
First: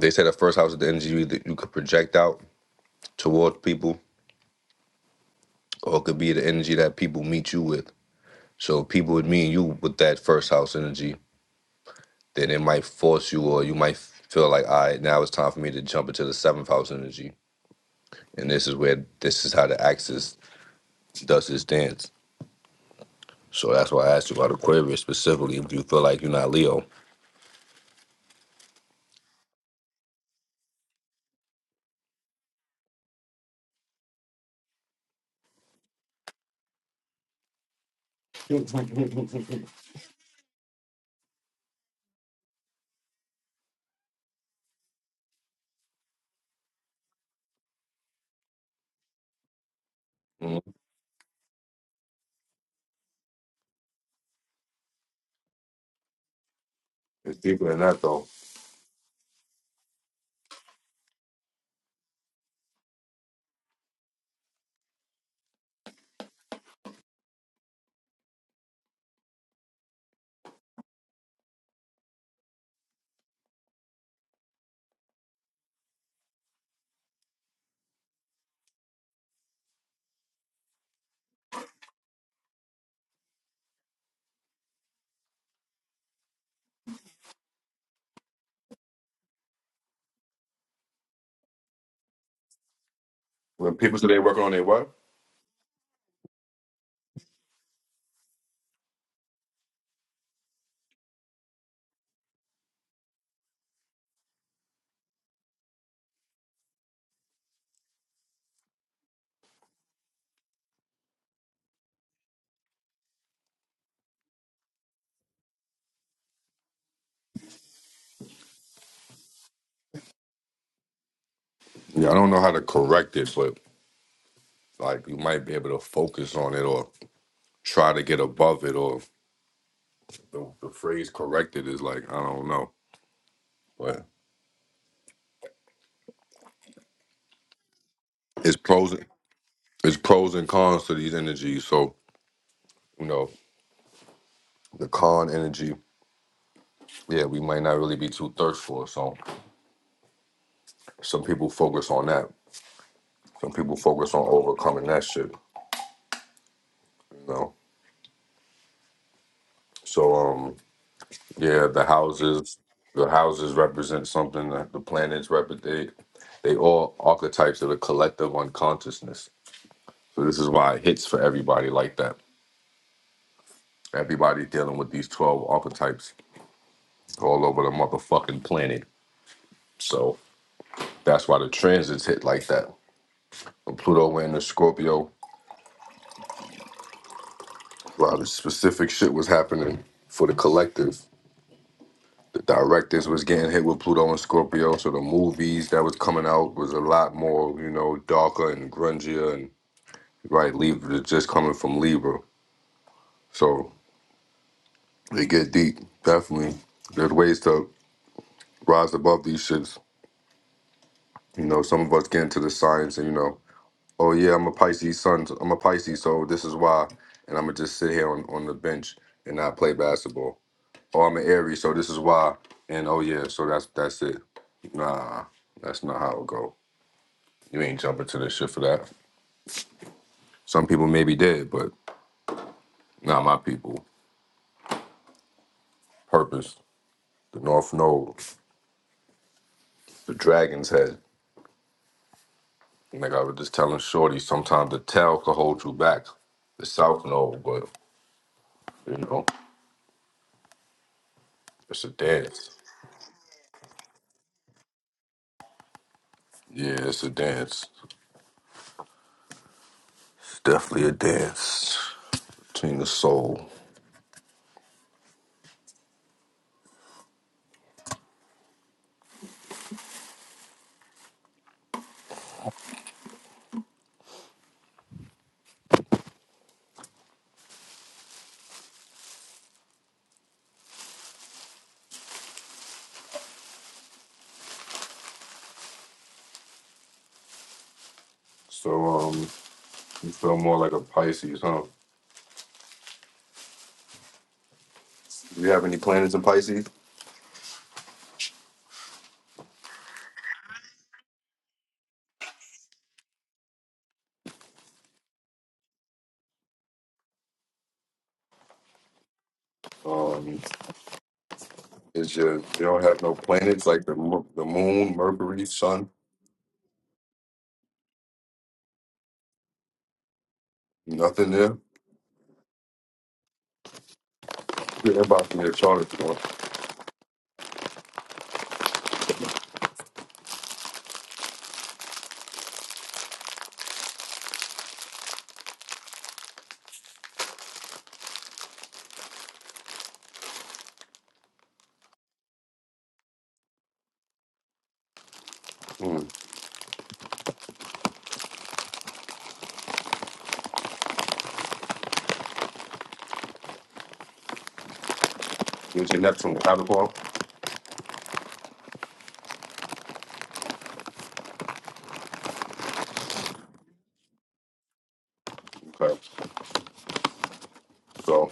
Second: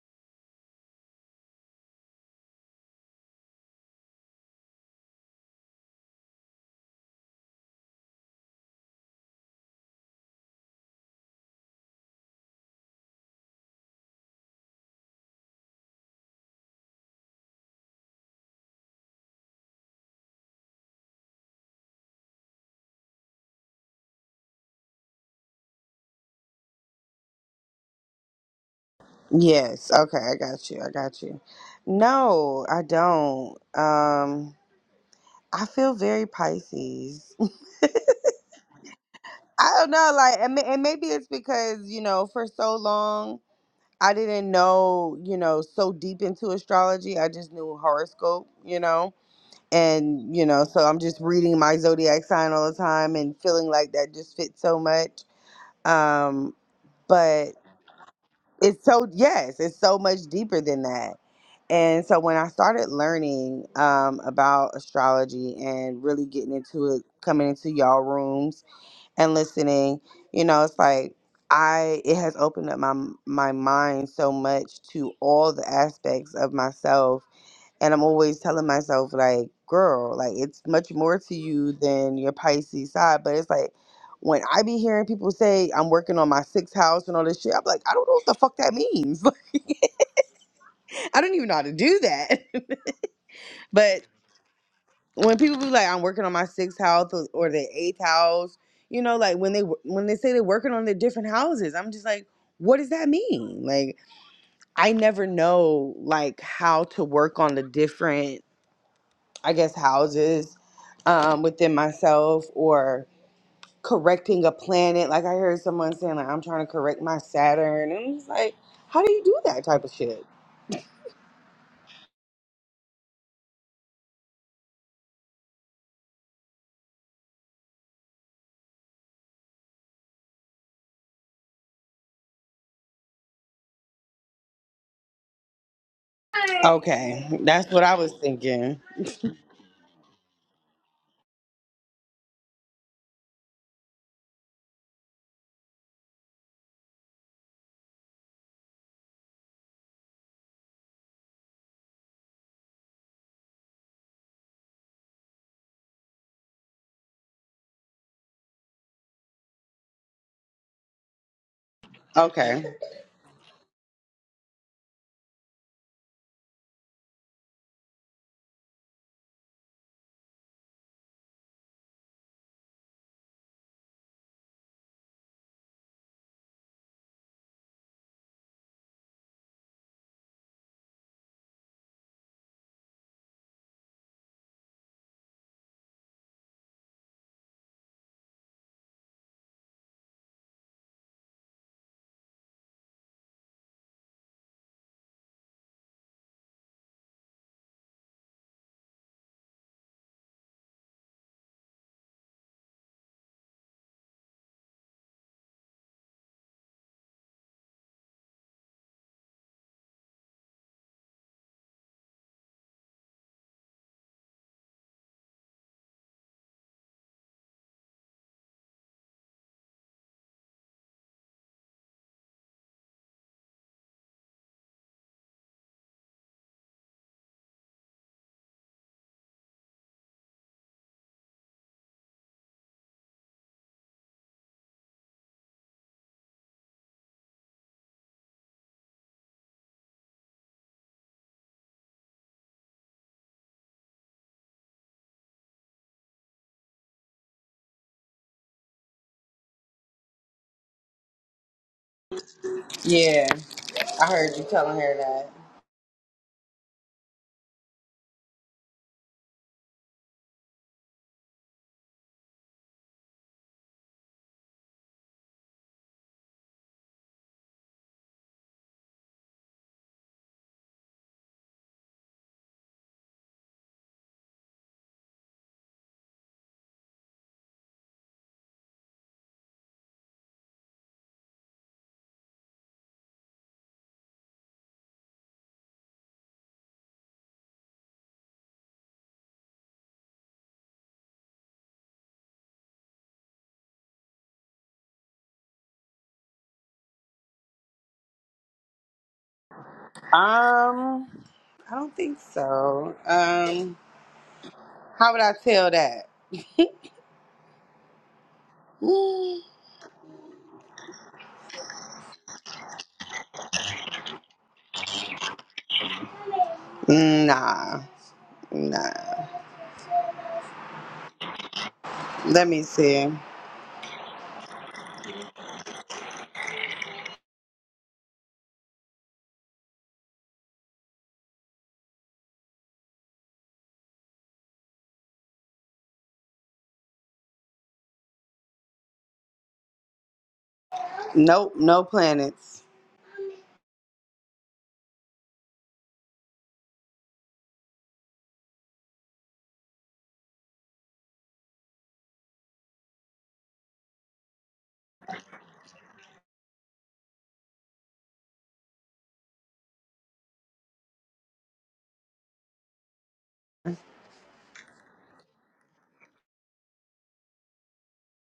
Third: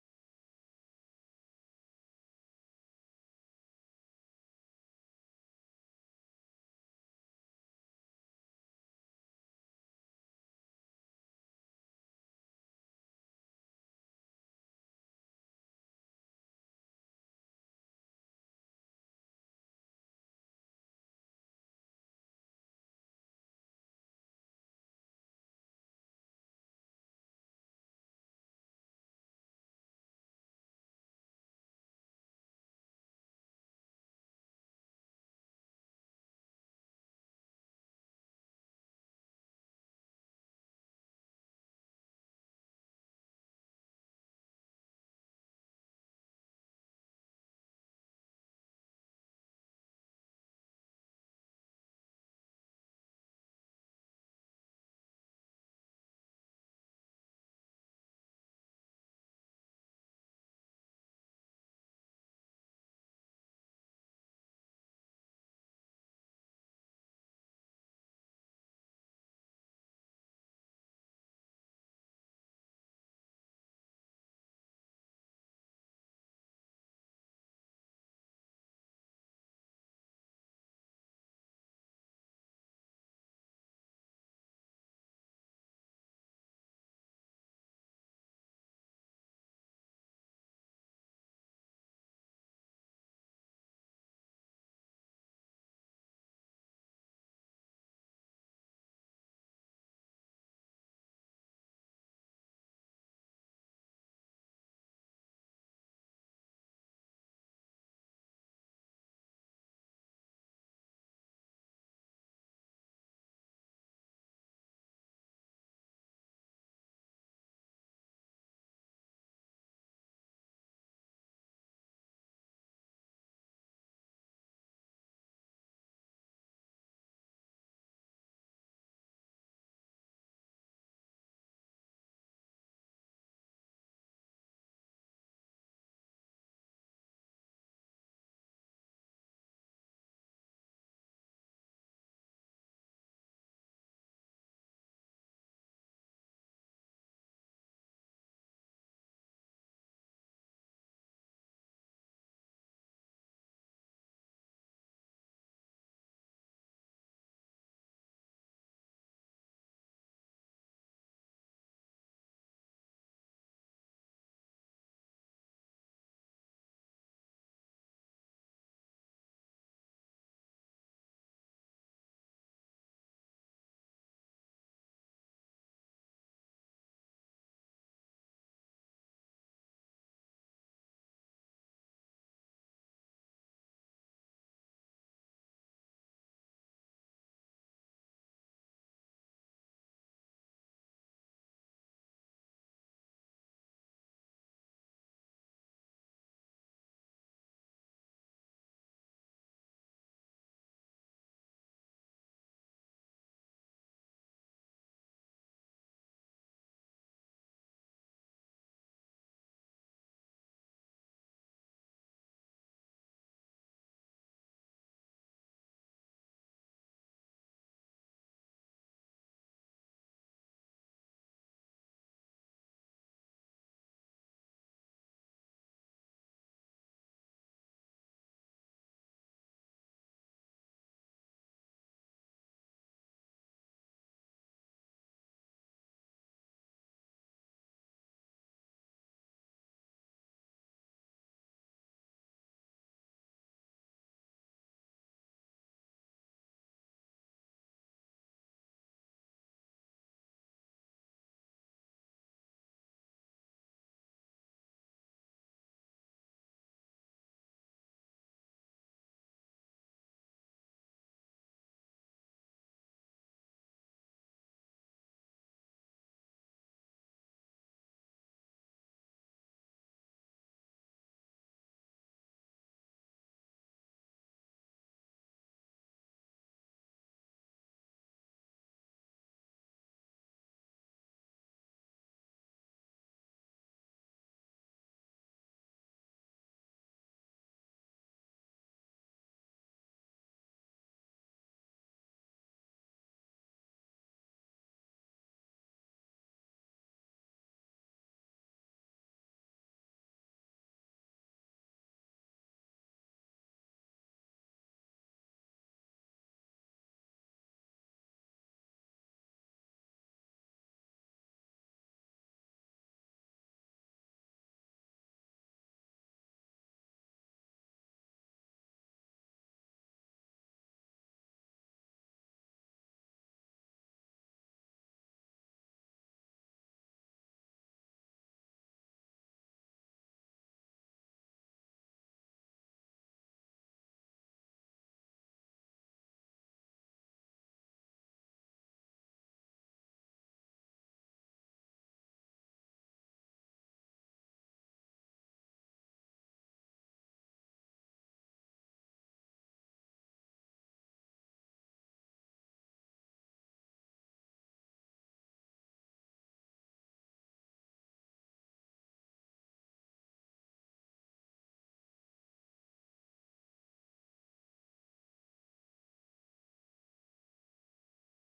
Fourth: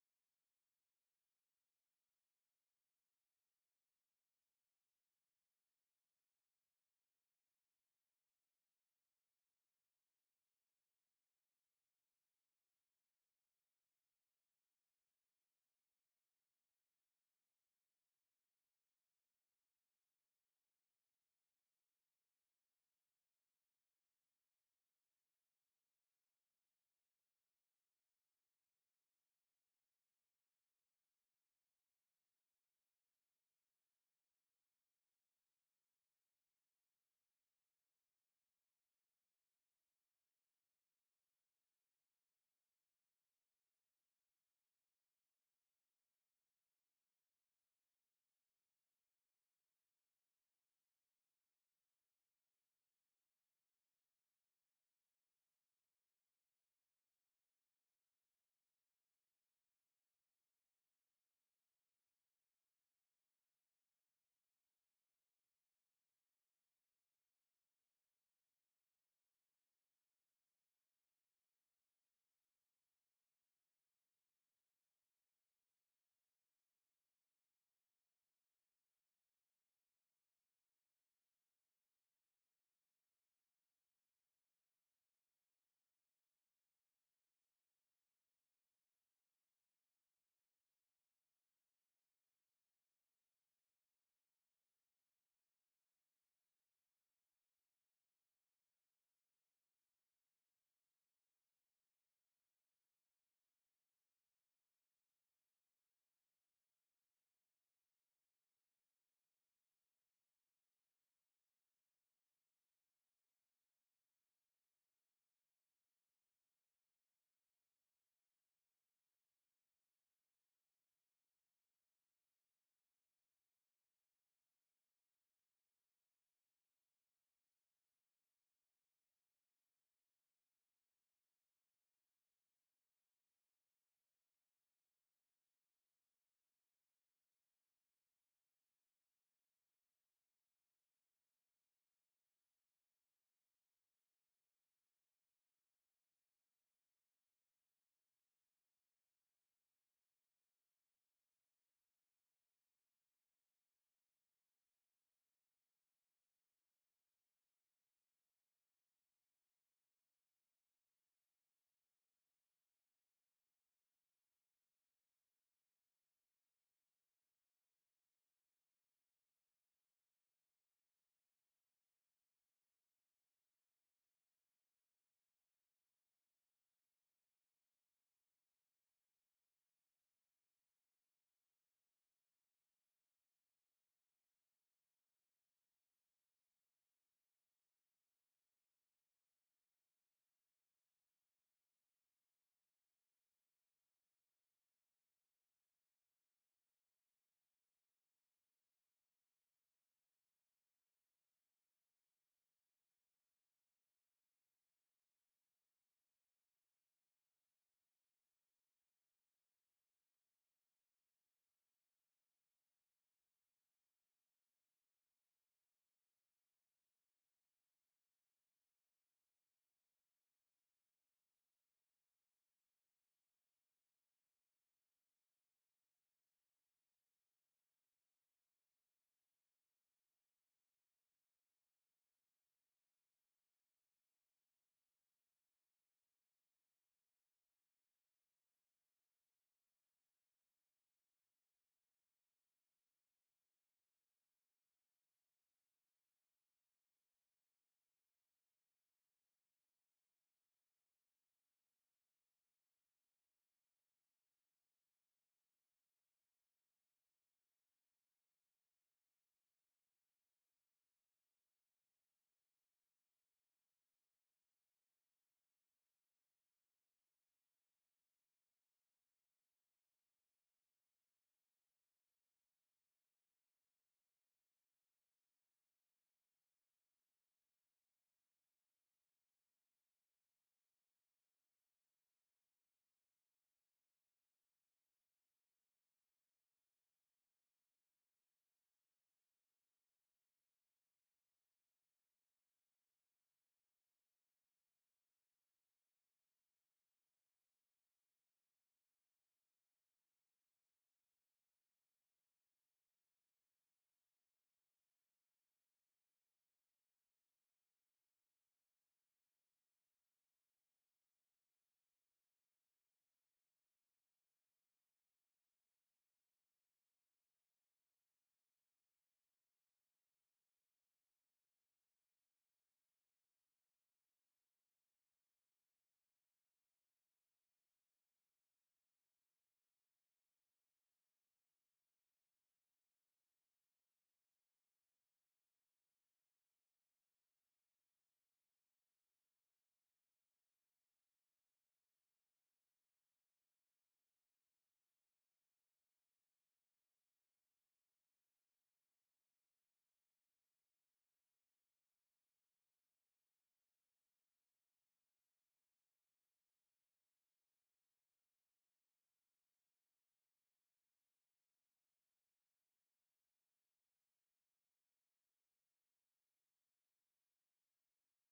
A: they say the first house is the energy you either you could project out towards people, or it could be the energy that people meet you with. So people would meet you with that first house energy, then it might force you or you might feel like all right now it's time for me to jump into the seventh house energy and this is where this is how the axis does its dance so that's why i asked you about aquarius specifically if you feel like you're not leo
D: Yes. Okay, I got you. I got you. No, I don't. Um, I feel very Pisces. I don't know, like, and, ma- and maybe it's because you know, for so long I didn't know, you know, so deep into astrology. I just knew horoscope, you know, and you
A: Mhm.
D: know, so I'm just reading my zodiac sign all the time and feeling like that just fits so much. Um,
A: It's
D: but
A: deeper than that, though.
D: it's so yes, it's so much deeper than that. And so when I started learning um, about astrology and really getting into it, coming into y'all rooms and listening you know it's like i it has opened up my my mind so much to all the aspects of myself and i'm always telling myself like girl like it's much more to you than your pisces side but it's like when i be hearing people say i'm working on my sixth house and all this shit i'm like i don't know what the fuck that means i don't even know how to do that
A: When
D: but
A: people say they are working on their what?
D: when people be like, I'm working on my sixth house or, or the eighth house, you know, like when they when they say they're working on their different houses, I'm just like, what does that mean? Like, I never know like how to work on the different, I guess, houses um, within myself or correcting a planet. Like I heard someone saying, like, I'm trying to correct my Saturn, and I'm just like, how do you do that type of shit?
A: Yeah, I don't know how to correct it, but like you might be able to focus on it or try to get above it, or the, the phrase corrected is like I don't know, but
D: Okay, that's what I was
A: it's
D: thinking.
A: pros it's pros and cons to these energies. So you know, the con energy, yeah, we might not really be too thirstful. So some people focus on that. Some people focus on overcoming that shit, you know. So um yeah, the houses
D: Okay,
A: the houses represent something that the planets represent they all archetypes of the collective unconsciousness. So this is why it hits for everybody like that. Everybody's dealing with these twelve archetypes all over the motherfucking planet. So that's why the transits hit like that. So Pluto went into Scorpio A lot of specific shit was happening for the collective. The directors was getting hit with Pluto and Scorpio, so the movies that was coming out was a lot more, you know, darker and grungier and right, Libra just coming from Libra. So they get deep, definitely. There's ways to rise above these shits. You know, some of us get into the science and you know, oh yeah, I'm a Pisces son, I'm a Pisces, so this is why and I'm gonna just sit here on, on the bench and not play basketball. Oh, I'm an Aries, so this is why. And oh yeah, so that's that's it. Nah, that's not how it go. You ain't jumping to this shit for that. Some people may be dead, but not my people. Purpose, the North Node, the Dragon's Head. Like I was just telling Shorty, sometimes the tail could hold you back. The South Node, but you know, it's a dance.
D: yeah, I heard you telling her that.
A: Yeah, it's a dance. It's definitely a dance between the soul. So um, you feel more like a Pisces, huh? Do you have any planets in Pisces?
D: Um, I don't think so. Um, how would I tell that? Mm,
A: Um, it's just they don't have no planets like the mo- the moon, Mercury, Sun,
D: nah, nah.
A: nothing there.
D: Let me see.
A: Yeah, They're about to get charted for.
D: Nope, no planets.
A: Hmm. It's your Neptune, Capricorn. Okay, so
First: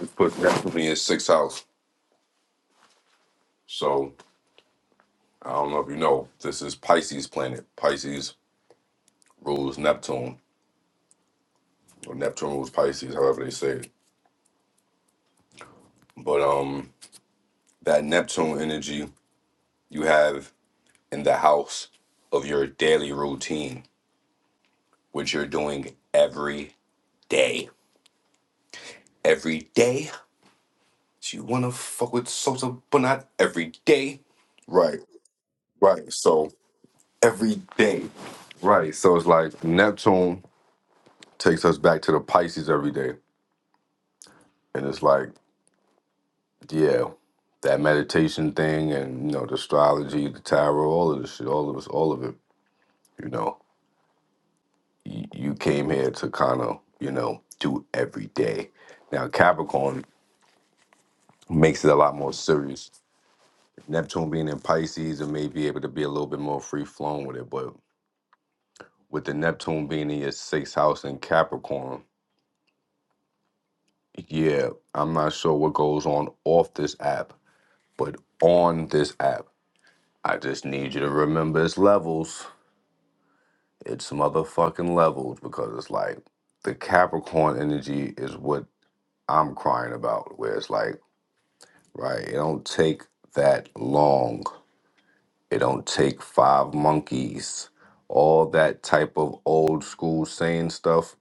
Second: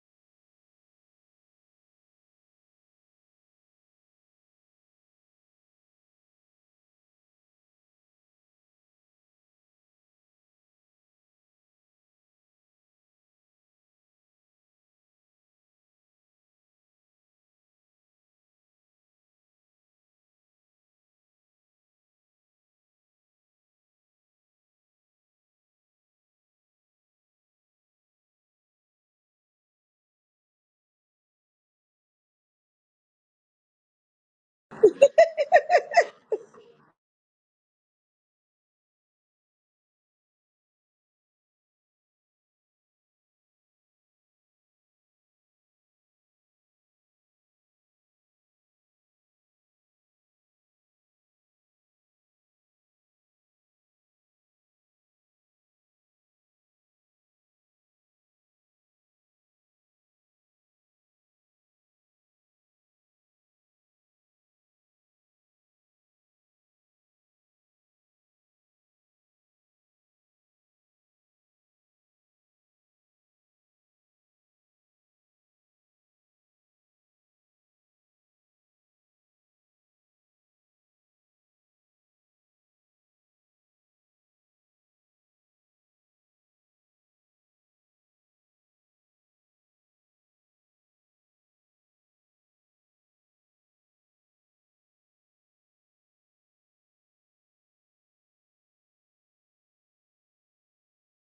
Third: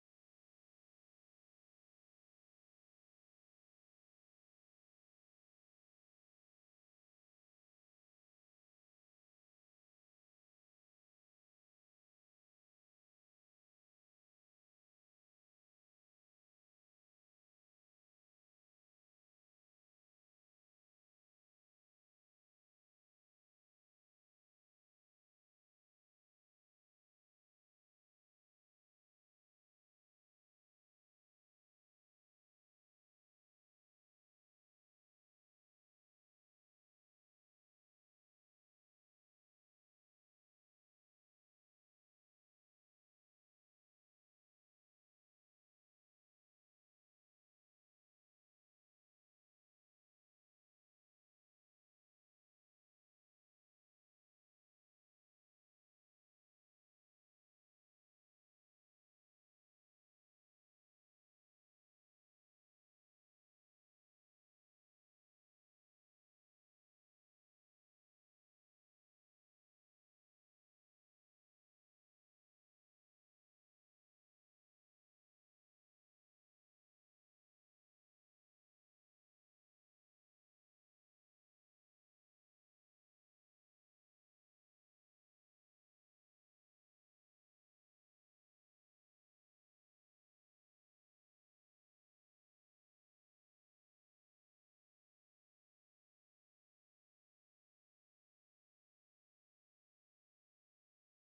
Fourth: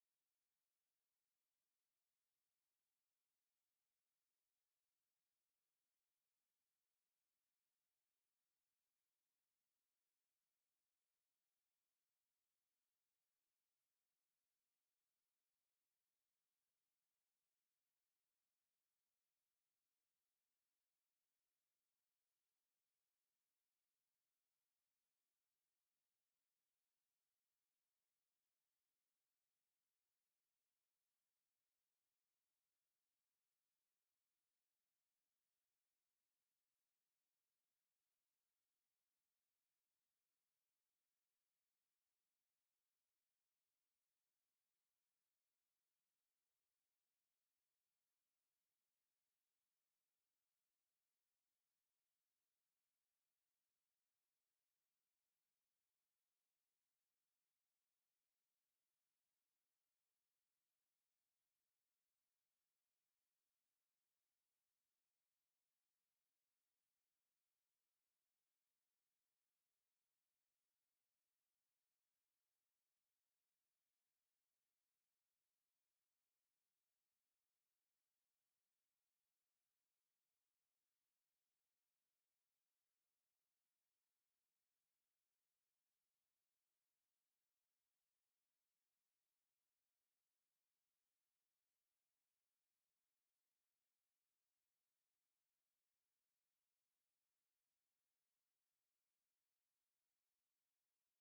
A: it puts Neptune in his sixth house. So I don't know if you know, this is Pisces planet. Pisces rules Neptune, or Neptune rules Pisces, however they say it. But um, that Neptune energy you have in the house of your daily routine, which you're doing every day every day. She wanna fuck with Sosa, but not every day. Right, right. So every day. Right. So it's like Neptune takes us back to the Pisces every day. And it's like, yeah, that meditation thing and you know, the astrology, the tarot, all of this shit, all of us, all of it, you know. You, you came here to kind of, you know, do every day. Now Capricorn makes it a lot more serious Neptune being in Pisces, it may be able to be a little bit more free flowing with it. But with the Neptune being in your sixth house in Capricorn, yeah, I'm not sure what goes on off this app, but on this app, I just need you to remember it's levels. It's motherfucking levels because it's like the Capricorn energy is what I'm crying about, where it's like, right, it don't take that long It don't take five monkeys. All that type of old school saying stuff.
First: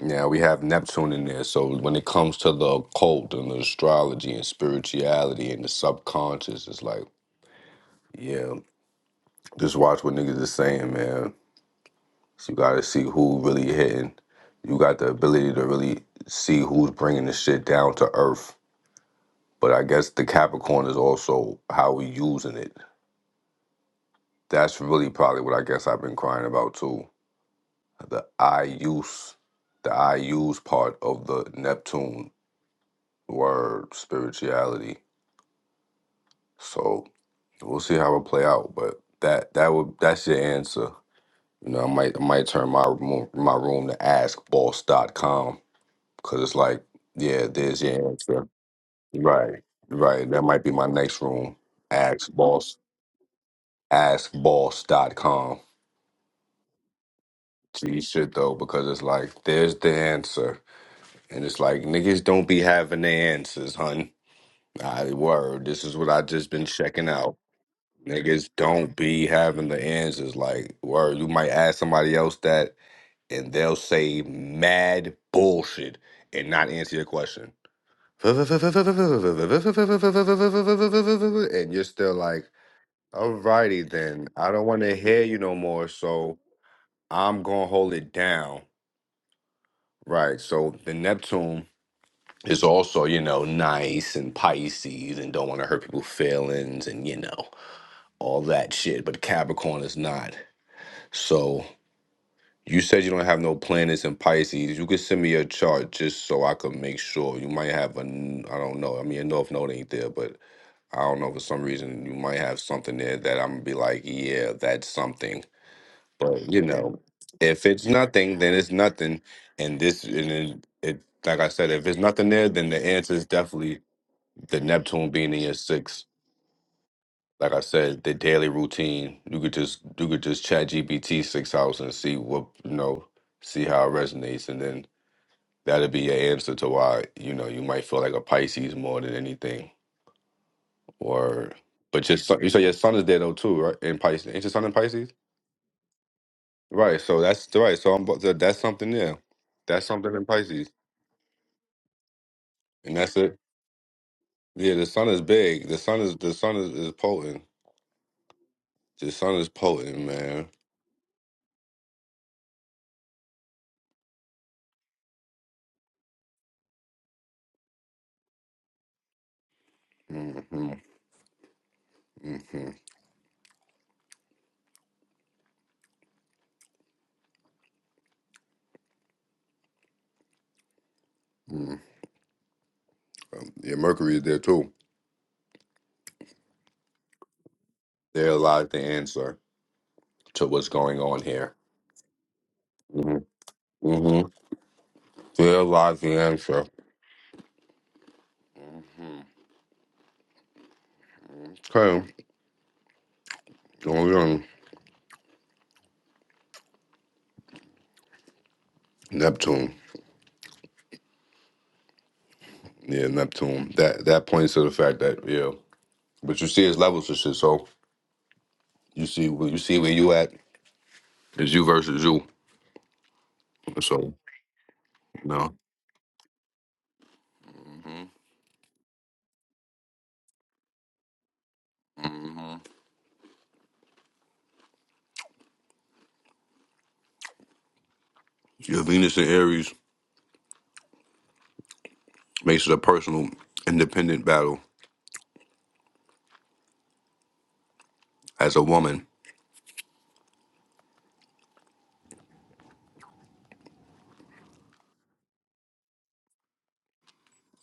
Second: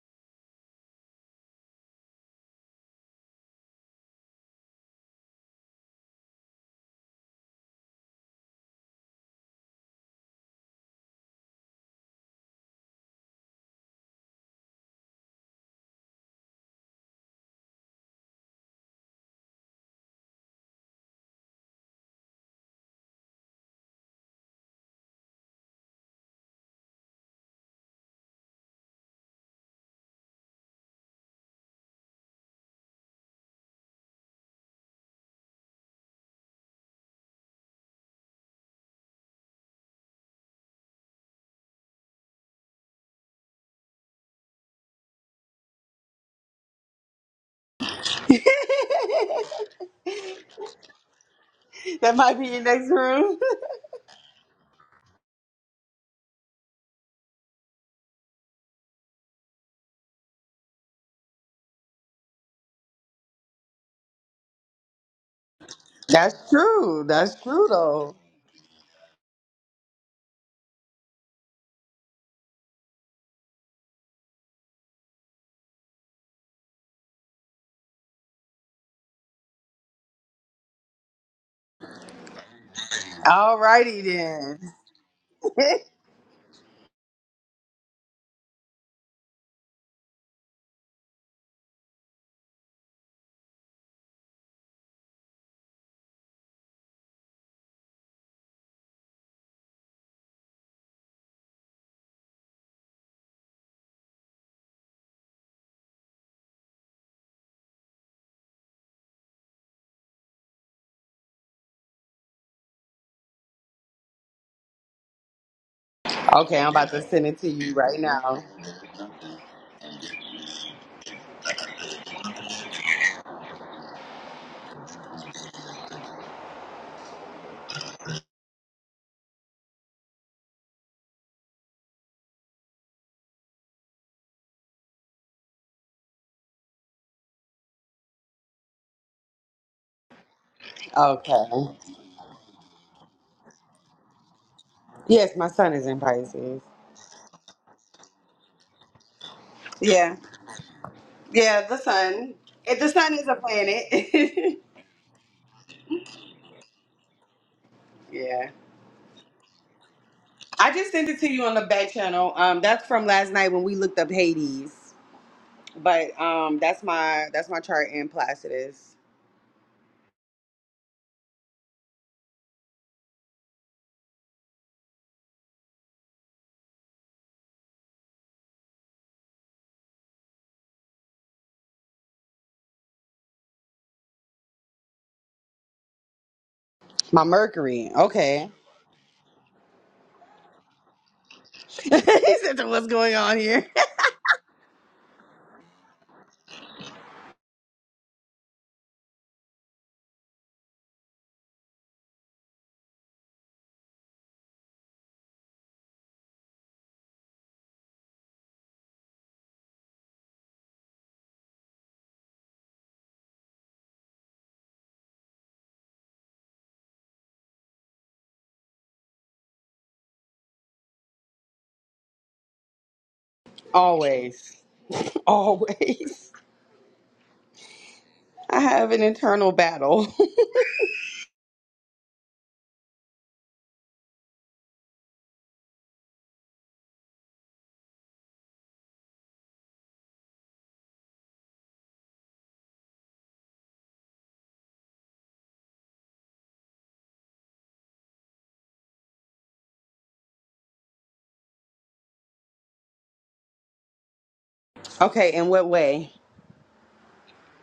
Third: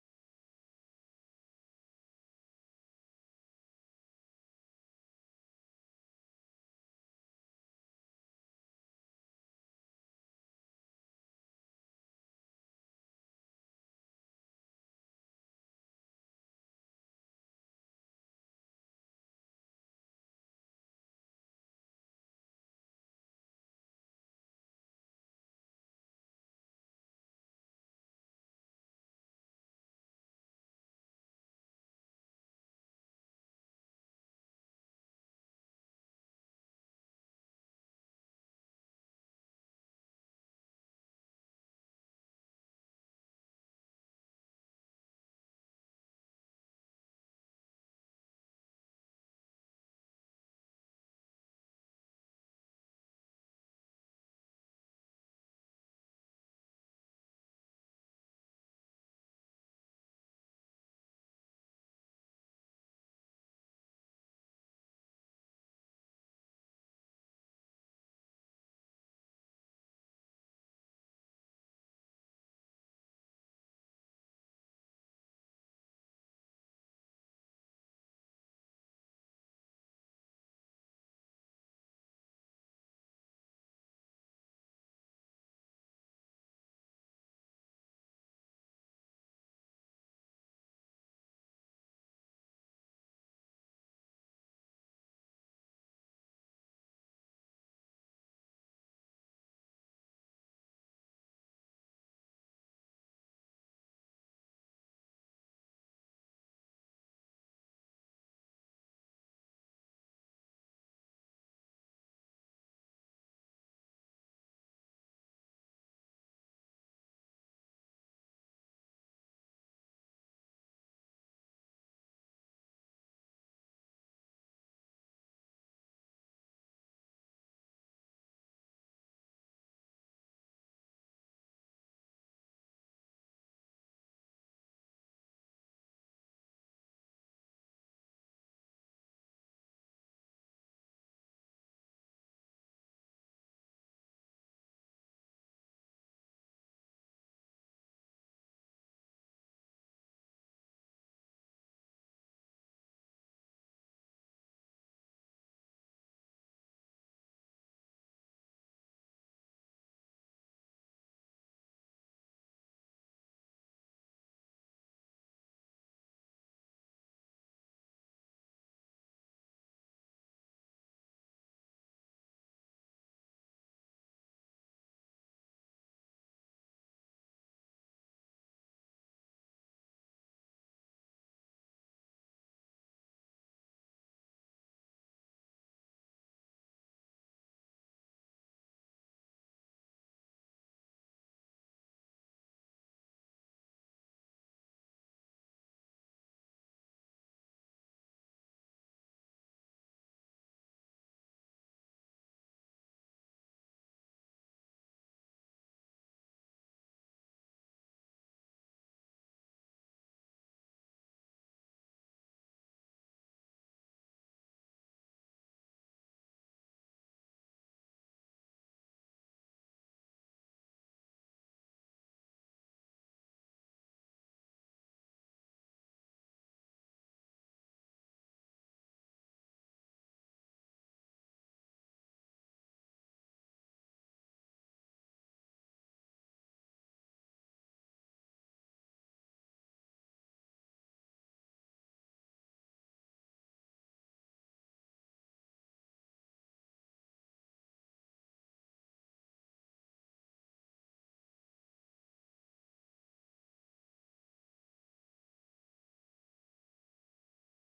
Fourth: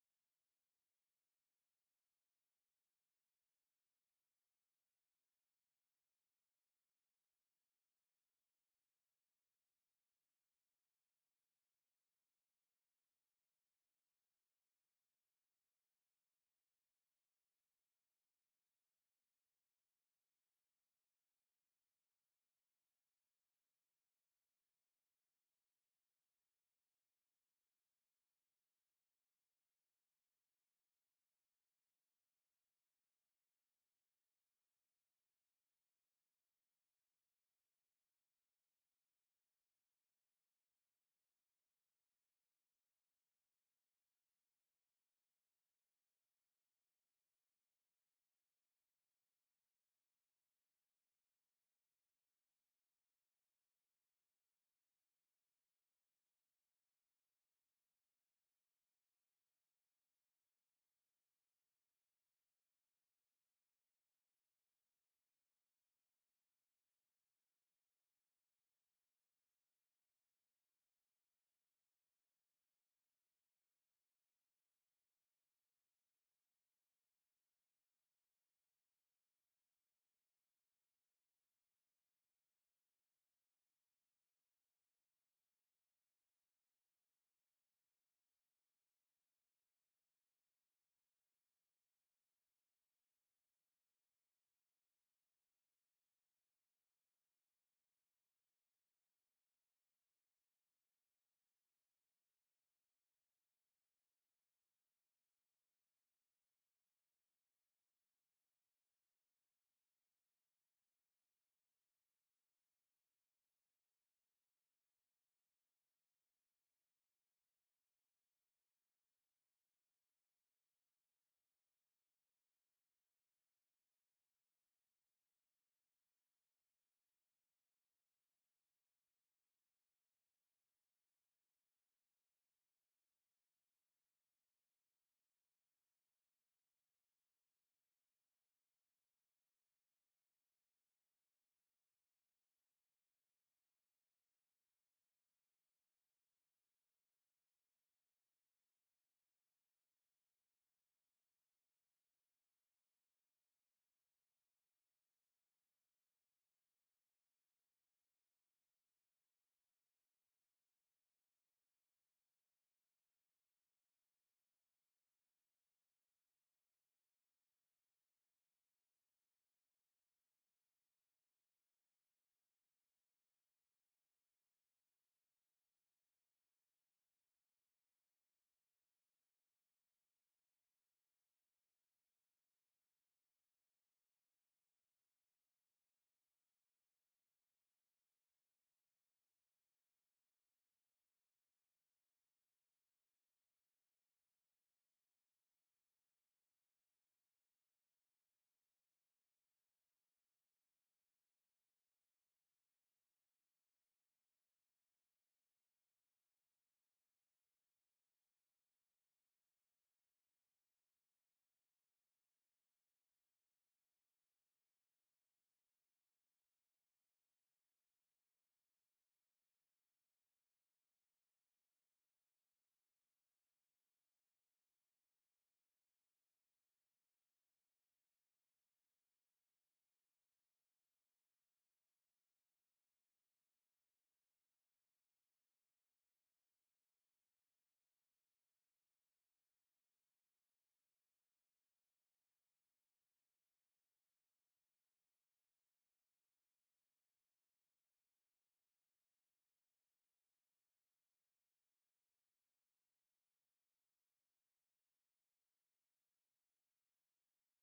A: Now we have Neptune in there. So when it comes to the occult and the astrology and spirituality and the subconscious, it's like, yeah, just watch what niggas is saying, man. So You gotta see who really hitting. You got the ability to really see who's bringing the shit down to earth. But I guess the Capricorn is also how we using it. That's really probably what I guess I've been crying about too the I use the I use part of the Neptune word spirituality. So we'll see how it play out. But that that would that's your answer. You know, I might I might turn my room, my room to ask boss dot com because it's like, yeah, there's your answer.
D: that
A: Right. Right. That might be my next room. Ask
D: might be your
A: boss
D: next room.
A: Ask boss dot com. See shit though, because it's like, there's the answer. And it's like niggas don't be having the answers, hun. I word. This is what I just
D: That's
A: been
D: true.
A: checking out.
D: That's true though.
A: Niggas don't be having the answers. Like word, you might ask somebody else that, and they'll say mad bullshit and not answer your question. And you're still like, alrighty
D: Alrighty
A: then. I
D: then.
A: don't want to hear you no more. So I'm gonna hold it down. Right. So the Neptune is also, you know, nice and Pisces and don't want to hurt people's feelings and you know. all that shit, but Capricorn is not. So you said you don't have no planets in Pisces. You could send me a chart just so I could make sure. You might have a, n- I don't know. I mean, a North Node ain't there, but I don't know for some reason you might have something there that I'm gonna be like, yeah, that's something. But
D: okay,
A: you
D: I'm about
A: know,
D: to send it to
A: if
D: you
A: it's
D: right
A: nothing,
D: now.
A: then it's nothing. And this, and then it, like I said, if it's nothing there, then the answer is definitely the Neptune being in your six. Like I said, the daily routine. You could just you could just chat GPT six hours and see what you know, see how it resonates, and then that'll be your answer to why you know you might feel like a Pisces more than anything.
D: Okay.
A: Or but just you say your son is there though too, right? In Pisces, ain't your son in Pisces?
D: Yes, my son is in Pisces.
A: Right. So that's right. So I'm about to, that's something there. That's something
D: Yeah.
A: in Pisces,
D: Yeah, the sun. If the
A: and
D: sun
A: that's
D: is a
A: it.
D: planet.
A: Yeah, the sun is big. The sun is the sun is, is potent.
D: yeah.
A: The sun is potent, man.
D: I just sent it to you on the back channel. Um, that's from last night when we looked up Hades. But um, that's my that's my chart in Placidus.
A: hmm hmm Um, yeah, Mercury is there too.
D: My Mercury.
A: There
D: Okay.
A: lies the answer to what's going on here.
D: he said, "So "What's going
A: Mm-hmm.
D: on here?"
A: Mm-hmm. There lies the answer. hmm Okay, going on Neptune. Yeah, Neptune. That that points to the fact that yeah, but you see it's levels of shit. So you see, where you see where you at is you versus you. So
D: Always,
A: no.
D: always.
A: hmm
D: I have an internal battle.
A: hmm Your Venus and Aries makes it a personal, independent battle as a woman.
D: okay, in what way?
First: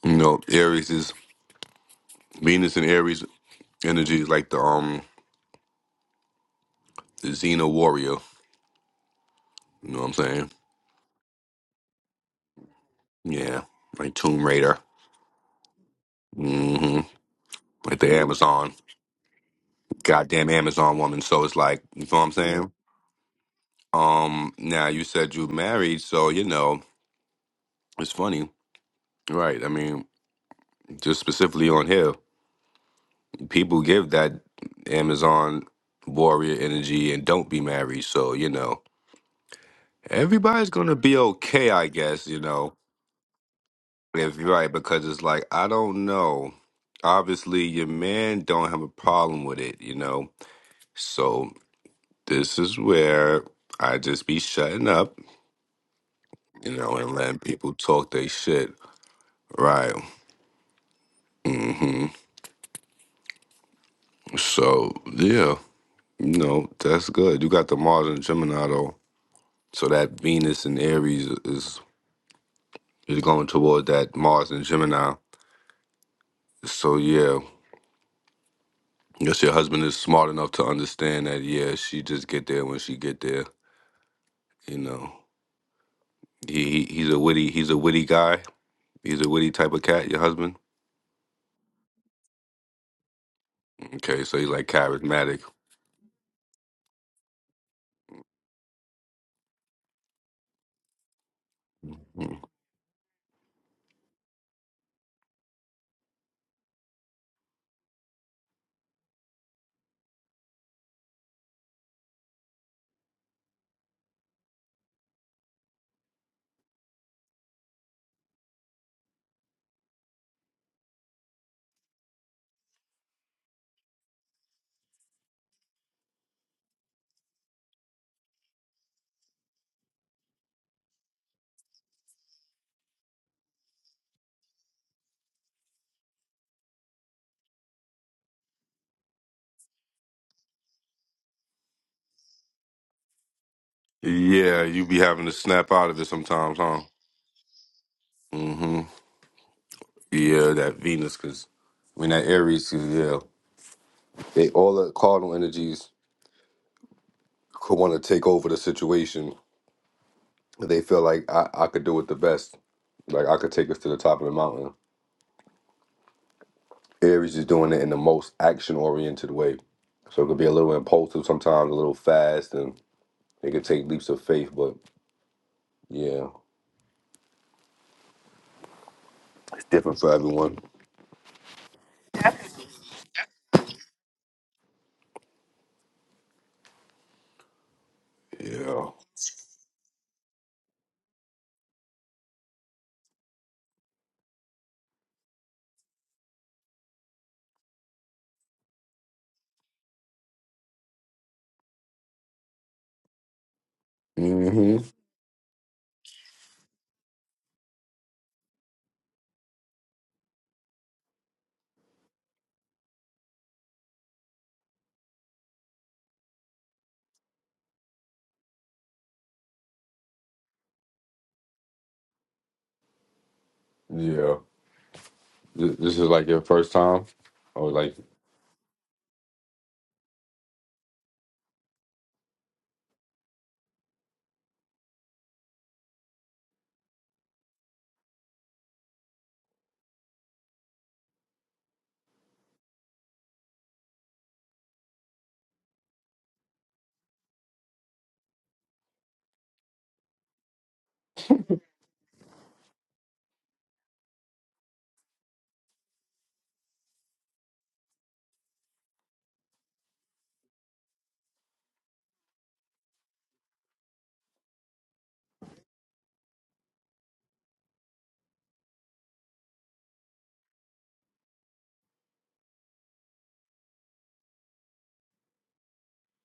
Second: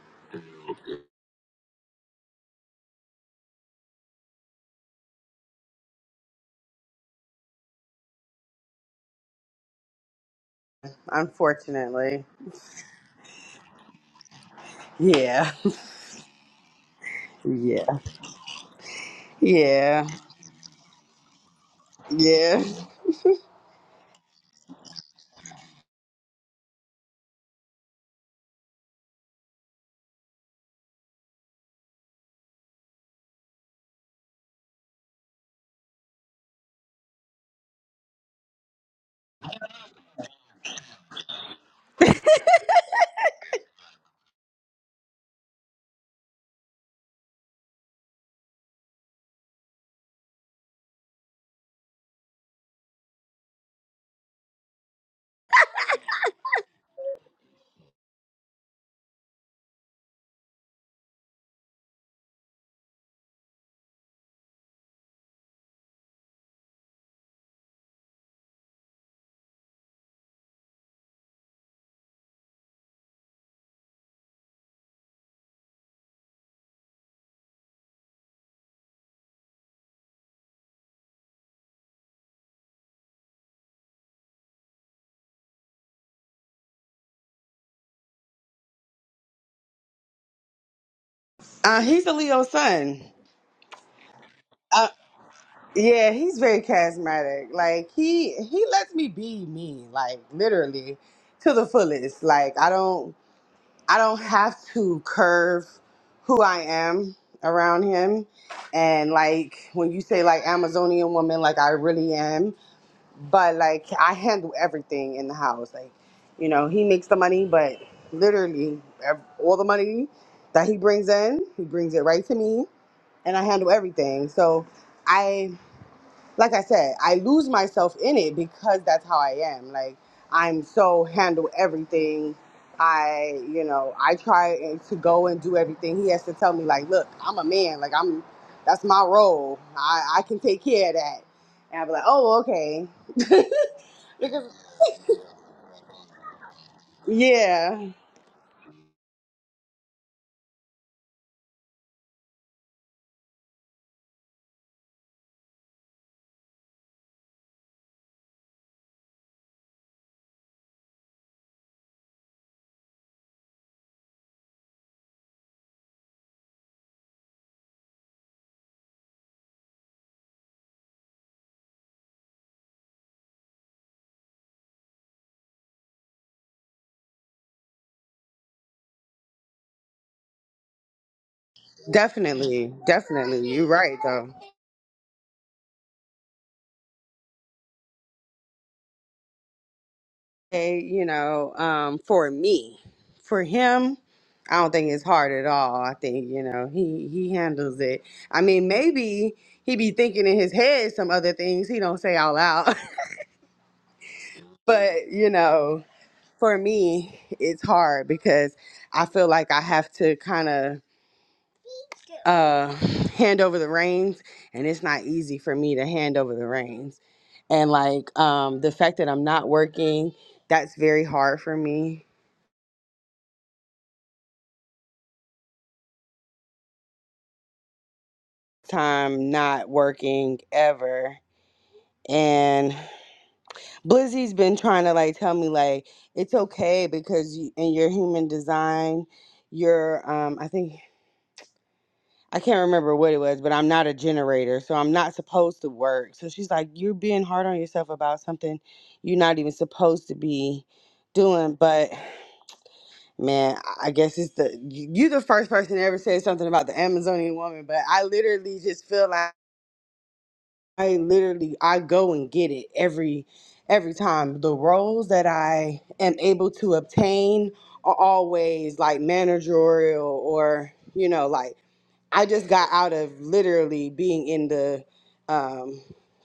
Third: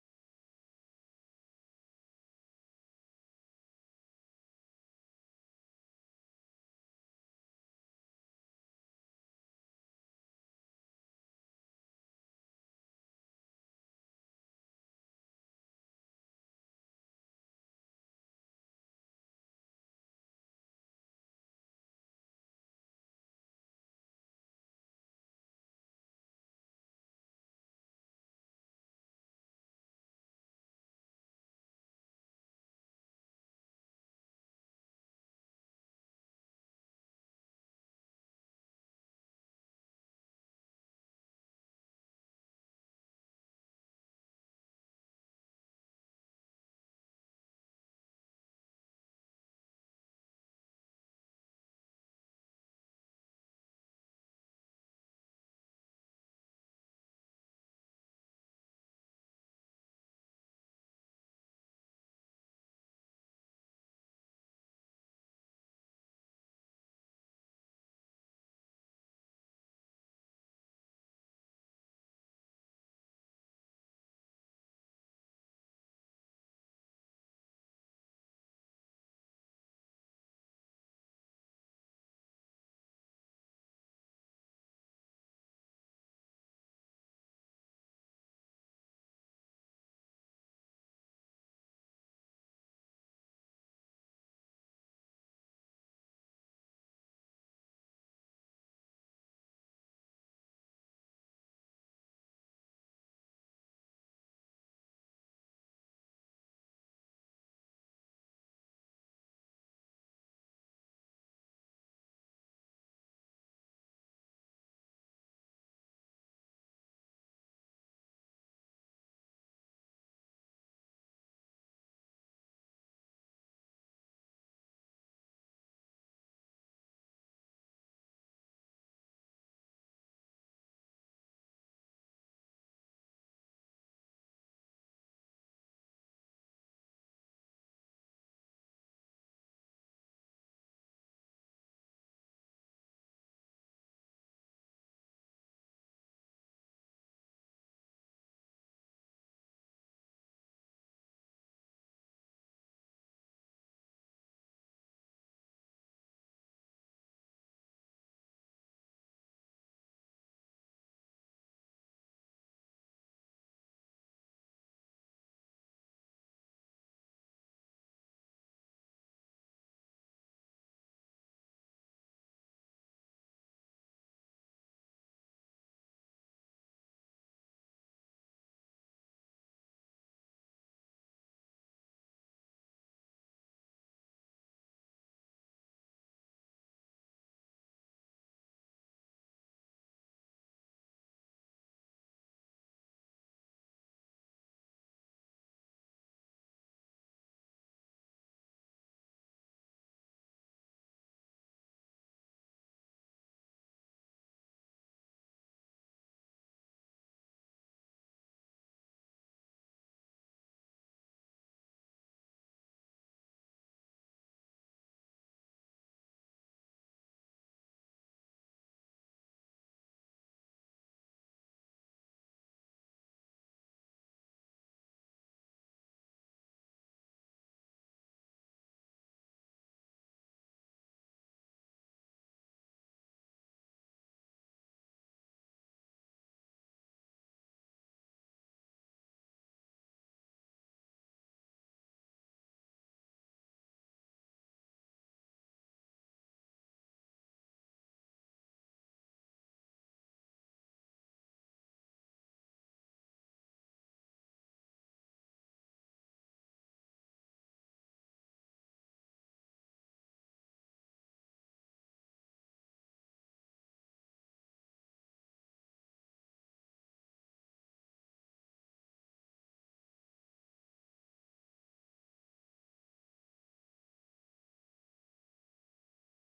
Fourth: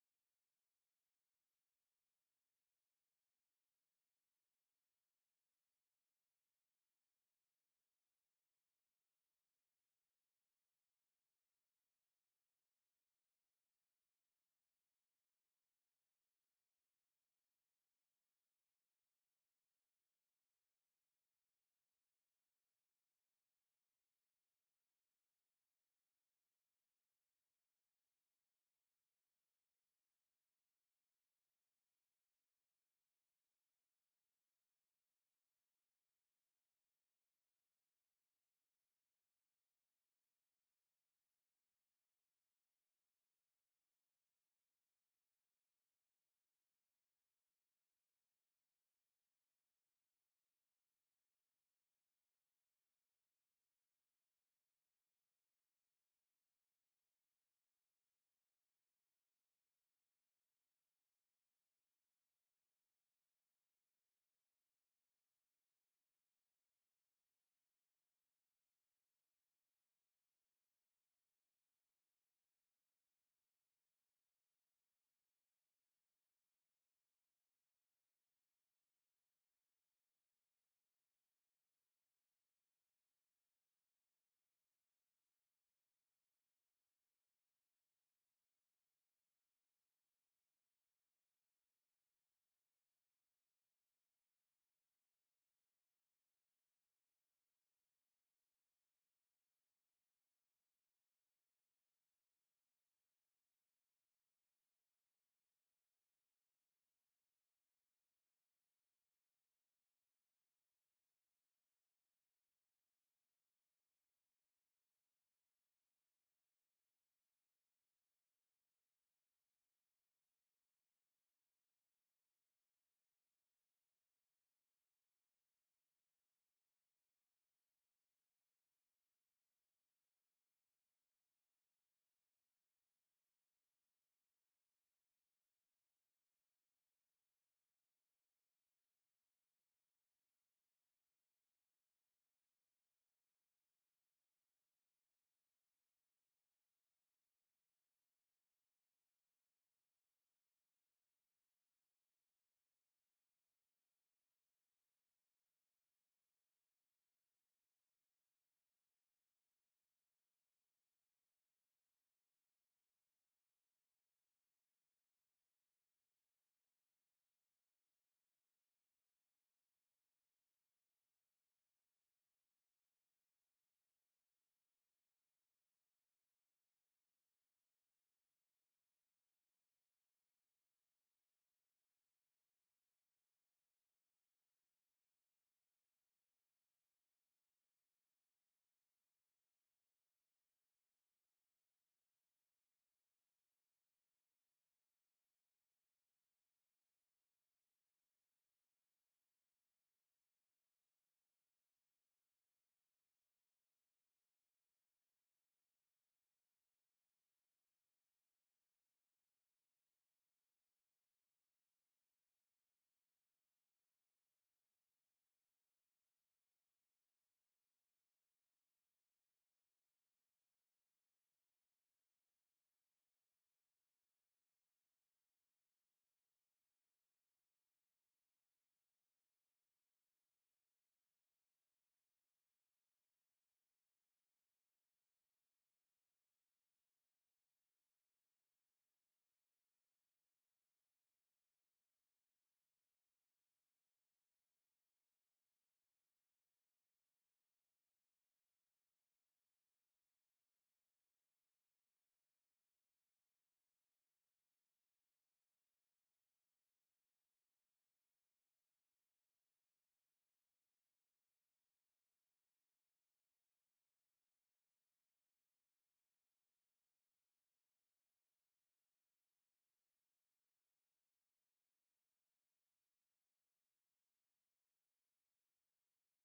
A: You know, Aries is Venus and Aries Energy is like the um the Xena warrior. You know what I'm saying?
D: Unfortunately.
A: Yeah, like Tomb Raider.
D: Yeah.
A: hmm
D: Yeah.
A: Like the Amazon,
D: Yeah.
A: goddamn Amazon woman. So it's like, you know what I'm
D: Yeah.
A: saying? Um, now you said you married, so you know it's funny, right? I mean, just specifically on here, people give that Amazon warrior energy and don't be married. So you know, everybody's gonna be okay, I guess. You know, If you're right, because it's like I don't know. Obviously, your man don't have a problem with it, you know. So this is where I just be shutting up, you know, and letting people talk their shit. Right. Mm-hmm. So yeah, you know, that's good. You got the Mars and Gemini though. So that Venus and Aries is is going toward that Mars and Gemini. So yeah. guess your husband is smart enough to understand that. Yeah, she just get there when she get there. You know, he, he he's a witty he's a witty guy. He's a witty type of cat. Your husband?
D: Uh, he's a Leo sun.
A: Okay, so he's like
D: Uh,
A: charismatic.
D: Yeah, he's very charismatic. Like he he lets me be me, like literally to the fullest.
A: Mhm.
D: Like I don't I don't have to curve who I am around him. And like when you say like Amazonian woman, like I really am. But like I handle everything in the house. Like, you know, he makes the money, but literally ev- all the money that he brings in, he brings it right to me and I handle everything. So like I said, I lose myself in it because that's how I am. Like I'm so handle everything. I, you know, I try and- to go and do everything. He has to tell me like, look, I'm a man. Like I'm, that's my role. I, I can take care of that. And I'll be like, oh, okay,
A: Yeah, you be having to snap out of it sometimes, huh?
D: yeah,
A: Mm-hmm. Yeah, that Venus, cause I mean that Aries, 'cause, yeah, they all the cardinal energies could want to take over the situation. They feel like I, I could do it the best. Like I could take us to the top of the mountain. Aries is doing it in the most action oriented way. So it could be a little impulsive sometimes, a little fast, and. They could take leaps of faith, but yeah, it's different for everyone.
D: definitely, definitely. You're right though.
A: Yeah.
D: say, you know, um, for me, for him, I don't think it's hard at all. I think you know he he handles it. I mean, maybe he be thinking in his head some other things he don't say out loud,
A: hmm
D: but you know, for me, it's hard because I feel like I have to kind of uh hand over the reins and it's not easy for me to hand over the reins and like um the fact that i'm not working that's very hard for me
A: Yeah. Th- This is like your first time, or like
D: time not working ever. And Blizzy's been trying to like tell me like it's okay because you, in your human design, you're um I think I can't remember what it was, but I'm not a generator, so I'm not supposed to work. So she's like, you're being hard on yourself about something you're not even supposed to be doing. But man, I guess it's the you you the first person to ever say something about the Amazonian woman, but I literally just feel like. I literally I go and get it every every time. The roles that I am able to obtain are always like managerial or you know like I just got out of literally being in the um,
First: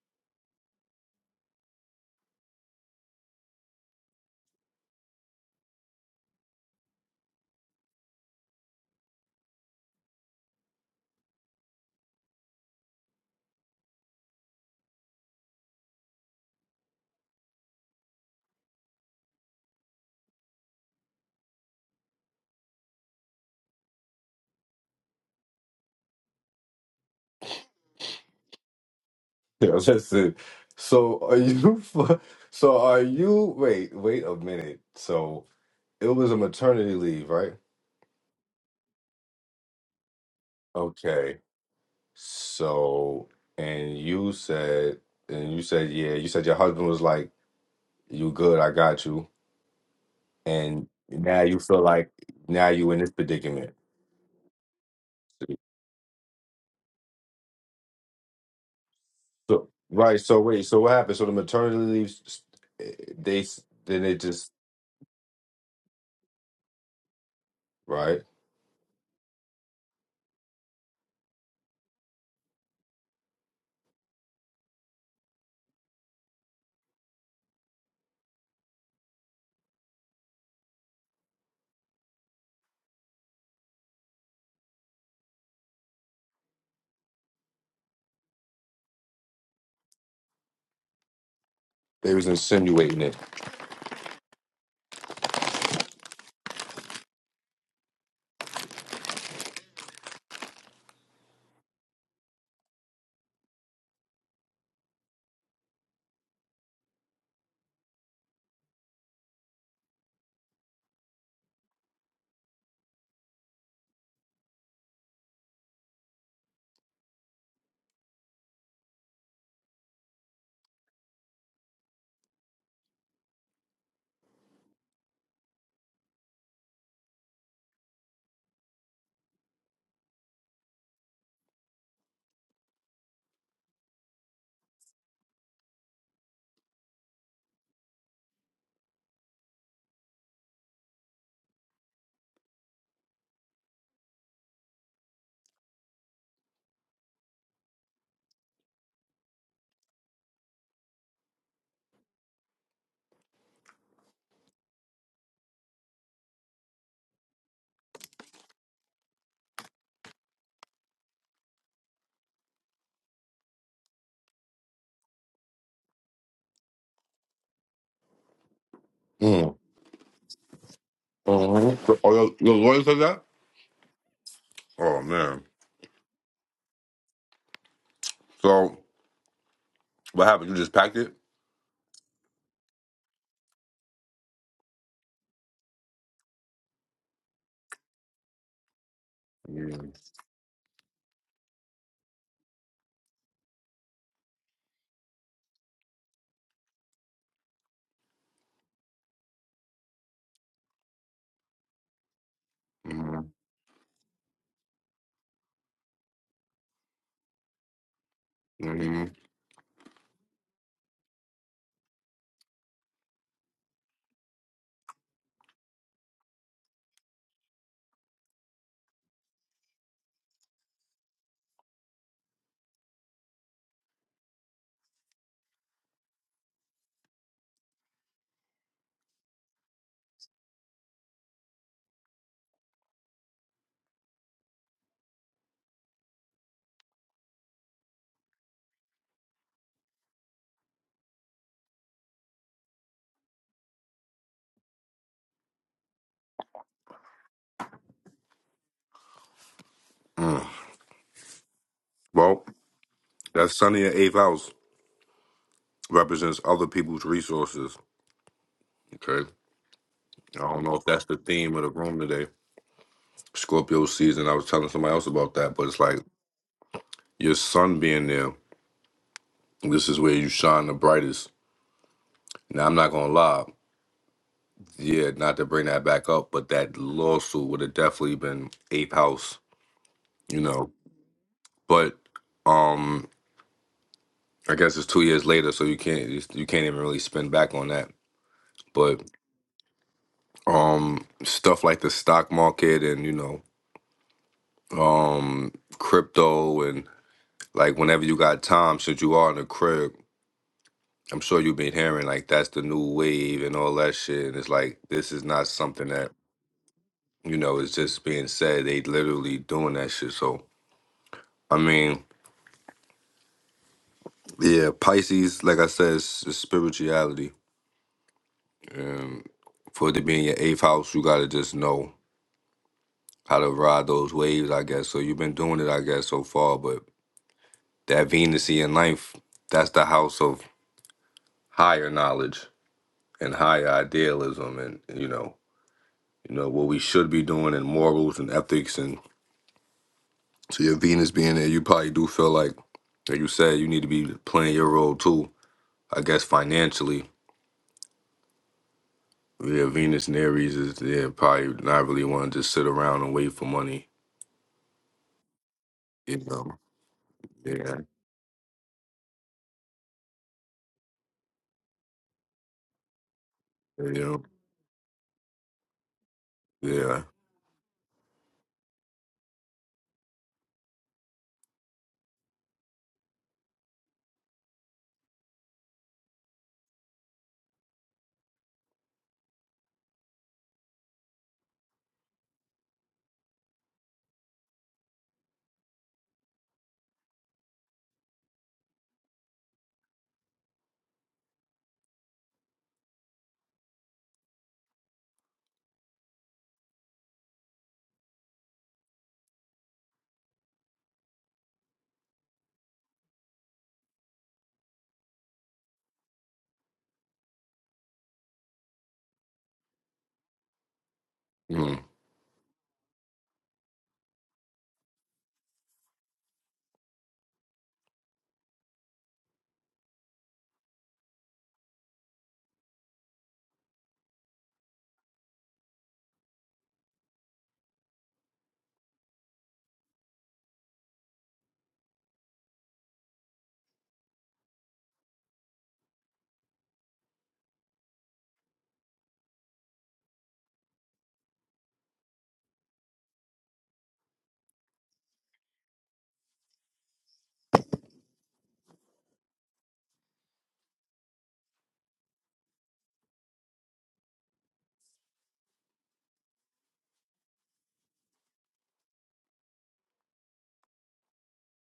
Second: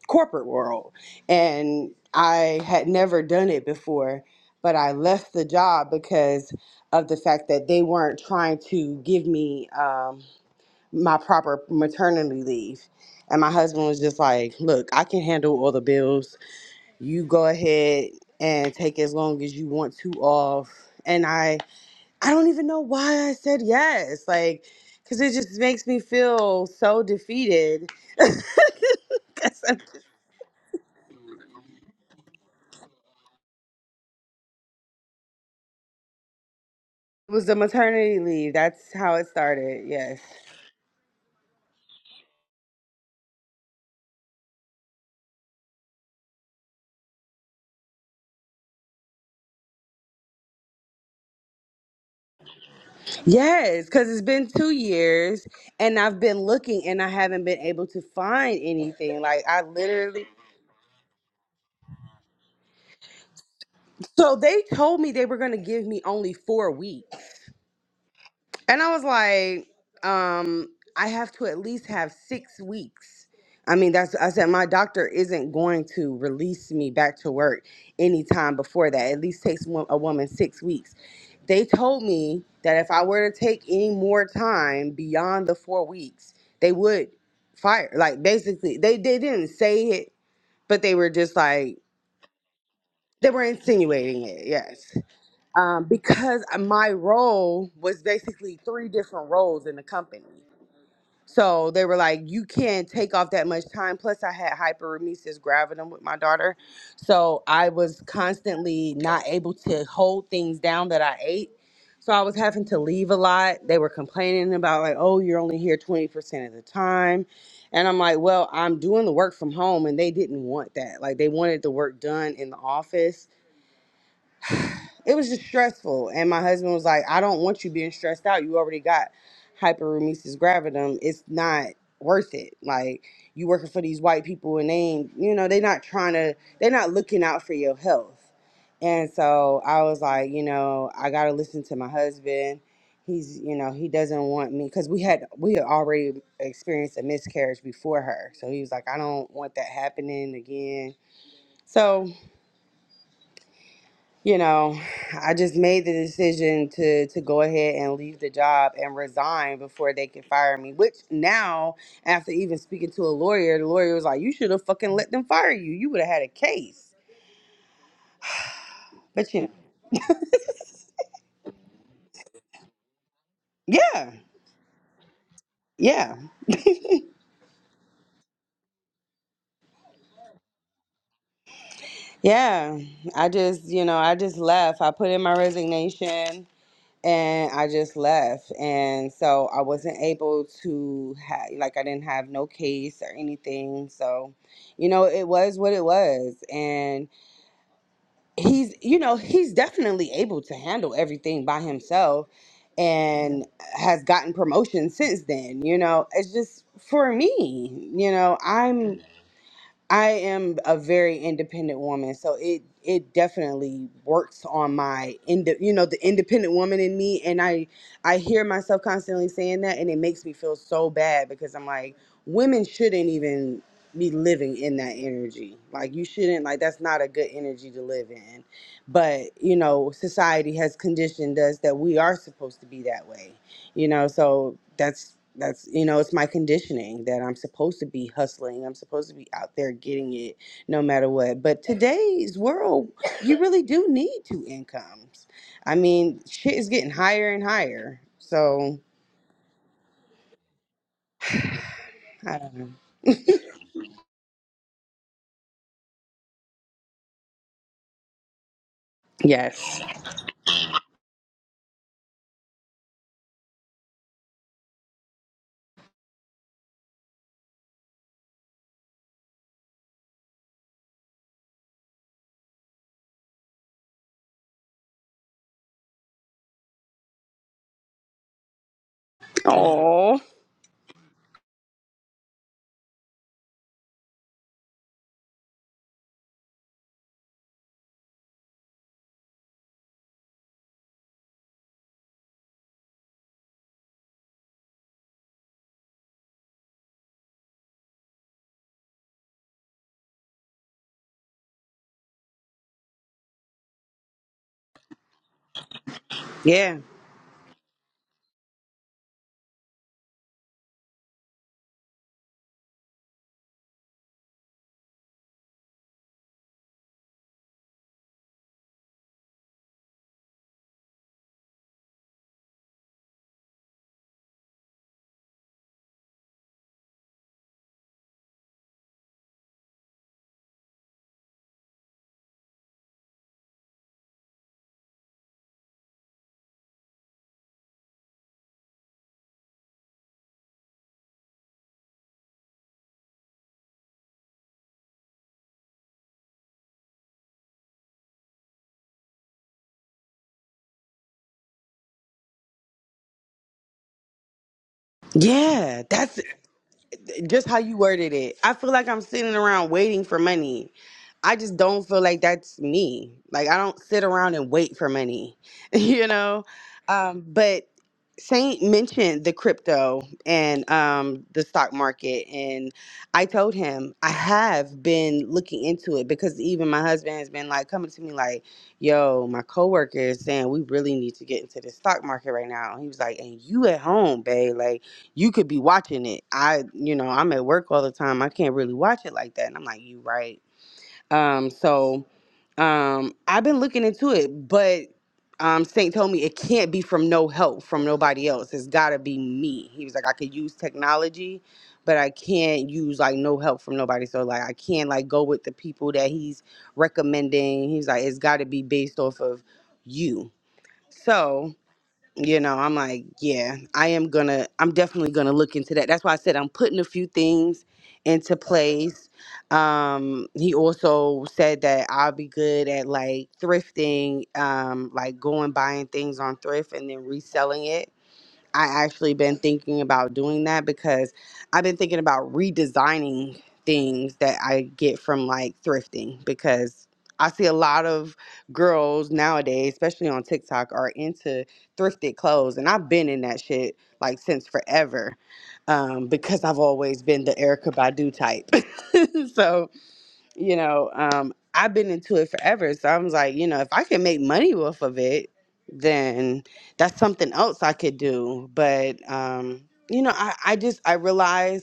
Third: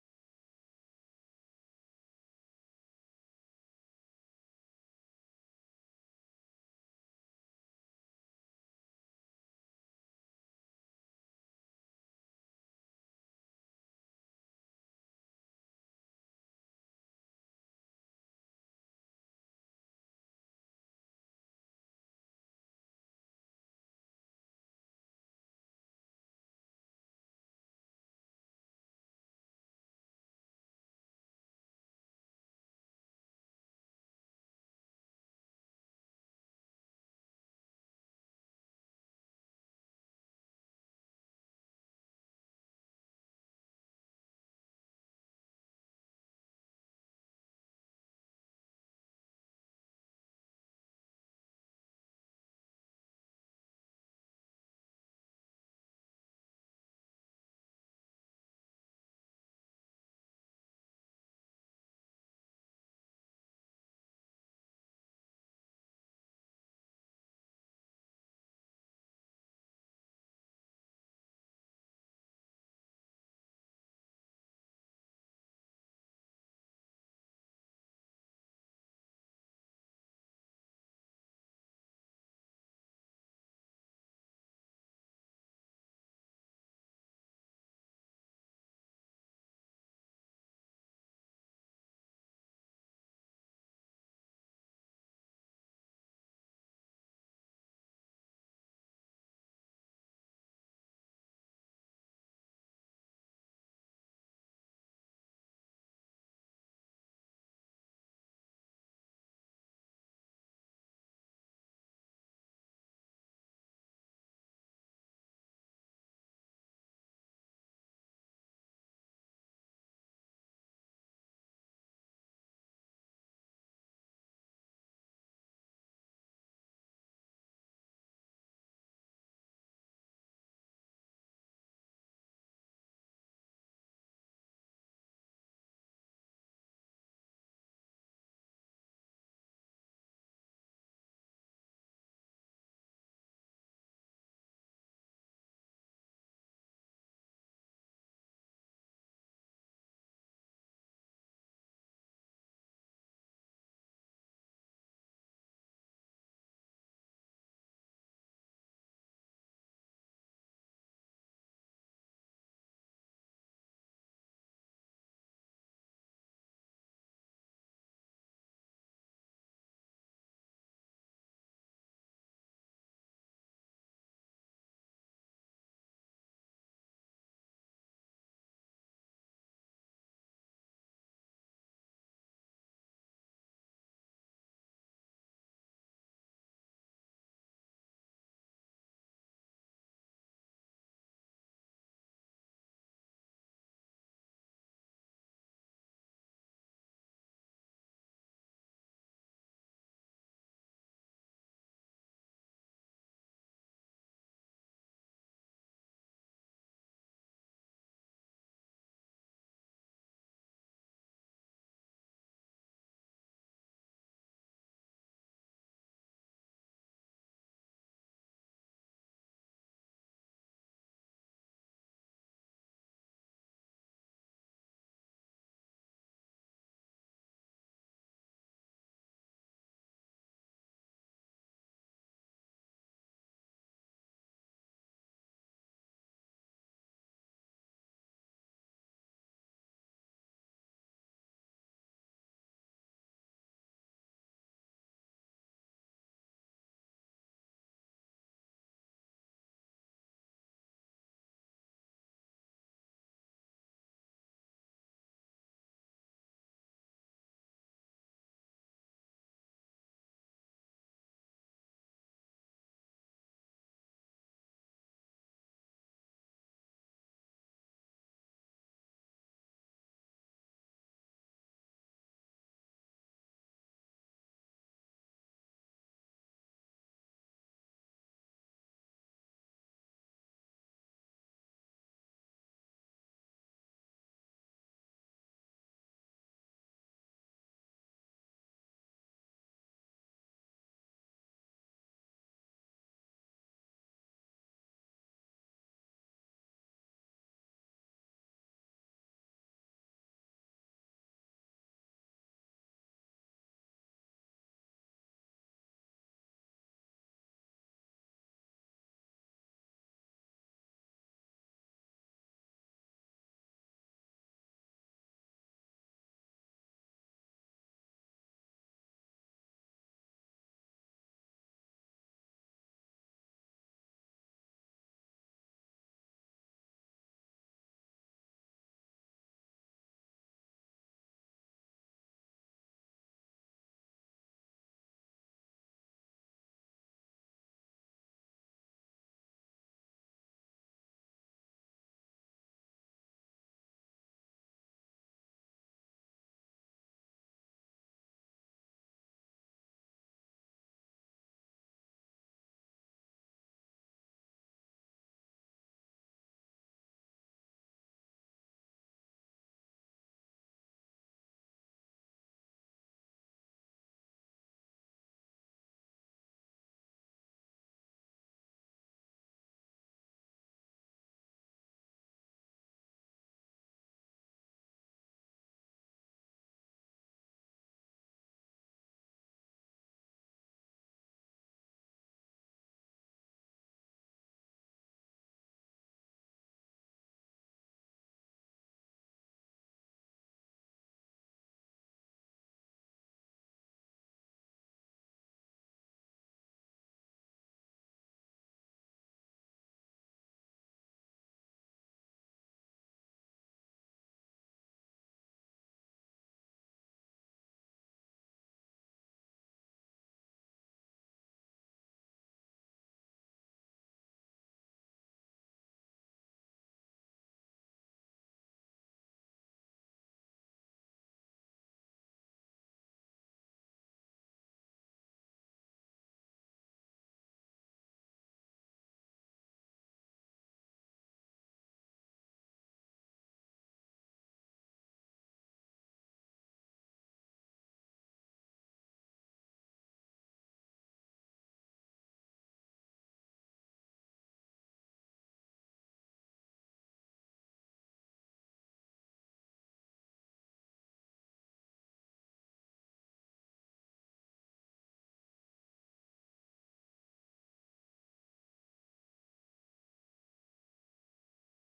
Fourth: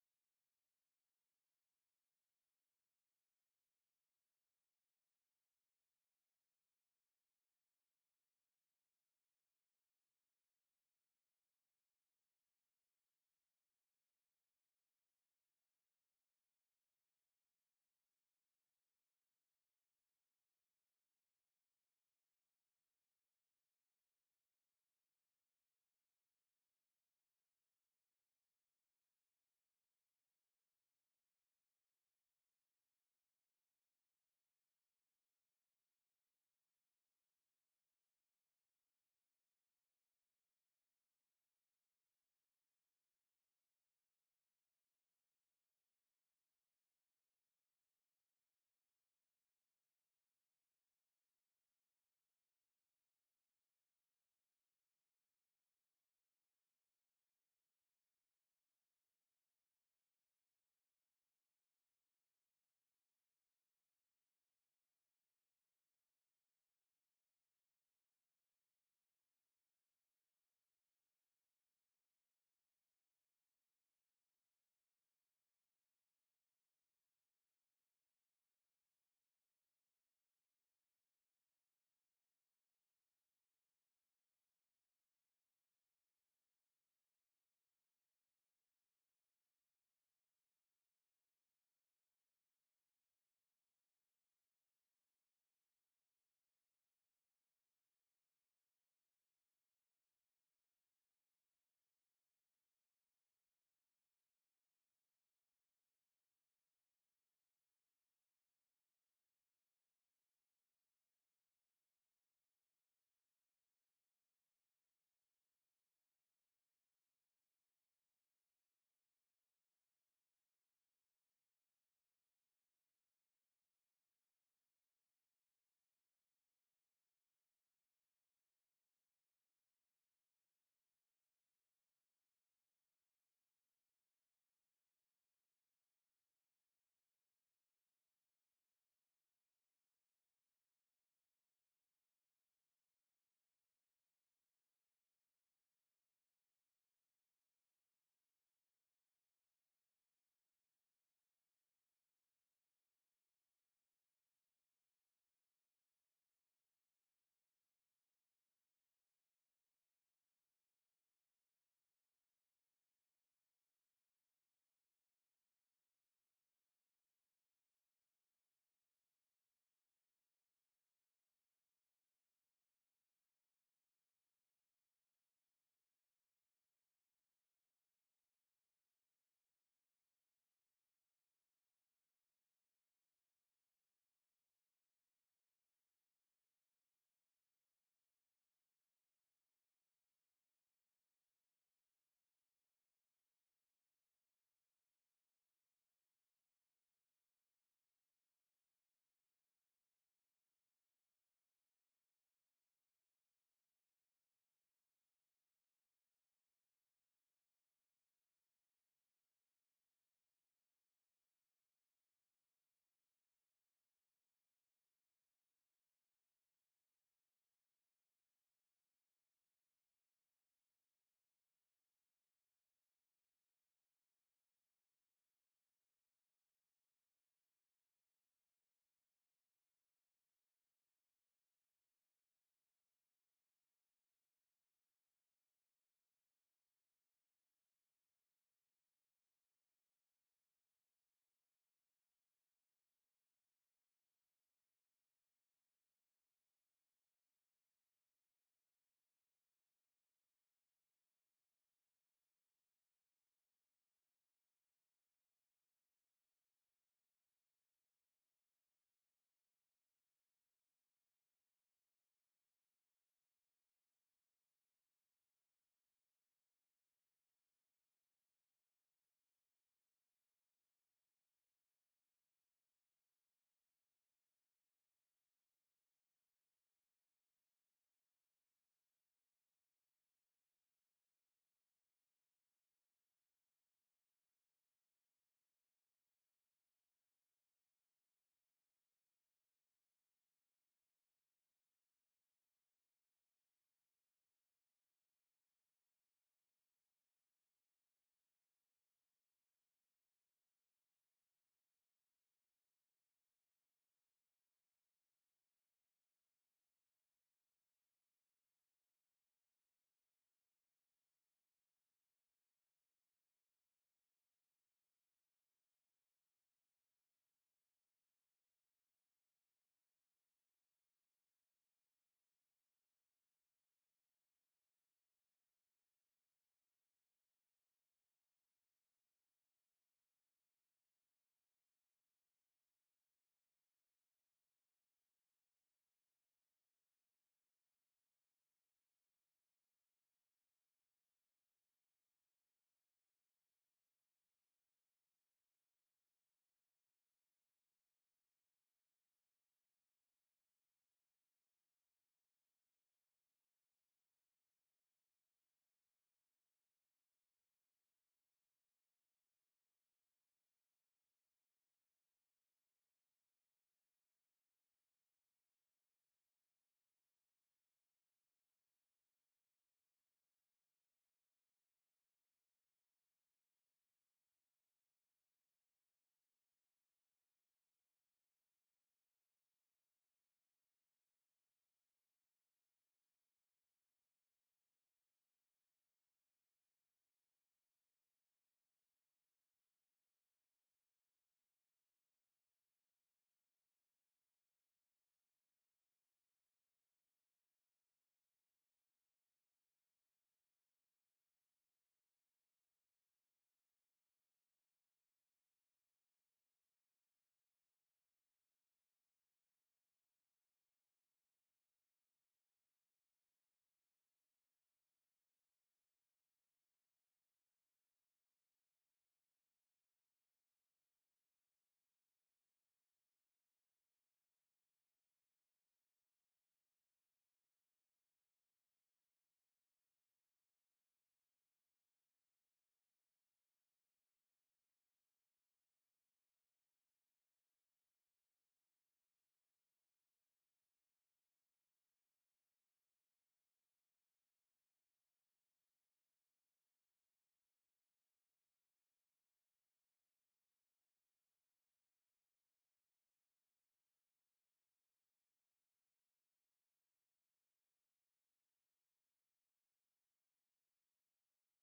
D: corporate world and I had never done it before, but I left the job because of the fact that they weren't trying to give me. Um, my proper maternity leave. And my husband was just like, Look, I can handle all the bills. You go ahead and take as long as you want to off. And I I don't even know why I said yes. Like, cause it just makes me feel so defeated. 'Cause
A: yeah,
D: I'm it
A: that's it. So are you? fu- So are you? Wait, wait a minute. So it was a maternity leave,
D: was
A: right?
D: the maternity leave. That's how it started. Yes.
A: Okay. So and you said, and you said, yeah, you said your husband was like, "You good? I got you." And now you feel like now you in this predicament.
D: Yes, because it's been two years and I've been looking and I haven't been able to find anything. Like I
A: So right.
D: literally
A: So wait. So what happened? So the maternity leaves. They s- then they
D: So
A: just
D: they told me they were going to give me only four weeks.
A: right.
D: And I was like, um, I have to at least have six weeks. I mean, that's, I said, my doctor isn't going to release me back to work anytime before that. At least takes wo- a woman six weeks. They told me that if I were to take any more time beyond the four weeks, they would fire. Like, basically, they, they didn't say it, but they were just like,
A: They was insinuating it.
D: they were insinuating it. Yes. um, because my role was basically three different roles in the company. So they were like, you can't take off that much time. Plus, I had hyperemesis gravidum with my daughter. So I was constantly not able to hold things down that I ate. So I was having to leave a lot. They were complaining about, like, oh, you're only here 20% of the time. And I'm like, well, I'm doing the work from home. And they didn't want that. Like, they wanted the work done in the office it was just stressful. And my husband was like, I don't want you being stressed out. You already got hyperemesis gravidum. It's not worth it. Like you working for these white people and they ain't, you know, they not trying to, they're not looking out for your health. And so I was like, you know, I got to listen to my husband. He's, you know, he doesn't want me because we had, we had already experienced a miscarriage before her. So he was like, I don't want that happening again. So you know, I just made the decision to to go ahead and leave the job and resign before they could fire me. Which now, after even speaking to a lawyer, the lawyer was like, "You should have fucking let them fire you. You would have had a case." But you know,
A: Mm. hmm So, oh, your, your lawyer said that?
D: yeah,
A: Oh, man.
D: yeah,
A: So, what happened? You just packed it?
D: yeah. I just, you know, I just left. I put in my resignation and I just left, and so I
A: Mm.
D: wasn't able to have like I didn't have no case or anything. So, you know, it was what it was, and he's you know he's definitely able to handle everything by himself
A: mm
D: and has gotten promotion since then you know it's just for me you know i'm
A: mm
D: I am a very independent woman, so it it definitely works on my ind- you know the independent woman in me, and I I hear myself constantly saying that, and it makes me feel so bad because I'm like women shouldn't even be living in that energy. Like you shouldn't like that's not a good energy to live in. But, you know, society has conditioned us that we are supposed to be that way you know so that's that's you know it's my conditioning that i'm supposed to be hustling i'm supposed to be out there getting it no matter what but today's world you really do need two incomes i mean shit is getting higher and higher so
A: mm
D: I
A: Well,
D: don't know.
A: that sunny. in eighth house represents other people's resources. Okay.
D: yes
A: I don't know if that's the theme of the room today. Scorpio season. I was telling somebody else about that, but it's like your sun being there. This is where you shine the brightest. Now I'm not gonna lie, yeah, not to bring that back up, but that lawsuit would have definitely been ape house,
D: Oh,
A: you know. But um, I guess it's two years later, so you can't you can't even really spin back on that. But um, stuff like the stock market and you know um crypto and like whenever you got time, since you are in the crib. I'm sure you've been hearing like that's the new wave and all that shit. And it's like this is not something that,
D: yeah
A: you know, is just being said. They literally doing that shit. So I mean, yeah, Pisces, like I said, is, is spirituality. And for it to be in your eighth house, you got to just know how to ride those waves, I guess. So you've been doing it, I guess, so far. But that Venus in ninth, that's the house of higher knowledge and higher idealism and, you know, you know, what we should be doing in morals and ethics. And so your Venus being there, you probably do feel like, like you said, you need to be playing your role too, I guess, financially Yeah, Venus and Aries is yeah, probably not really want to just sit around and wait for money.
D: yeah that's
A: You know.
D: just how
A: Yeah.
D: you worded it i feel like i'm sitting around waiting for money I just don't feel like that's me. Like I don't sit
A: Yeah.
D: around and wait for money, you know.
A: Yeah.
D: Um, but Saint mentioned the crypto and um, the stock market, and I told him I have been looking into it because even my husband has been like coming to me like, "Yo, my coworker is saying we really need to get into the stock market right now." And He was like, "And you at home, babe? Like you could be watching it. I, you know, I'm at work all the time. I can't really watch it like that." And I'm like, "You right." Um, so um, I've been looking into it, but um, Saint told me it can't be from no help from nobody else. It's got to be me. He was like, I could use technology, but I can't use like no help from nobody. So like, I can't like go with the people that he's recommending. He's like, it's got to be based off of you. So
A: Mm.
D: you know, I'm like, yeah, I am gonna, I'm definitely gonna look into that. That's why I said I'm putting a few things into place. Um, he also said that I'll be good at like thrifting, um, like going buying things on thrift and then reselling it I actually been thinking about doing that because I've been thinking about redesigning things that I get from like thrifting because I see a lot of girls nowadays, especially on TikTok, are into thrifted clothes. And I've been in that shit like since forever um, because I've always been the Erica Badu type. so you know, um, I've been into it forever. So I was like, you know, if I can make money off of it, then that's something else I could do. But um, you know, I, I just I realized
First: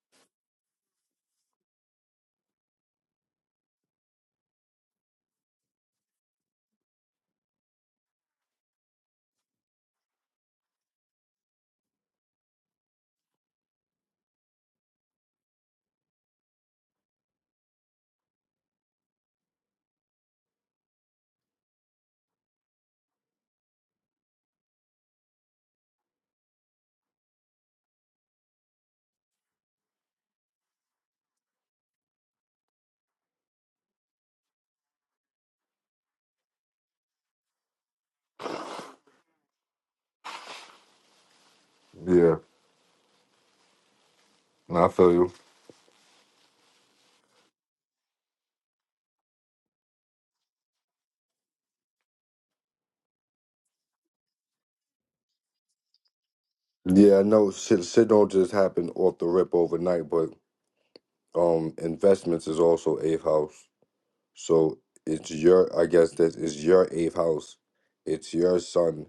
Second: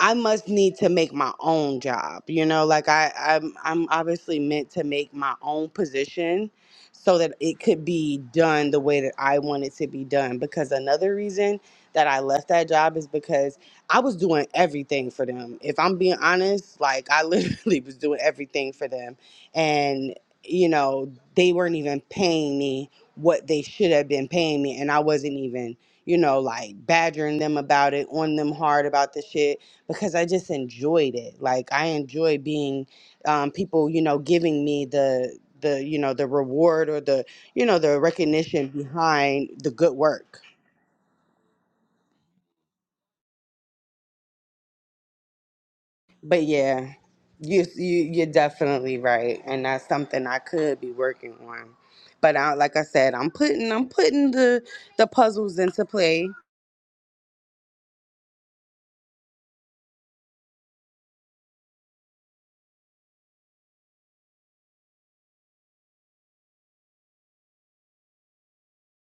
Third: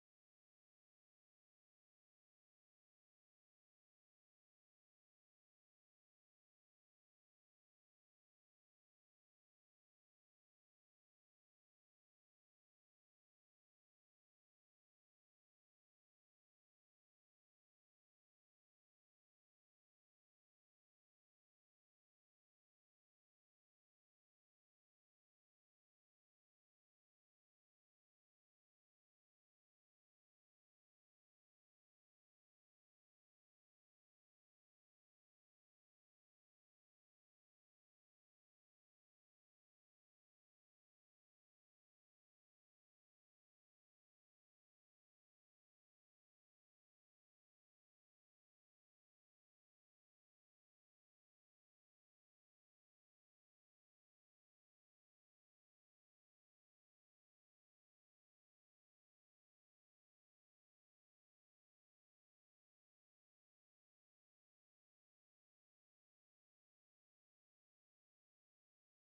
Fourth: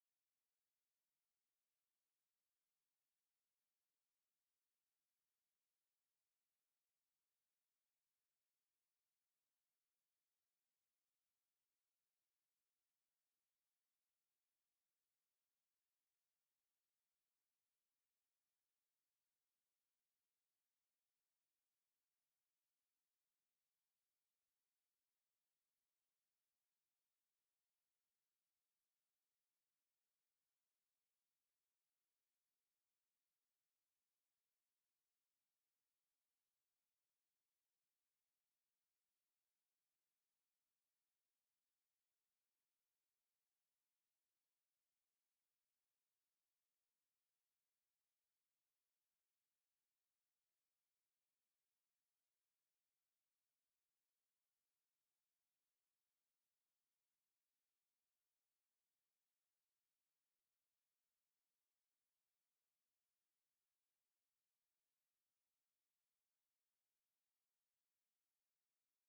D: I must need to make my own job. You know, like I, I'm, I'm obviously meant to make my own position so that it could be done the way that I want it to be done. Because another reason that I left that job is because I was doing everything for them. If I'm being honest, like I literally was doing everything for them. And, you know, they weren't even paying me what they should have been paying me. And I wasn't even, you know, like badgering them about it, on them hard about the shit because I just enjoyed it. Like I enjoy being um, people, you know, giving me the the you know the reward or the you know the recognition behind the good work.
A: Yeah. No, I feel you.
D: But yeah, you you you're definitely right, and that's something I could be working on. But I, like I said, I'm putting I'm putting the the puzzles into play.
A: Yeah, I know shit, shit don't just happen off the rip overnight, but um investments is also eighth house. So it's your I guess that is your eighth house. It's your son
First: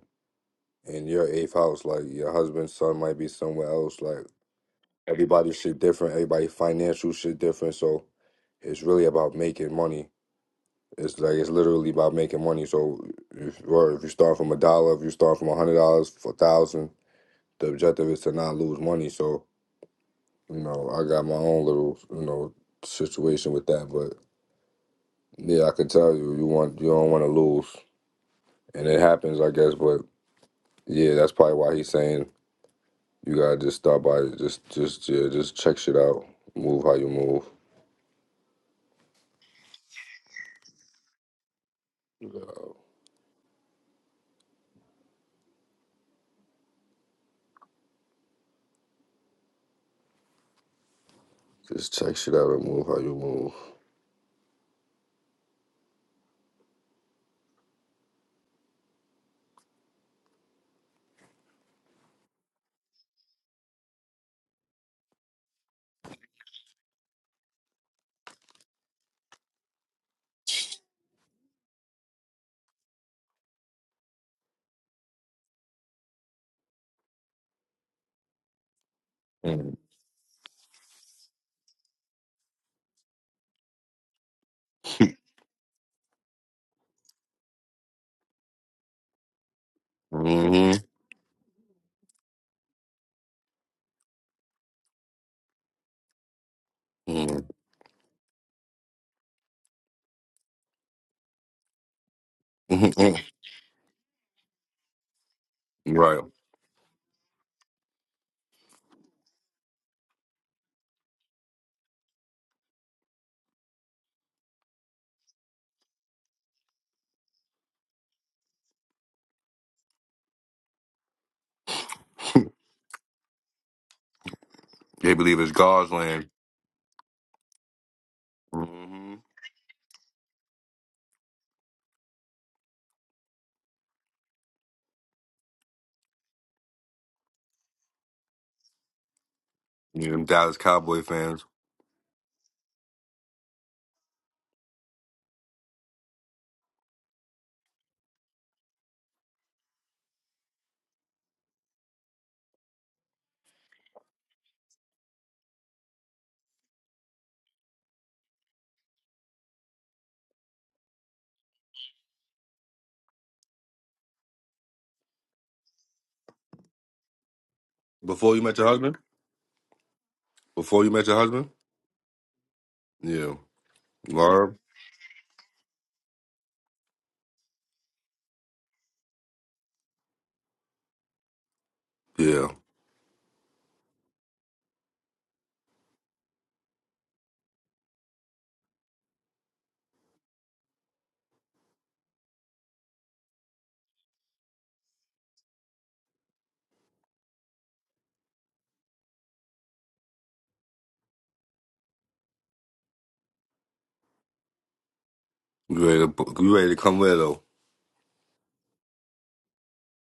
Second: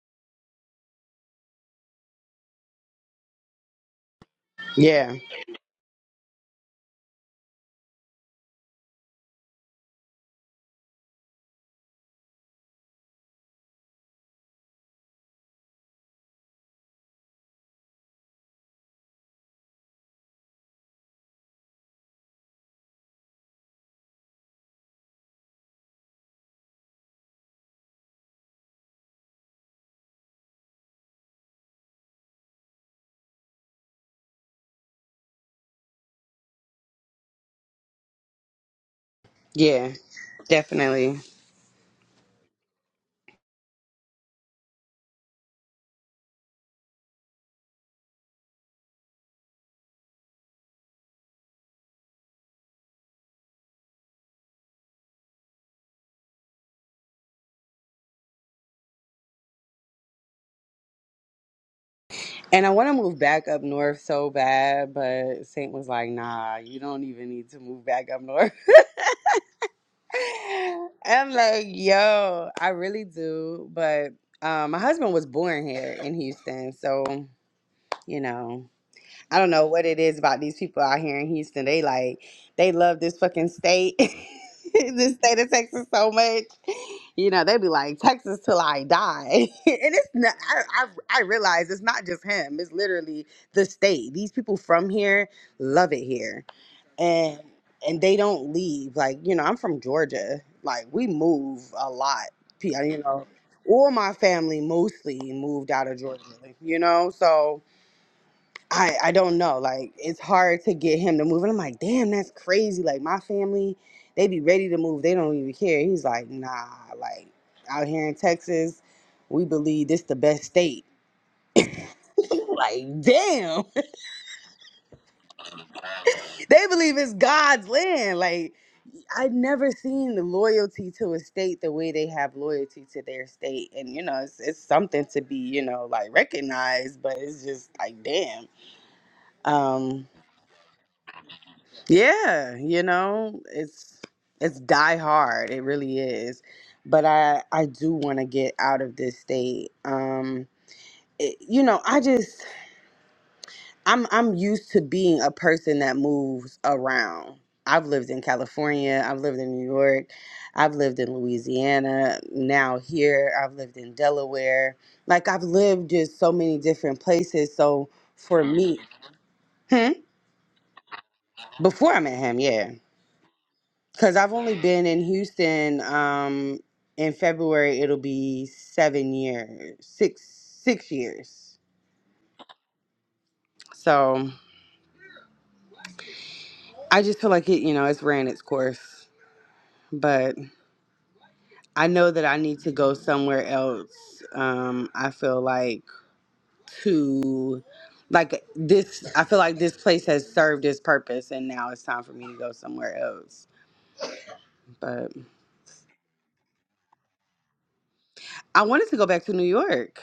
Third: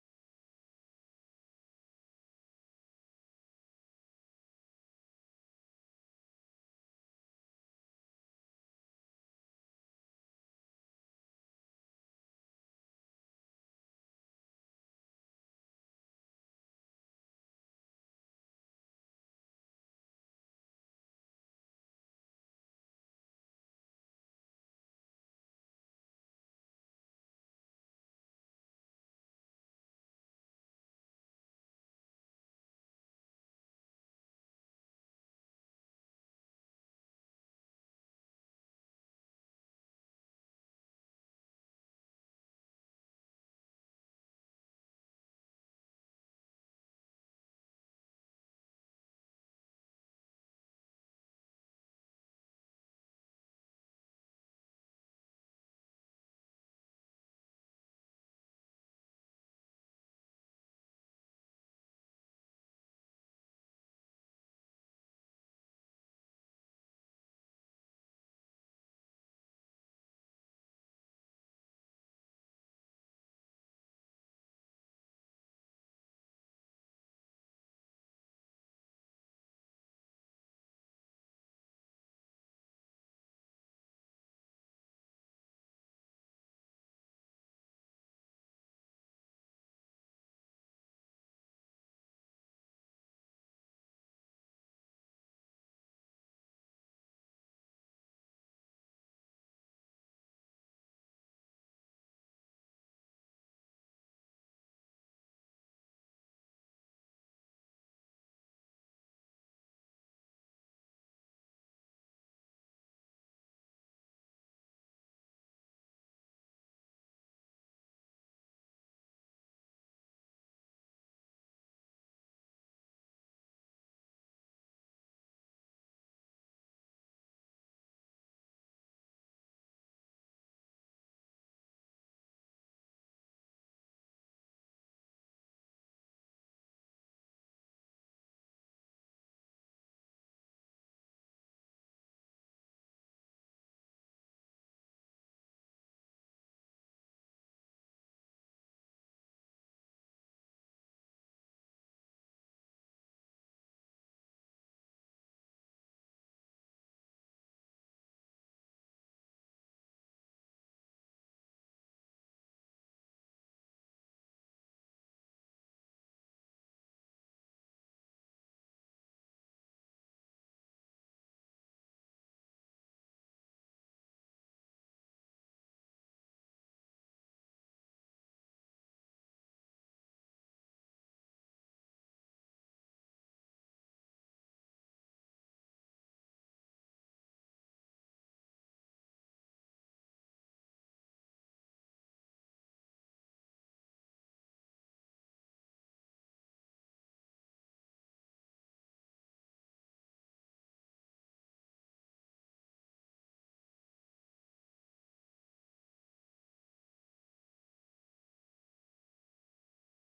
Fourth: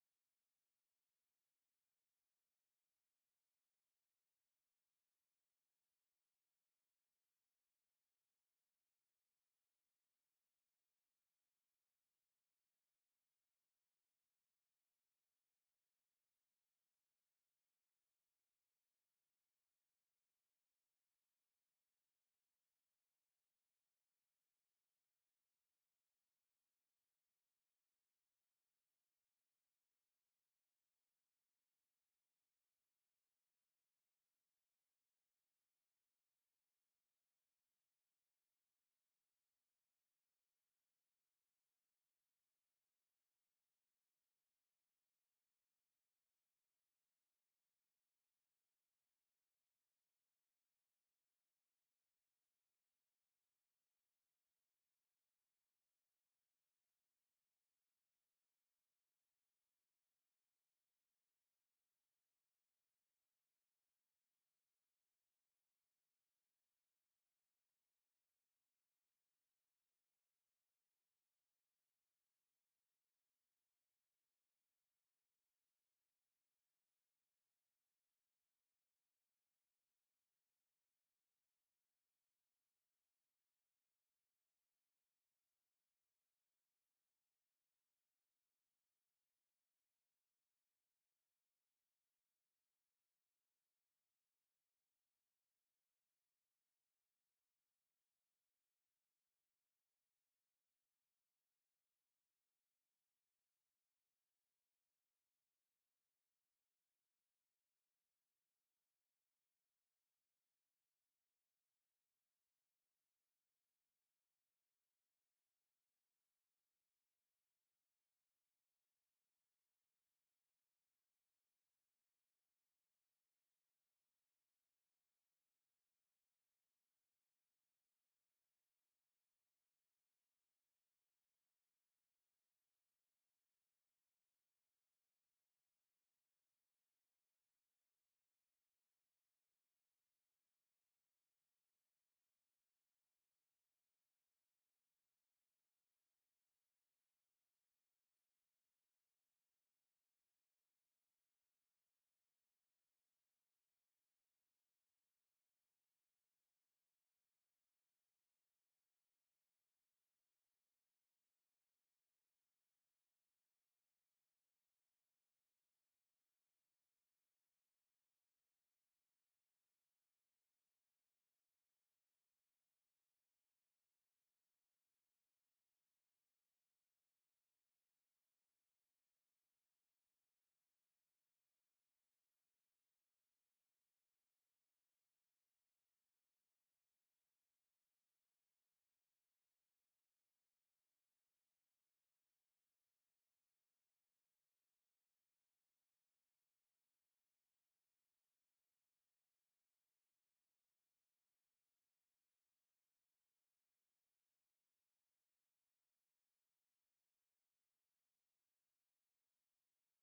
A: and your eighth house. Like your husband's son might be somewhere else. Like
D: Yeah,
A: everybody shit different, everybody financial shit different. So it's really about making money It's like it's literally about making money. So if or if you start from a dollar, if you start from a hundred dollars, a thousand, the objective is to not lose money. So you know, I got my own little you know situation with that, but yeah, I can tell you, you want you don't want to lose, and it happens, I guess. But yeah, that's probably why he's saying you gotta just start by just just yeah just check shit out, move how you move,
D: yeah, definitely.
A: Uh, just check shit out and move how you move.
D: And I want to move back up north so bad, but Saint was like, "Nah, you don't even need to move back up north." I'm like, yo, I really do. But um, my husband was born here in Houston, so you know, I don't know what it is about these people out here in Houston. They like, they love this fucking state, this state of Texas so much. You know, they be like Texas till I die, and it's not.
A: Mm-hmm.
D: I, I I realize it's not just him. It's literally the state. These people from here love it here and and they don't leave. Like you know, I'm from Georgia. Like we move a lot. P- uh, You
A: Mm-hmm.
D: know, all my family mostly moved out of
A: Right.
D: Georgia. You know, so I I don't know. Like it's hard to get him to move. And I'm like, damn, that's crazy. Like my family, they be ready to move. They don't even care. He's like, nah. Like out here in Texas, we believe this the best state. like damn,
A: They believe it's God's land.
D: they believe it's God's land. Like
A: Mm-hmm.
D: I'd never seen the loyalty to a state the way they have loyalty to their state. And, you know, it's, it's something to be, you know, like recognized, but it's just like, damn. Um,
A: Yeah, them Dallas Cowboy fans.
D: yeah, you know, it's, it's die hard. It really is. But I, I do want to get out of this state. Um, it, you know, I just, I'm I'm used to being a person that moves around. I've lived in California, I've lived in New York, I've lived in Louisiana, now here, I've lived in Delaware. Like I've lived just so many different places. So
A: Before you
D: for
A: met your
D: me,
A: husband?
D: hmm?
A: Before you met your husband?
D: before I met him, yeah.
A: Yeah.
D: Cause I've only
A: Barb?
D: been in Houston um in February it'll be seven years, six six years.
A: Yeah.
D: So I just feel like it, you know, it's ran its course. But I know that I need to go somewhere else. Um, I feel like to like this I feel like this place has served its purpose and now it's time for me to go somewhere else. But
A: You ready to you ready to come with her, though?
D: I wanted to go back to New York.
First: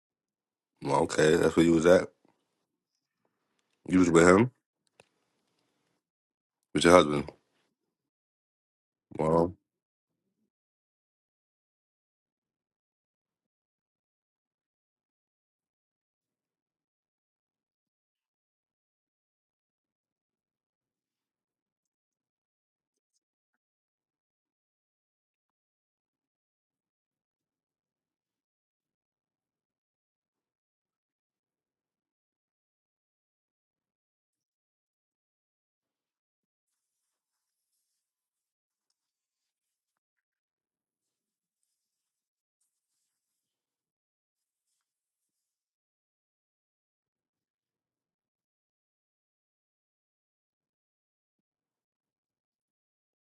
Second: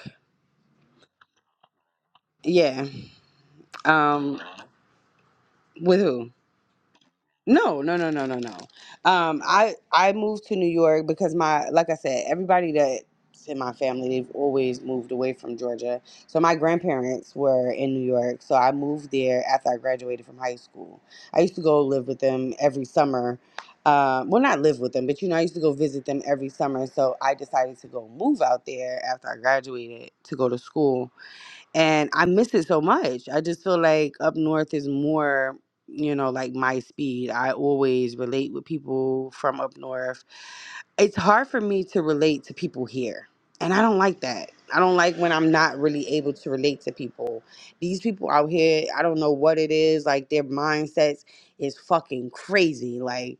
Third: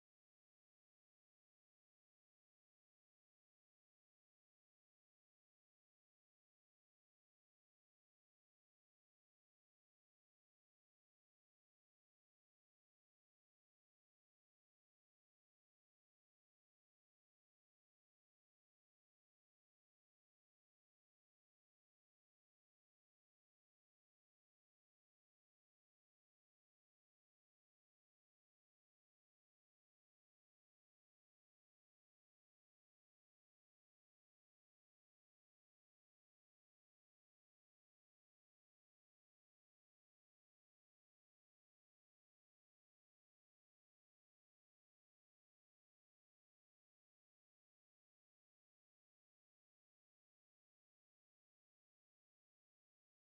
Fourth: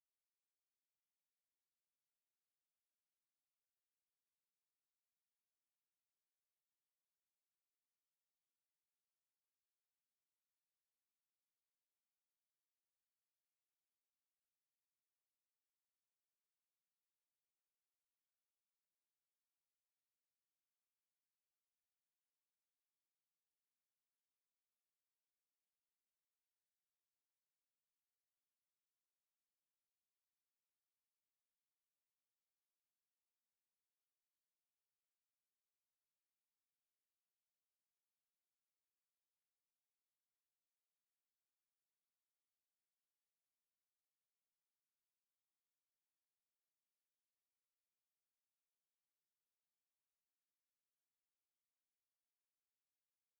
A: Well, okay, that's where you was at.
D: Yeah.
A: You was with
D: Um
A: him?
D: with who?
A: With your husband?
D: No, no, no, no, no, no. Um,
A: Well,
D: I I moved to New York because my like I said, everybody that's in my family they've always moved away from Georgia. So my grandparents were in New York, so I moved there after I graduated from high school. I used to go live with them every summer. Um, well, not live with them, but you know, I used to go visit them every summer. So I decided to go move out there after I graduated to go to school and I miss it so much. I just feel like up north is more, you know, like my speed. I always relate with people from up north. It's hard for me to relate to people here, and I don't like that. I don't like when I'm not really able to relate to people. These people out here, I don't know what it is. Like their mindsets is fucking crazy. Like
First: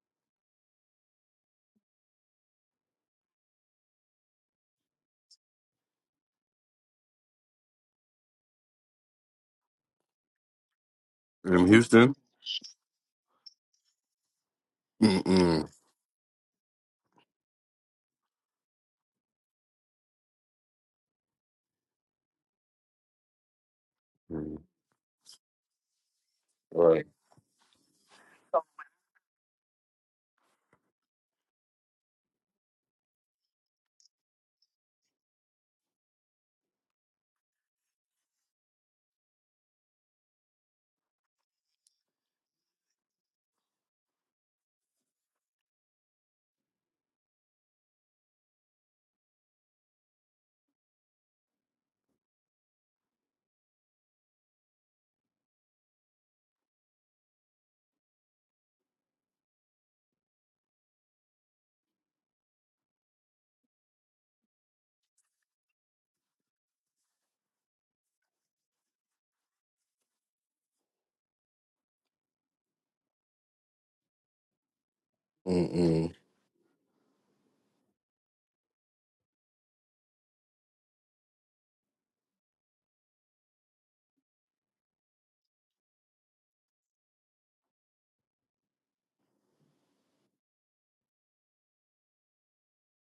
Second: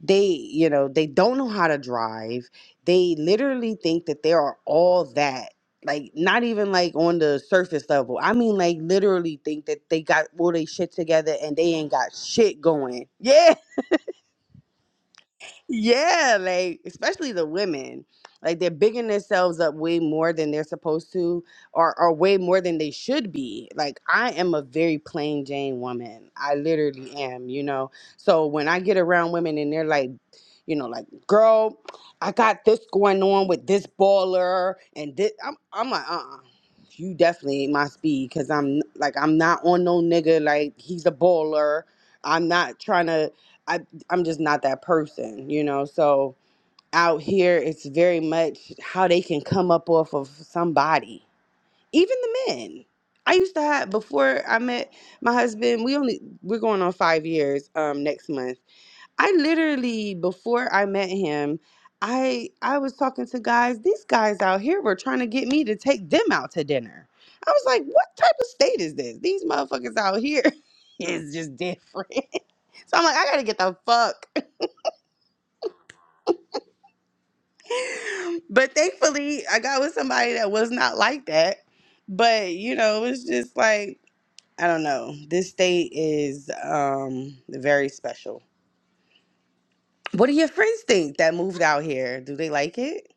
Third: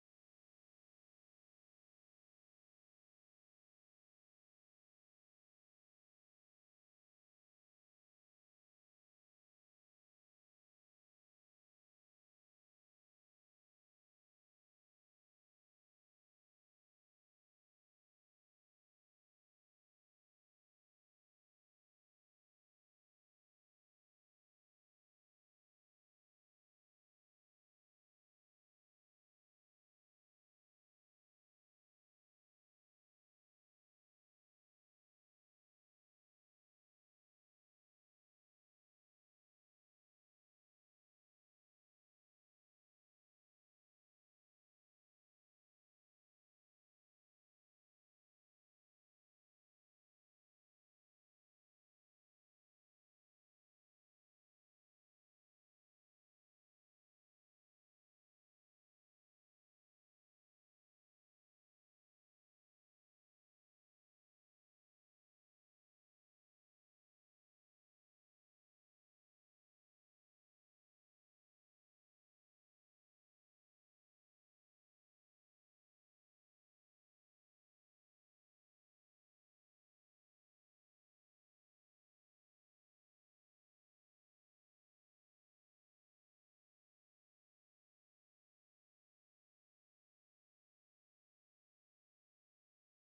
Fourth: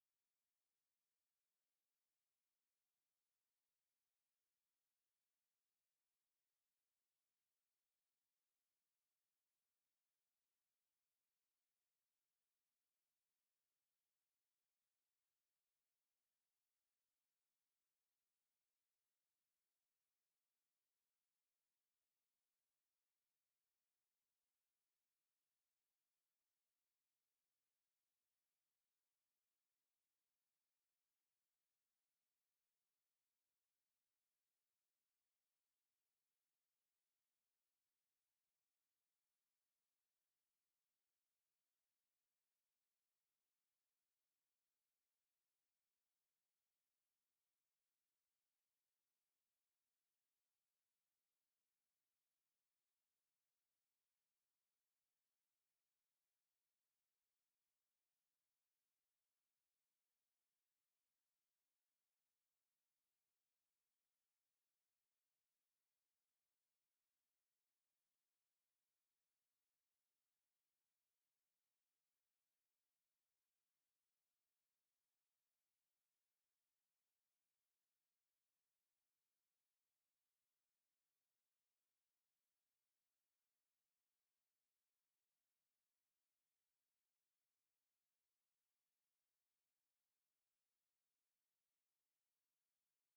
D: they you know they don't know how to drive they literally think that they are all that like not even like on the surface level i mean like literally think that they got all they shit together and
A: in
D: they ain't
A: Houston?
D: got shit going Yeah.
A: Mm-mm.
D: Yeah, like especially the women, like they're bigging themselves up way more than they're supposed to, or or way more than they should be. Like I am
A: Mm.
D: a very plain Jane woman. I
A: Right.
D: literally am, you know. So when I get around women and they're like, you know, like, girl, I got this going on with this baller and this, I'm I'm like, uh, uh you definitely ain't my speed because I'm like I'm not on no nigga like he's a baller. I'm not trying to. I'm just not that person, you know. So out here, it's very much how they can come up off of somebody, even the men. I used to have before I met my husband. We only we're going on five years um, next month. I literally before I met him, I I was talking to guys. These guys out here were trying to get me to take them out to dinner. I was like, what type of state is this? These motherfuckers out here is just different. So I'm like, I gotta get the fuck
A: Mm-mm.
D: but thankfully I got with somebody that was not like that. But you know, it was just like I don't know. This state is um very special. What do your friends think that moved out here? Do they like it?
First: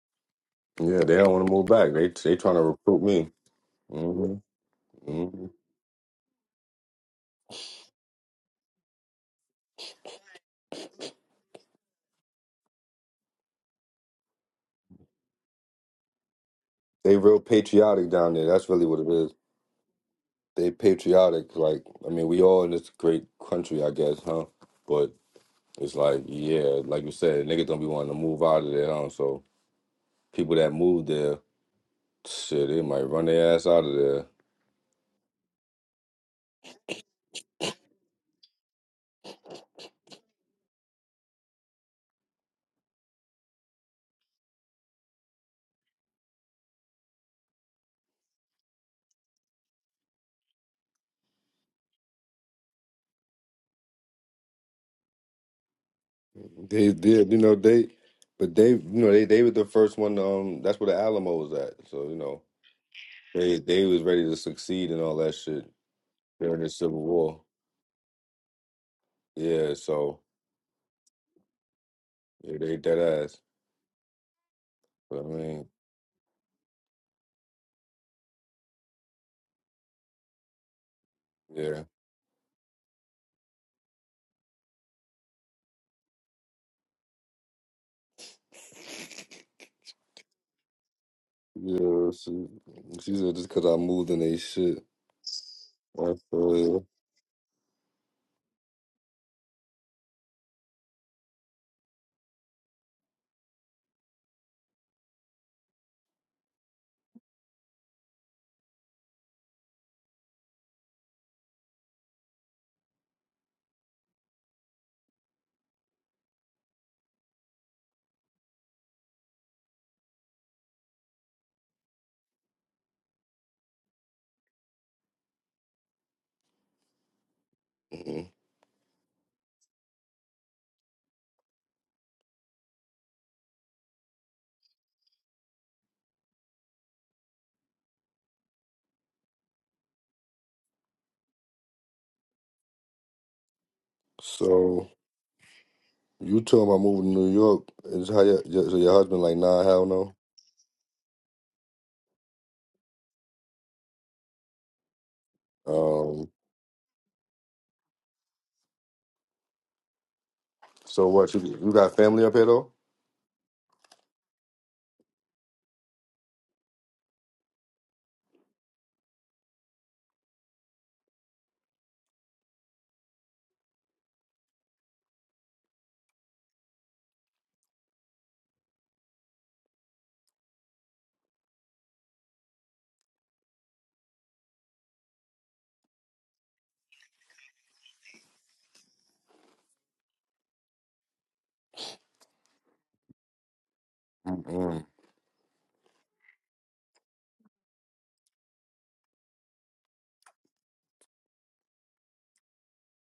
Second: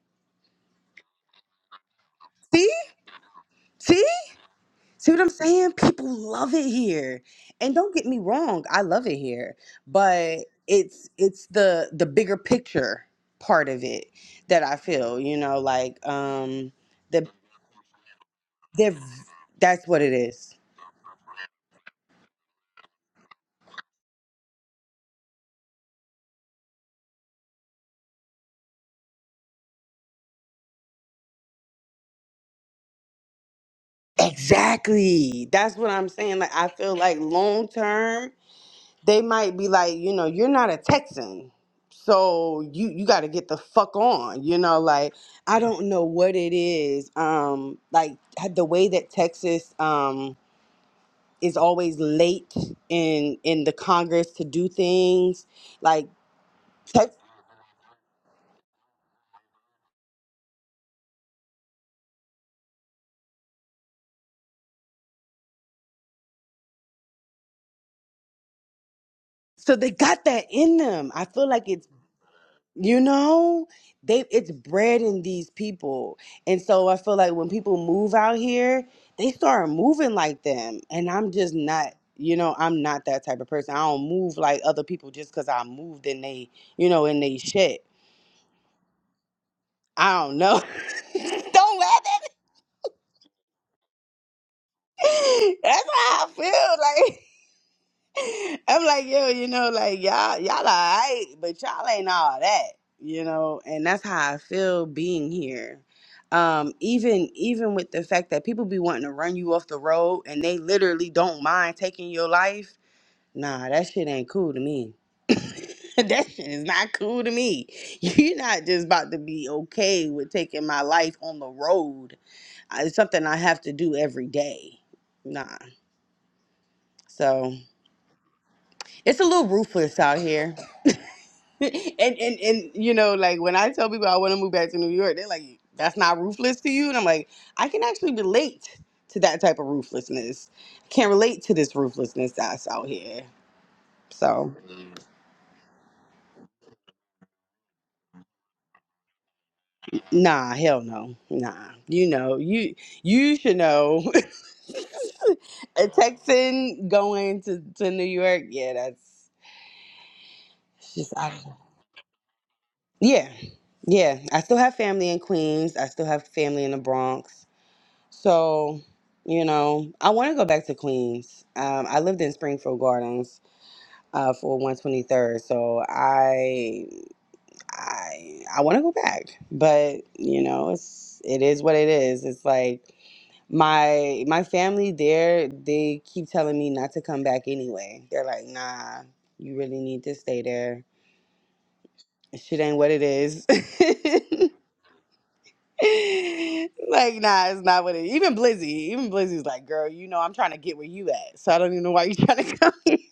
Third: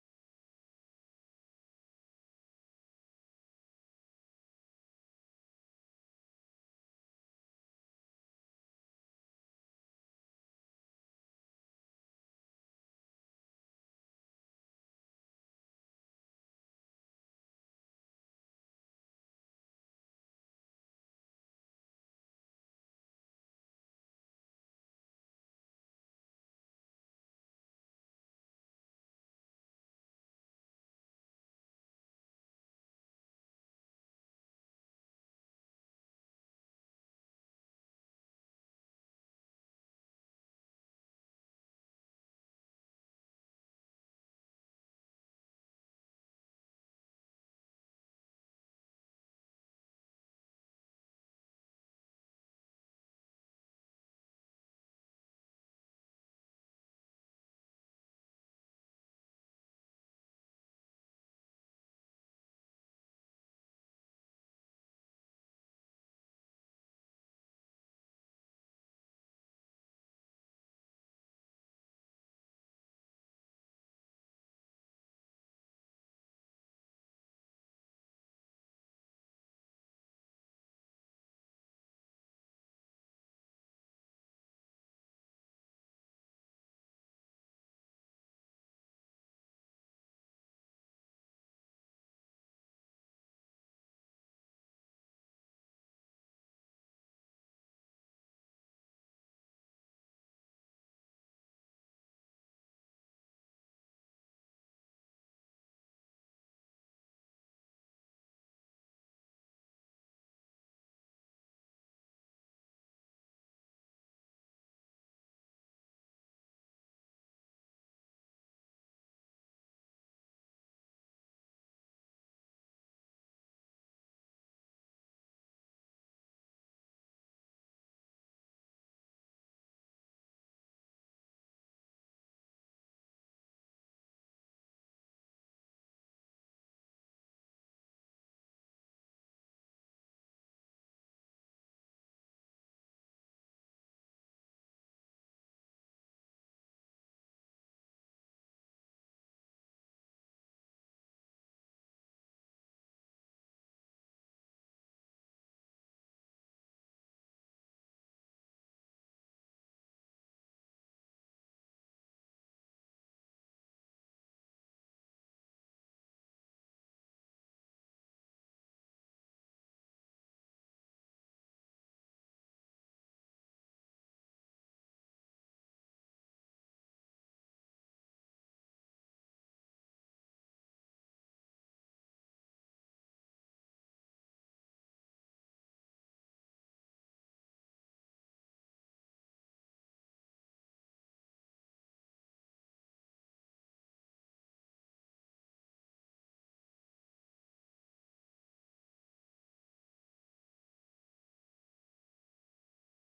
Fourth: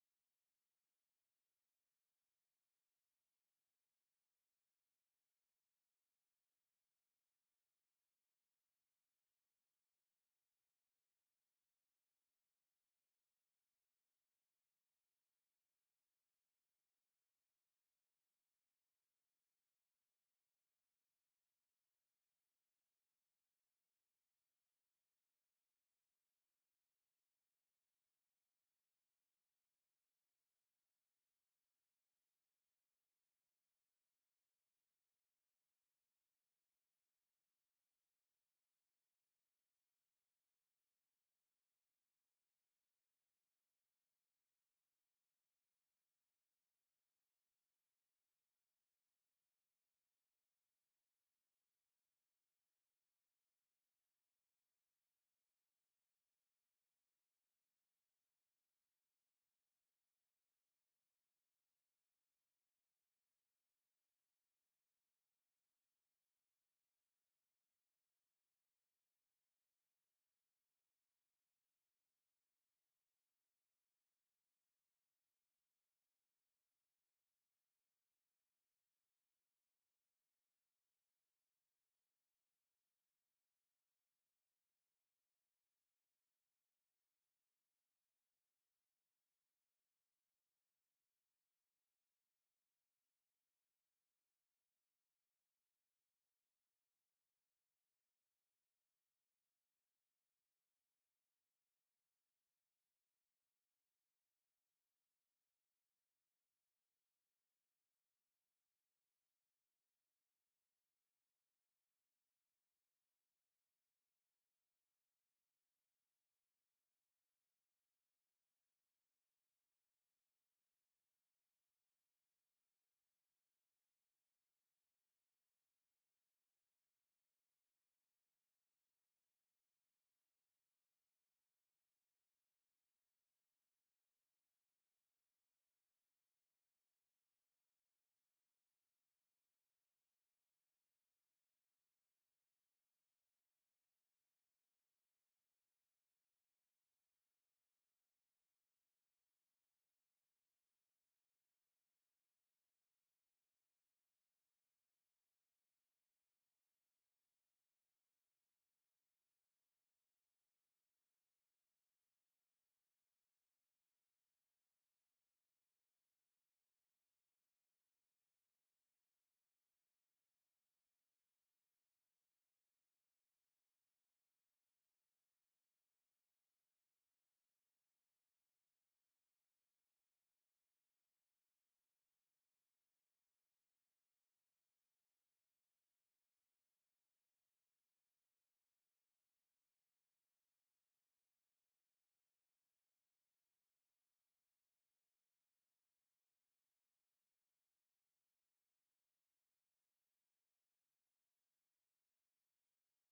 A: Yeah, they don't want to move back. They they trying to
D: See?
A: recruit me.
D: See?
A: Mm-hmm.
D: See what I'm
A: Mm-hmm.
D: saying? People love it here. And don't get me wrong, I love it here. But it's it's the the bigger picture part of it that I feel, you know, like um
A: They
D: the
A: real patriotic down there. That's really
D: they're
A: what it is.
D: that's what it is
A: they patriotic. Like, I mean, we all in this great country, I guess, huh? But it's like, yeah, like you said, niggas don't be wanting to move out of there, huh? So people that move there, shit, they might run their ass out of there.
D: Exactly. That's what I'm saying. Like I feel like long term, they might be like, you know, you're not a Texan. So you you got to get the fuck on, you know, like I don't know what it is. Um like the way that Texas um is always late in in the Congress to do things, like
A: They
D: Tex-
A: did, you know, they, but they, you know, they they were the first one. Um, that's where the Alamo was at. So you know, they they was ready to succeed and all that shit during the Civil War. Yeah,
D: so they
A: so
D: got that in them. I feel like it's
A: yeah, they dead
D: You
A: ass.
D: know, they it's bred
A: But I
D: in these
A: mean,
D: people. And so I feel like when people move out here, they start moving like them. And I'm just
A: yeah.
D: not, you know, I'm not that type of person. I don't move like other people just cuz I moved and they, you know, in they shit. I don't know. don't laugh
A: Yeah,
D: at
A: she, she said just because I moved in they shit.
D: me. That's
A: I
D: how I
A: feel you.
D: feel. like, I'm like, yo, you know, like y'all, y'all all right, but y'all ain't all that, you know, and that's how I feel being here. Um, even even with the fact that people be wanting to run you off the road and they literally don't mind taking your life, nah, that shit ain't cool to me. that shit is not cool to me. You're not just about to be okay with taking my life on the road. I- It's something I have to do every day. Nah. So
A: Mhm.
D: it's a little ruthless out here. and and and you know, like when I tell people I want to move back to New York, they're like, "That's not ruthless to you," and I'm like, I can actually relate to that type of ruthlessness. I can't relate to this ruthlessness that's out here. So,
A: So you told him I moved to New York. Is how your, your- so your husband like nah hell no.
D: nah, hell no, nah. You know, you you should know a
A: Um.
D: Texan going to to New York. Yeah, that's it's
A: So
D: just I
A: what you
D: don't know.
A: you got family up here though?
D: Yeah, yeah. I still have family in Queens. I still have family in the Bronx So, you know, I want to go back to Queens. Um, I lived in Springfield Gardens uh, for 123rd, so I I I want to go back. But you know, it's it is what it is. It's like my my family there. They keep telling me not to come back anyway. They're like, nah, you really need to stay there. Shit ain't what it is.
A: Mm-mm,
D: like, nah, it's not what it. is. Even Blizzy, even Blizzy's like, girl, you know, I'm trying to get where you at, so I don't even know why you're trying to come here.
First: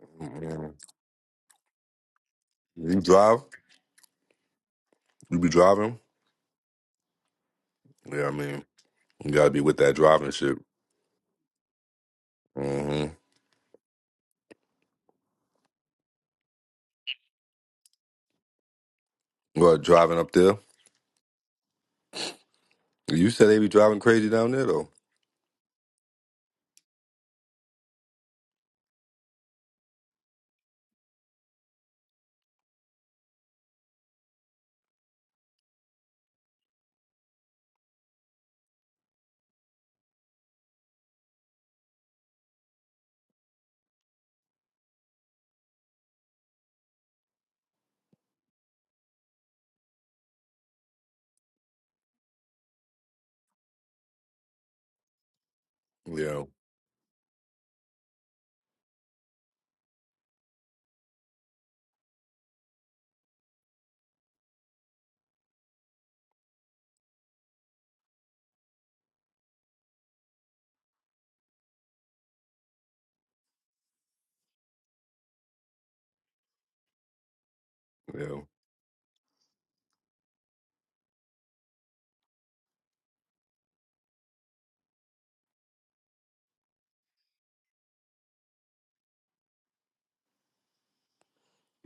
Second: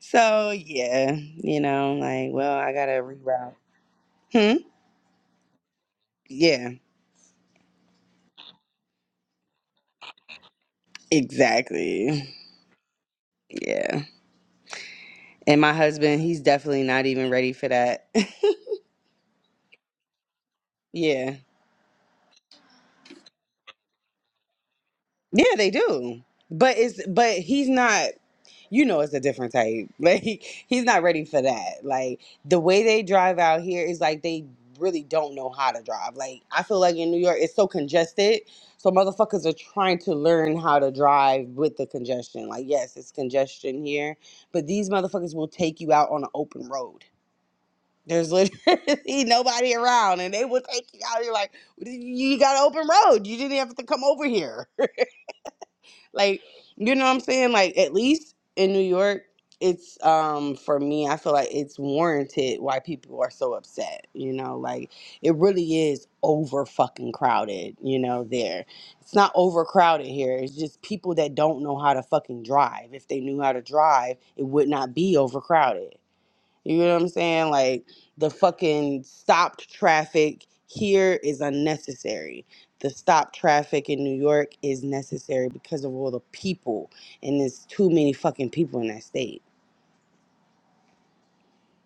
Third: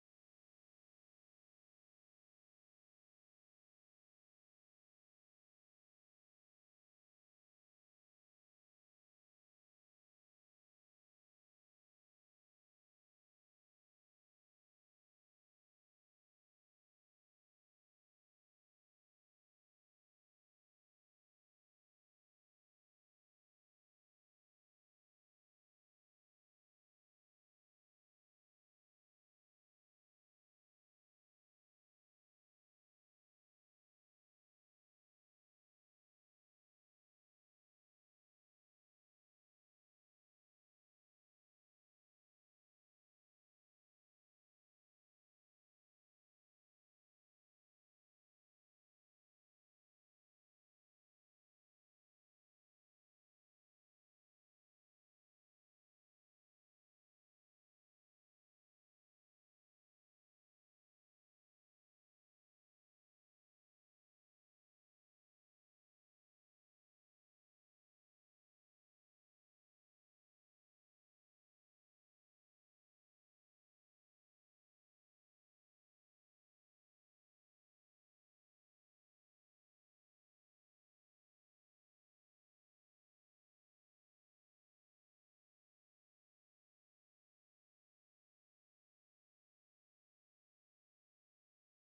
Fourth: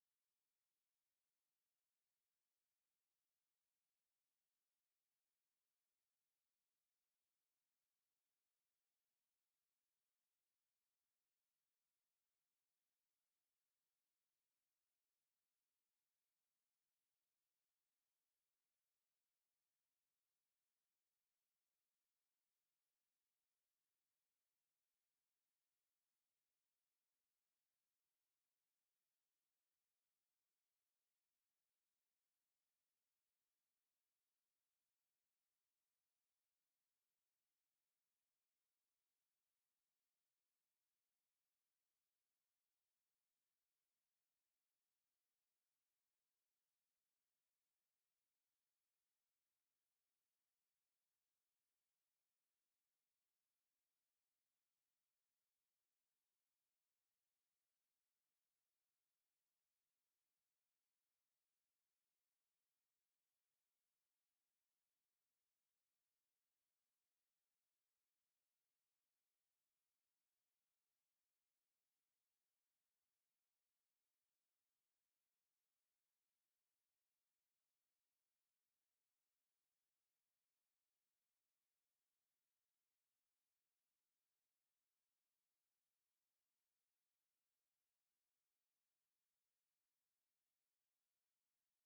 D: So
A: mm-mm.
D: yeah, you know, like, well, I
A: You
D: gotta
A: drive?
D: reroute. Hmm.
A: You be driving?
D: Yeah.
A: Yeah, I mean you gotta be with that driving shit.
D: Exactly.
A: hmm
D: Yeah. And my husband, he's definitely not even ready for that.
A: What driving up there?
D: yeah.
A: You said they be driving crazy down there though.
D: Yeah, they do. But it's but he's not. you know it's a different type. Like he's not ready for that. Like the way they drive out here is like they really don't know how to drive. Like I feel like in New York it's so congested. So motherfuckers are trying to learn how to drive with the congestion. Like yes, it's congestion here, but these motherfuckers will take you out on an open road. There's literally nobody around and they will take you out. You're like, you got an open road. You didn't have to come over here. Like,
A: Yeah,
D: you know what I'm saying? Like, at least in New York, it's um for me, I feel like it's warranted why people are so upset, you know, like it really is over fucking crowded, you know, there. It's not overcrowded here. It's just people that don't know how to fucking drive. If they knew how to drive, it would not be overcrowded. You know what I'm saying? Like the
A: yeah,
D: fucking stopped traffic here is unnecessary. The stopped traffic in New York is necessary because of all the people, and there's too many fucking people in that state.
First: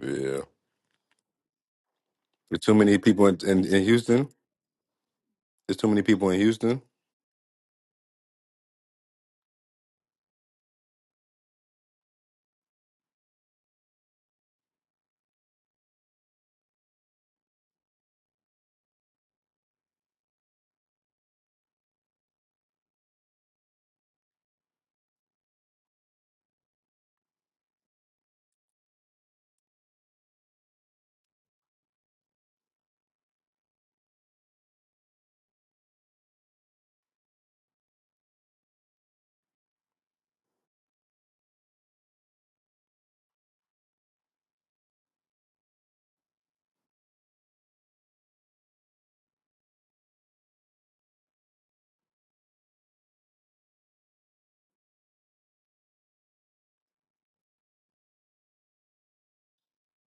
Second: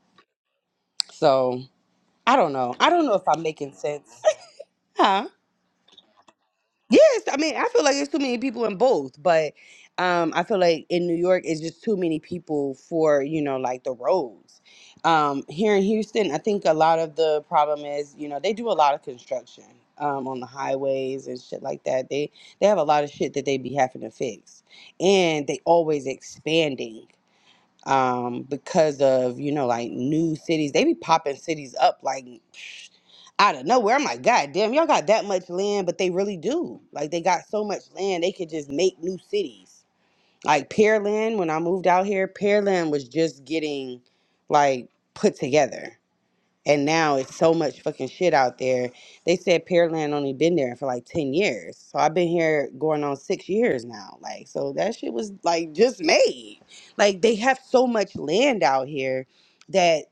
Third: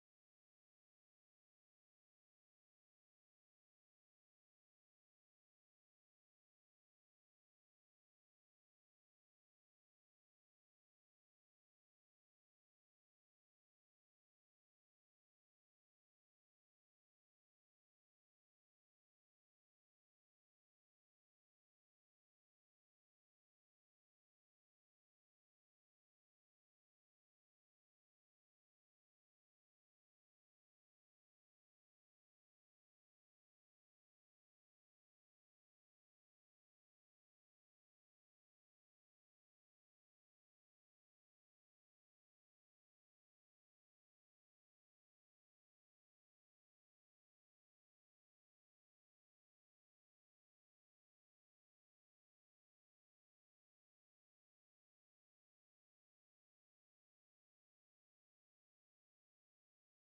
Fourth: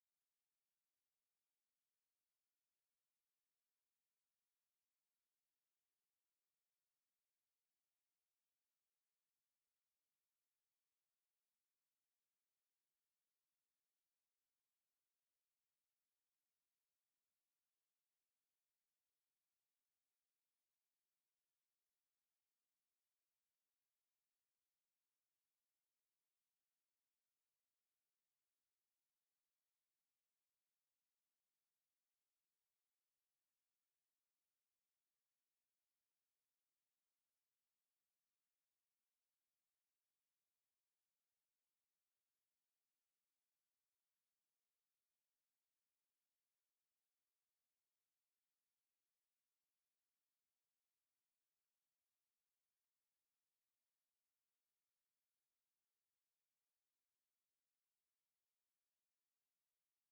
A: yeah.
D: So I don't
A: There's too
D: know. I
A: many
D: don't know if
A: people in
D: I'm
A: in,
D: making
A: in
D: sense.
A: Houston.
D: huh?
A: There's too many people in Houston.
D: Yes, I mean, I feel like there's too many people in both, but um, I feel like in New York, it's just too many people for, you know, like the roads. Um, here in Houston, I think a lot of the problem is, you know, they do a lot of construction um, on the highways and shit like that. They they have a lot of shit that they be having to fix, and they always expanding um, because of you know like new cities. They be popping cities up like psh, out of nowhere. I'm like, God damn, y'all got that much land, but they really do. Like they got so much land, they could just make new cities. Like Pearland, when I moved out here, Pearland was just getting like put together. And now it's so much fucking shit out there. They said Pearland only been there for like 10 years. So I've been here going on six years now. Like, so that shit was like just made. Like, they have so much land out here that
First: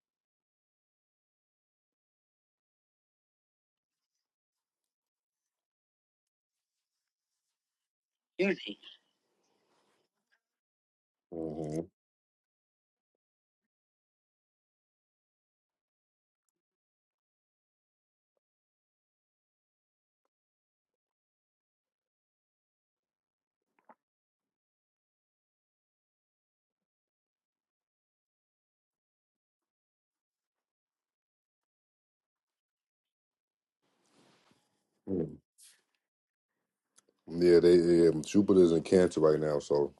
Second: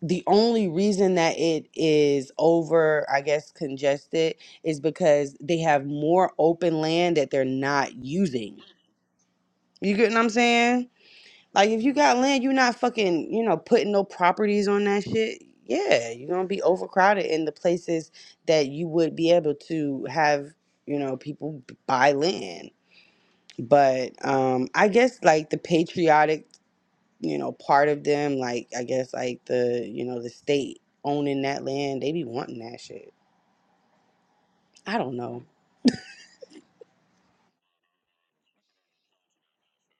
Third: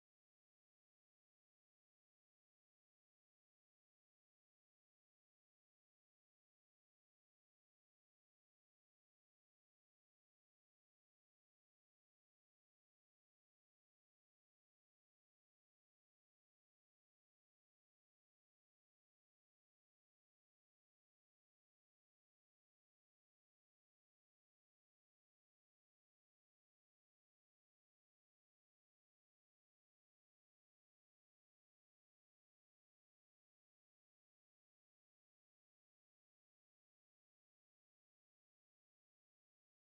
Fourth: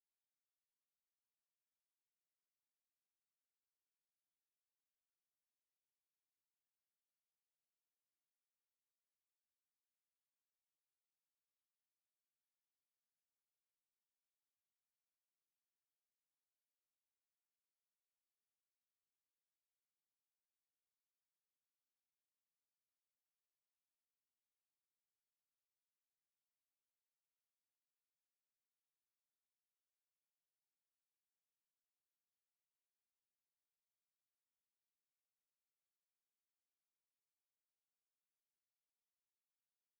D: the only reason that it is over, I guess, congested is because they have more open land that they're not using. You get what I'm saying? Like if you
A: hmm
D: got land, you're not fucking, you know, putting no properties on that shit. Yeah, you're gonna be overcrowded in the places that you would be able to have, you know, people b- buy land. But um I guess like the patriotic, you know, part of them, like I guess like the, you know, the state owning that land, they be wanting that shit. I don't know.
A: Yeah, they yeah, Jupiter's in Cancer right now, so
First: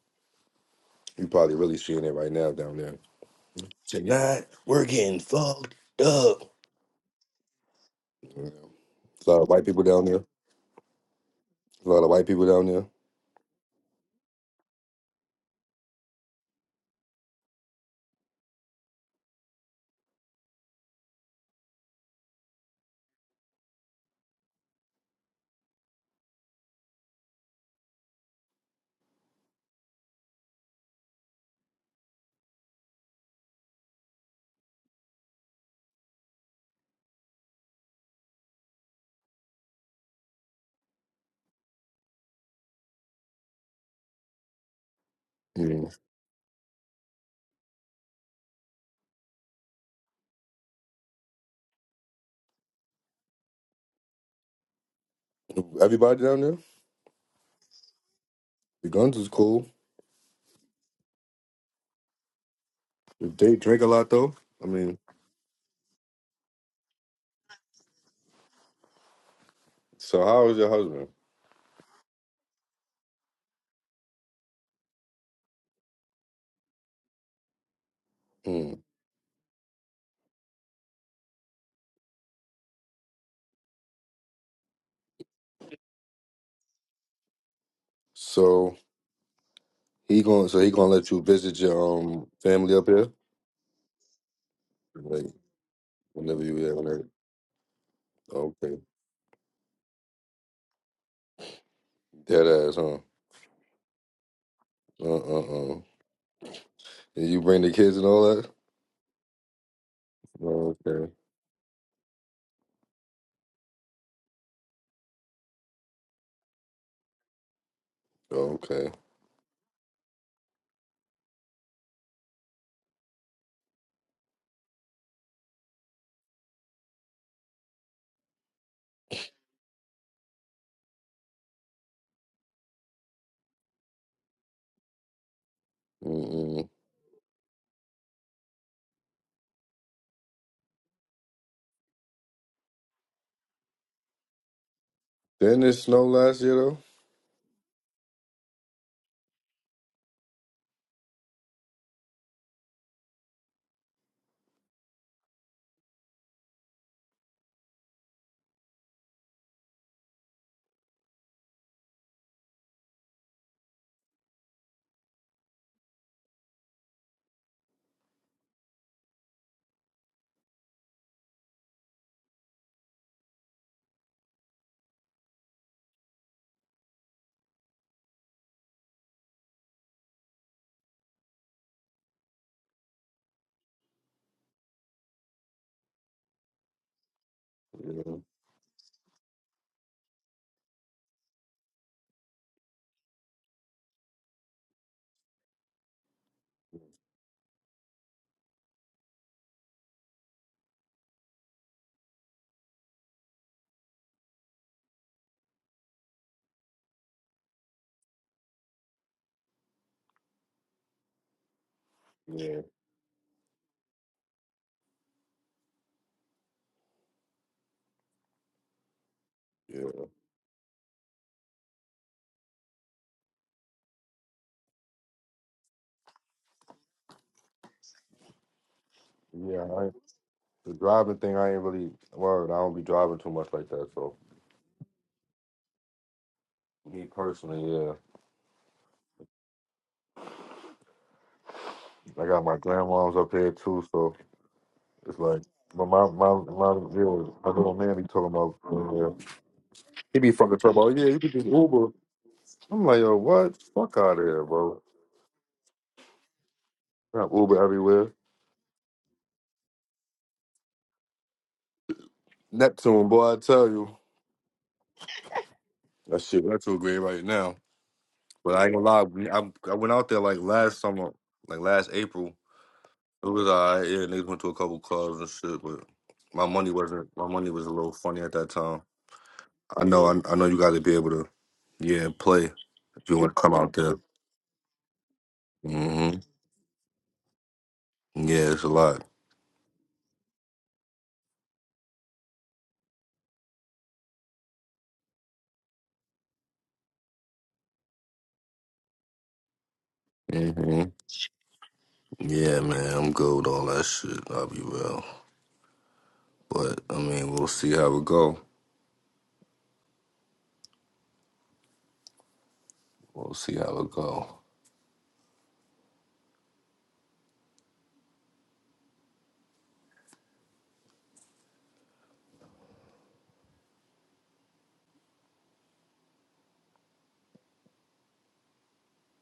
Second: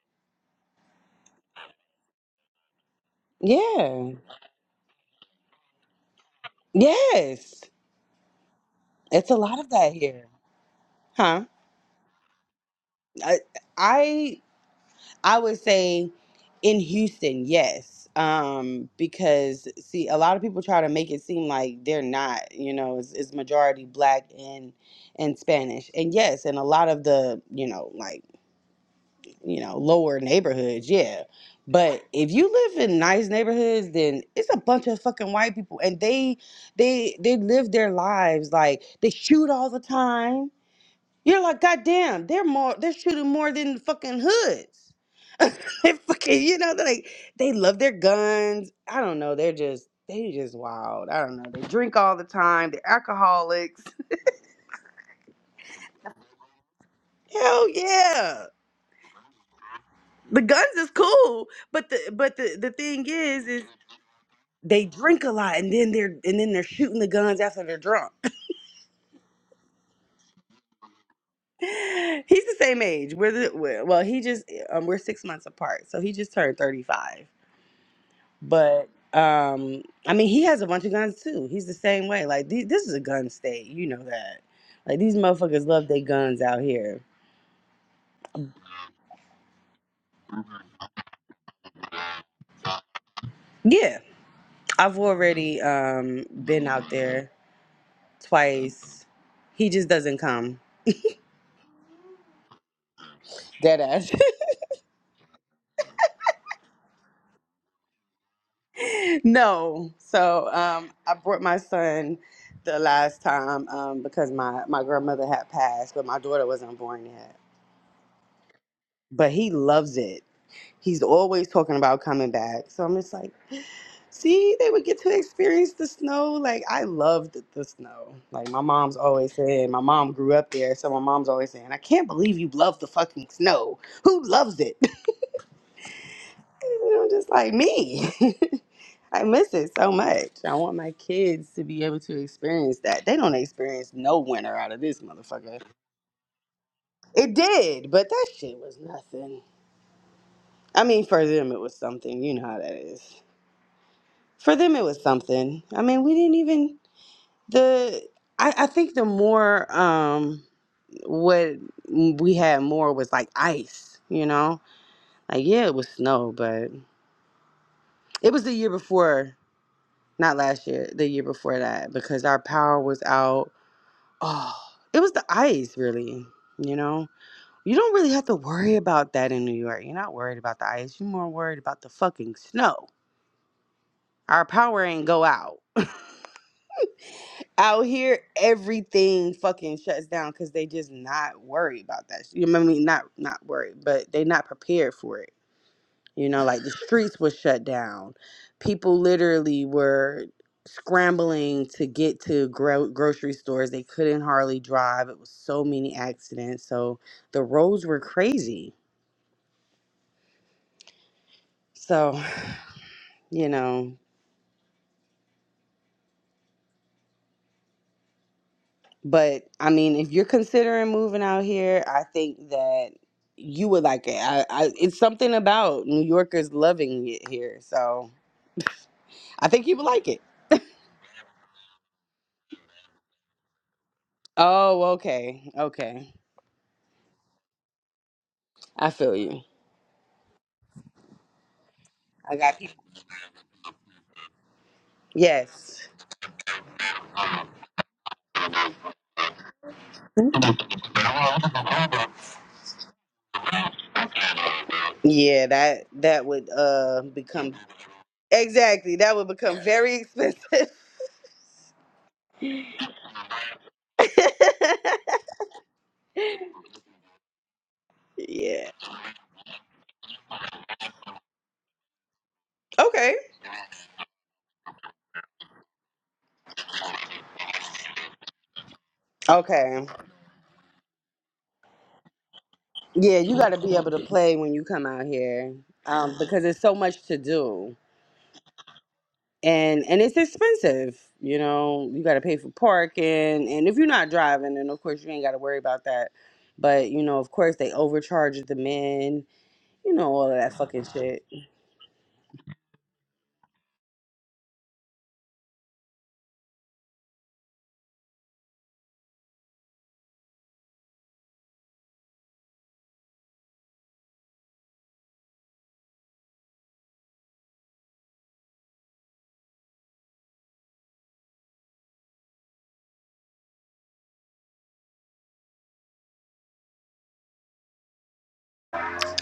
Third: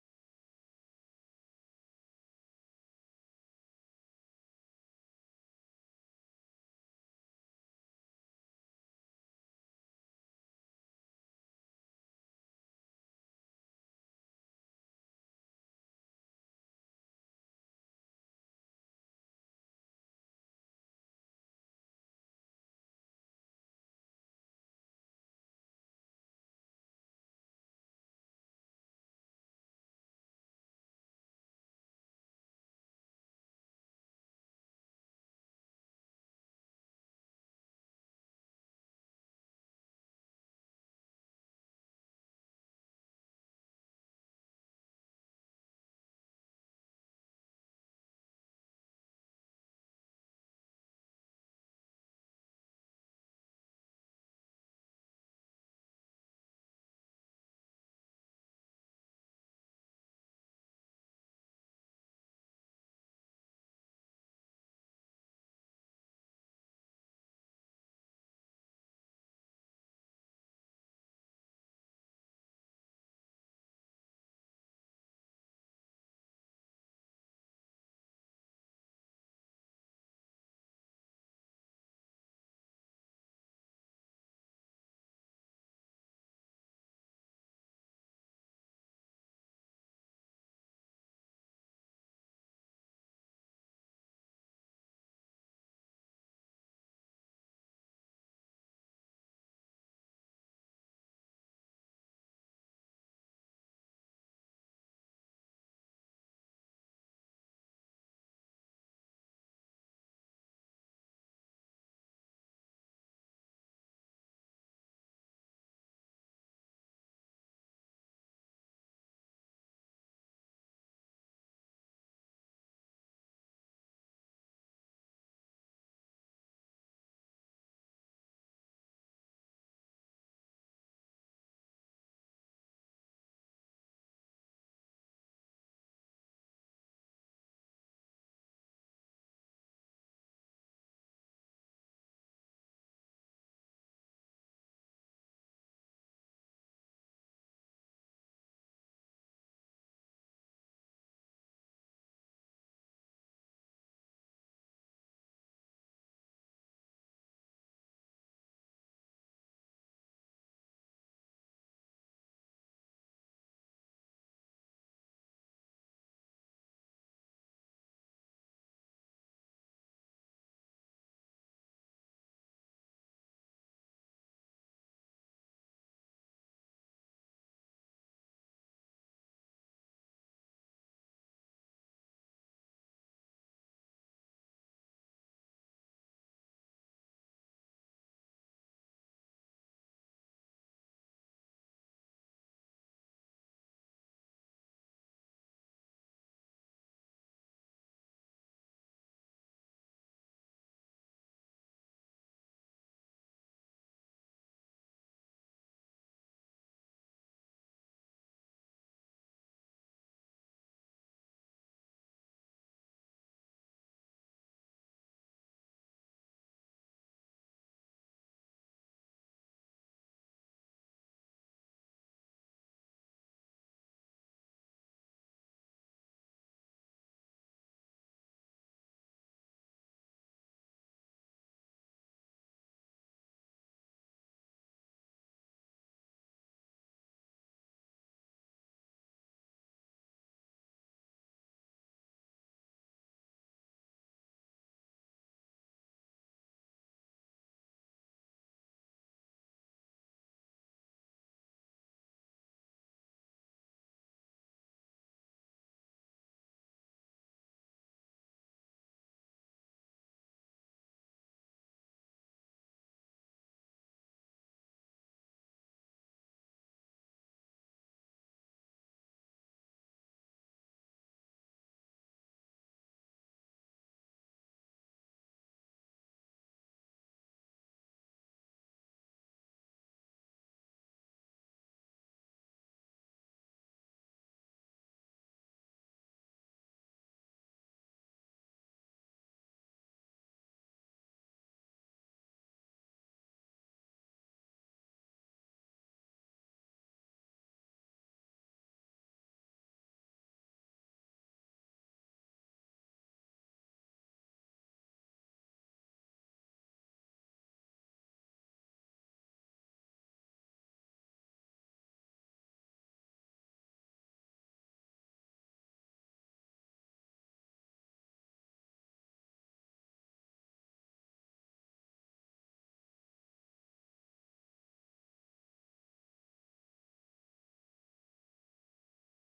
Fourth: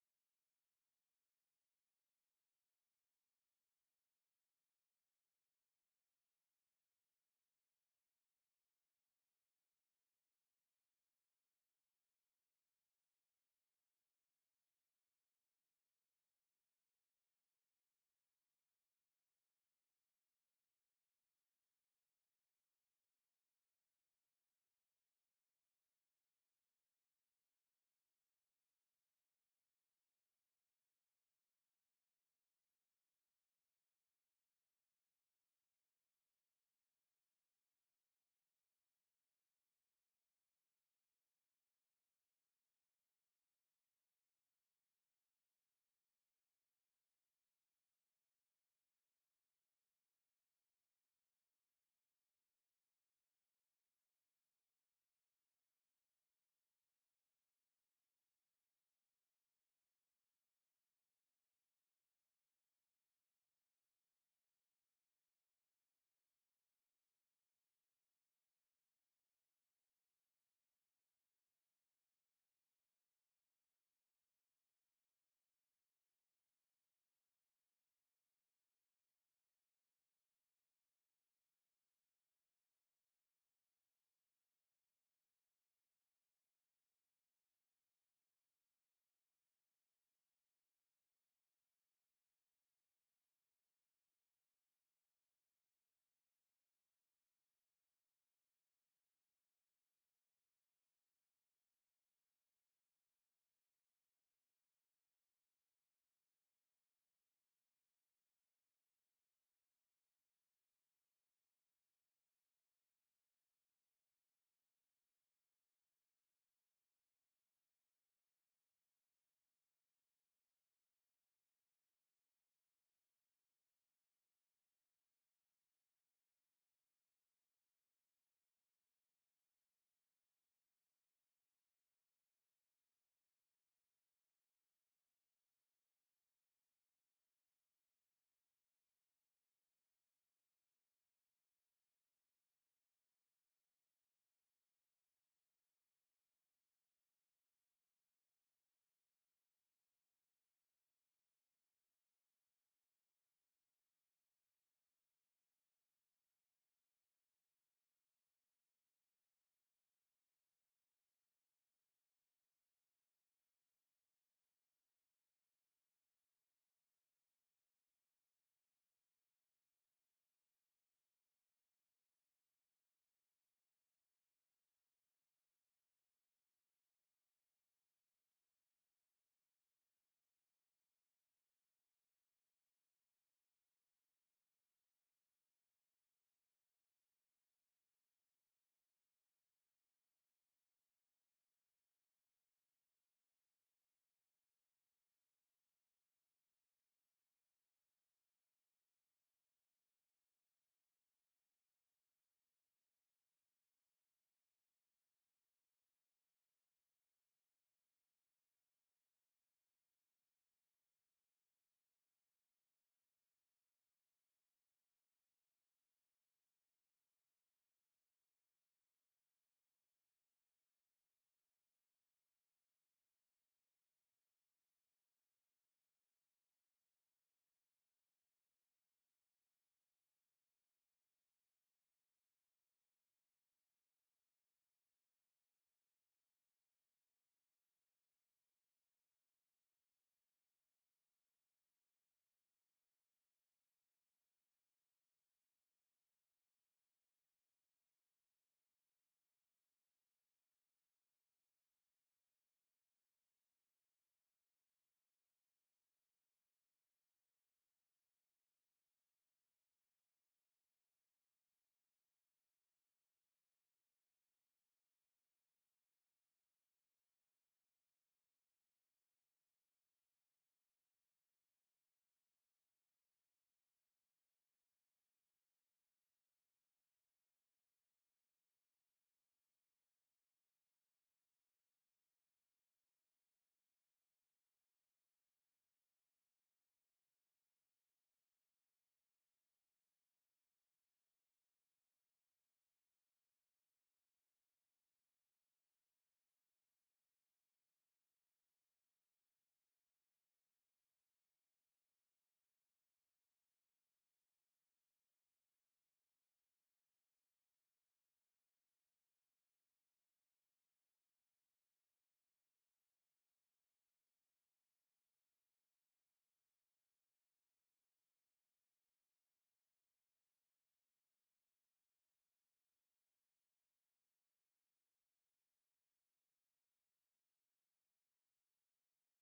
A: you probably really seeing it right now down there.
D: Yeah.
A: Tonight we're getting fucked up.
D: Yes.
A: Yeah. It's a
D: It's a
A: lot of
D: lot
A: white
D: of
A: people
D: that
A: down there.
D: here. Huh?
A: A lot of white people down there.
D: I, I would say in Houston, yes. Um, because see, a lot of people try to make it seem like they're not, you know, it's, it's majority black and and Spanish. And yes, in a lot of the, you know, like, you know, lower neighborhoods, yeah. But if you live in nice neighborhoods, then it's a bunch of fucking white people and they they they live their lives like they shoot all the time. You're like, goddamn, they're more they're shooting more than fucking hoods. They
A: Mm.
D: fucking, you know, they're like they love their guns. I don't know. They're just they just wild. I don't know. They drink all the time. They're alcoholics.
A: Everybody down there.
D: Hell yeah.
A: The guns is cool.
D: The guns is cool, but the but the the thing
A: If
D: is
A: they
D: is
A: drink a lot though, I
D: they
A: mean.
D: drink a lot and then they're and then they're shooting the guns after they're drunk.
A: So how is your husband?
D: He's the same age. We're the we're- well, he just um, we're six months apart, so he just turned thirty five.
A: Mm.
D: But um, I mean, he has a bunch of guns too. He's the same way. Like th- this is a gun state, you know that. Like these motherfuckers love their guns out here.
A: So he going. So he gonna let you visit your um family up here,
D: Yeah, I've
A: like
D: already um
A: whenever you
D: been
A: yeah,
D: out
A: whenever.
D: there
A: Okay,
D: twice. He just doesn't come.
A: dead ass, huh?
D: Dead ass.
A: Uh uh uh. And you bring the kids and all that.
D: no. So um,
A: Okay.
D: I brought my son the last time um because my my grandmother had passed, but my daughter wasn't born yet.
A: Okay.
D: But he loves it. He's always talking about coming back. So I'm just like. See, they would get to experience the snow. Like I loved the snow. Like my mom's always saying, my mom grew up there, so my mom's always saying, I can't believe you love the fucking snow. Who loves it?
A: Mm-mm.
D: And I'm just like me. I miss it so much. I want my kids to be able to experience that. They don't experience no winter out of this motherfucker.
A: Didn't it snow last year
D: It did, but that shit was nothing. I mean, for them it was something. You know how that is. For them it was something. I mean, we didn't even. the I, I think the more um what we had more was like ice, you know? Like yeah, it was snow, but it was the year before, not last year, the year before that because our power was out. Oh, it was the ice really, you know? You don't really have to worry about that in New York. You're not worried about the ice. You're more worried about the fucking snow. Our power ain't go out. out here
A: though?
D: everything fucking shuts down because they just not worried about that you know what i mean not not worried but they not prepared for it you know like the streets were shut down people literally were scrambling to get to gro- grocery stores they couldn't hardly drive it was so many accidents so the roads were crazy so
A: Yeah, yeah,
D: you know But I
A: yeah.
D: mean, if you're considering moving out here, I think that you would like it. I, I it's something about New Yorkers loving it here, so I
A: Yeah,
D: think you would
A: I,
D: like it.
A: the driving thing, I ain't really worried. I don't be driving too much like that. So
D: Oh, okay, okay,
A: me personally, yeah,
D: I feel you.
A: I
D: I
A: got my
D: got people.
A: grandma's up here too. So it's like, but
D: Yes,
A: my my my, yo, my little man be talking about, uh, he be fucking talking about, yeah, you could just Uber. I'm like, yo, what? Fuck out of here, bro.
D: yeah that that would uh
A: I got
D: become
A: Uber everywhere.
D: exactly that would become very expensive.
A: Neptune, boy, I tell you, that shit, that's too great right now. But I
D: yeah.
A: ain't gonna lie, we- I, I went out there like last summer, like last April.
D: Okay.
A: It was alright. Yeah, niggas went to a couple clubs and shit, but my money wasn't. My money was a little funny at that time. I
D: Okay.
A: know. I, I know you got to be able to, yeah, play if
D: Yeah,
A: you want
D: you
A: to
D: got
A: come
D: to
A: out
D: be able
A: there.
D: to play when you come out here,
A: hmm
D: um, because there's so much to do.
A: Yeah, it's a lot.
D: and and it's expensive you know you got to pay for parking and if you're not driving then of course you ain't got to worry about that but you know of course they overcharge the men you know all of that
A: hmm
D: fucking shit
A: Yeah, man, I'm good with all that shit. I'll be real, but I mean, we'll see how it go. We'll see how it go.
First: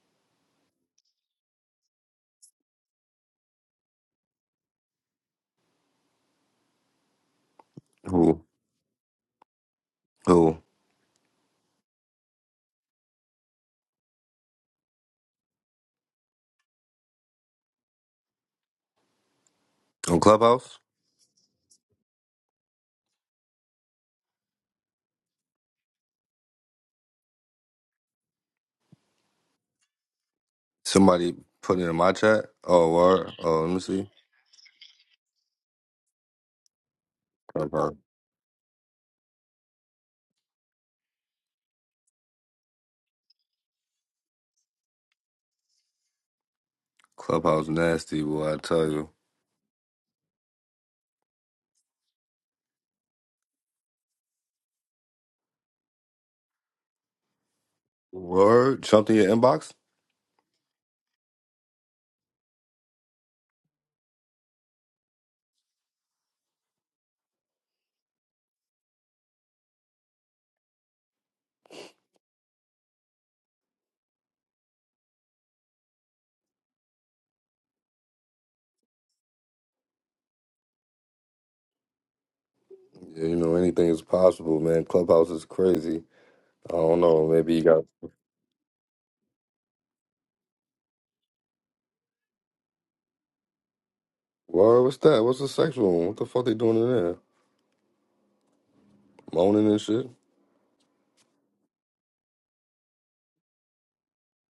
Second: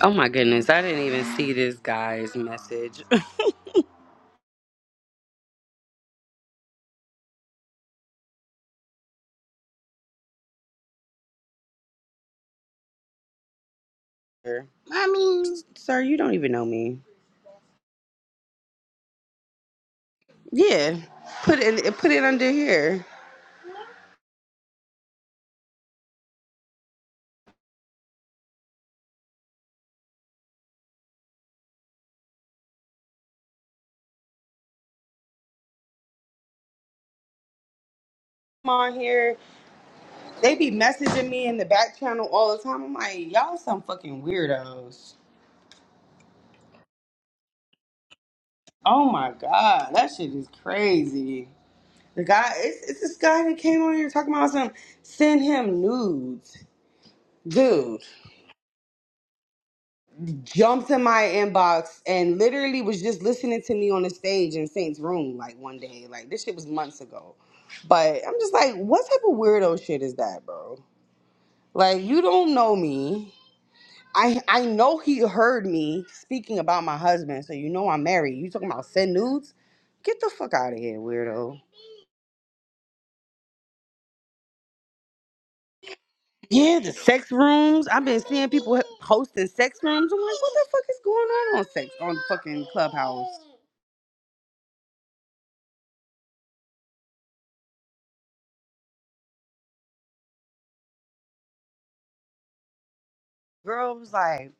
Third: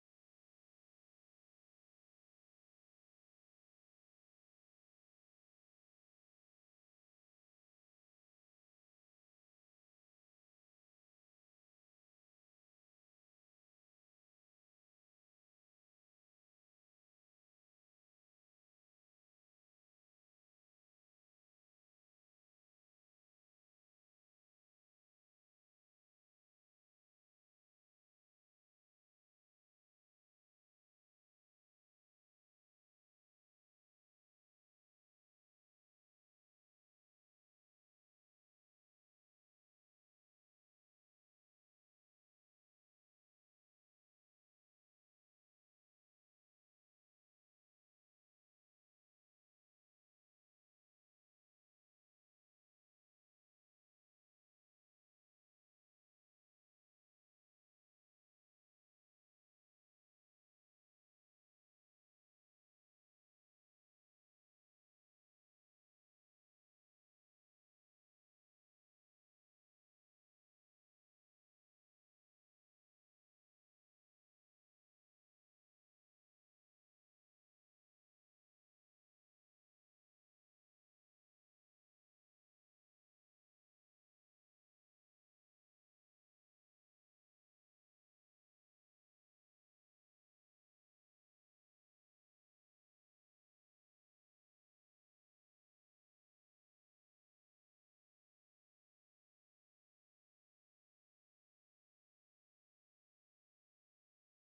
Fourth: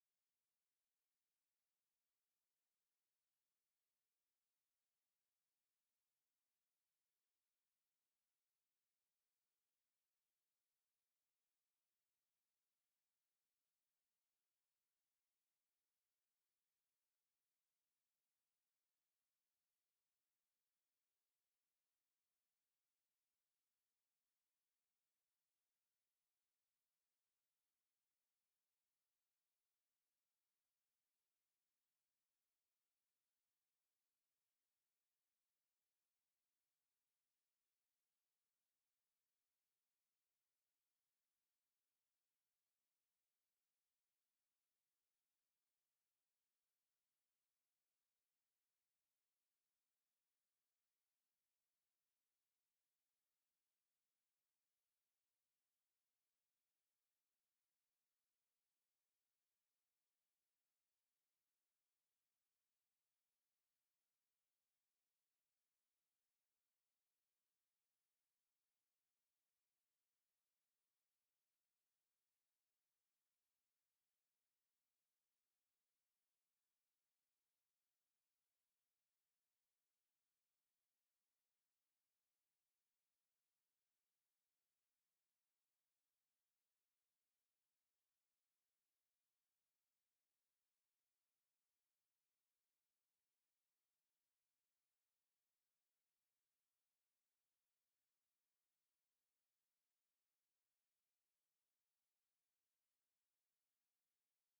D: oh my goodness i didn't even see this guy's message
A: Who? Who?
D: mommy sir you don't even know me
A: On Clubhouse?
D: yeah put it put it under here
A: Somebody put it in my chat. Oh, word. Oh, let me see. Clubhouse,
D: come on here They be messaging me in the back channel all the time. I'm like, y'all some fucking weirdos.
A: Clubhouse nasty, boy. I tell you.
D: Oh my god, that shit is crazy. The guy, it's, it's this guy that came on here talking about some send him nudes. Dude
A: Word, something in your inbox?
D: jumped in my inbox and literally was just listening to me on the stage in Saint's room like one day. Like this shit was months ago. But I'm just like, what type of weirdo shit is that, bro? Like you don't know me. I I know he heard me speaking about my husband, so you know I'm married. You talking about send nudes? Get the fuck out of here, weirdo.
A: Yeah, You know, anything is possible, man. Clubhouse is crazy. I
D: Yeah, the
A: don't know.
D: sex
A: Maybe you got.
D: rooms. I've been seeing people hosting sex rooms. I'm like, what the fuck is going on on sex on fucking Clubhouse?
A: Word, what's that? What's the sexual one? What the fuck they doing in there? Moaning and shit?
D: Girl was like,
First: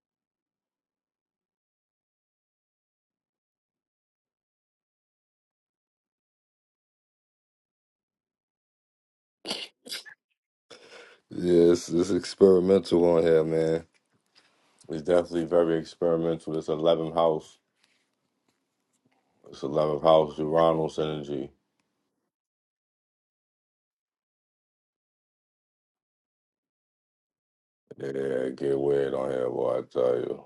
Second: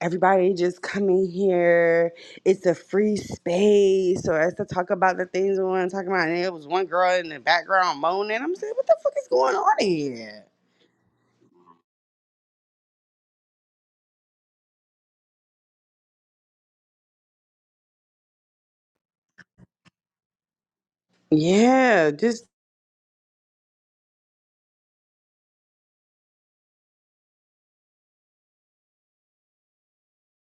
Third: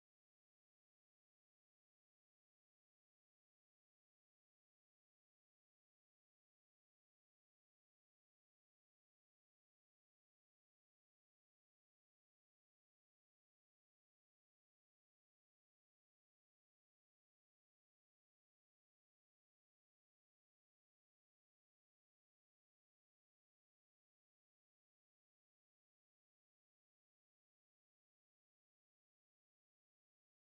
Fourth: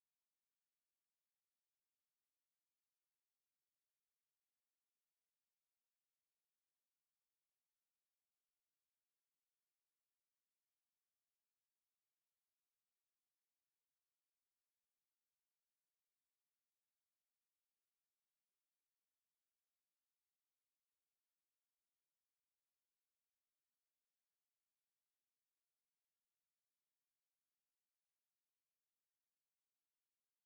D: everybody just come in here. It's a free space, or it's to talk about the things we want to talk about. And there was one girl in the background moaning. I'm saying, what the fuck is going on here?
A: Yeah, it's, it's experimental on here, man. It's definitely very experimental. It's 11th house. It's 11th house, Uranus energy.
D: Yeah, just.
A: Yeah, get weird on here, boy, I tell you.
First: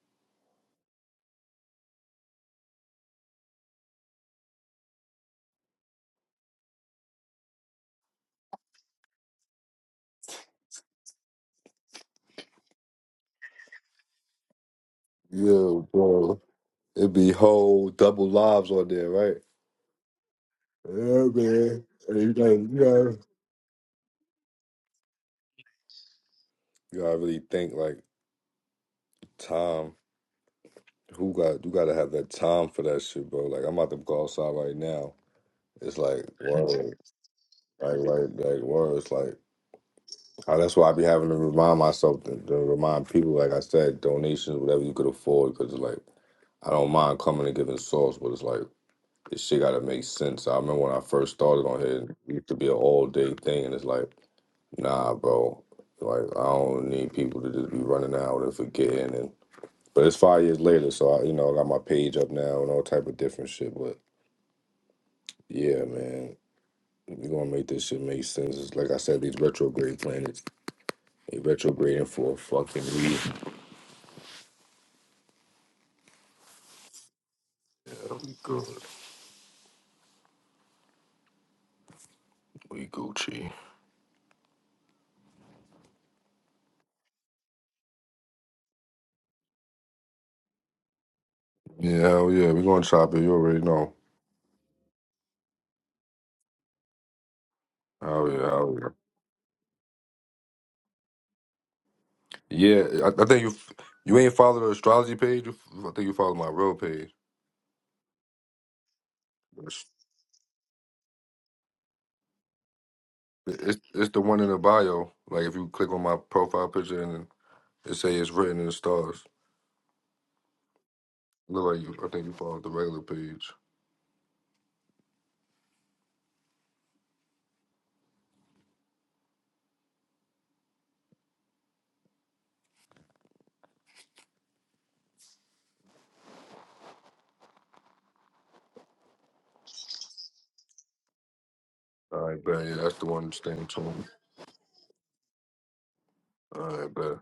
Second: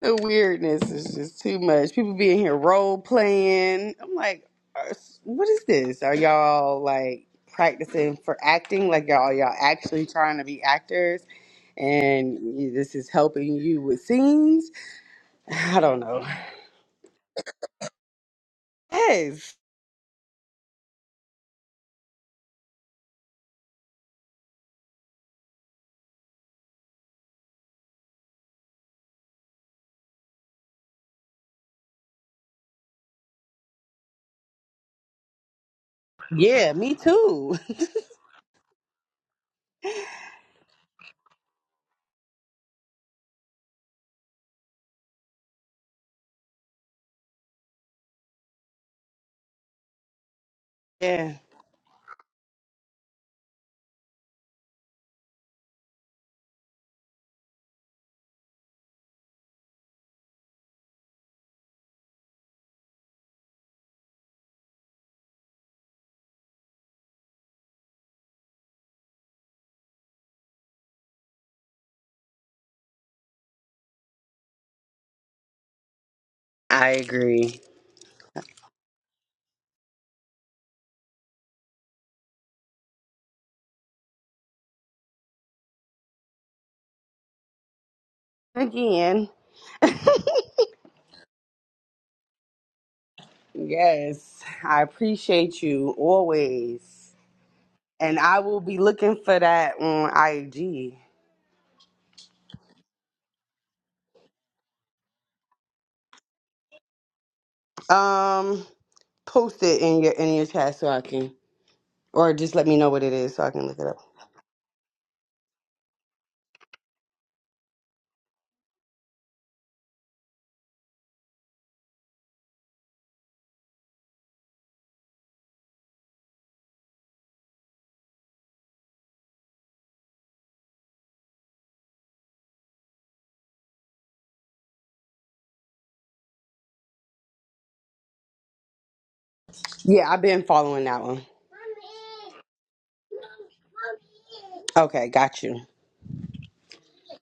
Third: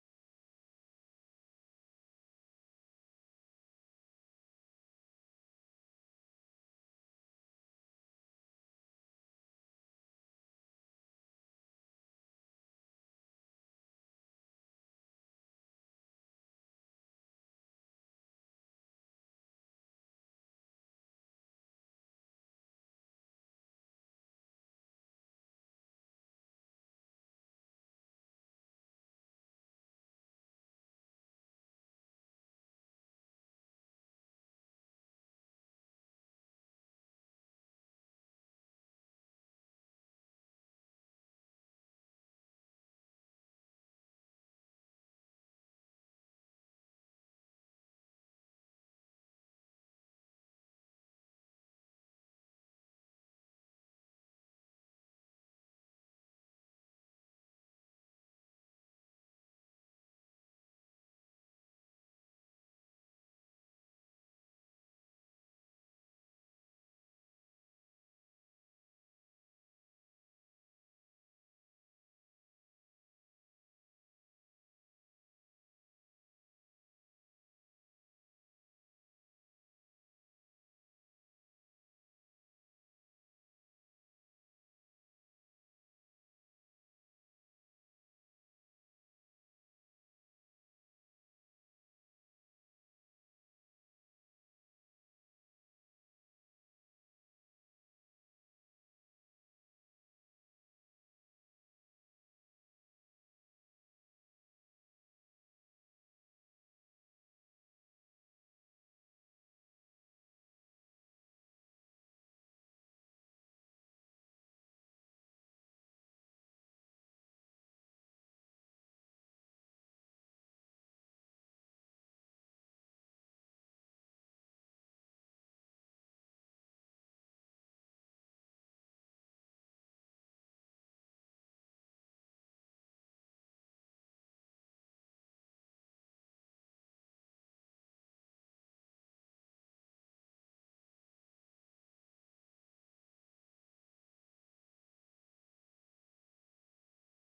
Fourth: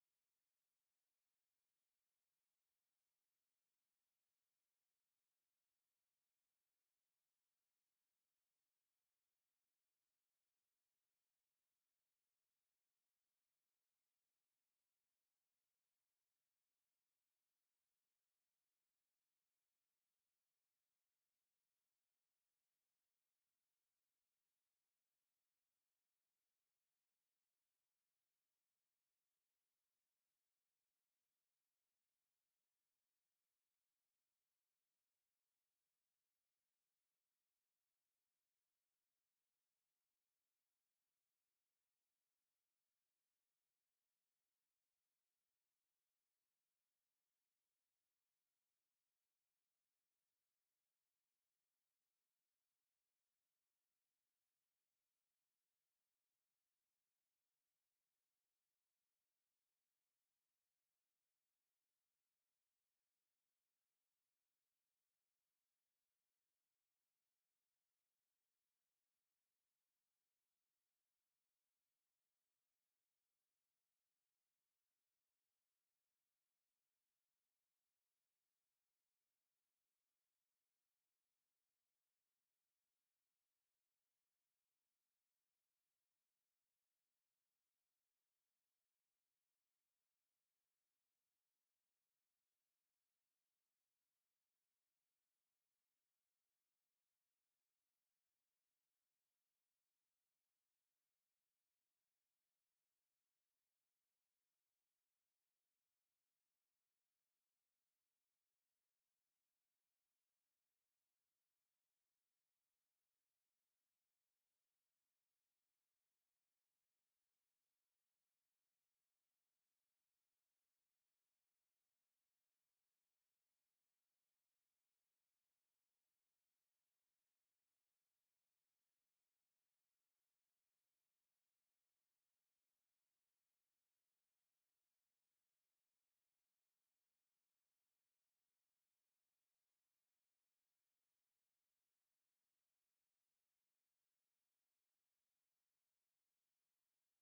D: The weirdness is just too much. People being here role playing. I'm like, are- what is this? Are y'all like practicing for acting? Like y'all y'all actually trying to be actors, and y- this is helping you with scenes? I
A: Yeah,
D: don't know.
A: bro. It be whole double lives on there, right?
D: Yes.
A: Yeah, man. And you gotta, you gotta, you gotta really think like time. Who got? You gotta have that time for that shit, bro. Like I'm about to go outside right now. It's like
D: Yeah,
A: word,
D: me too.
A: like like like word. It's like oh, that's why I be having to remind myself to, to remind people. Like I said, donations, whatever you could afford, because it's like I don't mind coming and giving sauce, but it's like this shit gotta make sense. I remember when I first
D: Yeah,
A: started on here, it used to be an all day thing, and it's like. Nah, bro. Like I don't need people to just be running out and forgetting. And but it's five years later, so I, you know, I got my page up now and all type of different shit. But yeah, man, we gonna make this shit make sense. It's like I said, these retrograde planets, they retrograding for a fucking reason.
D: I agree.
A: Yeah, we good. We Gucci.
D: Again,
A: Yeah, hell yeah, we gonna chop it. You already know.
D: yes, I appreciate you always, and
A: Hell yeah,
D: I will
A: hell
D: be
A: yeah.
D: looking for that on IG.
A: Yeah, I, I think you you ain't follow the astrology page. You, I think you follow my real page.
D: Um. post it in your in your chat so I can, or just let me know what it is so I can
A: It's
D: look it up.
A: it's the one in the bio. Like if you click on my profile picture and it say it's written in the stars. Look like you. I think you follow the regular page.
D: Yeah, I've been following that one.
A: All right, but yeah, that's the one. Staying tuned.
D: Okay, got you.
A: All right, but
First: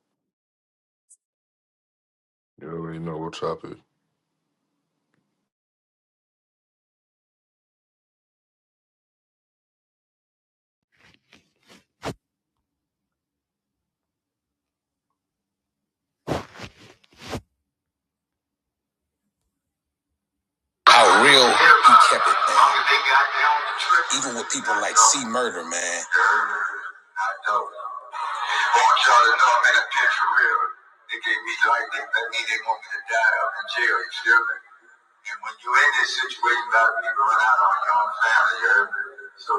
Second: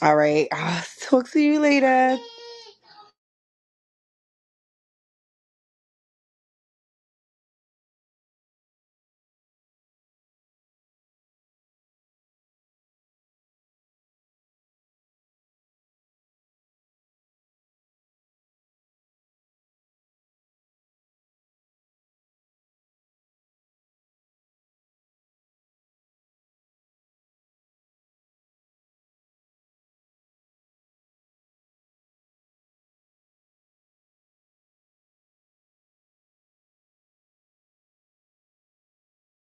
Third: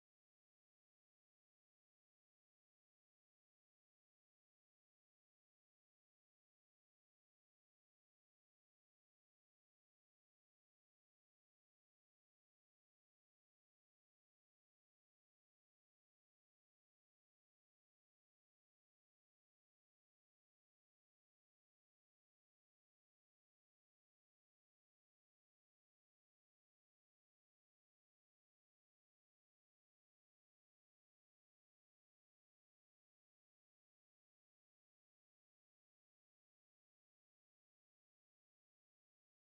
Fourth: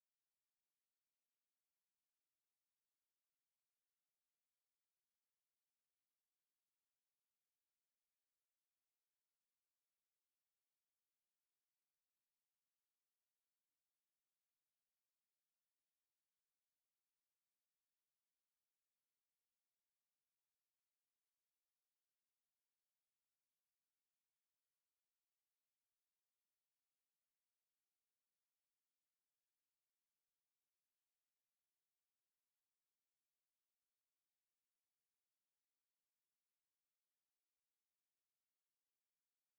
D: All right, I'll talk to you later.
A: you already know what topic. How real he kept it, man. Even with people like C Murder, man. I want y'all to know I'm in a picture real. They gave me life. They, that mean they want me to die up in jail. You feel me? And when you're in this situation, a lot of people run out on your own family, you heard? So,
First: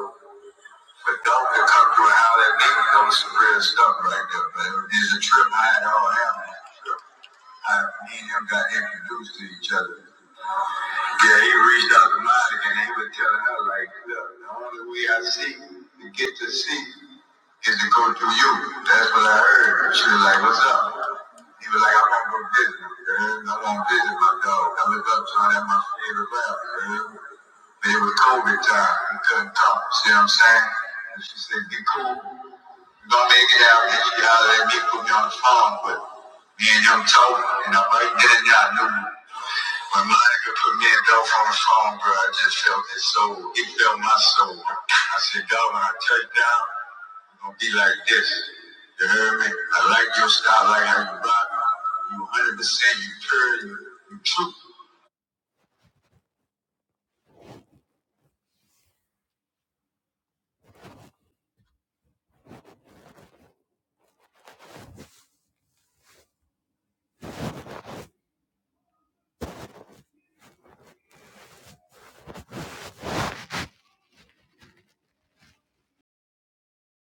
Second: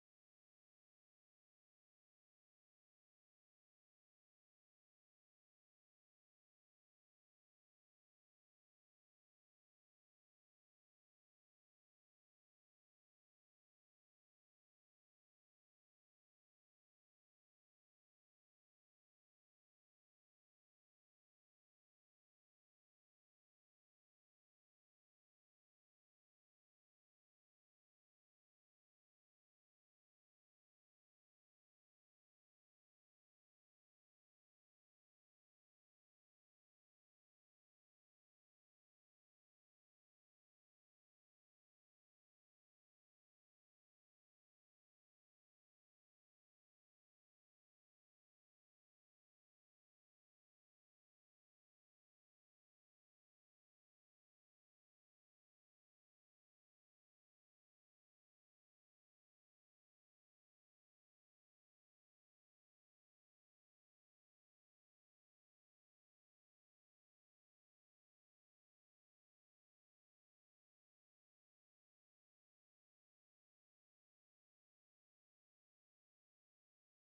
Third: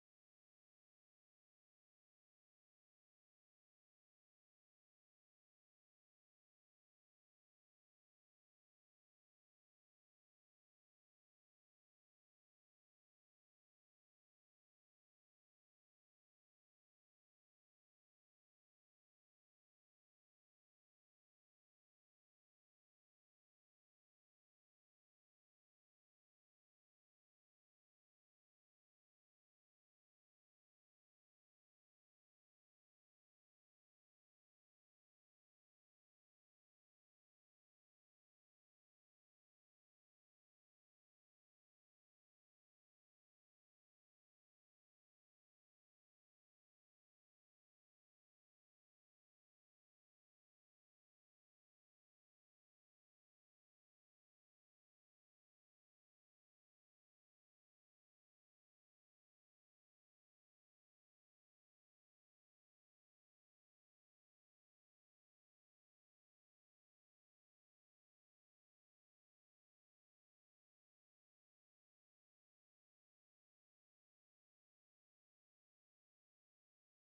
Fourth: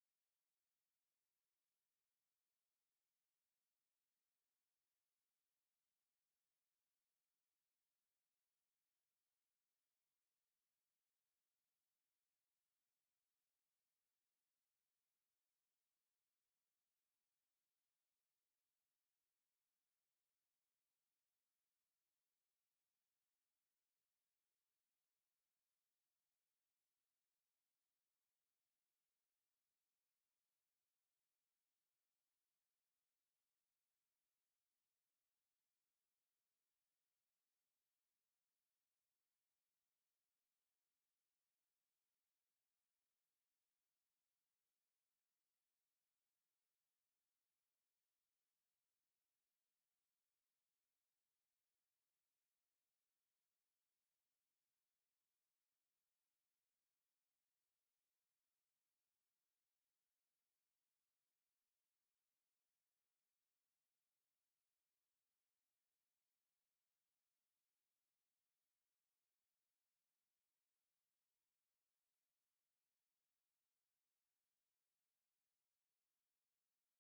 A: but don't come through and holler at me, that was some real stuff right there, man. It's a trip I had all happening. Uh, me and him got introduced to each other. Yeah, he reached out to Monica and he was telling her, like, look, the only way I see to get to see is to go through you. That's what I heard. She was like, what's up? He was like, I want to go visit him, girl. I want to visit my dog. I look up to him at my favorite rapper, girl. But it was COVID time. He couldn't come. See what I'm saying? And she said, get cool. Don't make it out if y'all let me put me on the phone, but me and him talking, and I'm right there, and you knew when Monica put me and Dolph on the phone, bro, I just felt his soul. He felt my soul. I said, God, when I touch down, I'm gonna be like this. You heard me? I like your style, I like how you rock. You 100%, you pure, you, you true.